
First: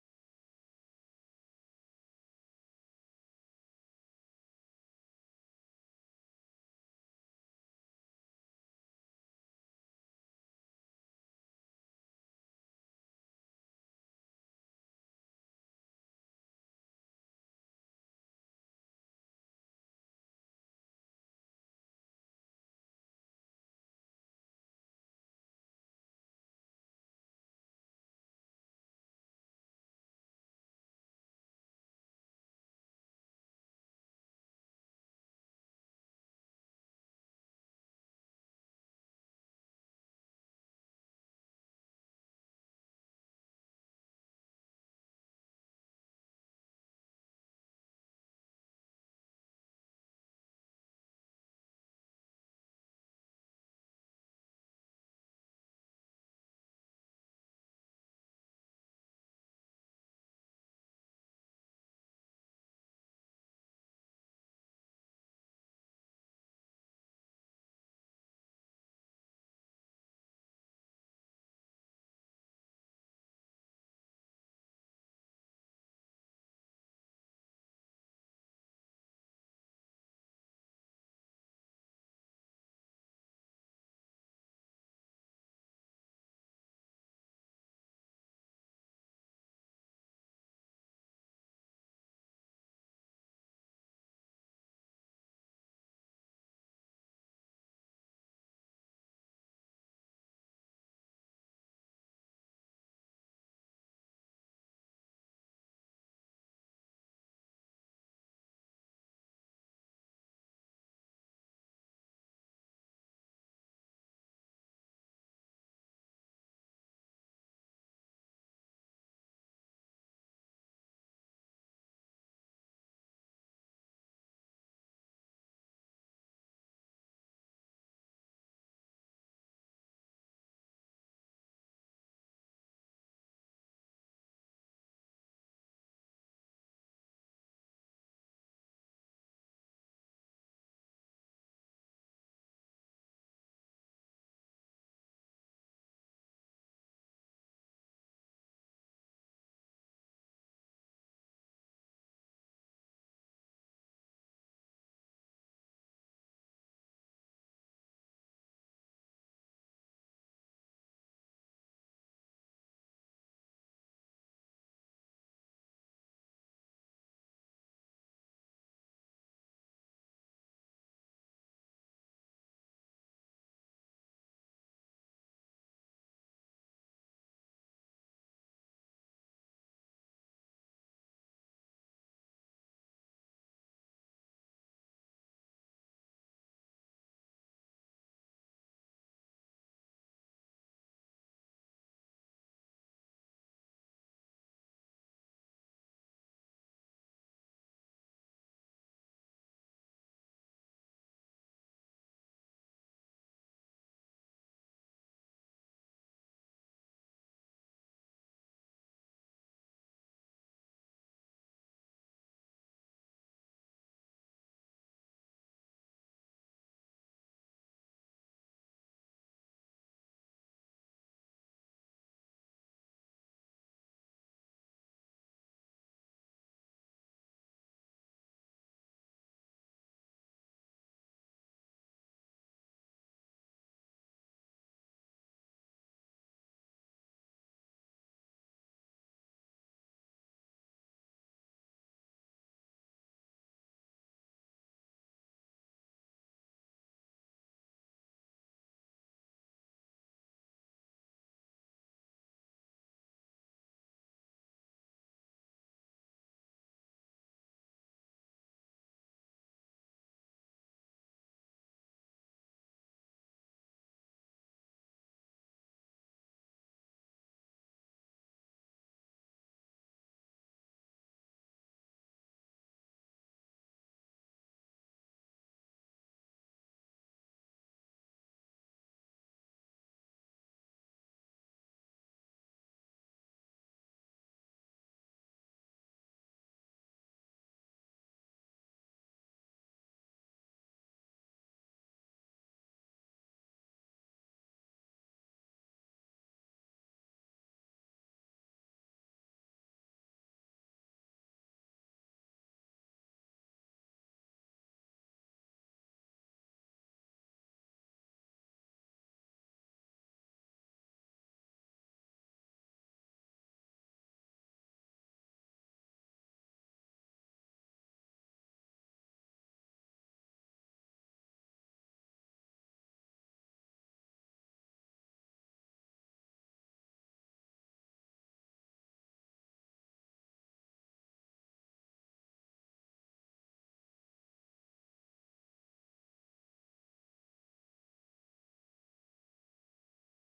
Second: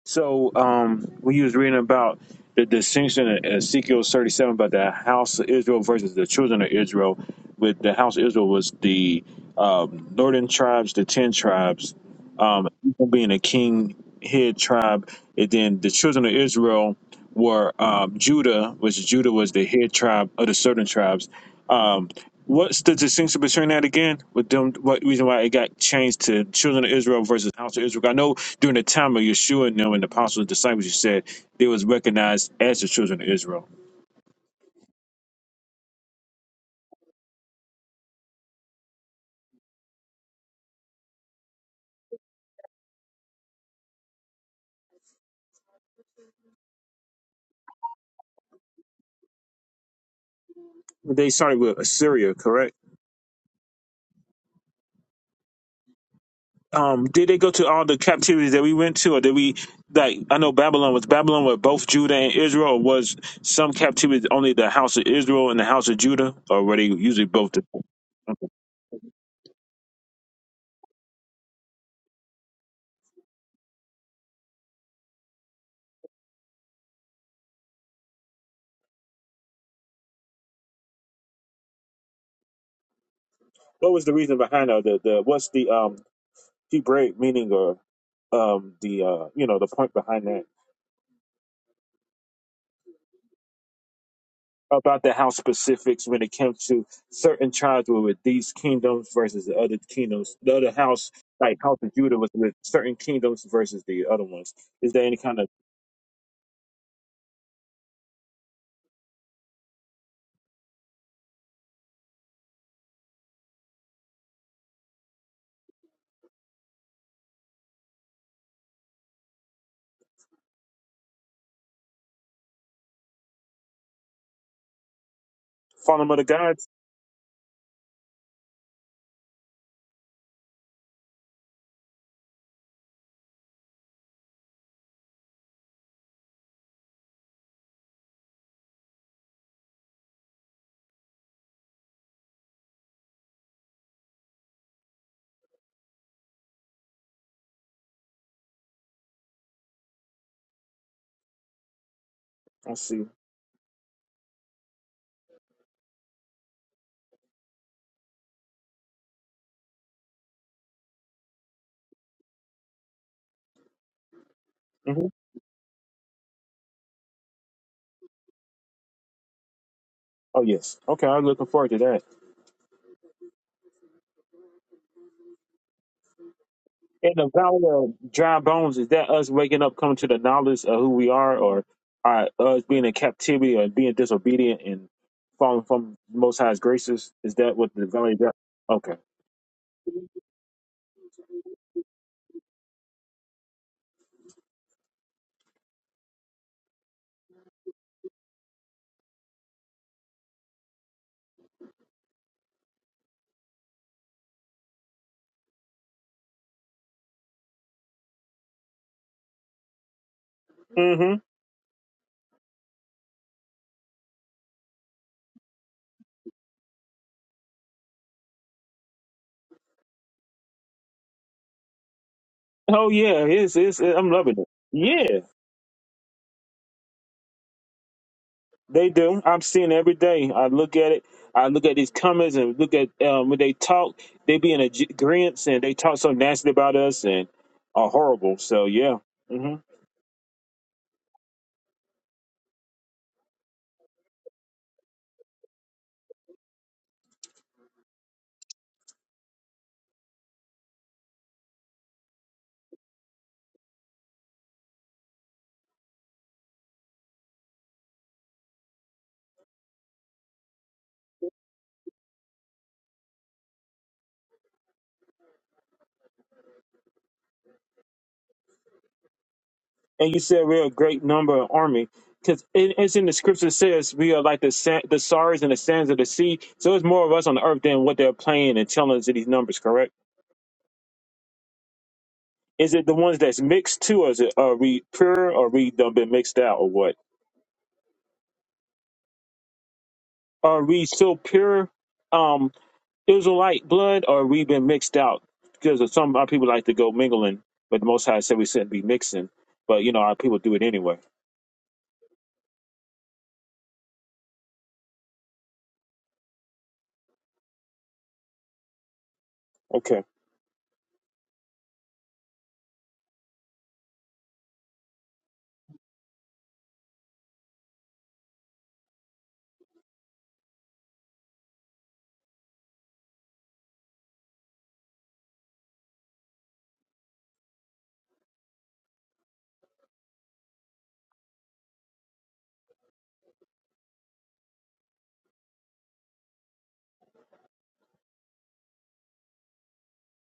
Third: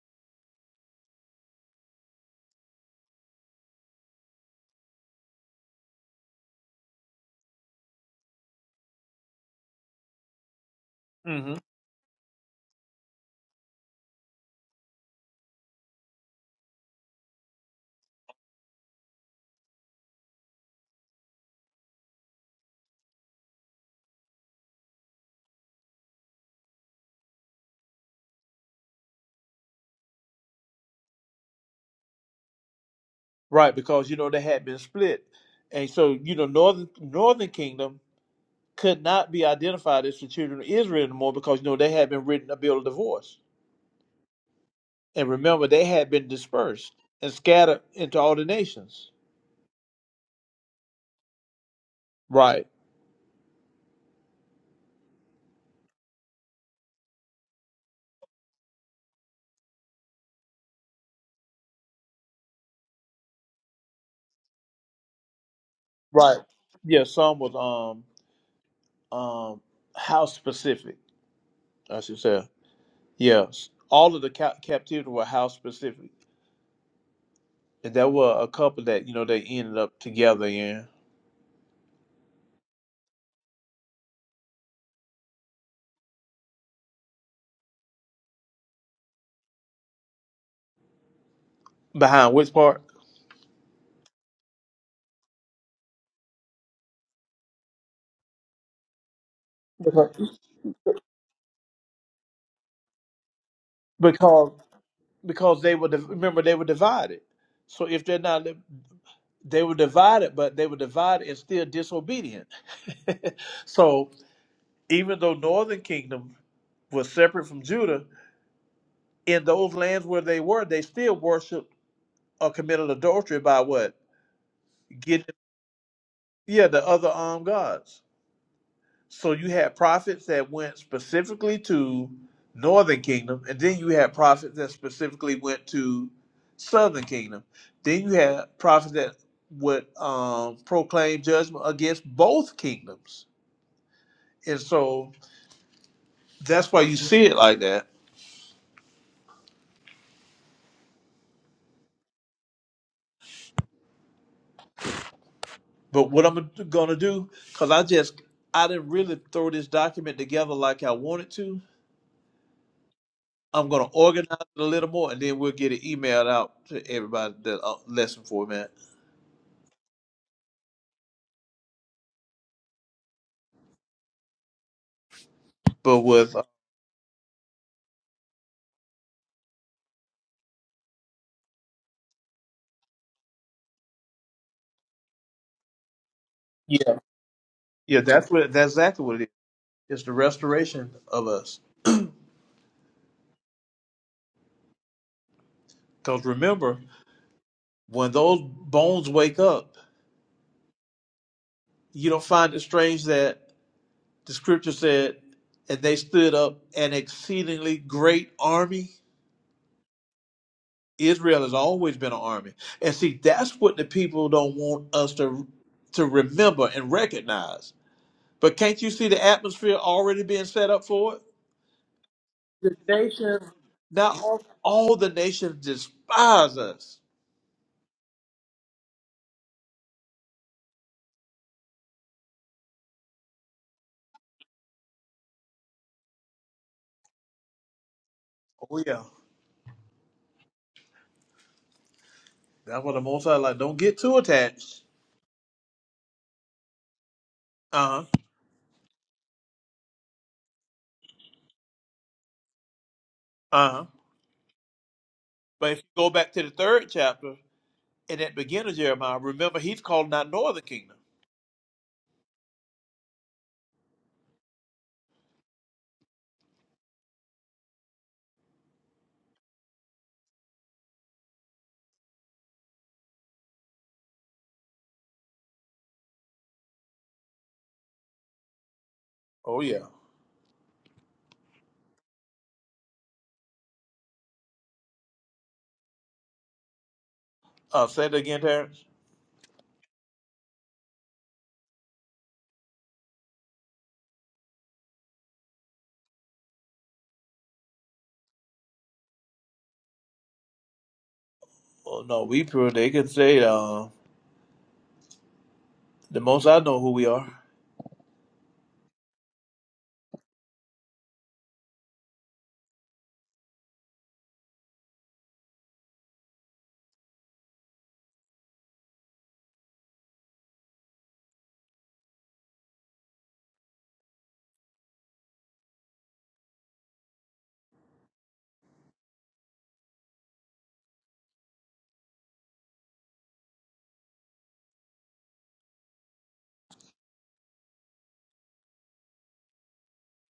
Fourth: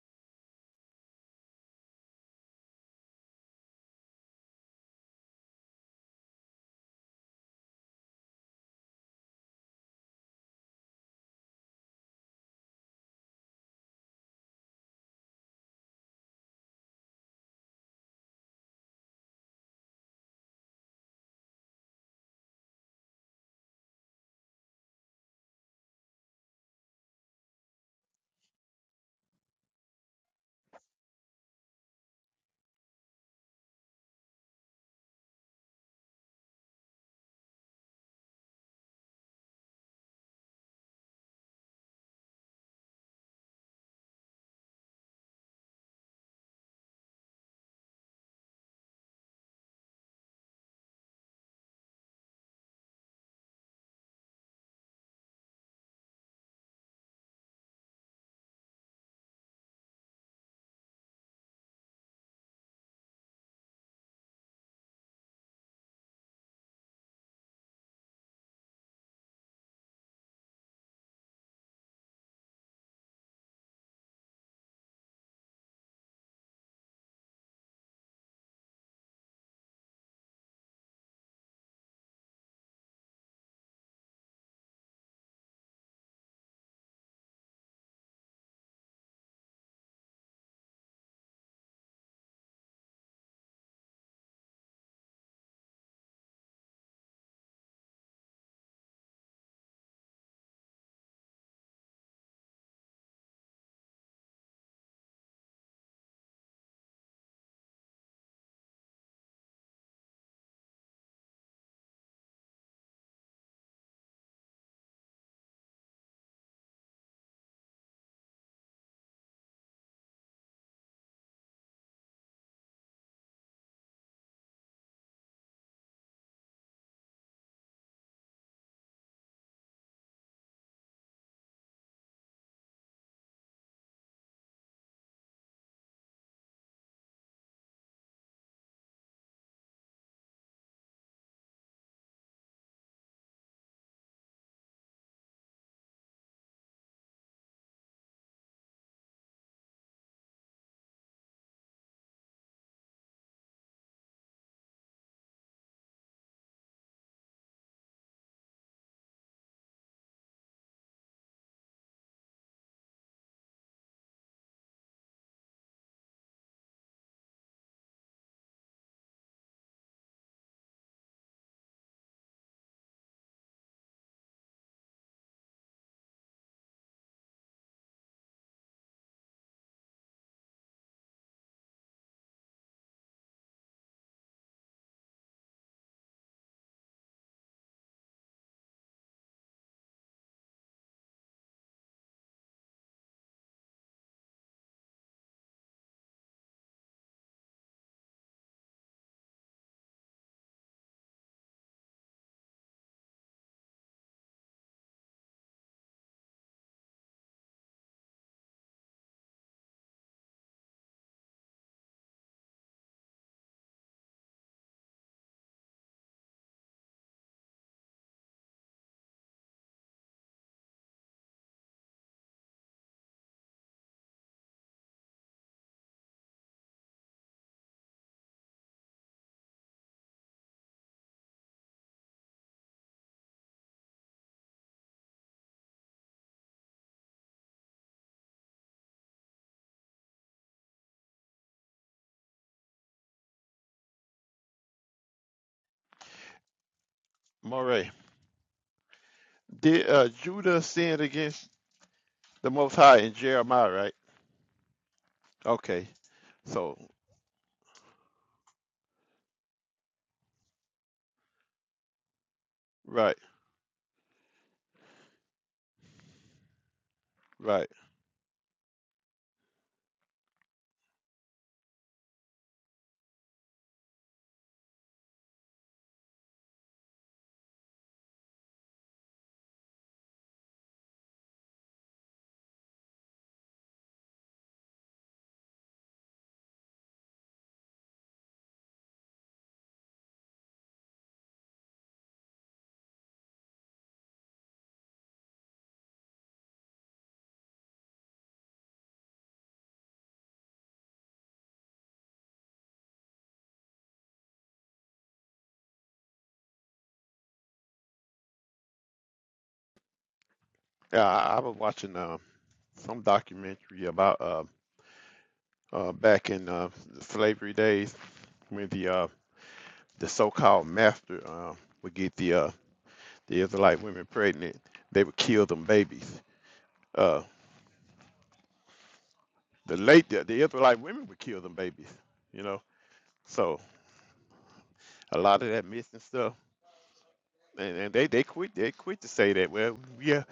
So um, when you was reading about the distinction in Ezekiel 37 about the house of Israel versus the children of Israel, with the house of Israel was the um, northern tribes, the ten hmm tribes, um, being a king head tribe, and then the children of Israel were um, Judah, which Judah was the head tribe of the southern tribes. Um, What's the distinction between that again? With them, what reason why it got changed to children of Israel versus house of Israel? I know during the time of Yeshua and them and the apostles and disciples, you said they was recognized as the children of Israel. Right, because you know they had been split, and so you know northern northern kingdom could not be identified as the children of Israel anymore because you know they had been written a bill of divorce, and remember they had been dispersed and scattered into all the nations. They started with Assyria, Right, correct? Um, did they go to all the captivities that we went to, or did we like? I know Babylon was Babylon with both Judah and Israel, or was some captivity only the house of Israel and the house of Judah, right. or were they Yeah, usually some both? was The, um okay. um house specific. I should say yes. All of the ca- captivity were house specific, and there were a couple that you know they ended up together in What was the reason behind that? The, the what's the um Hebraic meaning or um the uh you know the point behind that behind which part about the house specifics when it comes to certain tribes were with these kingdoms versus the other because kingdoms. The other house, like House of Judah, was with certain kingdoms versus the other because ones. Is there any kind of because they were div- remember they were divided. So if they're not they were divided, but they were divided and still disobedient. so even though Northern Kingdom was separate from Judah, in those lands where they were, they still worshipped or committed adultery by what following of the gods? Yeah, the other um gods. So you had prophets that went specifically to Northern Kingdom, and then you had prophets that specifically went to Southern Kingdom. Then you had prophets that would um, proclaim judgment against both kingdoms, and so that's why you see it like that. I see. But what I'm gonna do, because I just I didn't really throw this document together like I wanted to, I'm gonna organize it a little hmm more, and then we'll get it emailed out to everybody the uh, lesson format. Oh yes. Okay, I'm looking forward to that. But with uh, In the valley of dry bones, is that us waking up, coming to the knowledge of who we are, or are us being in captivity or being disobedient and falling from the Most High's yeah, graces? Is that what the yeah, valley of dry? that's what that's Okay. exactly what it is. It's the restoration of us. Because remember, when those bones wake up, you don't find it strange that the scripture said, "And they stood up an exceedingly great army." hmm Israel has always been an army, and see, that's what the people don't want us to to remember and recognize But can't you see the atmosphere already being set up for it? The Oh yeah, nations, it's, it's I'm not loving all, it. all the Yeah, nations despise us. they do. I'm seeing it every day. I look at it. I look at these comments and look at um, when they talk. They be in agreement and they talk so nasty about us and are horrible. So Oh yeah. yeah, Mm-hmm. that's what the Most High like. Don't get too attached. Uh Moray. huh. Did uh, Judah sin against the Most High in Uh Jeremiah? huh. Right. But if you Okay. go back to the So third chapter and at the beginning of Jeremiah, remember he's calling out Northern Kingdom. right, right. and you said we're a great number of army because it, it's in the scripture says we are like the sand, the stars and the sands of the sea so it's more of us on the earth than what they're playing and telling us in these numbers Oh yeah. correct is it the ones that's mixed too or is it are we pure or we done been mixed out or what Uh, say it again, Terrence. are we still pure um israelite blood or we been mixed out because of some our people like to go mingling but the most high said we shouldn't be mixing but you know our people do it anyway Oh no, we pure. They can say uh, the Most High know who we are. okay Yeah, I, I was watching um some documentary about uh, uh back in uh, slavery days when the uh the so-called master um would get the uh the Israelite women pregnant, they would kill them babies. Uh, the late the, the Israelite women would kill them babies, you know. So a lot of that missing stuff, and, and they they quit they quit to say that. Well, we are,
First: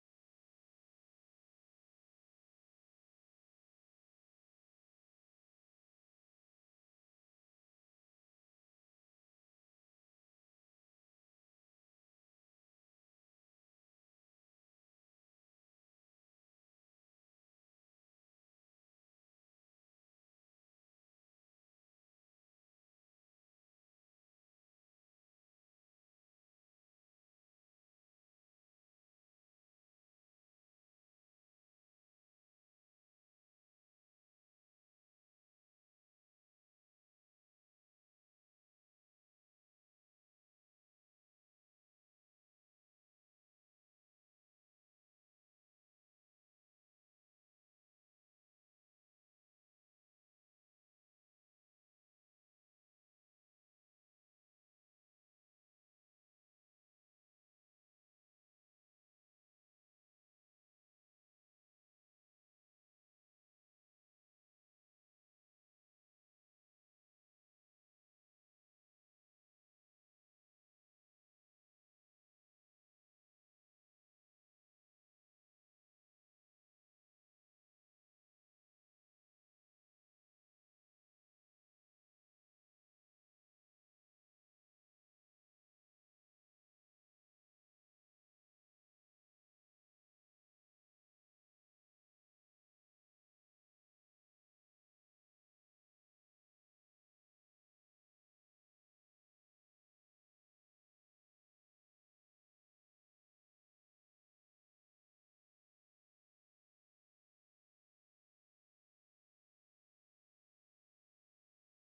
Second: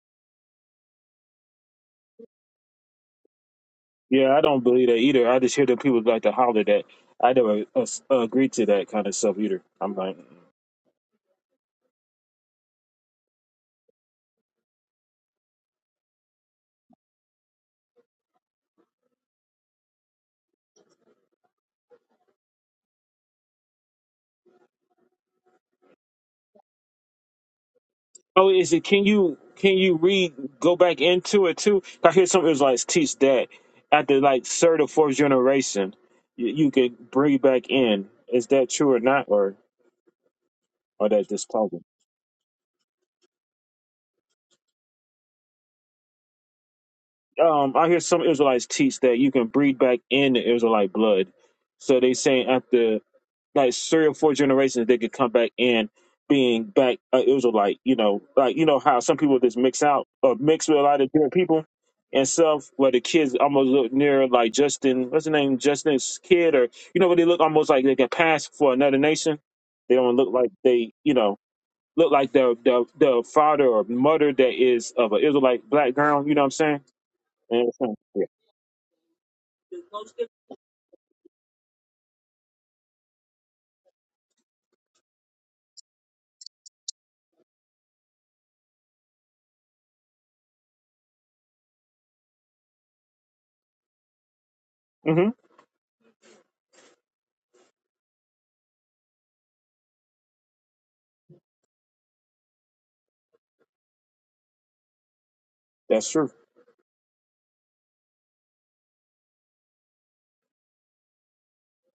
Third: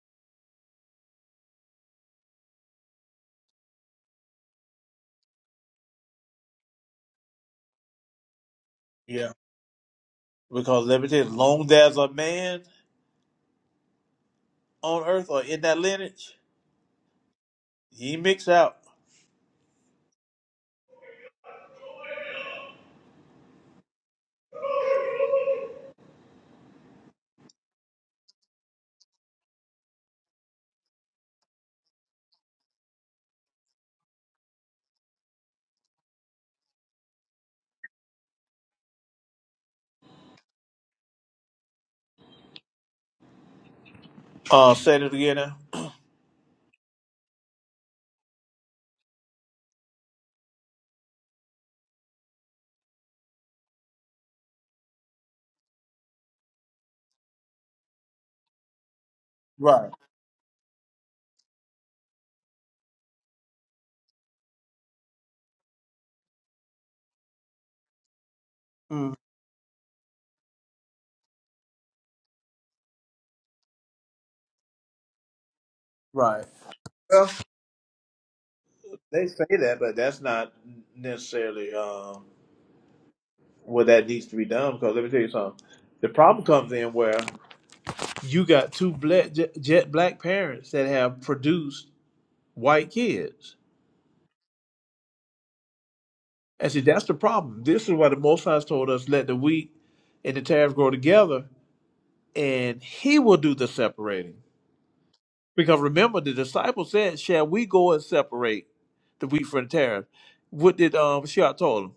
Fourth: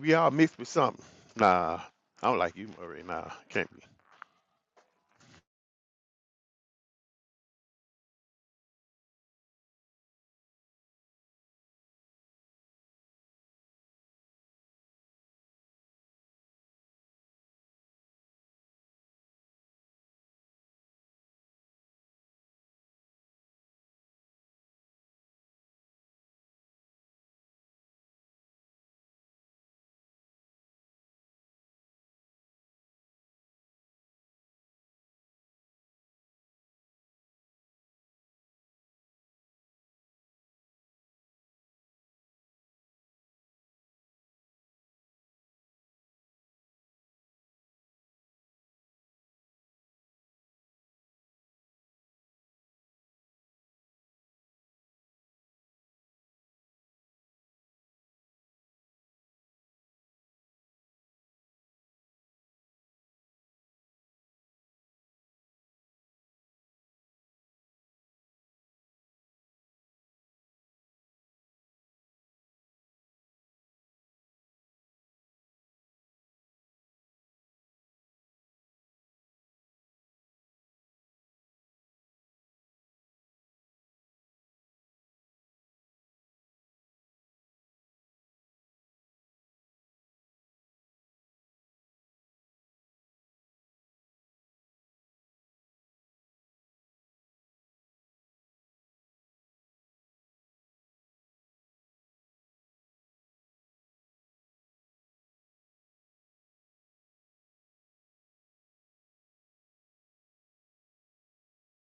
we all mixed with something. Nah, I don't like you, Murray. Nah, can't be. Yeah, I don't believe that either. I just hear that people like to holler that. I never uh, agree to that kind of Yeah. stuff either. I'm like, Because let me tell you, long as there's a man on earth or in that lineage, he mix out. oh, is it? Can you can you read go back into it too? I hear some Israelites teach that after like third or fourth generation, you, you can bring back in. Is that true or not, or or that just talking? Uh, say it again. now. Um, I hear some Israelites teach that you can breed back in the Israelite blood. So they saying after like three or four generations they could come back in being back uh, Israelite. You know, like you know how some people just mix Right. out or mix with a lot of different people and stuff. Where the kids almost look near like Justin, what's the name, Justin's kid, or you know, where they look almost like they can pass for another Mm, nation. They don't look like they, you know, look like the the the father or mother that is of an Israelite black girl. You know right. what I'm saying? Well, And, uh, yeah. they say that, but that's not necessarily um, where that needs to be done. Because let me tell you something. The problem comes in where you got two black, jet, jet black parents that have produced white kids, hmm and see that's the problem. This is why the Most High told us, "Let the wheat and the tares grow together, and He will do the separating." Because That's remember, true. the disciples said, "Shall we go and separate the wheat from the tares?" What did um Shia told him?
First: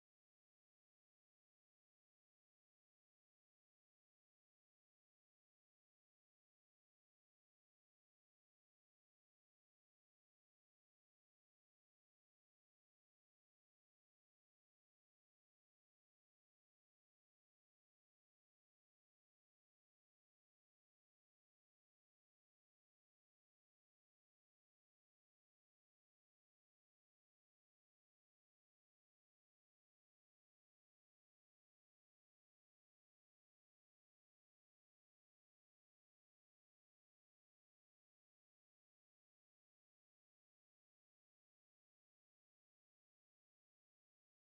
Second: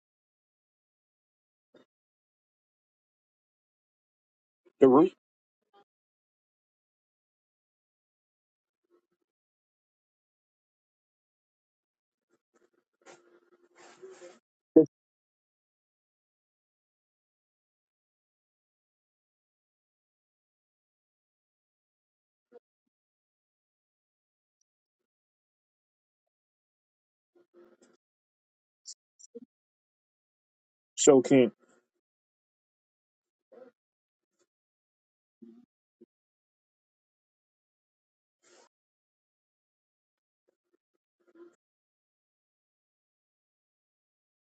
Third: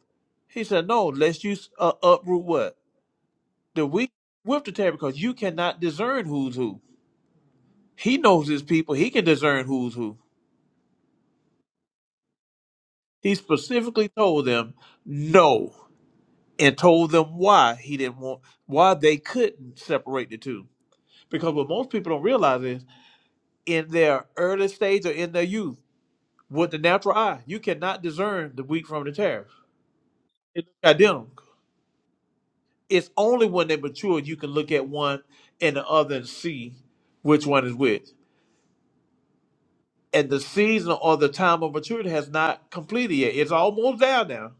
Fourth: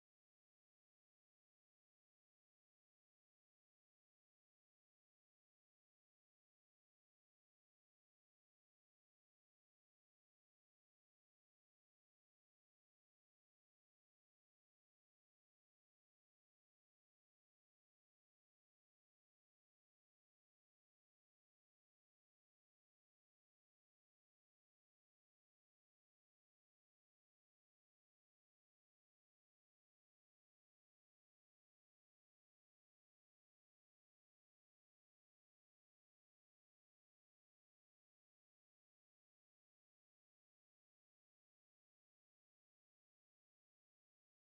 He said, "No, lest you uh, uproot what the wheat with the The tares, root. because you cannot discern who's who." He knows his people; he can discern who's who. He specifically told them no, and told them why he didn't want, why they couldn't separate the two. Because what most people don't realize is, in their early stage or in their youth, with the natural eye, you cannot discern the wheat from the tares They look So identical. can. It's only when they mature you can look at one and the other and see which one is which. And the season or the time of maturity has not completed yet. It's almost there now.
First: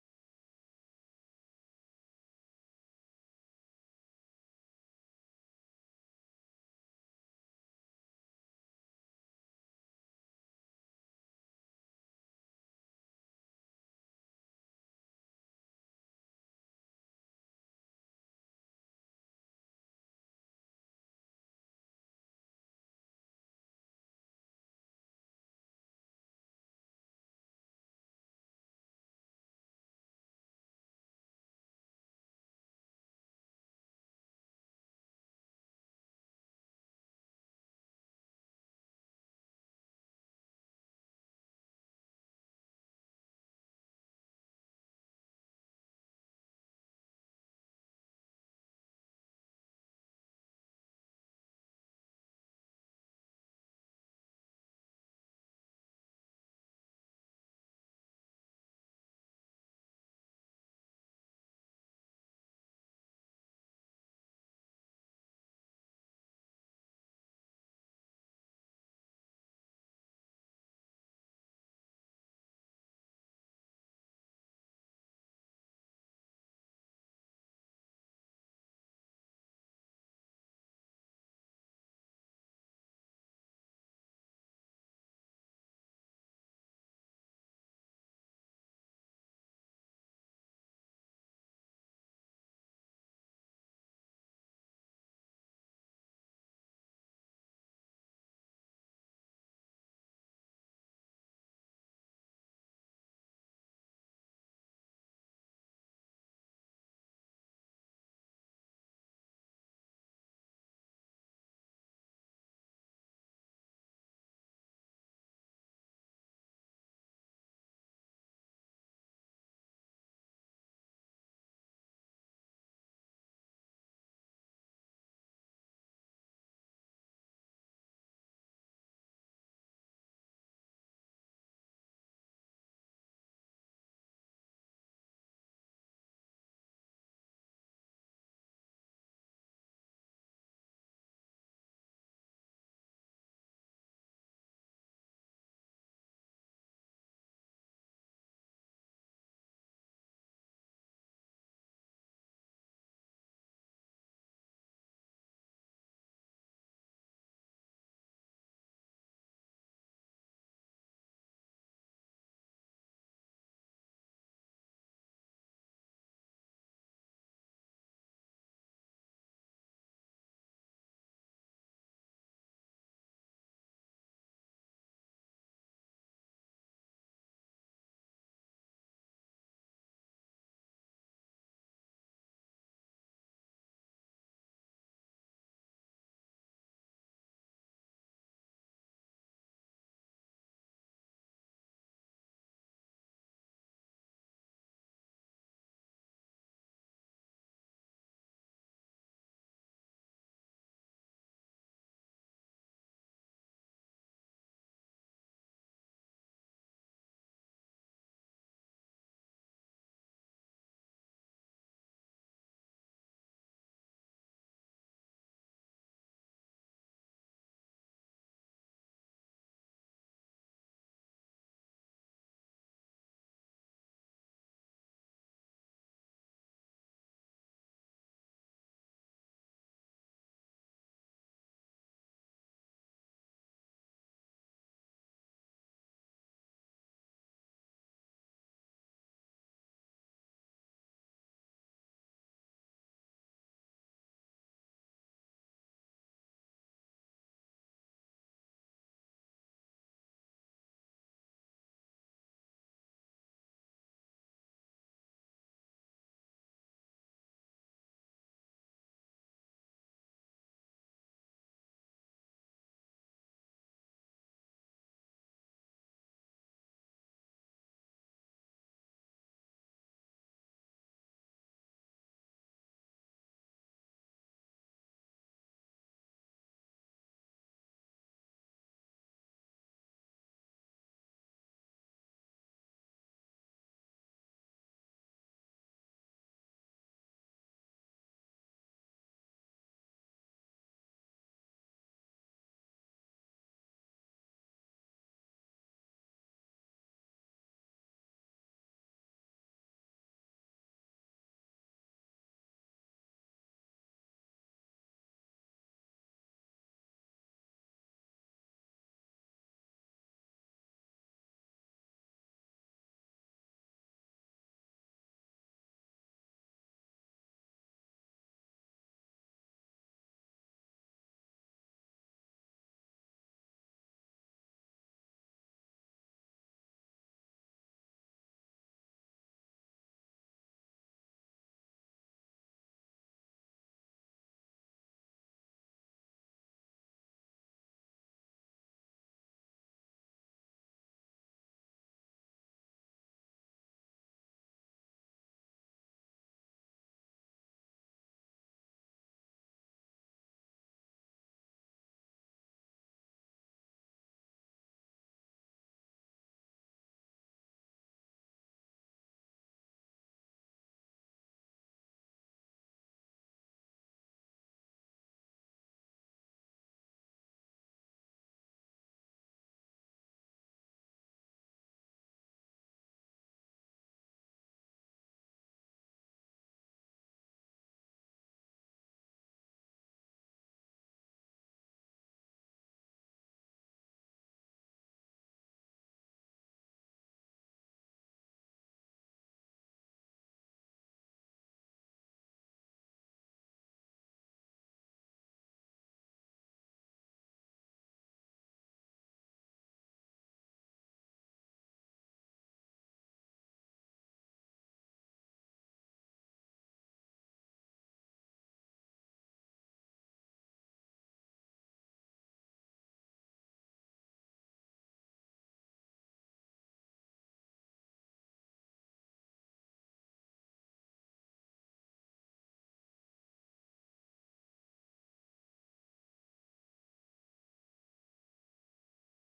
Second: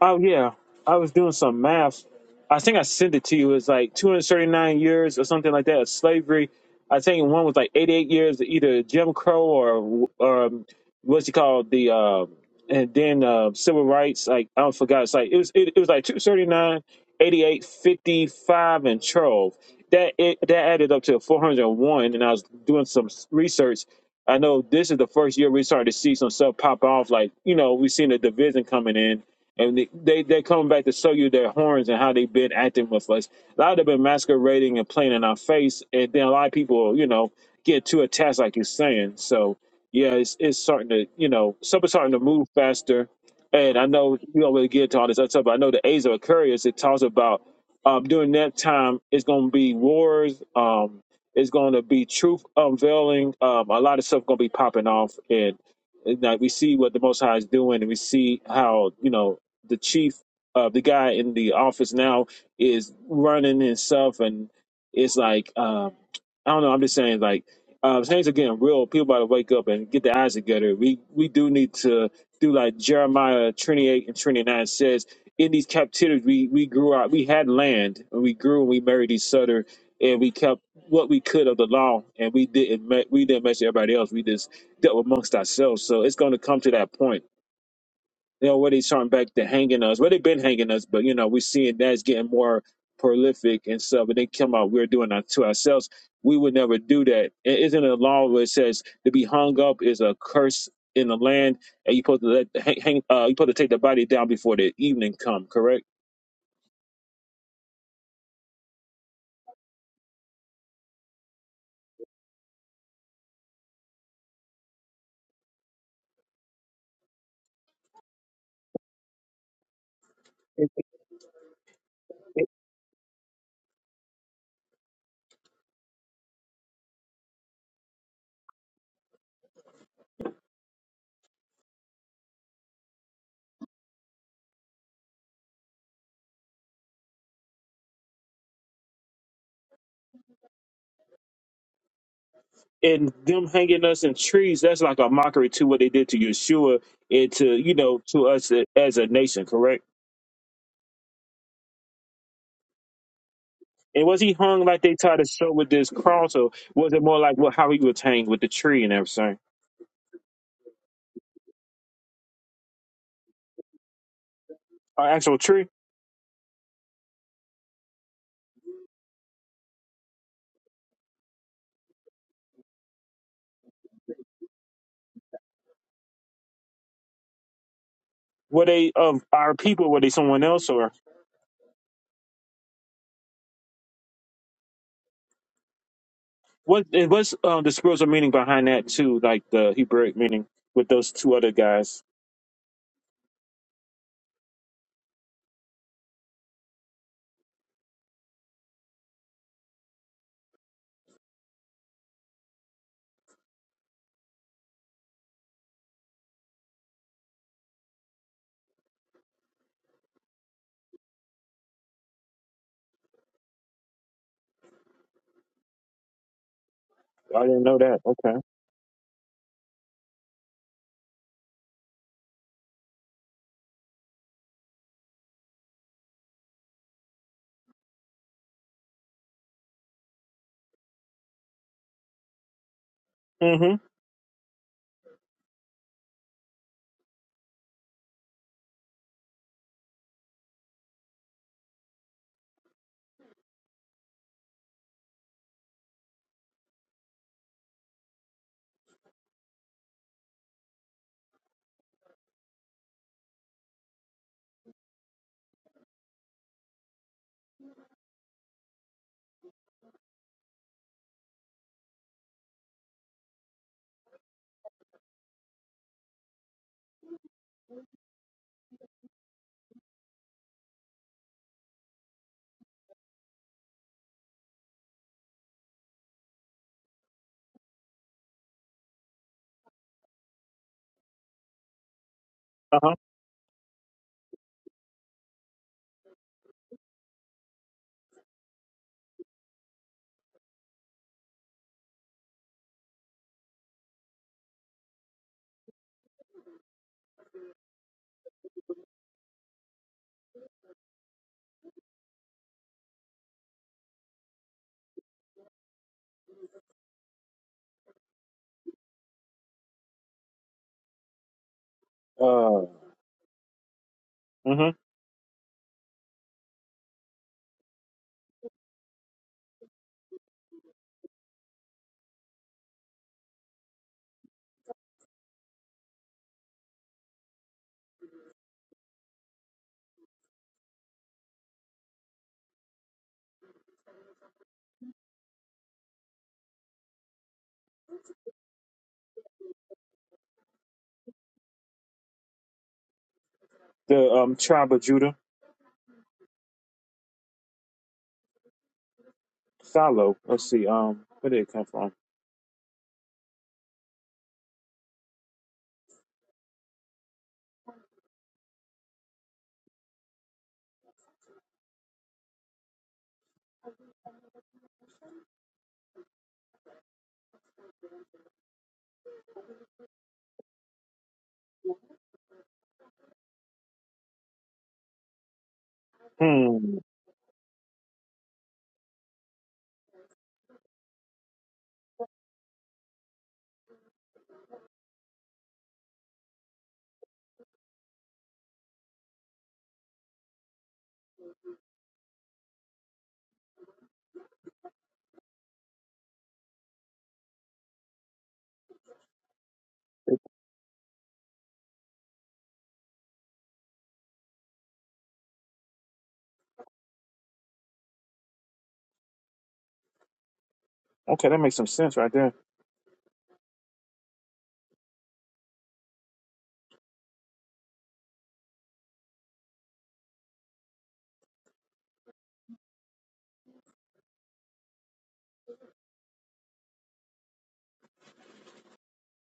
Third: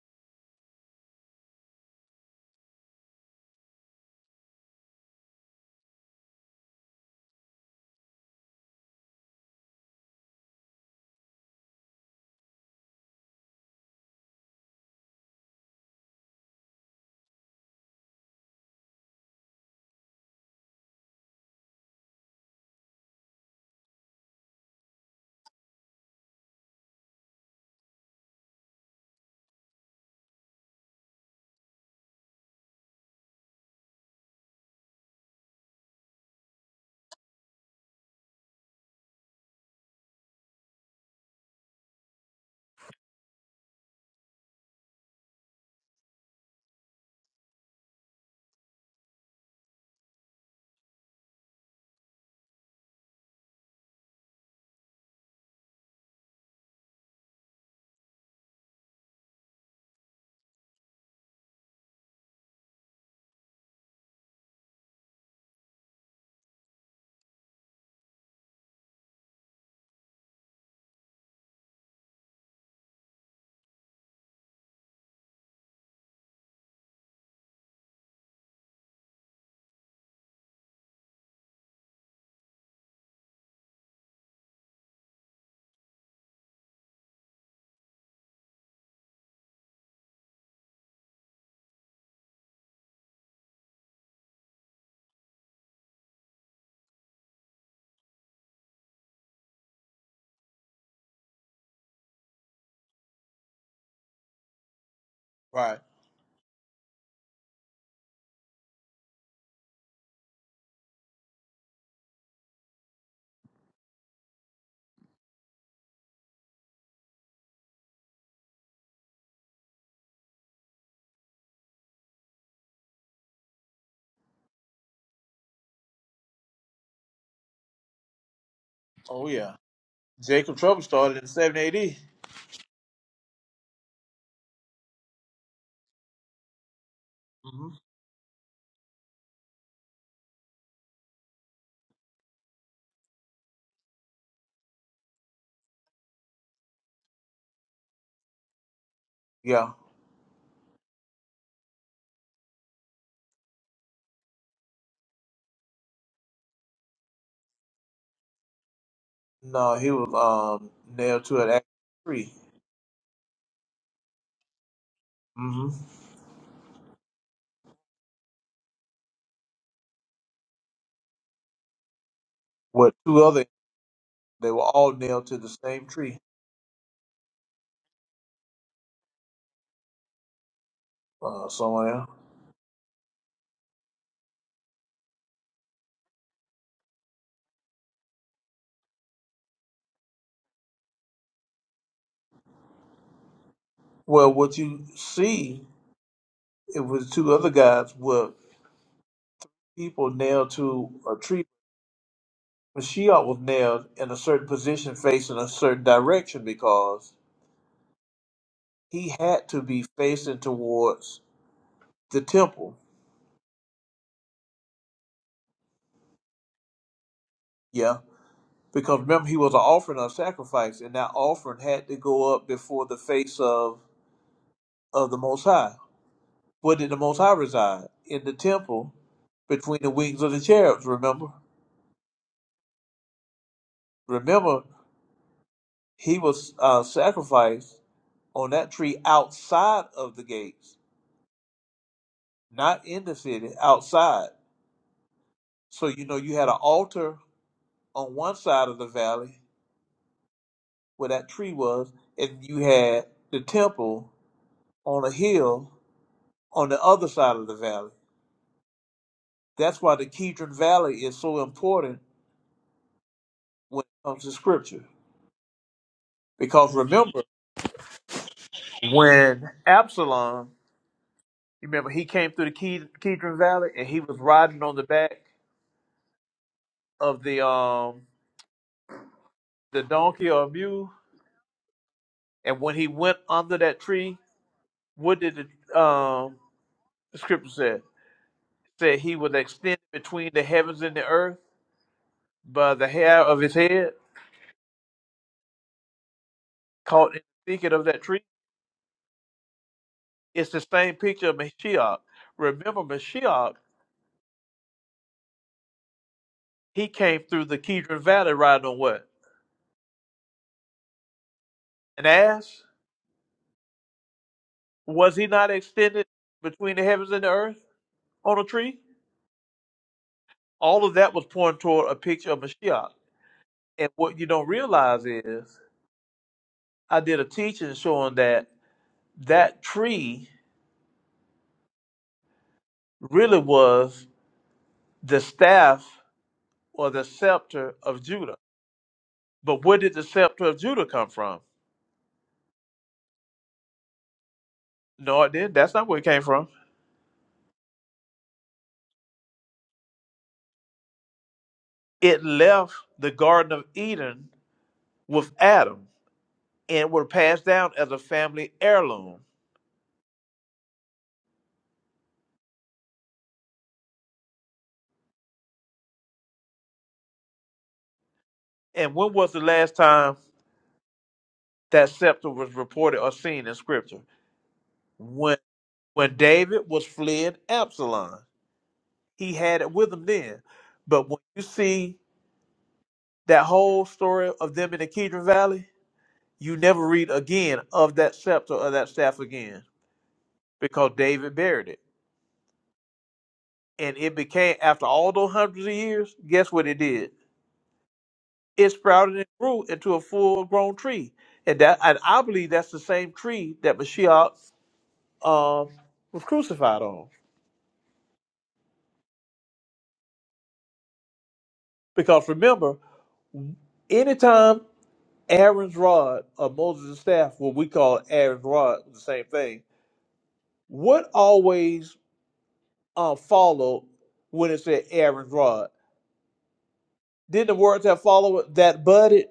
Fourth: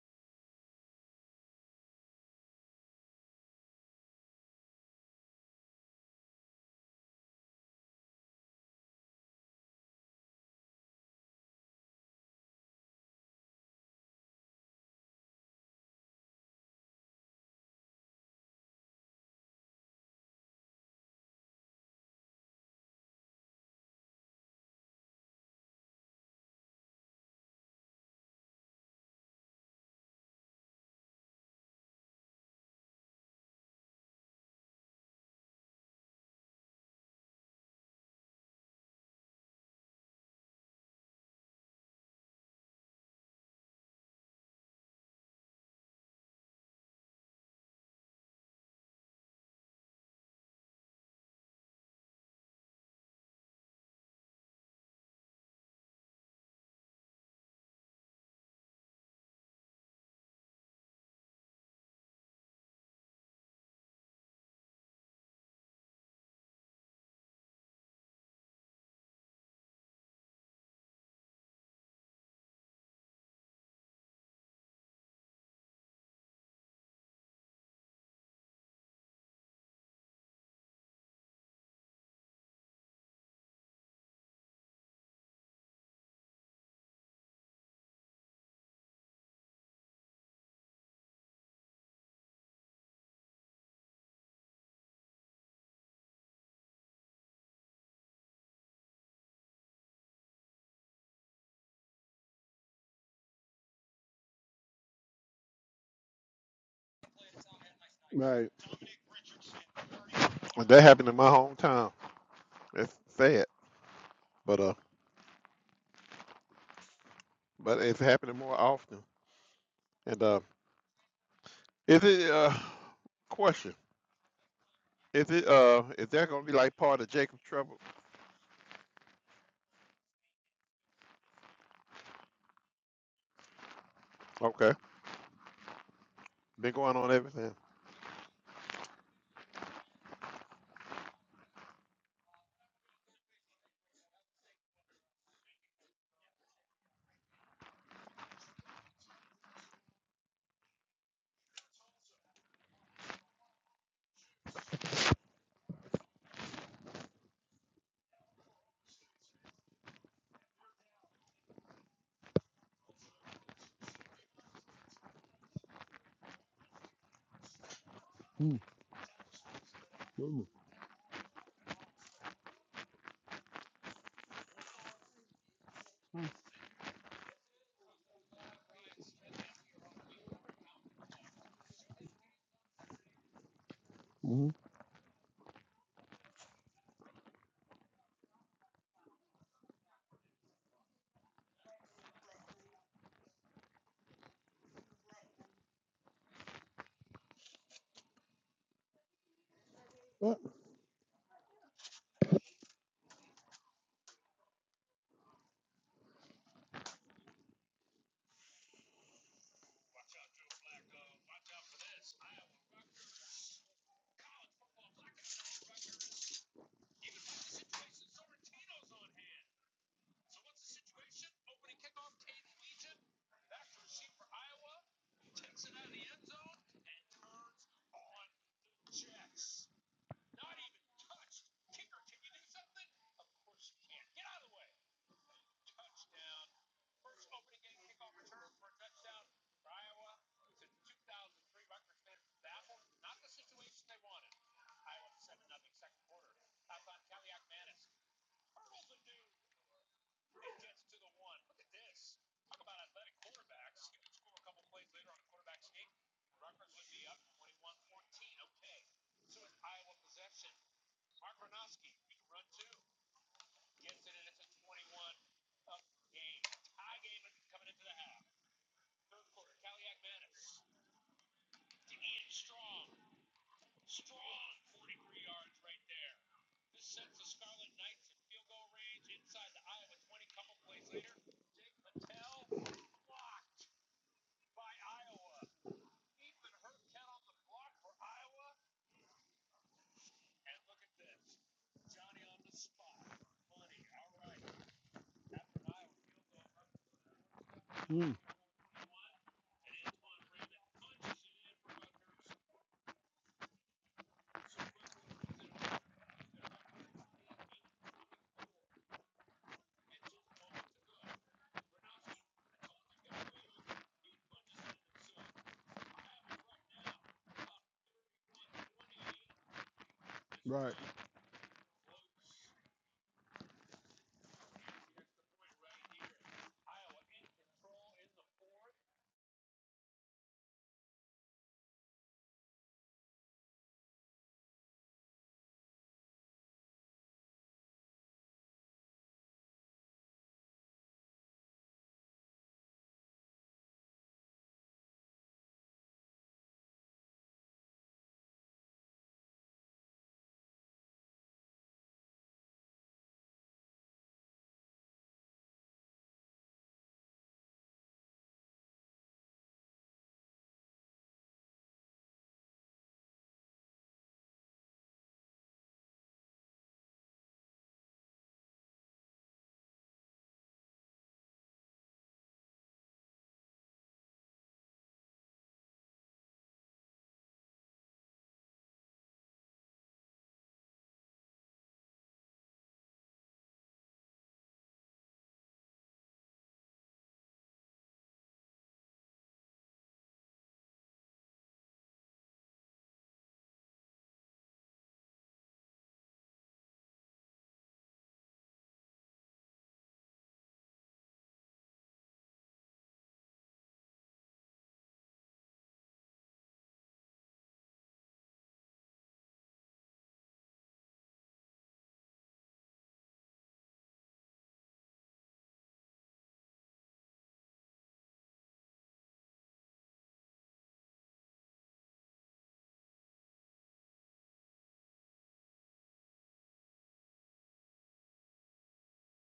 Oh yeah, I was doing some math. I think I sent it to you. It's like 239 years or something like that of slavery. I think one was like 88 years, of either Jim Crow or or um, what's it called the um and then uh, civil rights. Like I forgot. It's like it was it, it was like two thirty nine, eighty eight, fifty five, and 12. That it, that added up to 401. And I was doing some research. I know this is the first year we started to see some stuff pop off. Like you know, we've seen the division coming in and they, they they're coming back to show you their horns and how they've been acting with us. A lot of them been masquerading and playing in our face, and then a lot of people, you know, get too attached, like you're saying. So yeah, it's it's starting to you know stuff is starting to move faster. And I know we don't really get to all this other stuff, but I know the Age of Aquarius it talks about um, during that time it's going to be wars. Um, it's going to be truth unveiling. Um, a lot of stuff going to be popping off, and and like we see what the Most High is doing, and we see how you know the chief, uh, the guy in the office now is running himself, and it's like um, I don't know. I'm just saying, like uh, things are getting real. People about to wake up and get their eyes together. We we do need to do like Jeremiah 28 and 29 says. In these captivities, we we grew out. We had land, and we grew, and we married each other, and we kept what we could of the law, and we didn't me- we didn't mess with everybody else. We just dealt amongst ourselves. So it's going to come to that point they already starting back to hanging us. Well, they've been hanging us, but you know, we're seeing that's getting more prolific and stuff. And they come out, we're doing that to ourselves. We would never do that. I- Isn't it a law where it says to be hung up is a curse in the land, and you supposed to let hang, hang uh, you supposed to take the body down before the evening come, Right. correct? Right. And that happened in my hometown. That's sad, but uh, but it's happening more often. And uh, is it uh, question? Is it uh, is that gonna be like part of Jacob's trouble? Oh yeah. Jacob Trouble started in seven AD. Okay, been going on everything. hmm And them hanging us in trees, that's like a mockery to what they did to Yeshua and to you know to us as a nation, Yeah. correct? And was he hung like they tried to show with this cross, or was it more like what how he was hanged with the tree and everything? No, he was um, nailed to an actual tree. An actual tree? hmm With two other, they were all nailed to the same tree Were they of our people? Were they someone else, or uh, somewhere. what? It was um, the spiritual meaning behind that too, like the Hebraic meaning with those two other guys. Well, what you see, it was two other guys were people Right. nailed to a tree But Sheol was nailed in a certain position facing a certain direction because he had to be facing towards the temple. I didn't know Yeah. that. Okay. Because remember he was an offering of sacrifice and that offering had to go up before the face of, of the most high. Where did the most high reside? In the temple between the wings of the cherubs, remember? Mm-hmm. Remember, he was uh, sacrificed on that tree outside of the gates, not in the city, outside. So you know you had an altar on one side of the valley where that tree was, and you had the temple on a hill on the other side of the valley. That's why the Kidron Valley is so important when it comes to scripture. Because remember, when Absalom, you remember he came through the Ke- Kedron Valley and he was riding on the back of the um the donkey or mule, and when he Uh-huh. went under that tree, what did the um the scripture say? Said he was extended between the heavens and the earth But the hair of his head caught in the thicket of that tree, it's the same picture of Mashiach. Remember, Mashiach, he came through the Kidron Valley riding on what? An ass? Uh. Mm-hmm. Was he not extended between the heavens and the earth on a tree? right. All of that was pointing toward a picture of Mashiach. And what you don't realize is, I did a teaching showing that that tree really was the staff or the scepter of Judah. But where did the scepter of Judah come from? The um tribe of Judah, No, it didn't. That's not where it came from. Salo. Let's see. Um, where did it come from? It left the Garden of Eden with Adam and were passed down as a family heirloom. And when was the last time that scepter was reported or seen in scripture? When when David Hmm. was fleeing Absalom. He had it with him then. But when you see that whole story of them in the Kidron Valley, you never read again of that scepter or that staff again because David buried it. and it became after all those hundreds of years. Guess what it did? It sprouted and grew into a full-grown tree, and that and I believe that's the same tree that Mashiach um, was crucified on. Okay, that makes some sense right Because there. remember, anytime Aaron's rod or Moses' staff, what we call Aaron's rod, the same thing. What always uh, followed when it said Aaron's rod? Didn't the words that followed that budded?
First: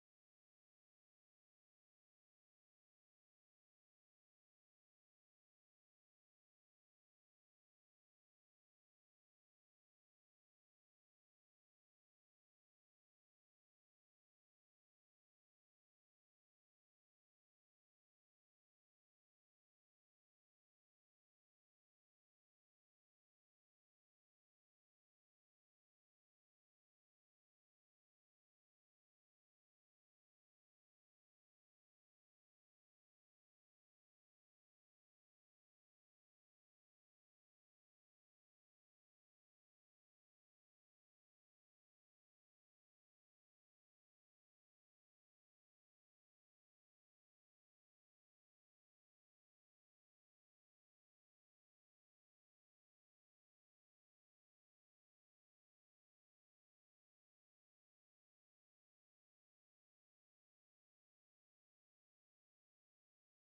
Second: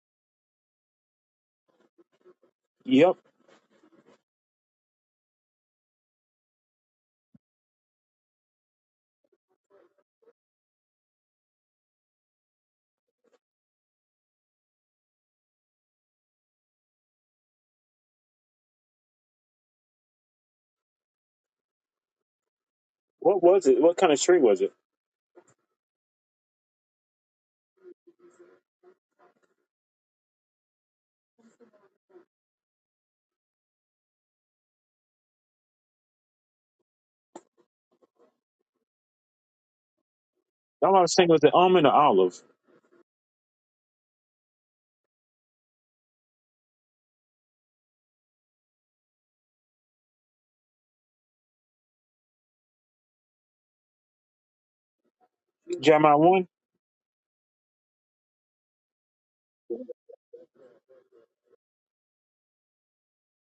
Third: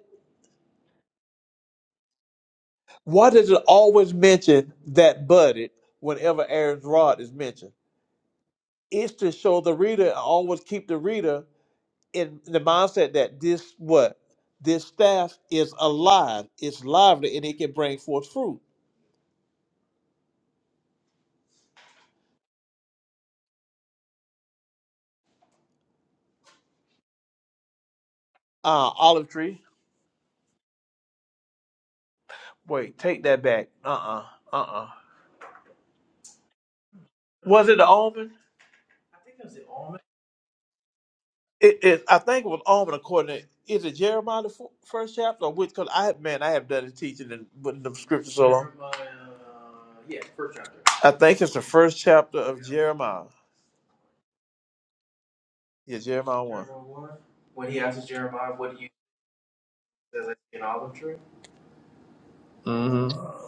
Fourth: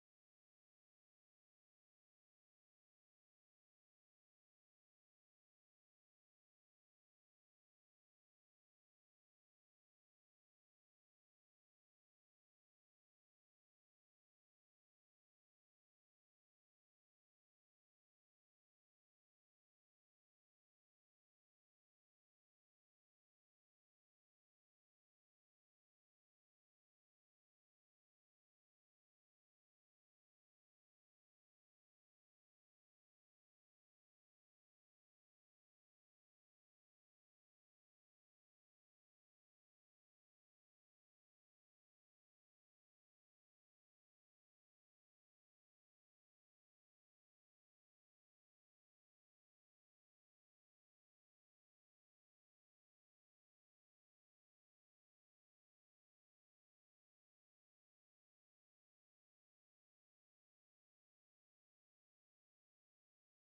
Yep. Why does it always mention that budded whenever Aaron's rod is mentioned? It's to show the reader and always keep the reader in the mindset that this what this staff is alive, it's lively, and it can bring forth fruit. What was it? What kind of tree was it? Uh olive tree. Wait, take that back. Uh uh-uh, uh. Was it the almond? All I was thinking was the It, almond or it, I olive. think it was Almond according to, is it Jeremiah the fo- first chapter or which? Because I have, man, I have done the teaching and putting the scripture so long. Jeremiah, Yeah, first chapter. I think it's the first chapter of Jeremiah. Yeah, Jeremiah Jeremiah 1. 1. Jeremiah one. When he asks Jeremiah, what do you see as I see an olive tree?" Mm-hmm.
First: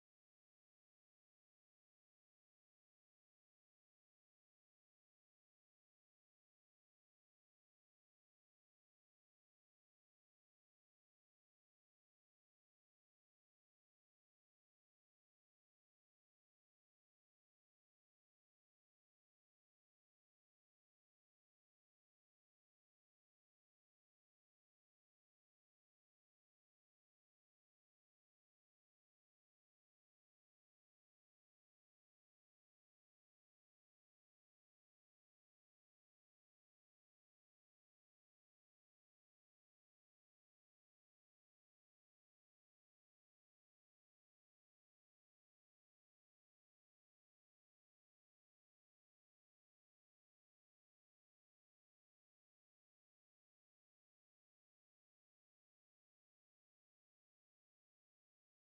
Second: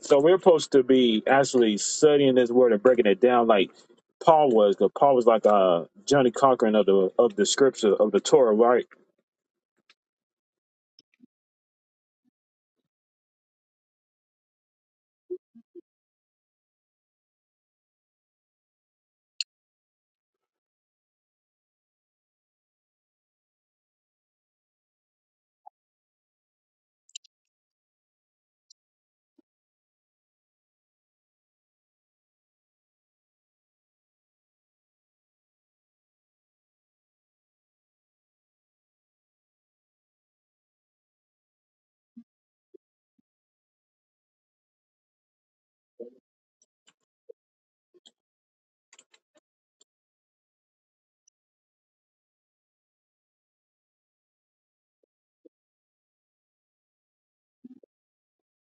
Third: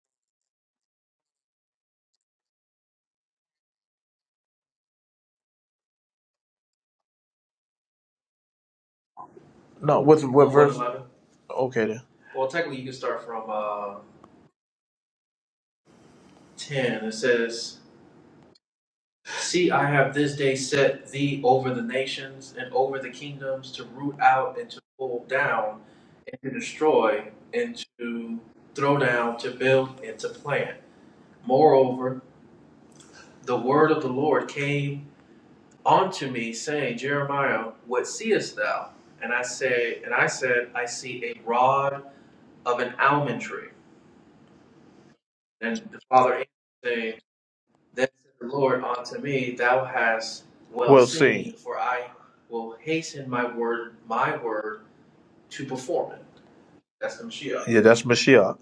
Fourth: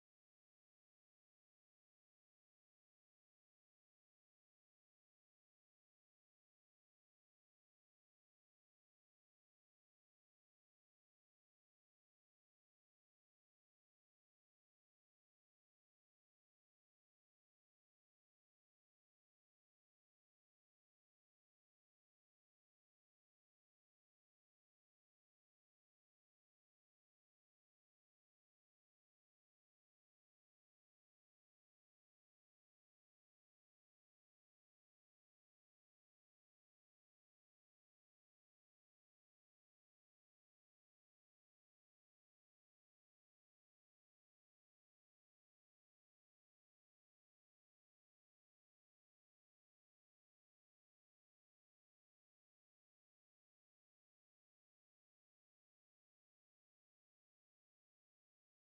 So we're supposed to be actually studying this word and breaking it down like Paul was. 'cause Paul was like uh Johnny Cochran of the of the scripture of the Torah, right? No, what what verse? one eleven. Okay, then. Well, technically, you can start from uh, ten. It says. See, I have this day set thee over the nations and over the kingdoms to root out and to pull down and to destroy and to throw down, to build and to plant. Moreover, the word of the Lord came unto me, saying, Jeremiah, what seest thou? And I say, and I said, I see a rod of an almond tree. And the father answered, saying. Then said the Lord unto me, Thou hast well We'll seen, seen, for I will hasten my word, my word to perform it. That's the Mashiach, Yeah, that's Mashiach.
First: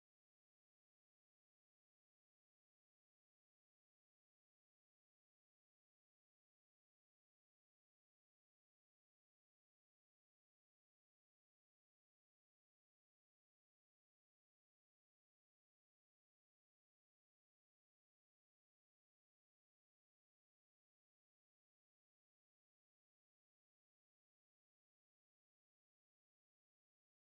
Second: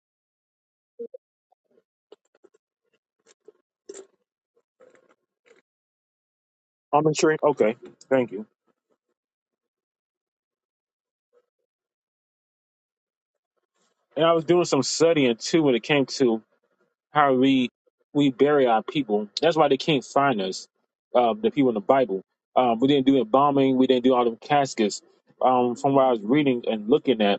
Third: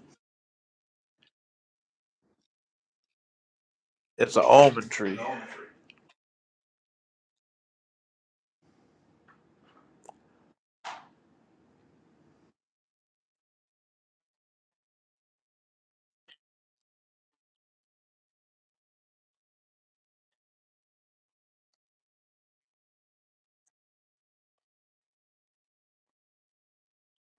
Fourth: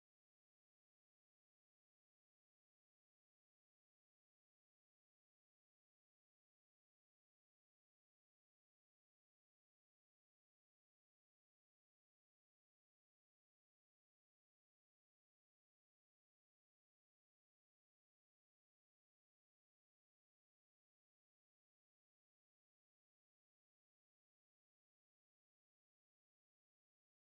It's an almond the tree. An almond tree. I'm not sure. Okay, thank you. And I was doing some studying too when it came to how we we bury our people. That's why they can't find us, uh, the people in the Bible. Um, we didn't do embalming. We didn't do all them caskets. Um, from what I was reading and looking at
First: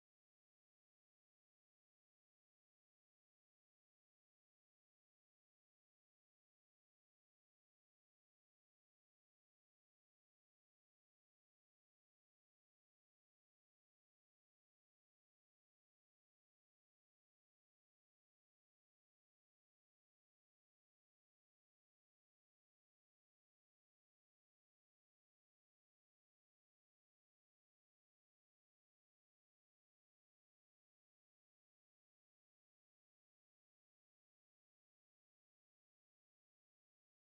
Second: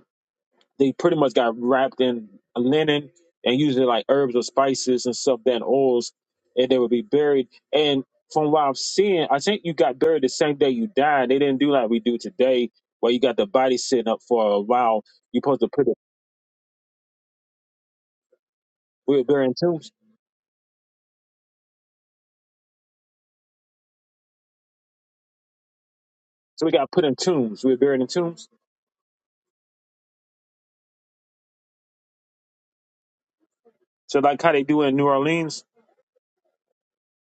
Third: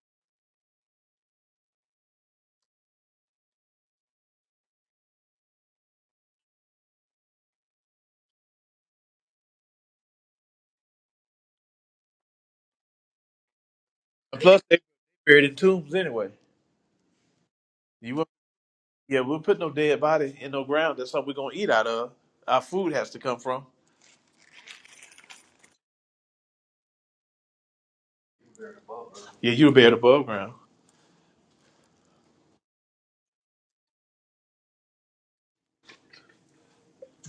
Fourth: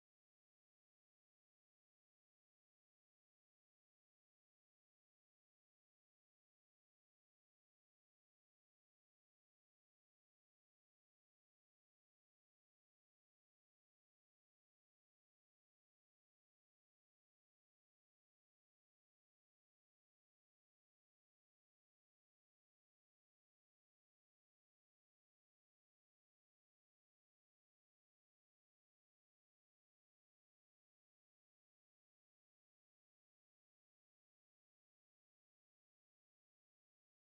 they pretty much got wrapped in linen and usually like herbs or spices and stuff then oils and they would be buried and from what i'm seeing i think you got buried the same day you died they didn't do like we do today where you got the body sitting up And for a plus, they while you're buried in supposed to put it tombs anyway. You won't- we yeah, were we'll buried in put no tombs dead body in no ground. That's something we're gonna eat out of. Our food has to come from. so we got put in tombs we were buried in tombs Yeah, you'll be at above ground. so like how they do in new orleans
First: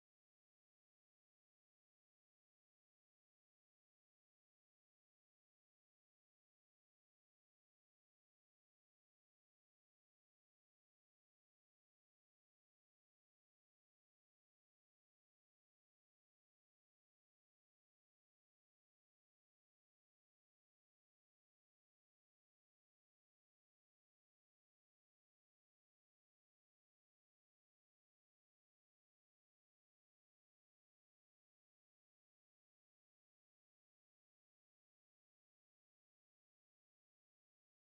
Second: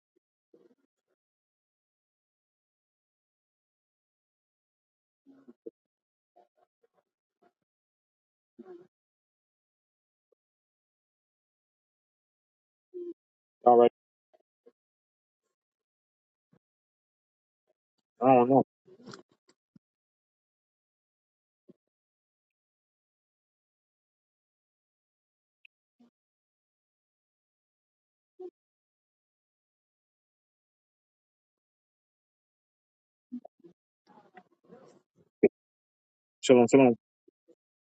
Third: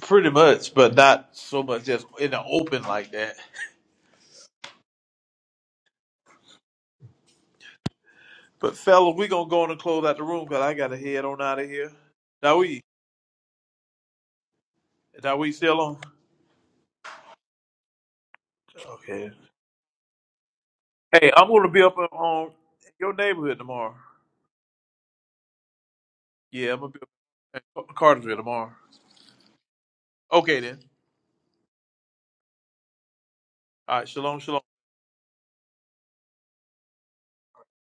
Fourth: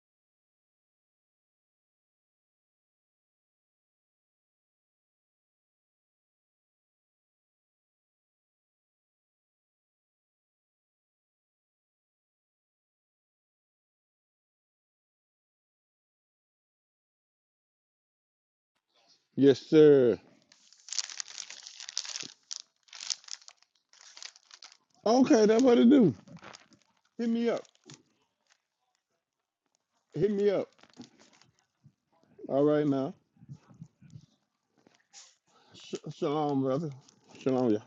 Pretty much, but not so much just in the open like that. But fella, we gonna go on and close out the room because I gotta head on out of here. Now we. all right That we still on? i don't know Okay. Yes, sir. Hey, I'm gonna be up on on your neighborhood tomorrow. Okay, that's what it do. Yeah, I'm gonna be Hit me up. up in Cartersville tomorrow. Hit me Okay up. then. All right now. All right. Shalom. Shalom. Sh- shalom, shalom brother. shalom Shalom, y'all.